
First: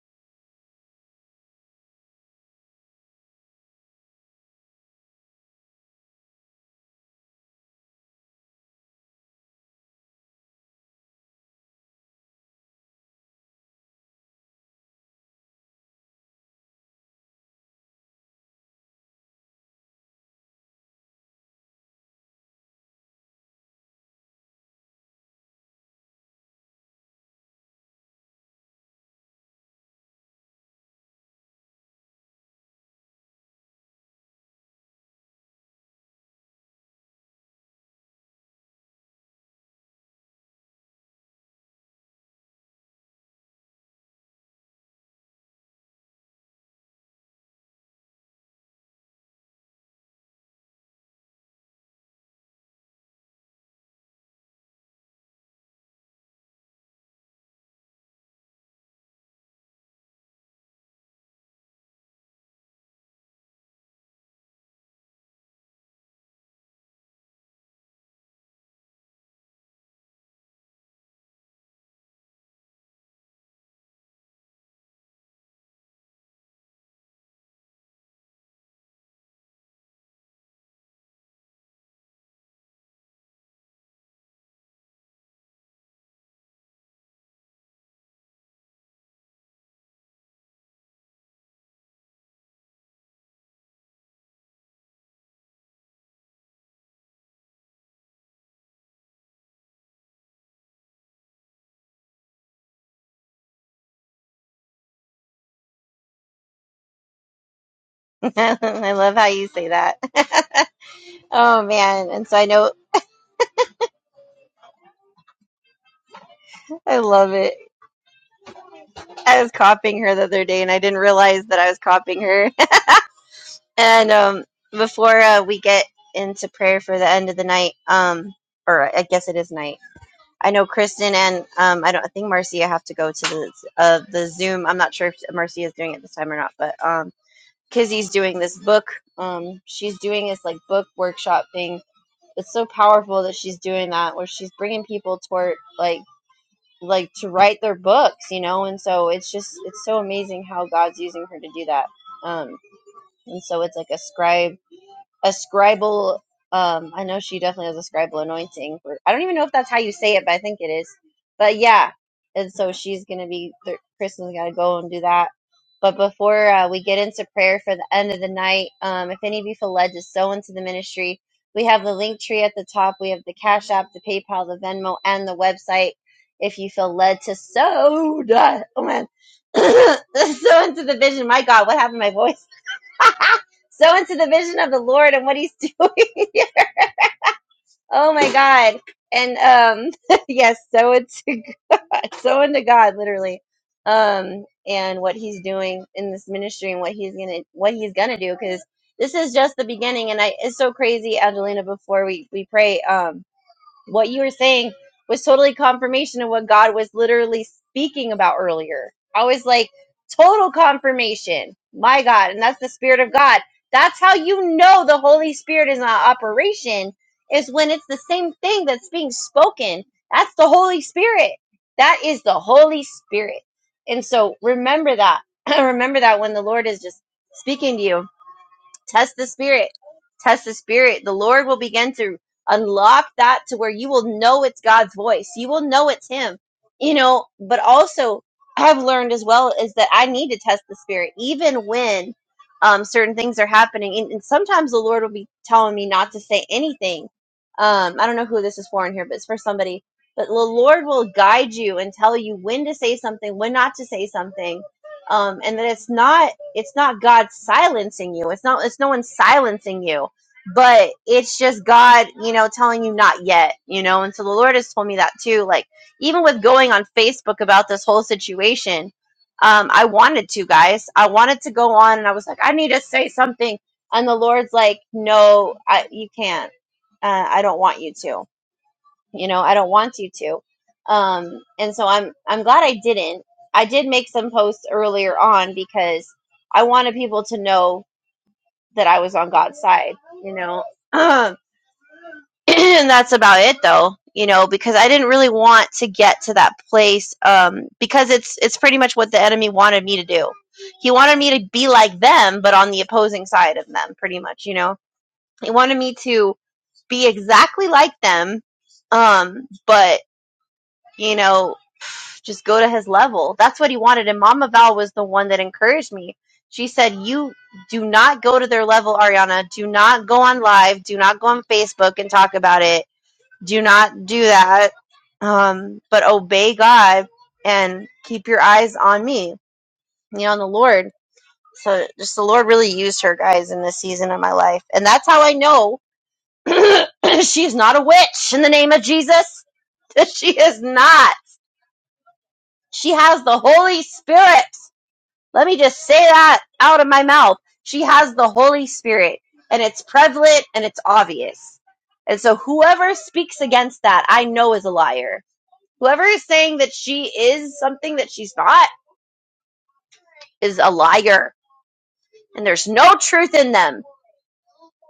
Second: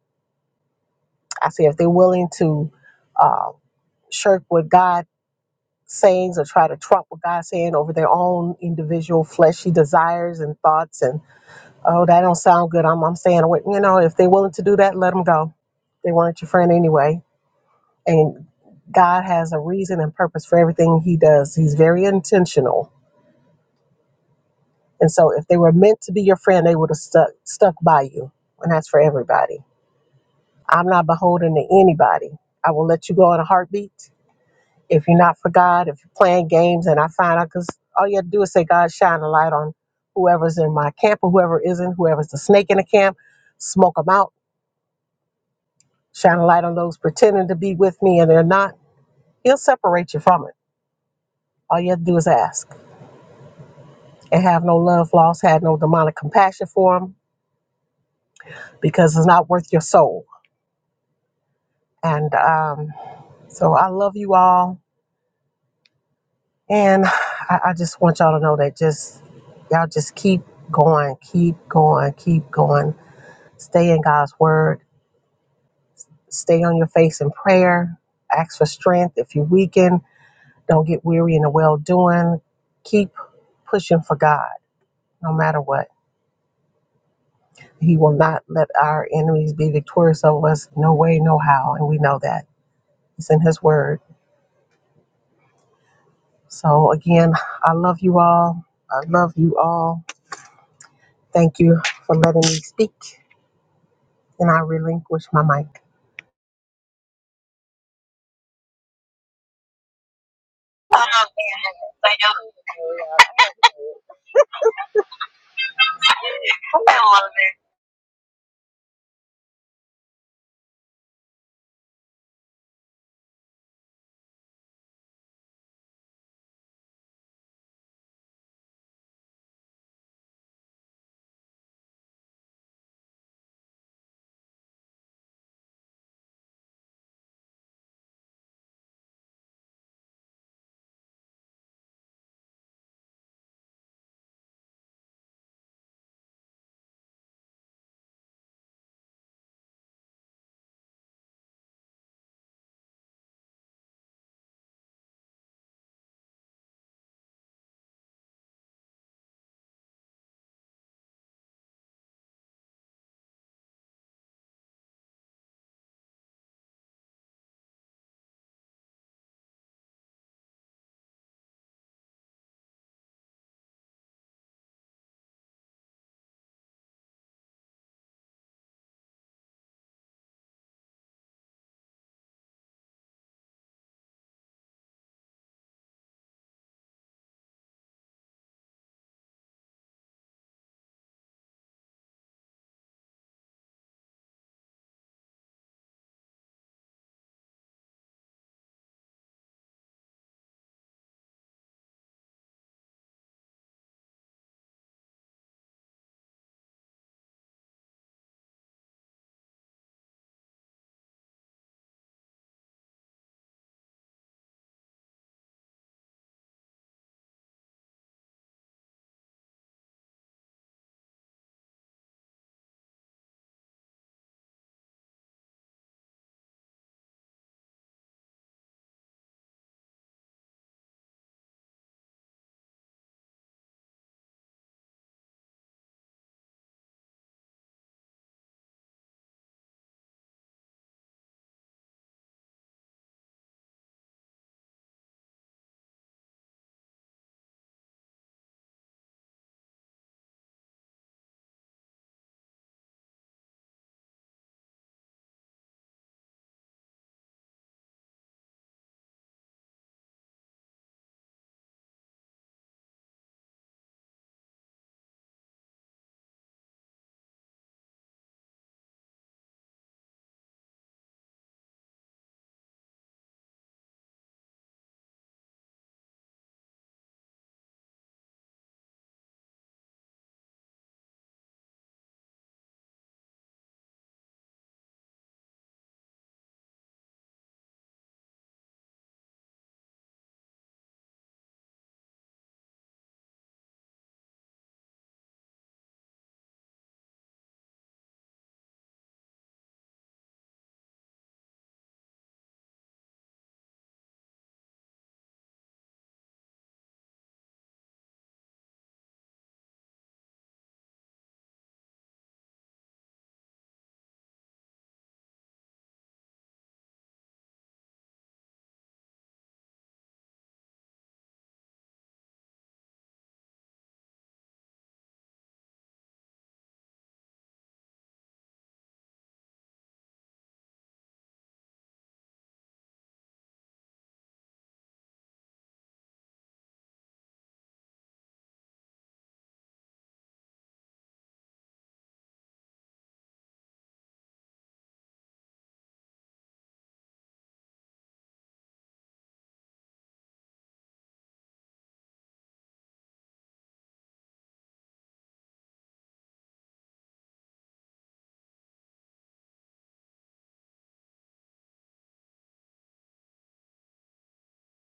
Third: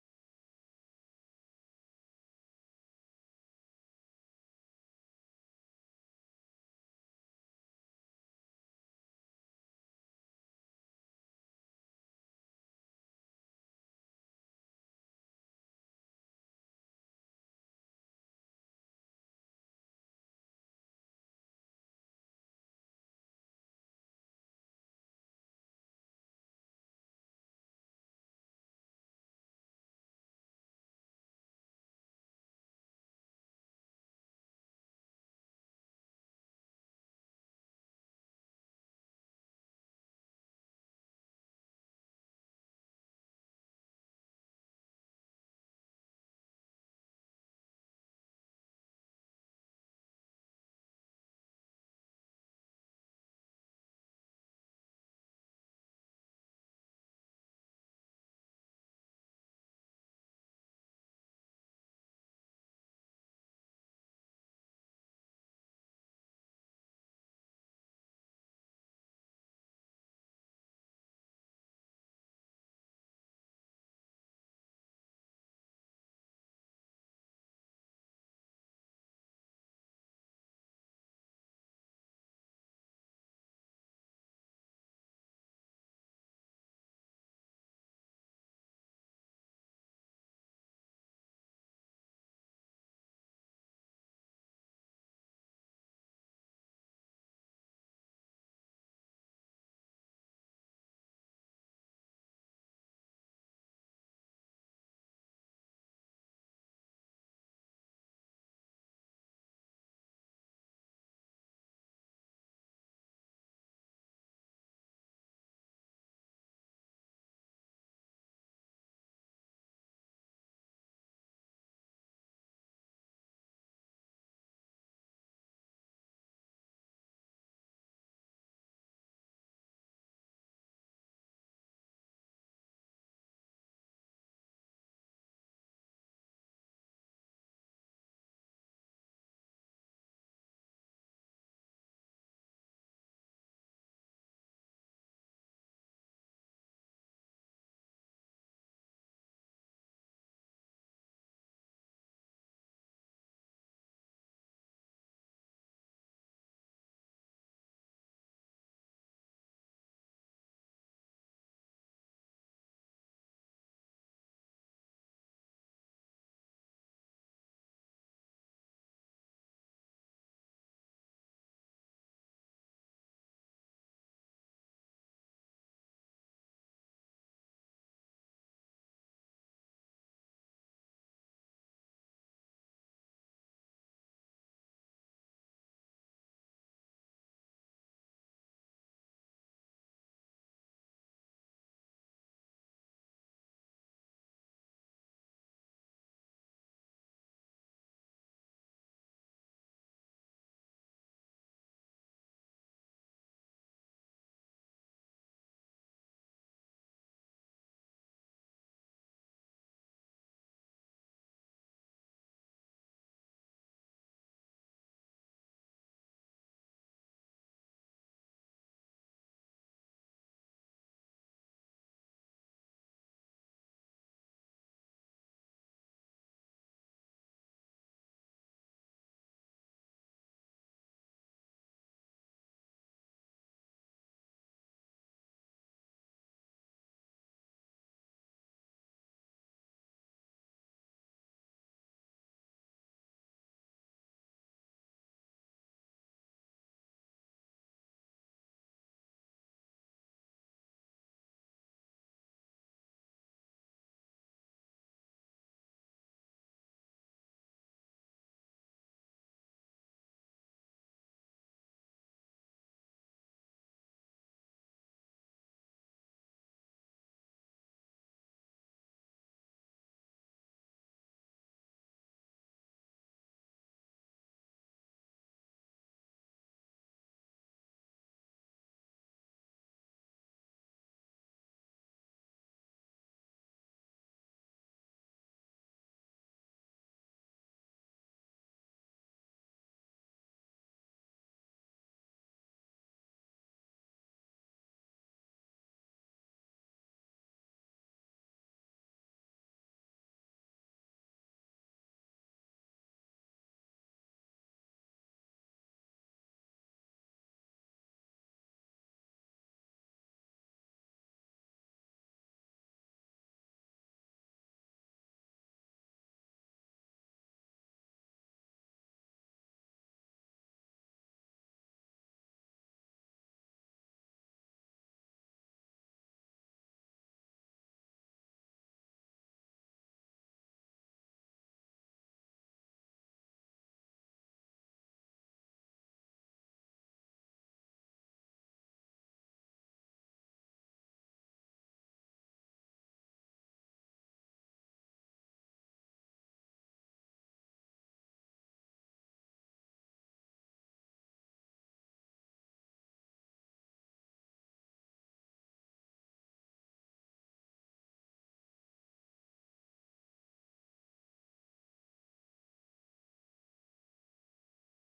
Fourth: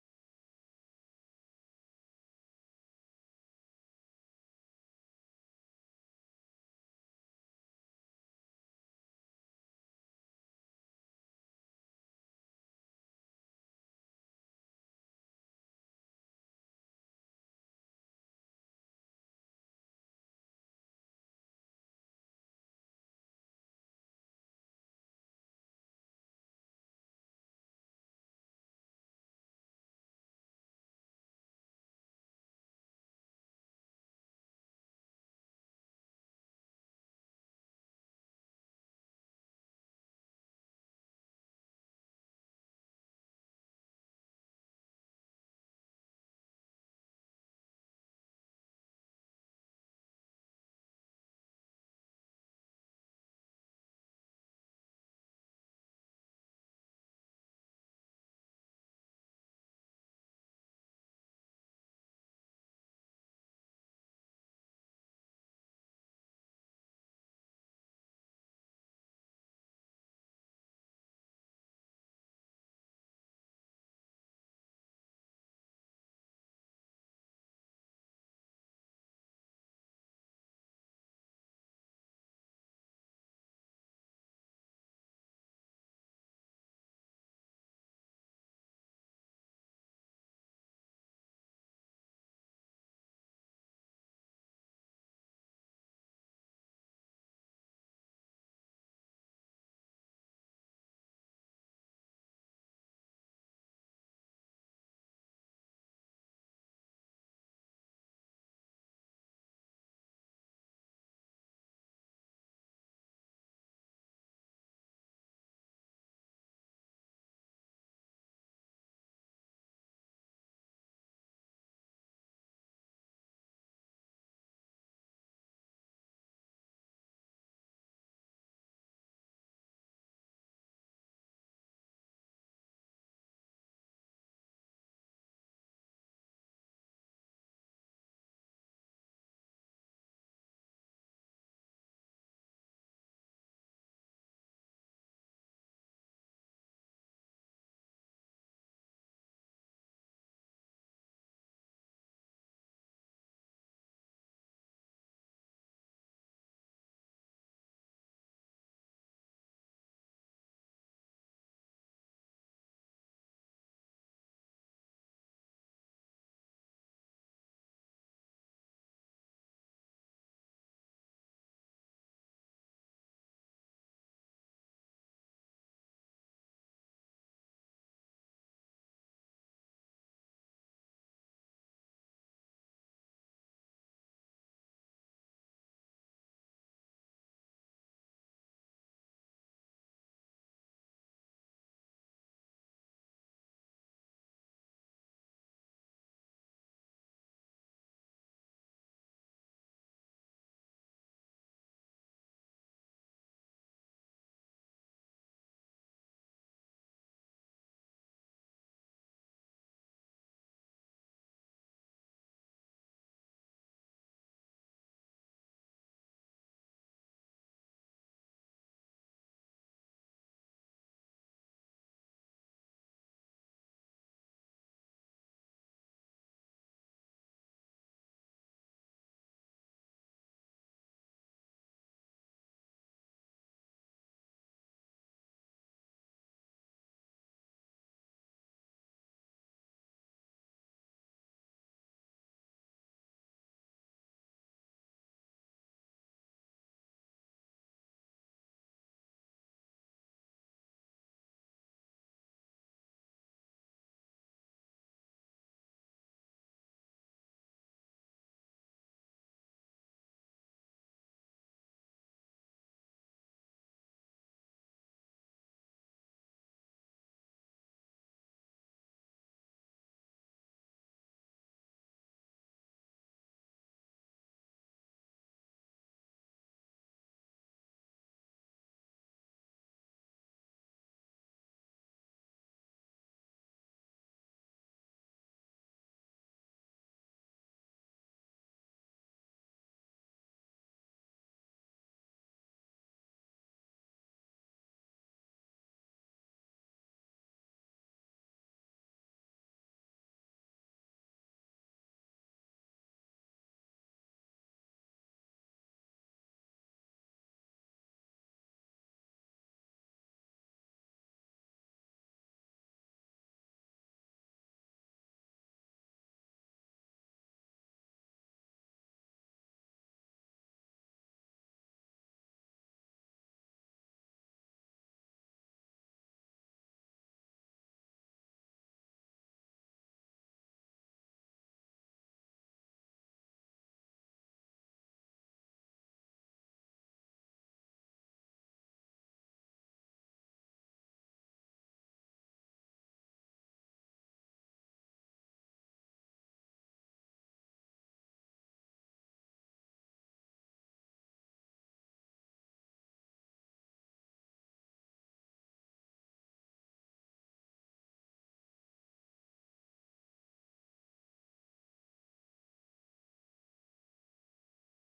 S4: I say if they're willing to. Um, shirk what God sayings or try to trump what God's saying over their own individual fleshy desires and thoughts and oh that don't sound good. I'm I'm saying what you know if they're willing to do that, let them go. They weren't your friend anyway. And God has a reason and purpose for everything He does. He's very intentional. And so if they were meant to be your friend, they would have stuck stuck by you. And that's for everybody. I'm not beholden to anybody. I will let you go in a heartbeat If you're not for God, if you're playing games, and I find out because all you have to do is say, God, shine a light on whoever's in my camp or whoever isn't, whoever's the snake in the camp, smoke them out, shine a light on those pretending to be with me and they're not. He'll separate you from it. All you have to do is ask and have no love lost, had no demonic compassion for them because it's not worth your soul. And um, so I love you all. And I, I just want y'all to know that just y'all just keep going, keep going, keep going. Stay in God's word. Stay on your face in prayer. Ask for strength if you weaken. Don't get weary in the well doing. Keep pushing for God no matter what. He will not let our enemies be victorious over us, no way, no how. And we know that. It's in His word. So, again, I love you all. I love you all. Thank you for letting me speak. And I relinquish my mic.
S3: I love how you say that. oh man, and so I know I love it. I was copying her the other day, and I didn't realize that I was copying her. And um, before uh, we get into prayer for the end of the night, um, or I guess it is night. I know Kristen and um, I don't. I think Marcia have to go to the uh, the Zoom. I'm not sure if Marcia is doing it this time or not, but um, Kizzy's doing this book. Um, she's doing this like book workshop thing. It's so powerful that she's doing that, where she's bringing people toward like like to write their books, you know. And so it's just it's so amazing how God's using her to do that. Um, and so it's like a scribe a scribal. Um, I know she definitely has a scribal anointing. For, I don't even know if that's how you say it, but I think it is. But yeah, and so she's gonna be. th- Kristen's gotta go and do that. But before uh, we get into prayer for the end of the night, um, if any of you feel led to sow into the ministry, we have the link tree at the top. We have the Cash App, the PayPal, the Venmo, and the website. If you feel led to sow, duh, oh man, sow into the vision. My God, what happened to my voice? so into the vision of the Lord and what He's doing. oh my God! And um, yes, so into God, so into God, literally, um, and what He's doing in this ministry and what He's gonna what He's gonna do because this is just the beginning. And I, it's so crazy, Angelina. Before we we pray, um what you were saying was totally confirmation of what God was literally speaking about earlier. I was like, total confirmation. My God. And that's the Spirit of God. That's how you know the Holy Spirit is not operation, is when it's the same thing that's being spoken. That's the Holy Spirit. That is the Holy Spirit. And so remember that. remember that when the Lord is just speaking to you test the spirit test the spirit the lord will begin to unlock that to where you will know it's god's voice you will know it's him you know but also i've learned as well is that i need to test the spirit even when um, certain things are happening and, and sometimes the lord will be telling me not to say anything um, i don't know who this is for in here but it's for somebody but the lord will guide you and tell you when to say something when not to say something um, and that it's not it's not God silencing you. It's not it's no one silencing you, but it's just God, you know, telling you not yet, you know. And so the Lord has told me that too. Like even with going on Facebook about this whole situation, um, I wanted to, guys. I wanted to go on, and I was like, I need to say something. And the Lord's like, No, I, you can't. Uh, I don't want you to you know i don't want you to um and so i'm i'm glad i didn't i did make some posts earlier on because i wanted people to know that i was on god's side you know and that's about it though you know because i didn't really want to get to that place um because it's it's pretty much what the enemy wanted me to do he wanted me to be like them but on the opposing side of them pretty much you know he wanted me to be exactly like them um but you know just go to his level. That's what he wanted. And Mama Val was the one that encouraged me. She said, You do not go to their level, Ariana. Do not go on live. Do not go on Facebook and talk about it. Do not do that. Um, but obey God and keep your eyes on me, you know, on the Lord. So just the Lord really used her, guys, in this season of my life. And that's how I know she's not a witch in the name of Jesus. She is not. She has the Holy Spirit. Let me just say that out of my mouth. She has the Holy Spirit, and it's prevalent and it's obvious. And so, whoever speaks against that, I know is a liar. Whoever is saying that she is something that she's not is a liar, and there's no truth in them.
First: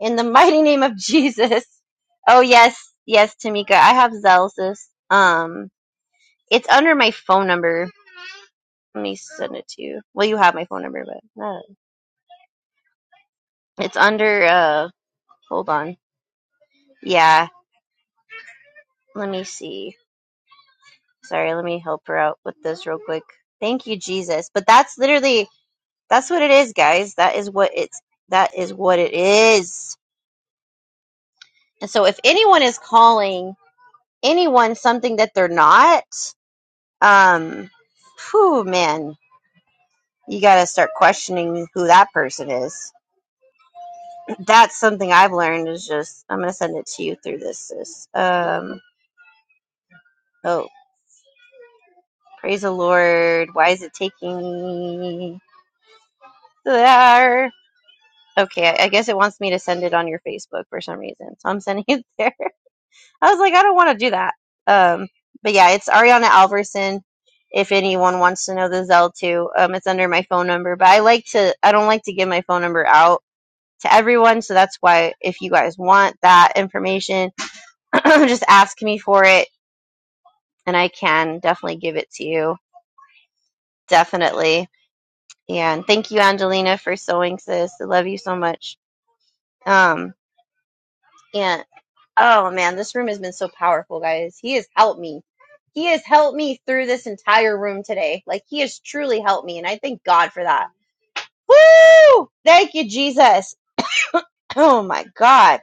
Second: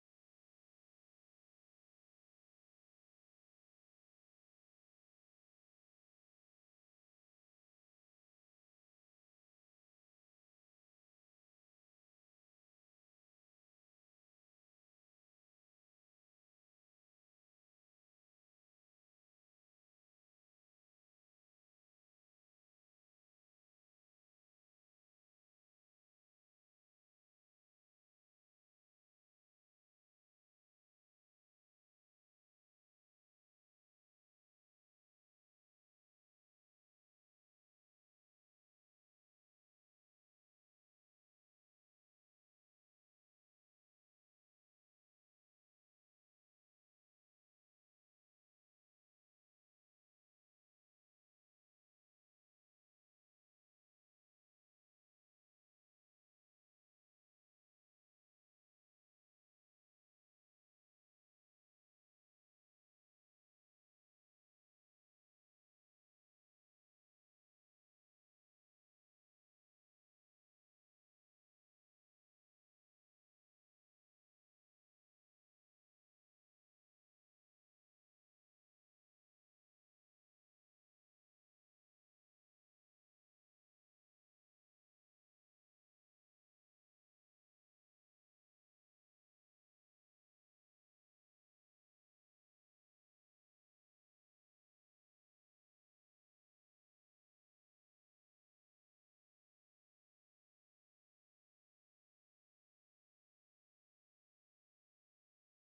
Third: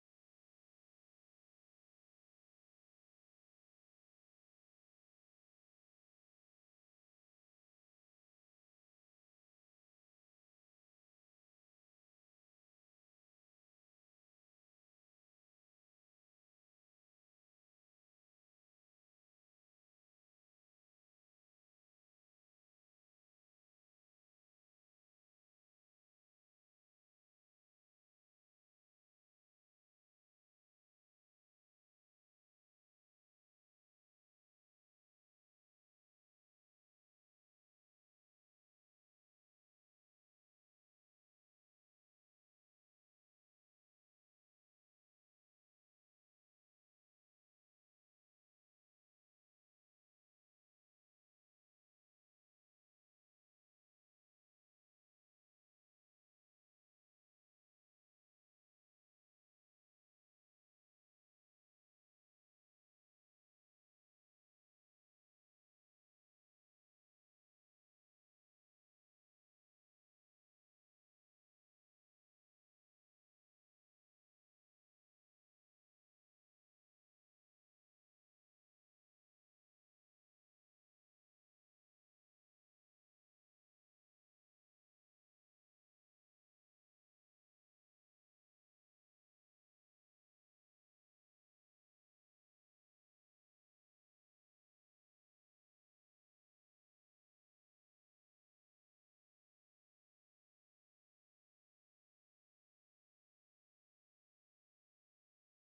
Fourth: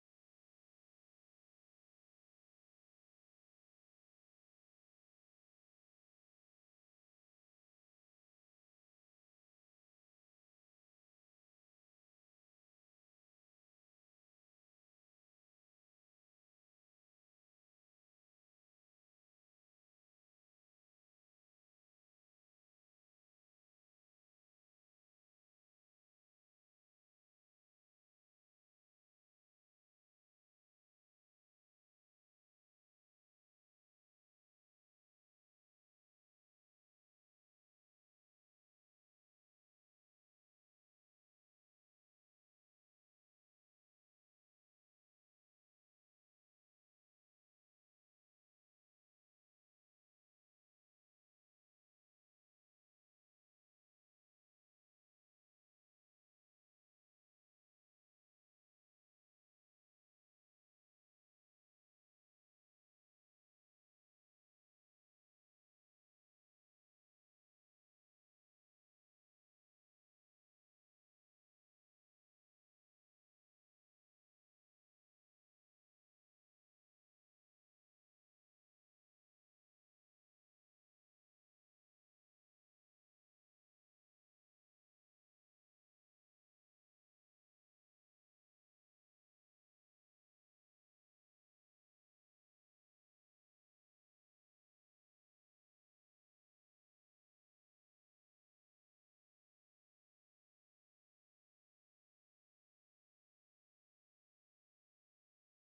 S3: In the mighty name of Jesus. Oh yes, yes, Tamika, I have Zell, sis. Um, it's under my phone number. Let me send it to you. Well, you have my phone number, but uh, it's under. Uh, hold on. Yeah. let me see. Sorry, let me help her out with this real quick. Thank you, Jesus. But that's literally that's what it is, guys. That is what it's that is what it is. And so if anyone is calling anyone something that they're not, um whew man, you gotta start questioning who that person is. That's something I've learned is just I'm gonna send it to you through this sis. Um oh praise the Lord. Why is it taking me there? Okay, I I guess it wants me to send it on your Facebook for some reason. So I'm sending it there. I was like, I don't want to do that. Um, but yeah, it's Ariana Alverson. If anyone wants to know the Zell too, um, it's under my phone number. But I like to, I don't like to give my phone number out to everyone. So that's why if you guys want that information, just ask me for it, and I can definitely give it to you. Definitely. And thank you, Angelina, for sewing, sis. I love you so much. Um, And oh man, this room has been so powerful, guys. He has helped me. He has helped me through this entire room today. Like he has truly helped me, and I thank God for that. Woo! Thank you, Jesus. Oh my God.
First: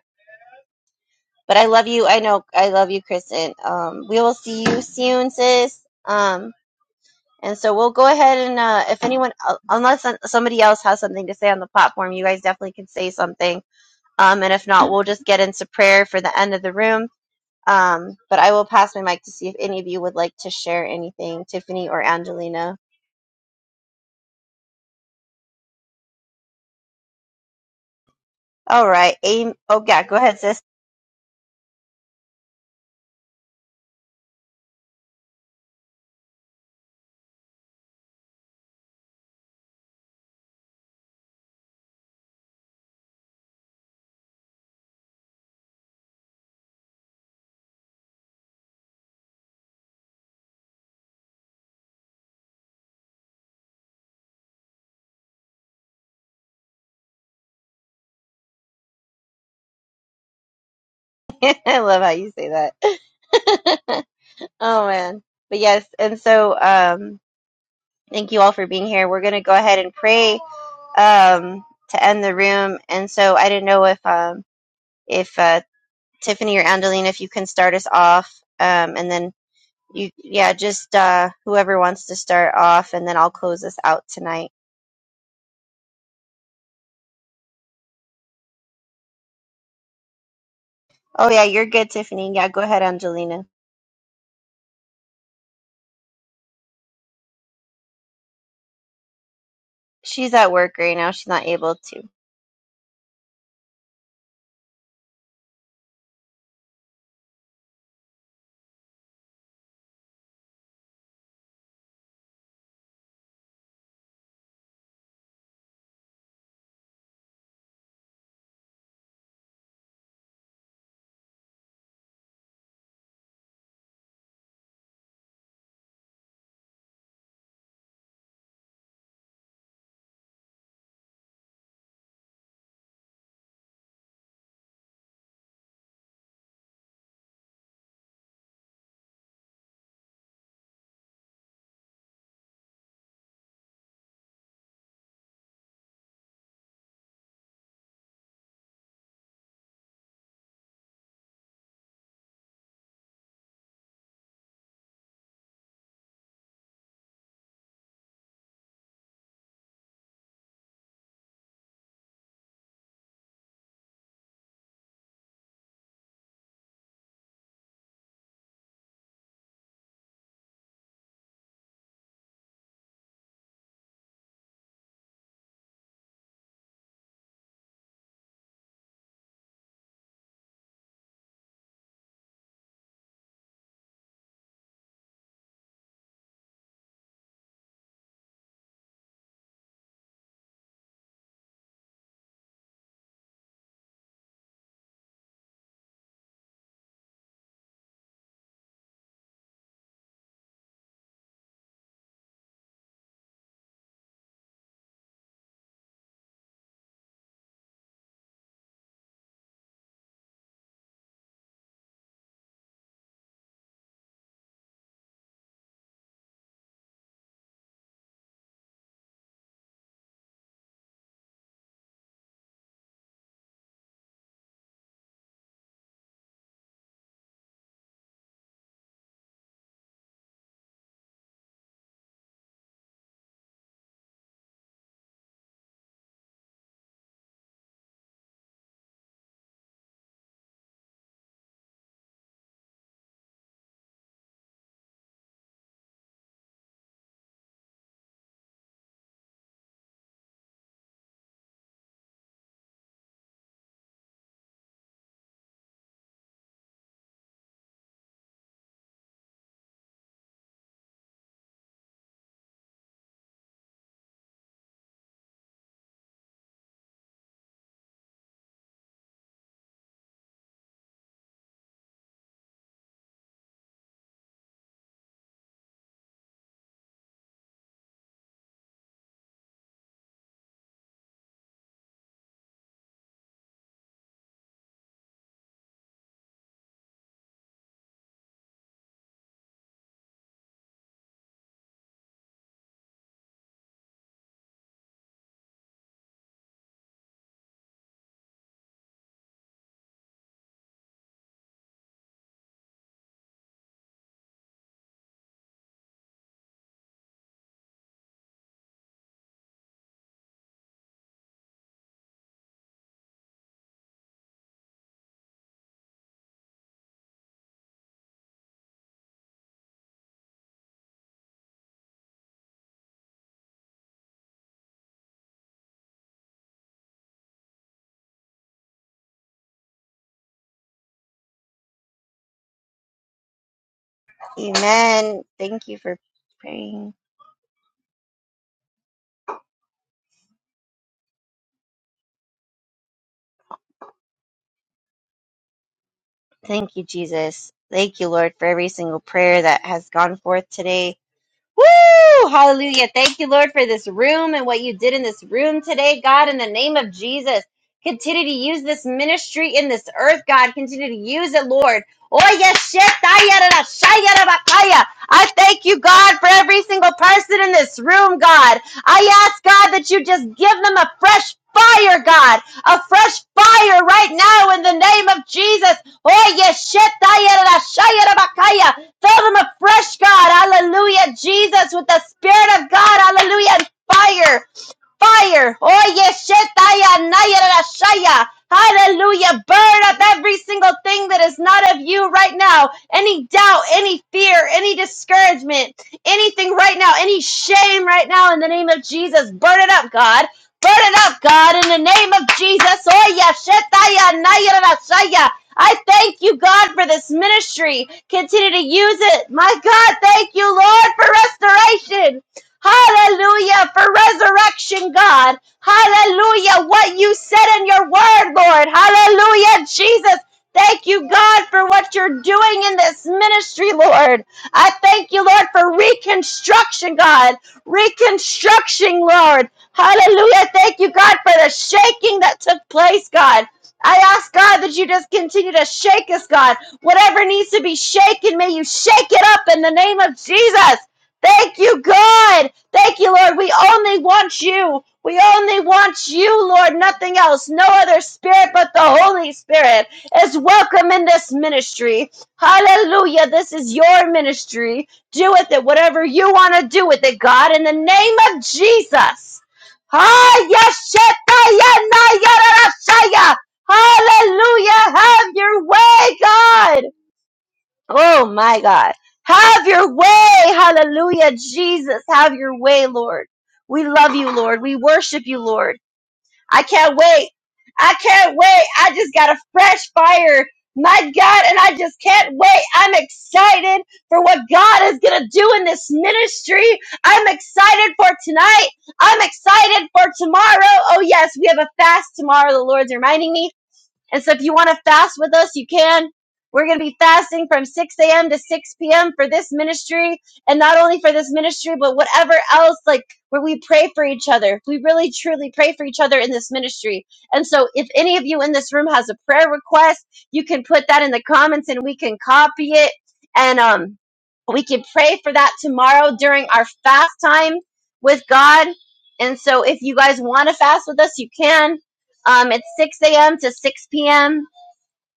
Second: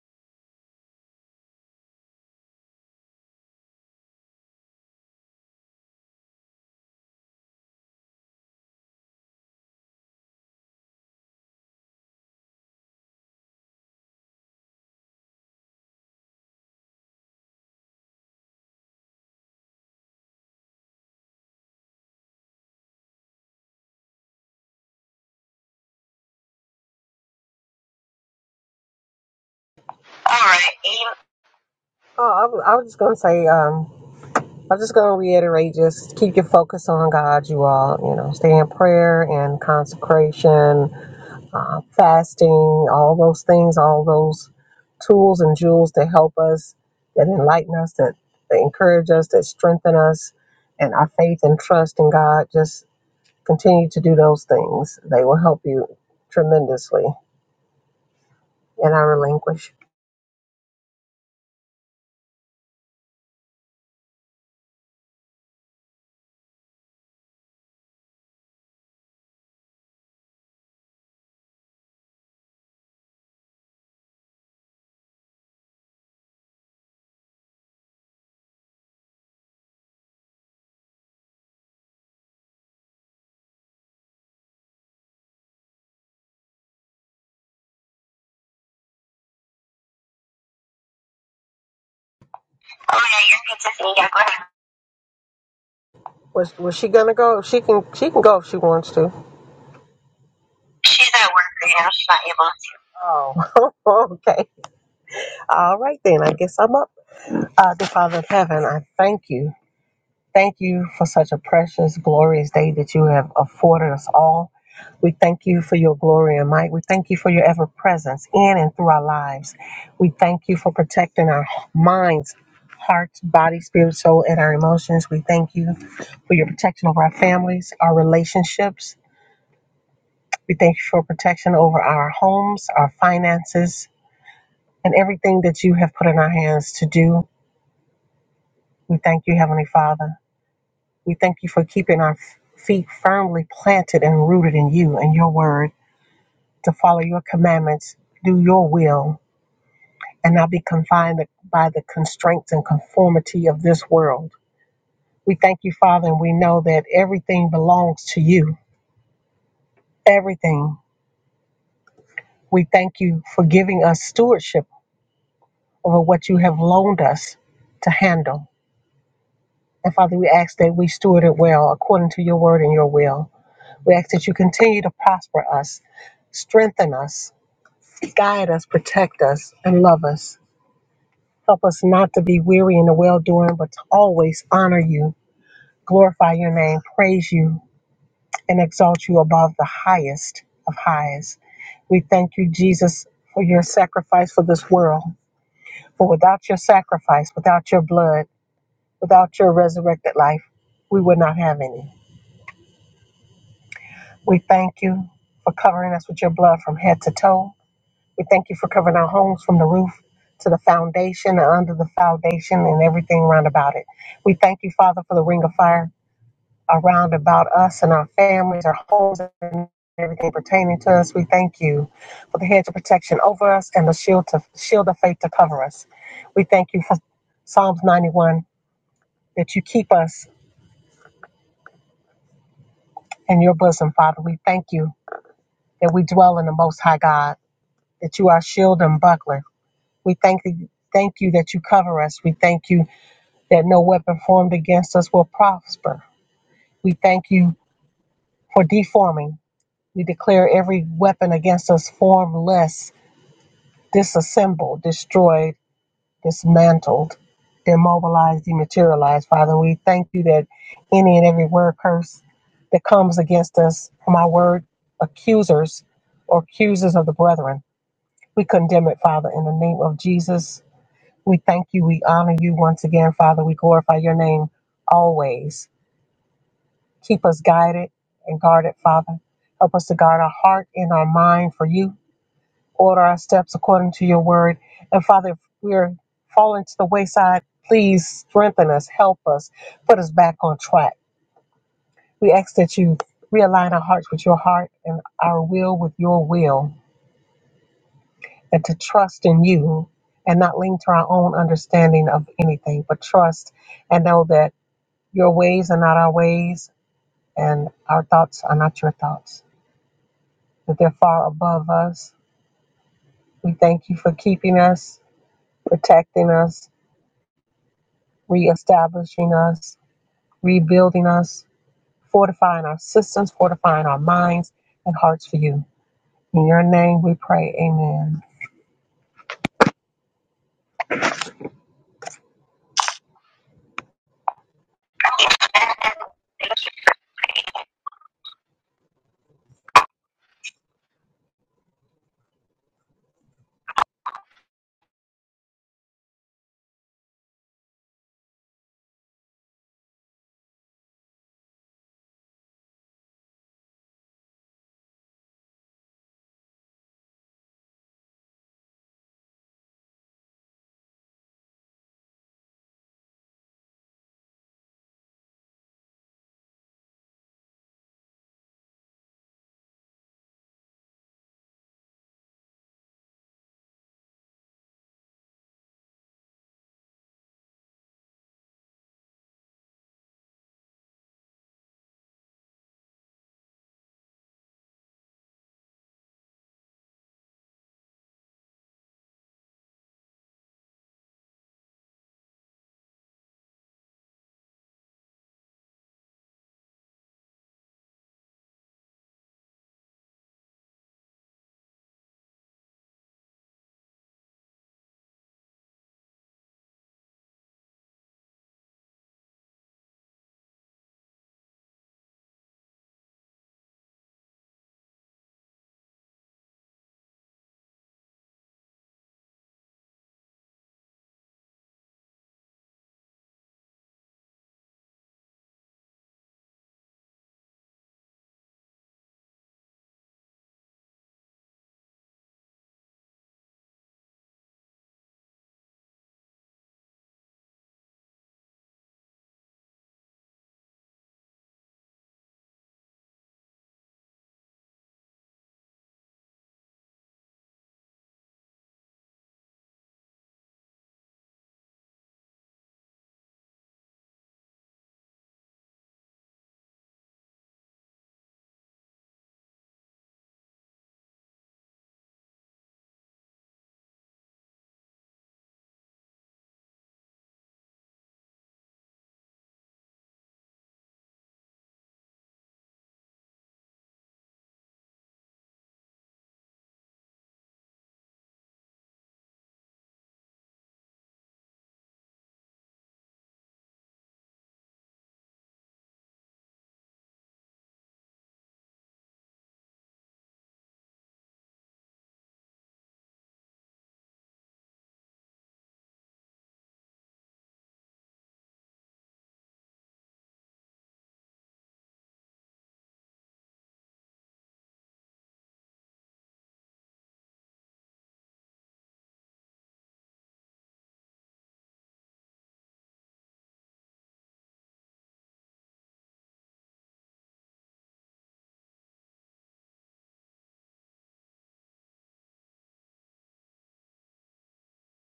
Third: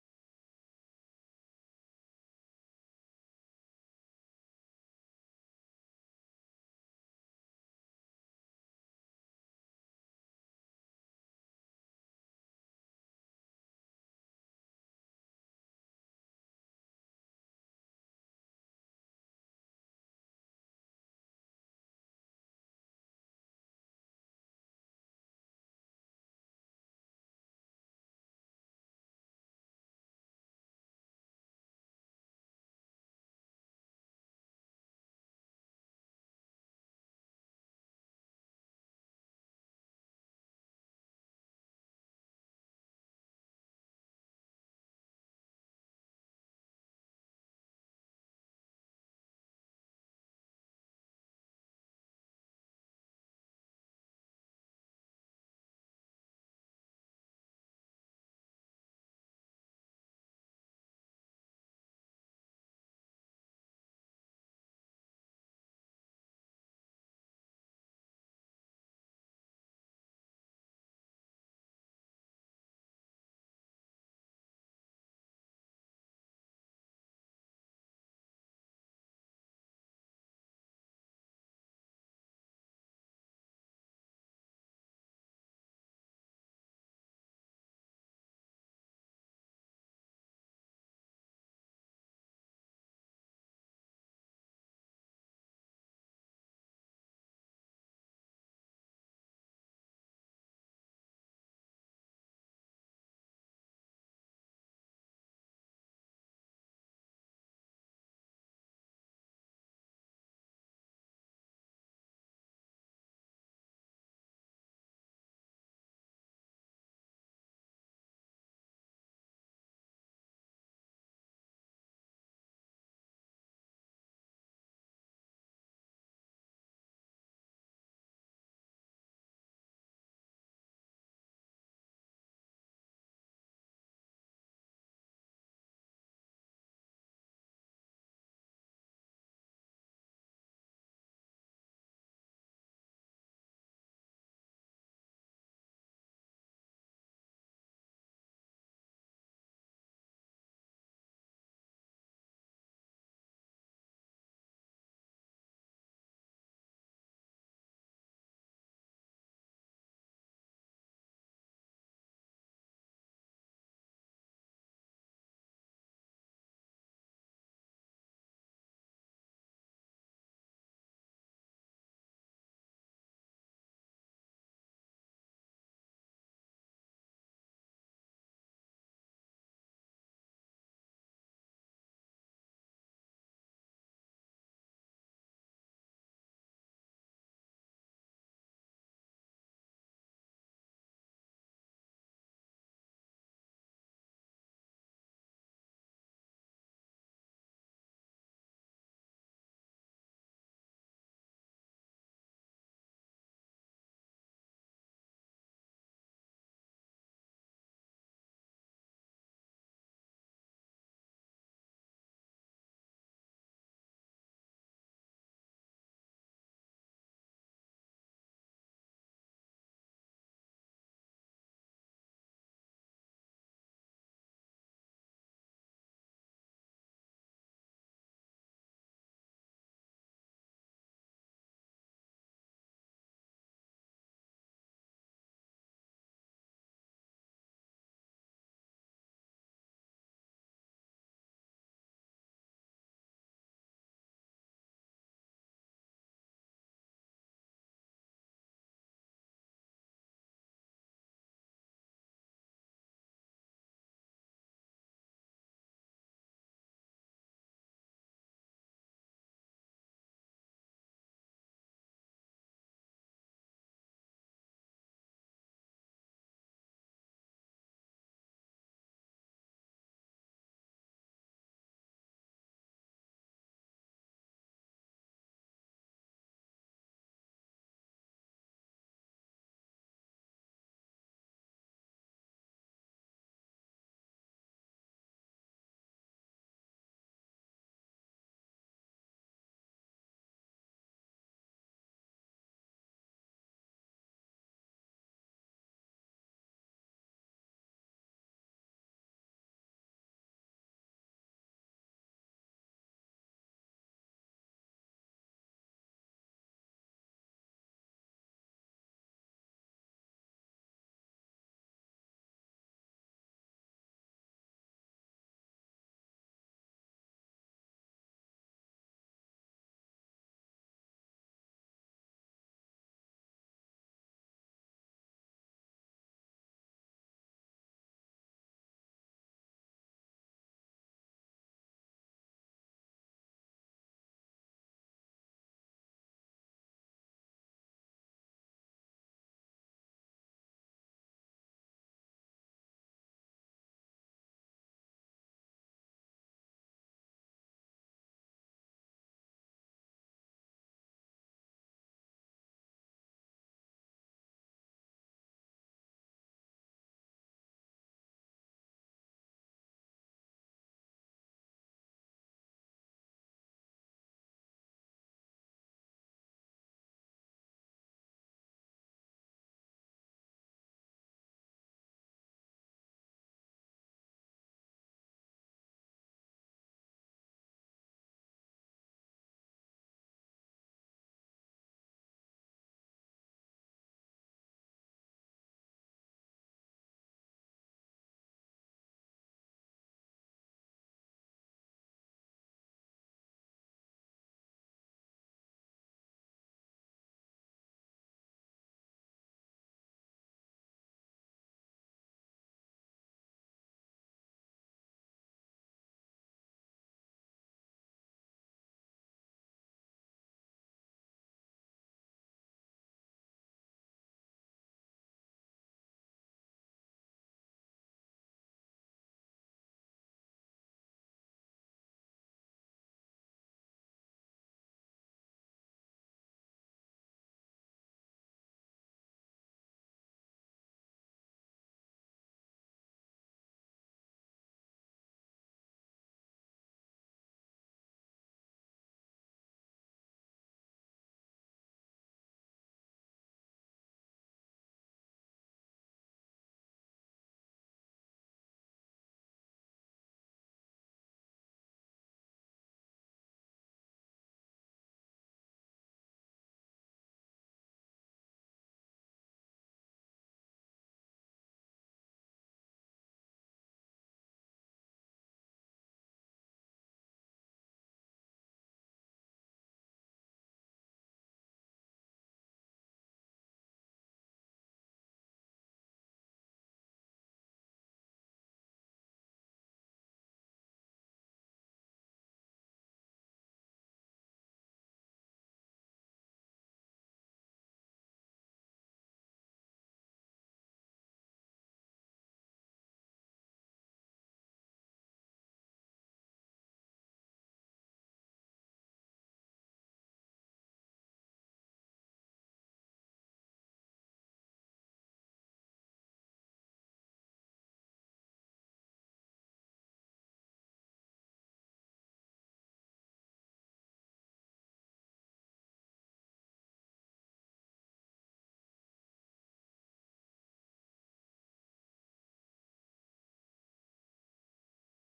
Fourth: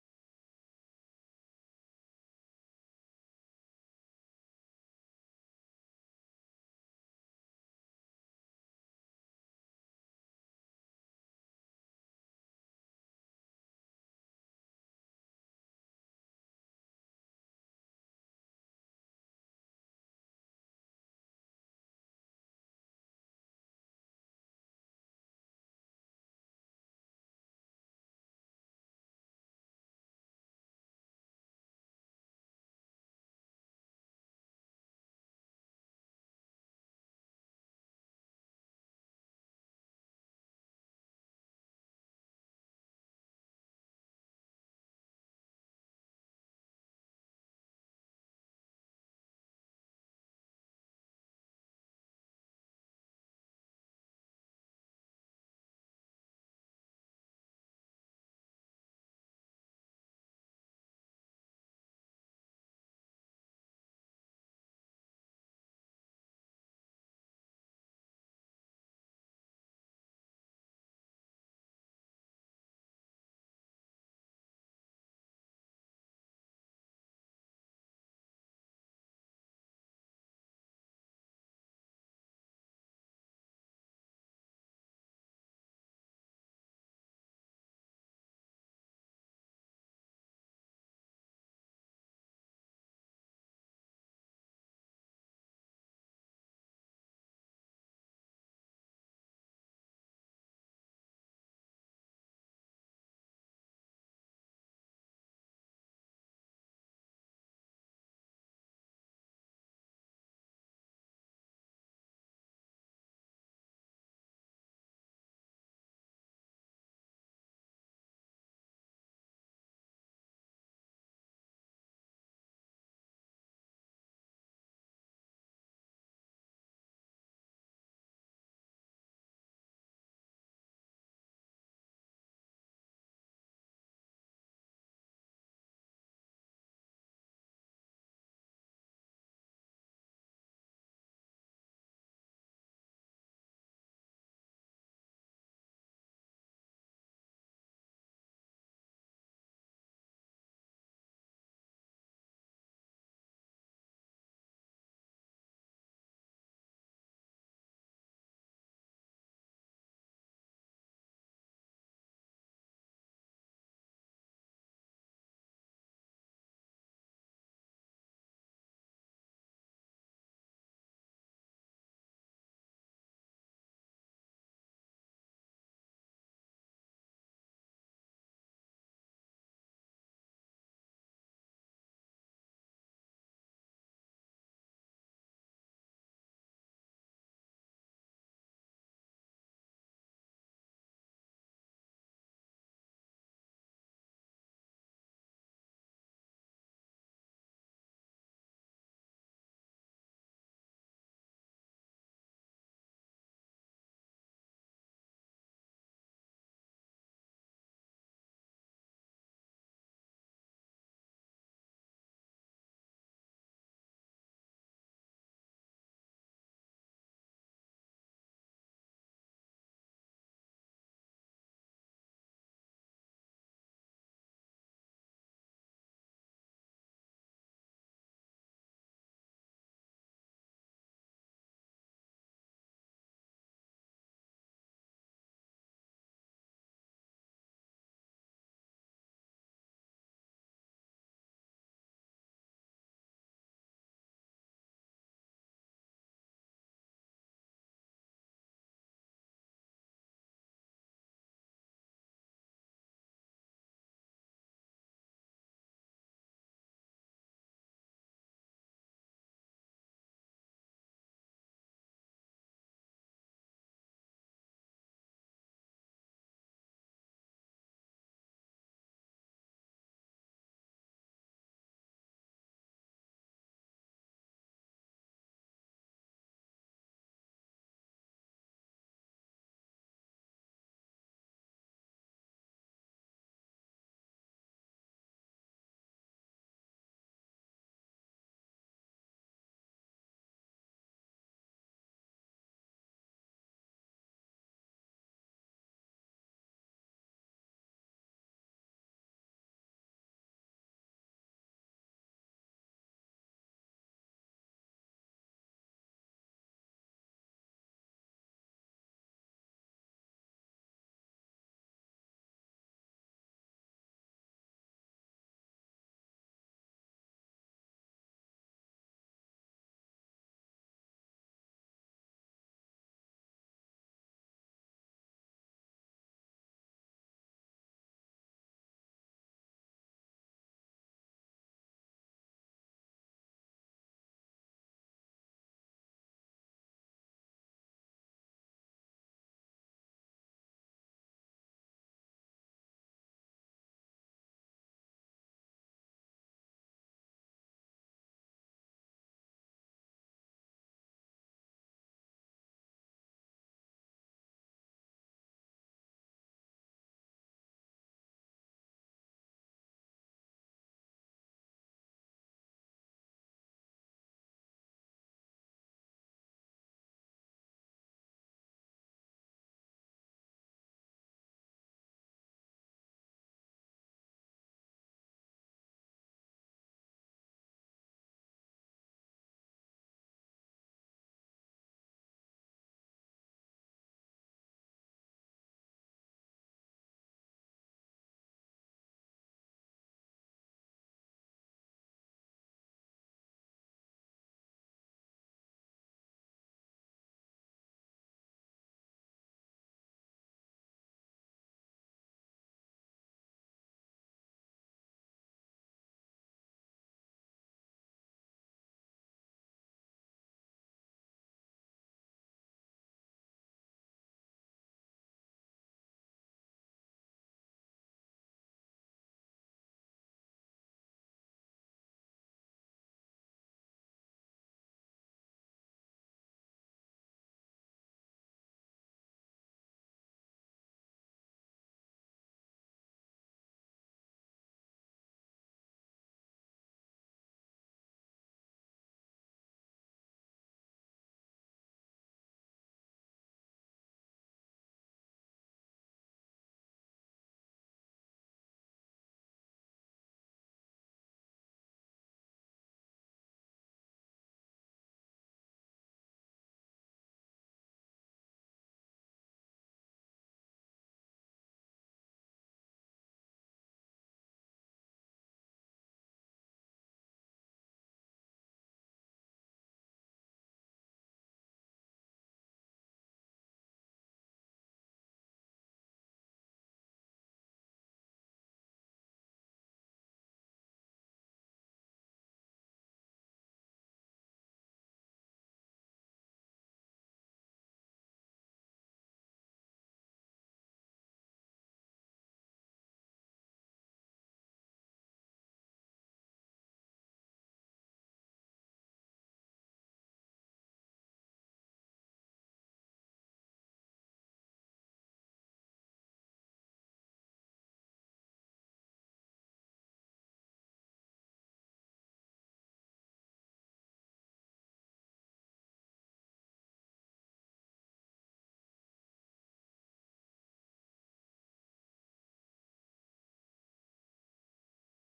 S3: But I love you. I know I love you, Kristen. Um, we will see you soon, sis. Um, and so we'll go ahead and uh, if anyone, uh, unless uh, somebody else has something to say on the platform, you guys definitely can say something. Um, and if not, we'll just get into prayer for the end of the room Um, but I will pass my mic to see if any of you would like to share anything, Tiffany or Angelina. All right. Aim. Oh, yeah. Go
S4: All
S3: ahead, sis.
S4: right. Em- Oh, I was, I was just going to say, um, I'm just going to reiterate just keep your focus on God, you all. You know, stay in prayer and consecration, uh, fasting, all those things, all those tools and jewels that help us, that enlighten us, that, that encourage us, that strengthen us, and our faith and trust in God. Just continue to do those things. They will help you tremendously. And I relinquish.
S3: I love how you say that. oh, man. But yes. And so um, thank you all for being here. We're going to go ahead and pray um, to end the room. And so I didn't know if, um, if uh, Tiffany or Angelina, if you can start us off um, and then you, yeah, just uh, whoever wants to start off and then I'll close us out tonight. Oh, yeah, you're good, Tiffany. Yeah, go ahead,
S4: Oh, yeah,
S3: Angelina.
S4: you're good, Tiffany. Yeah, go ahead. Was was she gonna go? She can she can go if she wants to.
S3: She's at work right
S4: She's
S3: now. She's
S4: at work
S3: not
S4: right
S3: able
S4: now.
S3: to.
S4: She's not able to. Oh, okay. All right, then. I guess I'm up. Uh, dear Father of Heaven, I thank you. Thank you for such a precious, glorious day that you have afforded us all. We thank you for your glory and might. We thank you for your ever presence in and through our lives. We thank you for protecting our minds, hearts, body, spirit, soul, and our emotions. We thank you for your protection over our families, our relationships, We thank you for protection over our homes, our finances, and everything that you have put in our hands to do. We thank you, Heavenly Father. We thank you for keeping our feet firmly planted and rooted in you and your word to follow your commandments, do your will, and not be confined by the constraints and conformity of this world. We thank you, Father, and we know that everything belongs to you. Everything. We thank you for giving us stewardship over what you have loaned us to handle. And Father, we ask that we steward it well according to your word and your will. We ask that you continue to prosper us, strengthen us, guide us, protect us, and love us. Help us not to be weary in the well doing, but to always honor you, glorify your name, praise you, and exalt you above the highest of highs. We thank you, Jesus, for your sacrifice for this world. For without your sacrifice, without your blood, without your resurrected life, we would not have any. We thank you for covering us with your blood from head to toe. We thank you for covering our homes from the roof to the foundation and under the foundation and everything round about it. We thank you, Father, for the ring of fire around about us and our families, our homes, and everything pertaining to us. We thank you for the hedge of protection over us and the shield to shield of faith to cover us. We thank you for Psalms 91 that you keep us in your bosom, Father. We thank you that we dwell in the Most High God. that you are shield and buckler. We thank you, thank you that you cover us. We thank you that no weapon formed against us will prosper. We thank you for deforming. We declare every weapon against us formless, disassembled, destroyed, dismantled, demobilized, dematerialized. Father, we thank you that any and every word curse that comes against us from our word accusers or accusers of the brethren, we condemn it, Father, in the name of Jesus We thank you. We honor you once again, Father. We glorify your name always. Keep us guided and guarded, Father. Help us to guard our heart and our mind for you. Order our steps according to your word. And Father, if we're falling to the wayside, please strengthen us, help us, put us back on track. We ask that you realign our hearts with your heart and our will with your will, and to trust in you and not lean to our own understanding of anything, but trust and know that. Your ways are not our ways, and our thoughts are not your thoughts, that they're far above us. We thank you for keeping us, protecting us, reestablishing us, rebuilding us, fortifying our systems, fortifying our minds and hearts for you. In your name we pray, amen.
S3: Amen. Thank you for praying. Thank you, Jesus. Thank you, Lord, for every single prayer that has gone forth today. Woo! Hallelujah. Thank you, Lord, for this room and what you did in this room today, God, in the name of Jesus. Continue to use this ministry in this earth, God. Continue to use it, Lord. Oh, yes, shit. I thank you, God, for every single person in this room, God. I ask, God, that you just give them a fresh fire, God. A fresh fire right now in the name of Jesus. Oh, yes, shit. Fill them afresh, God. Hallelujah. Jesus, with the Spirit of God. Hallelujah. And fire fire. Oye, shetaya, naya, Hallelujah. Burn up every single thing that is not of you right now. Any doubt, any fear, any discouragement, anything right now, any shame right now in the name of Jesus. Burn it up, God. Burn it up, God, in the name of Jesus. Oye, shetaya, naya, I thank you, God, for this ministry. Continue to use it. My God, thank you, Lord, for restoration. Hallelujah for resurrection, God. Hallelujah. What you said in your word, Lord. Hallelujah, Jesus. Thank you, God, for what you're doing in this ministry, Lord. I thank you, Lord, for reconstruction, God. Reconstruction, Lord. Hallelujah. Thank you, God, for the shaking that took place, God. I ask, God, that you just continue to shake us, God. Whatever needs to be shaken, may you shake it up in the name of Jesus. Thank you, God. Thank you, Lord. We only want you. We only want you, Lord, nothing else. No other spirit but the Holy Spirit is welcome in this ministry. Hallelujah. This is your ministry. Do with it whatever you want to do with it, God, in the name of Jesus. Ah, yes, Hallelujah. Have your way, God. Oh my God. Have your way. Hallelujah. Jesus, have your way, Lord. We love you, Lord. We worship you, Lord. I can't wait. I can't wait. I just got a fresh fire. My God, and I just can't wait. I'm excited for what God is going to do in this ministry. I'm excited for tonight. I'm excited for tomorrow. Oh, yes, we have a fast tomorrow. The Lord's reminding me. And so if you want to fast with us, you can. We're going to be fasting from 6 a.m. to 6 p.m. for this ministry. And not only for this ministry, but whatever else, like where we pray for each other. We really truly pray for each other in this ministry. And so if any of you in this room has a prayer request, you can put that in the comments and we can copy it. And, um, we can pray for that tomorrow during our fast time with God. And so if you guys want to fast with us, you can um, it's 6 a.m. to 6 p.m.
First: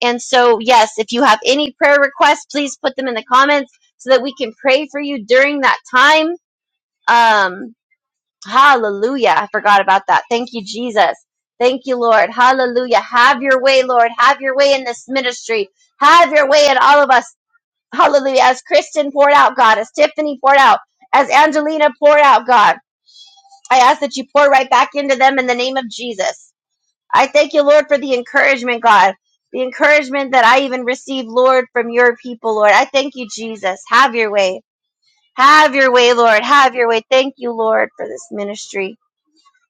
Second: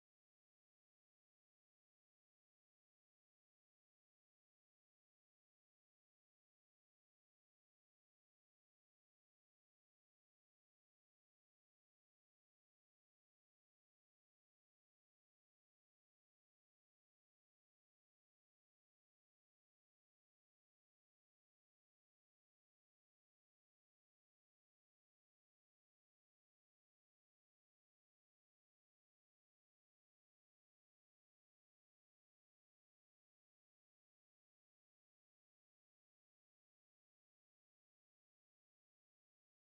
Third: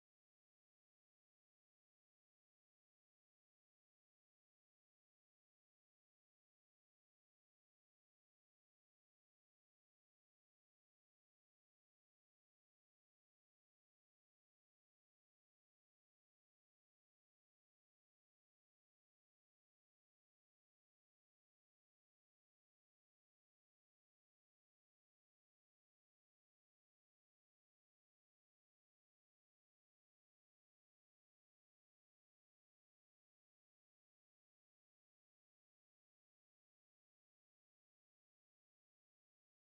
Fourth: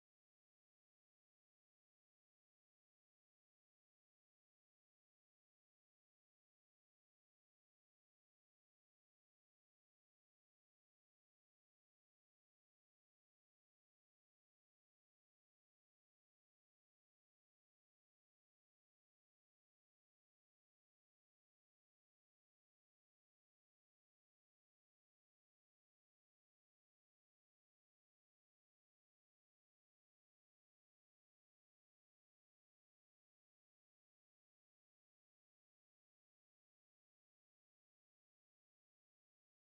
S3: And so, yes, if you have any prayer requests, please put them in the comments so that we can pray for you during that time. Um, hallelujah. I forgot about that. Thank you, Jesus. Thank you, Lord. Hallelujah. Have your way, Lord. Have your way in this ministry. Have your way in all of us. Hallelujah. As Kristen poured out, God, as Tiffany poured out, as Angelina poured out, God, I ask that you pour right back into them in the name of Jesus. I thank you, Lord, for the encouragement, God. The encouragement that I even receive, Lord, from your people, Lord. I thank you, Jesus. Have your way. Have your way, Lord. Have your way. Thank you, Lord, for this ministry.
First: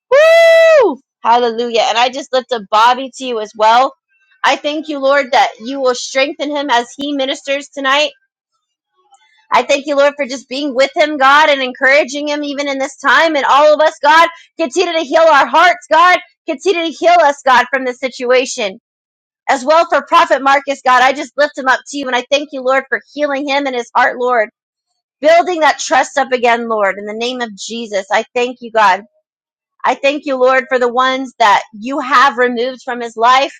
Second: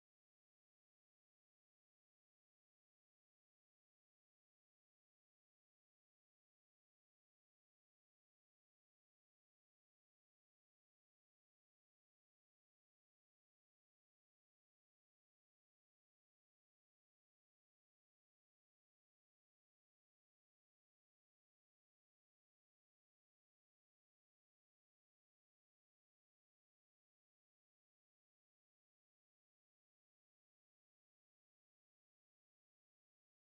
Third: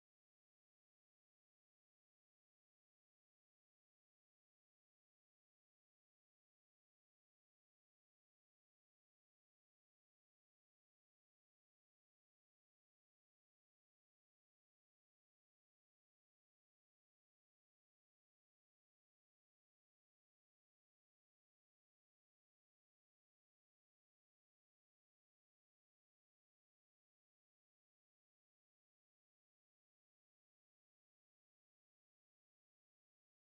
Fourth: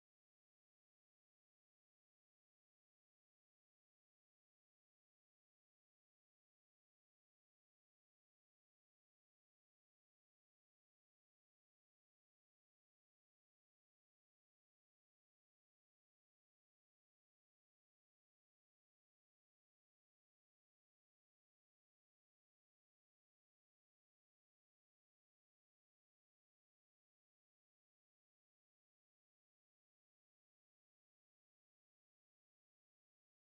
S3: Woo! Hallelujah. And I just lift up Bobby to you as well. I thank you, Lord, that you will strengthen him as he ministers tonight. I thank you, Lord, for just being with him, God, and encouraging him even in this time. And all of us, God, continue to heal our hearts, God. Continue to heal us, God, from this situation as well for Prophet Marcus, God. I just lift him up to you and I thank you, Lord, for healing him and his heart, Lord, building that trust up again, Lord, in the name of Jesus. I thank you, God. I thank you, Lord, for the ones that you have removed from his life.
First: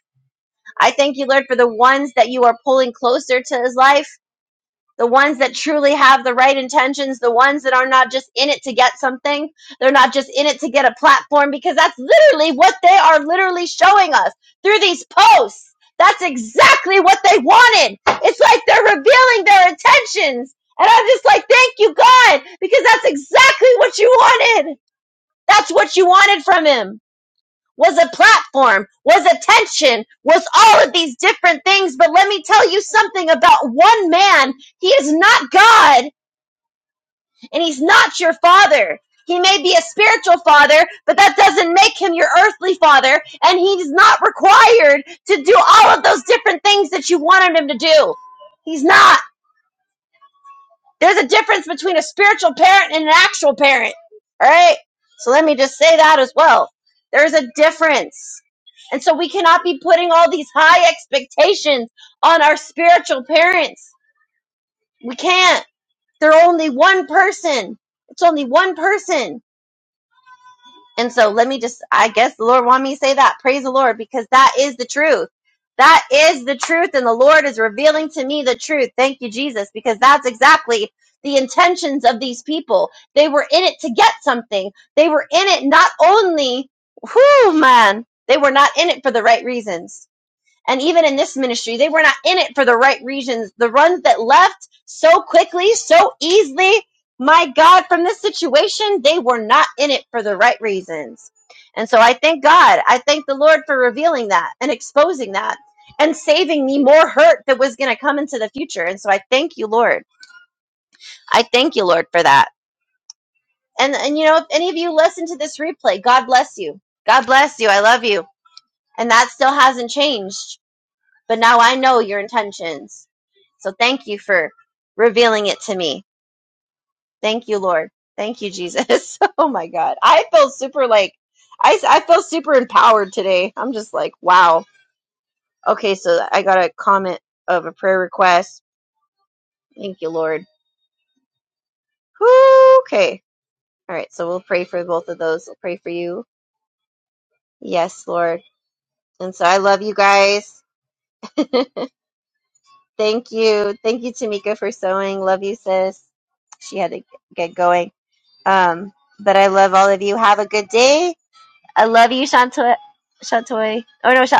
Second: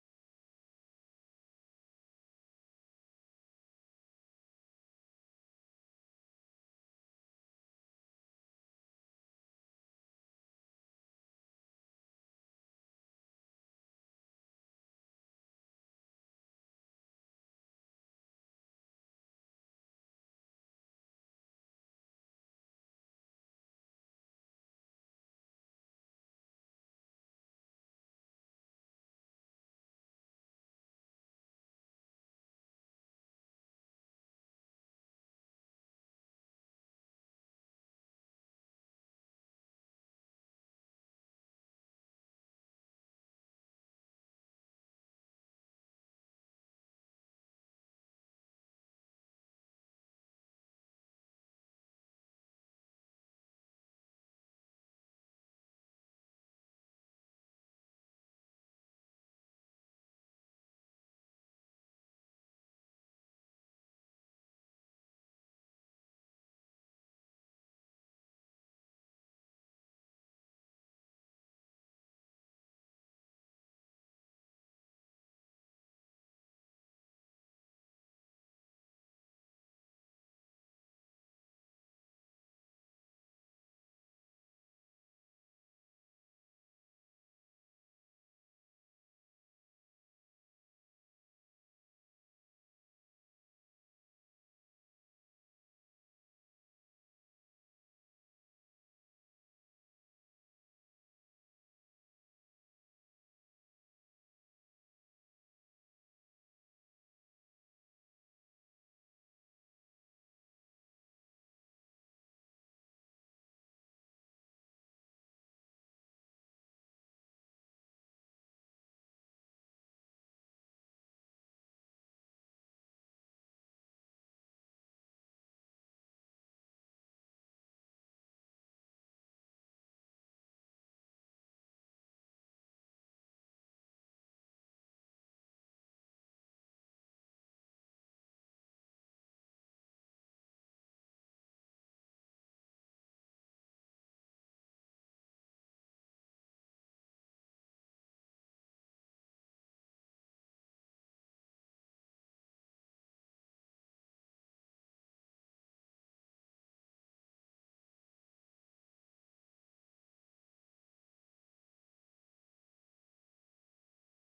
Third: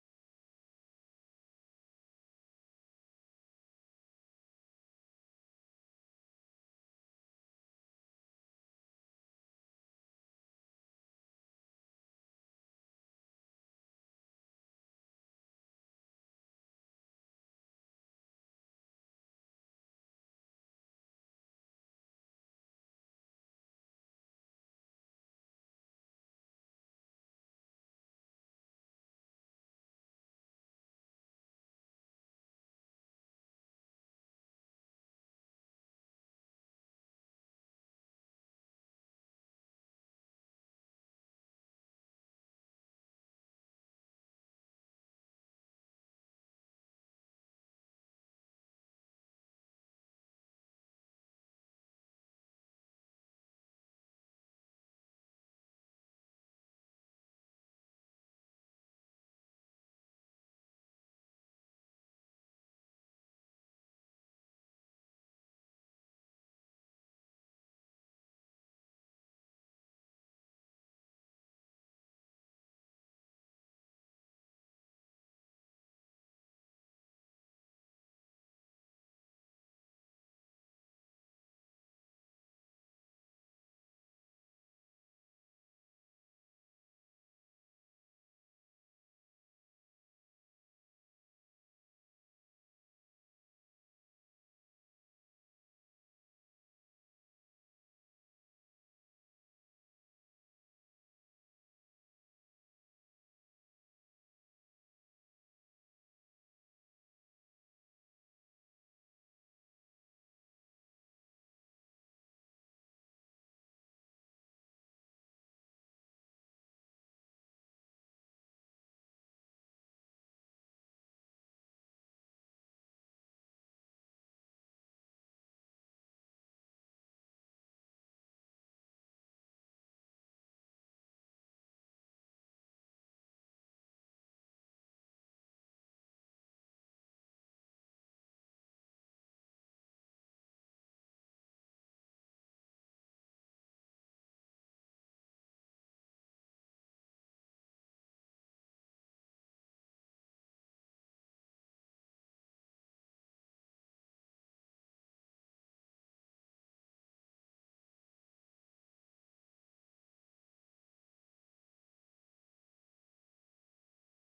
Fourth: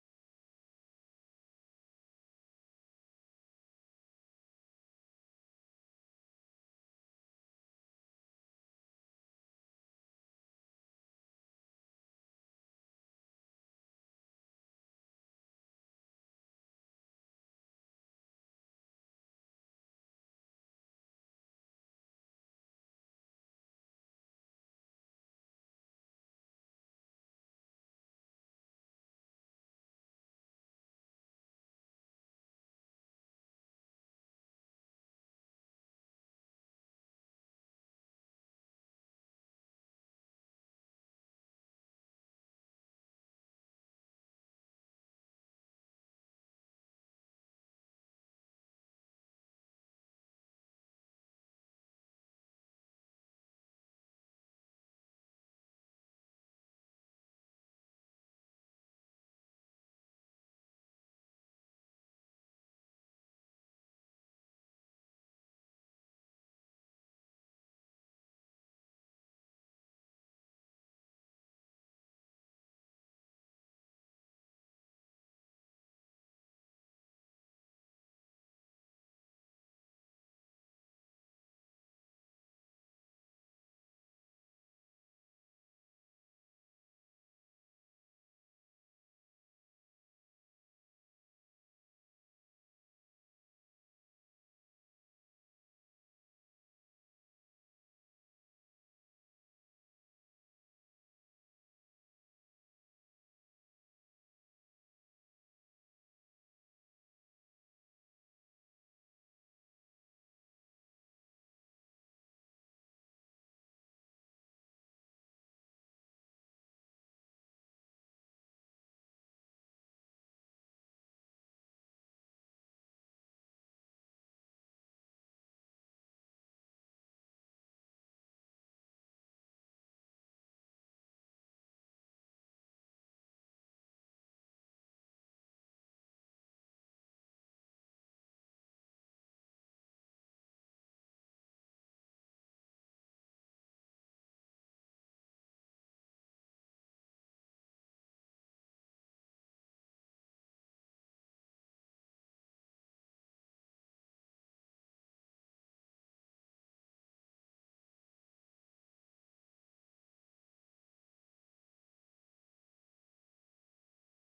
S3: I thank you, Lord, for the ones that you are pulling closer to his life the ones that truly have the right intentions, the ones that are not just in it to get something, they're not just in it to get a platform, because that's literally what they are literally showing us through these posts. That's exactly what they wanted. It's like they're revealing their intentions. And I'm just like, thank you, God, because that's exactly what you wanted. That's what you wanted from him was a platform, was attention, was all of these different things. But let me tell you something about one man. He is not God and he's not your father. He may be a spiritual father, but that doesn't make him your earthly father. And he's not required to do all of those different things that you wanted him to do. He's not. There's a difference between a spiritual parent and an actual parent. All right. So let me just say that as well. There's a difference. And so we cannot be putting all these high expectations on our spiritual parents. We can't. They're only one person. It's only one person. And so let me just, I guess the Lord wanted me to say that. Praise the Lord, because that is the truth. That is the truth. And the Lord is revealing to me the truth. Thank you, Jesus, because that's exactly the intentions of these people. They were in it to get something. They were in it not only, whoo, man, they were not in it for the right reasons and even in this ministry, they were not in it for the right reasons. The ones that left so quickly, so easily, my God, from this situation, they were not in it for the right reasons. And so I thank God. I thank the Lord for revealing that and exposing that and saving me more hurt that was going to come into the future. And so I thank you, Lord. I thank you, Lord, for that. And, and you know, if any of you listen to this replay, God bless you. God bless you. I love you. And that still hasn't changed. But now I know your intentions. So thank you for revealing it to me. Thank you, Lord. Thank you, Jesus. oh my God. I feel super like, I, I feel super empowered today. I'm just like, wow. Okay, so I got a comment of a prayer request. Thank you, Lord. Whew, Okay. All right, so we'll pray for both of those. We'll pray for you. Yes, Lord. And so I love you guys. Thank you. Thank you, Tamika, for sewing. Love you, sis. She had to get going. Um, but I love all of you. Have a good day. I love you, Shantoy. Shantoy. Oh no, Sha-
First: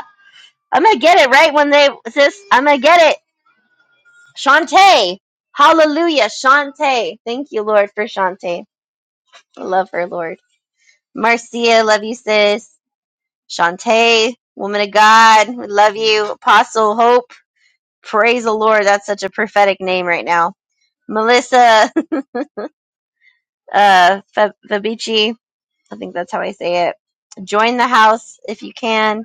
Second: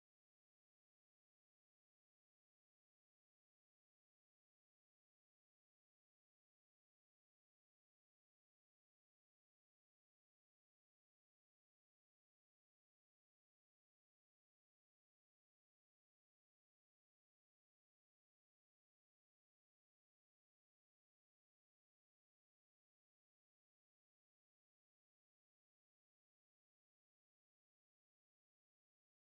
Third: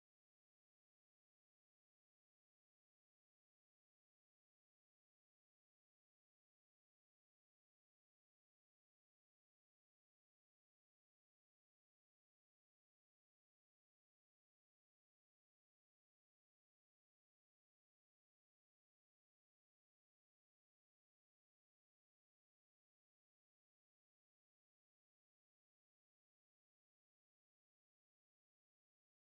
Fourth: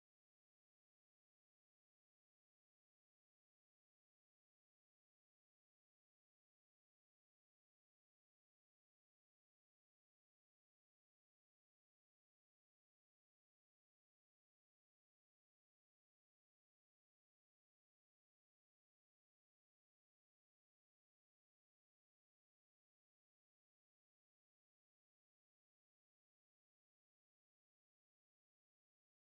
S3: I'm gonna get it right one day, sis. I'm gonna get it. Shantae. Hallelujah, Shantae. Thank you, Lord, for Shantae. I love her, Lord. Marcia, love you, sis. Shantae, woman of God, we love you. Apostle Hope, praise the Lord. That's such a prophetic name right now. Melissa, uh, Fabici, I think that's how I say it. Join the house if you can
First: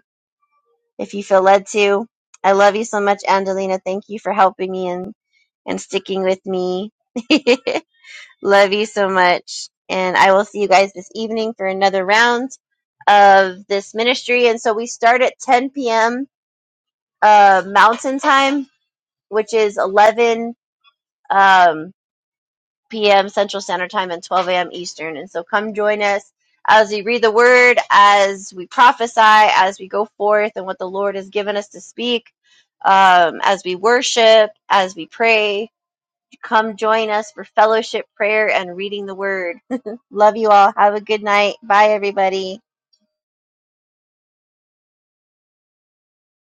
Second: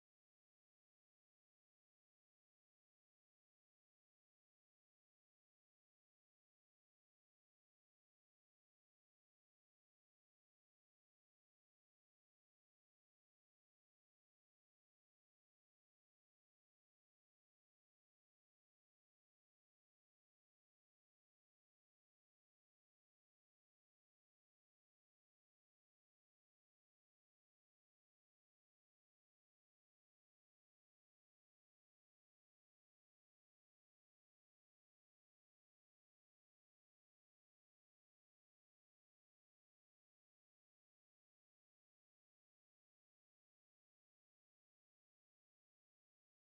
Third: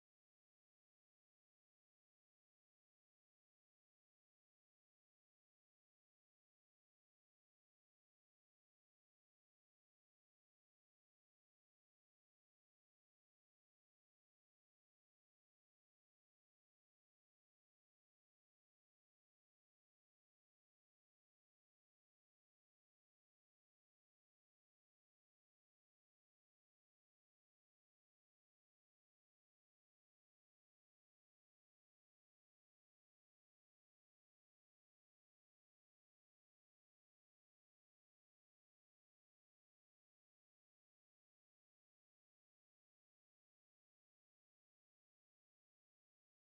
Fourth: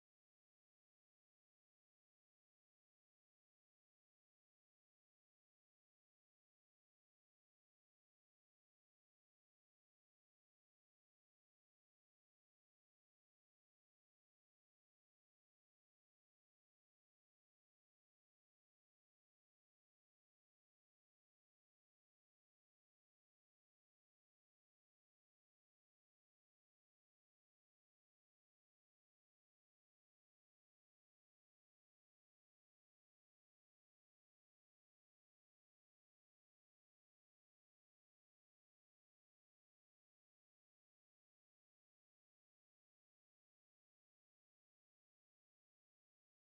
S3: if you feel led to. I love you so much, Angelina. Thank you for helping me and, and sticking with me. love you so much. And I will see you guys this evening for another round of this ministry. And so we start at 10 p.m. Uh, Mountain Time, which is 11. Um, p.m. Central Standard Time and 12 a.m. Eastern. And so come join us as we read the word, as we prophesy, as we go forth and what the Lord has given us to speak, um, as we worship, as we pray. Come join us for fellowship, prayer, and reading the word. Love you all. Have a good night. Bye, everybody.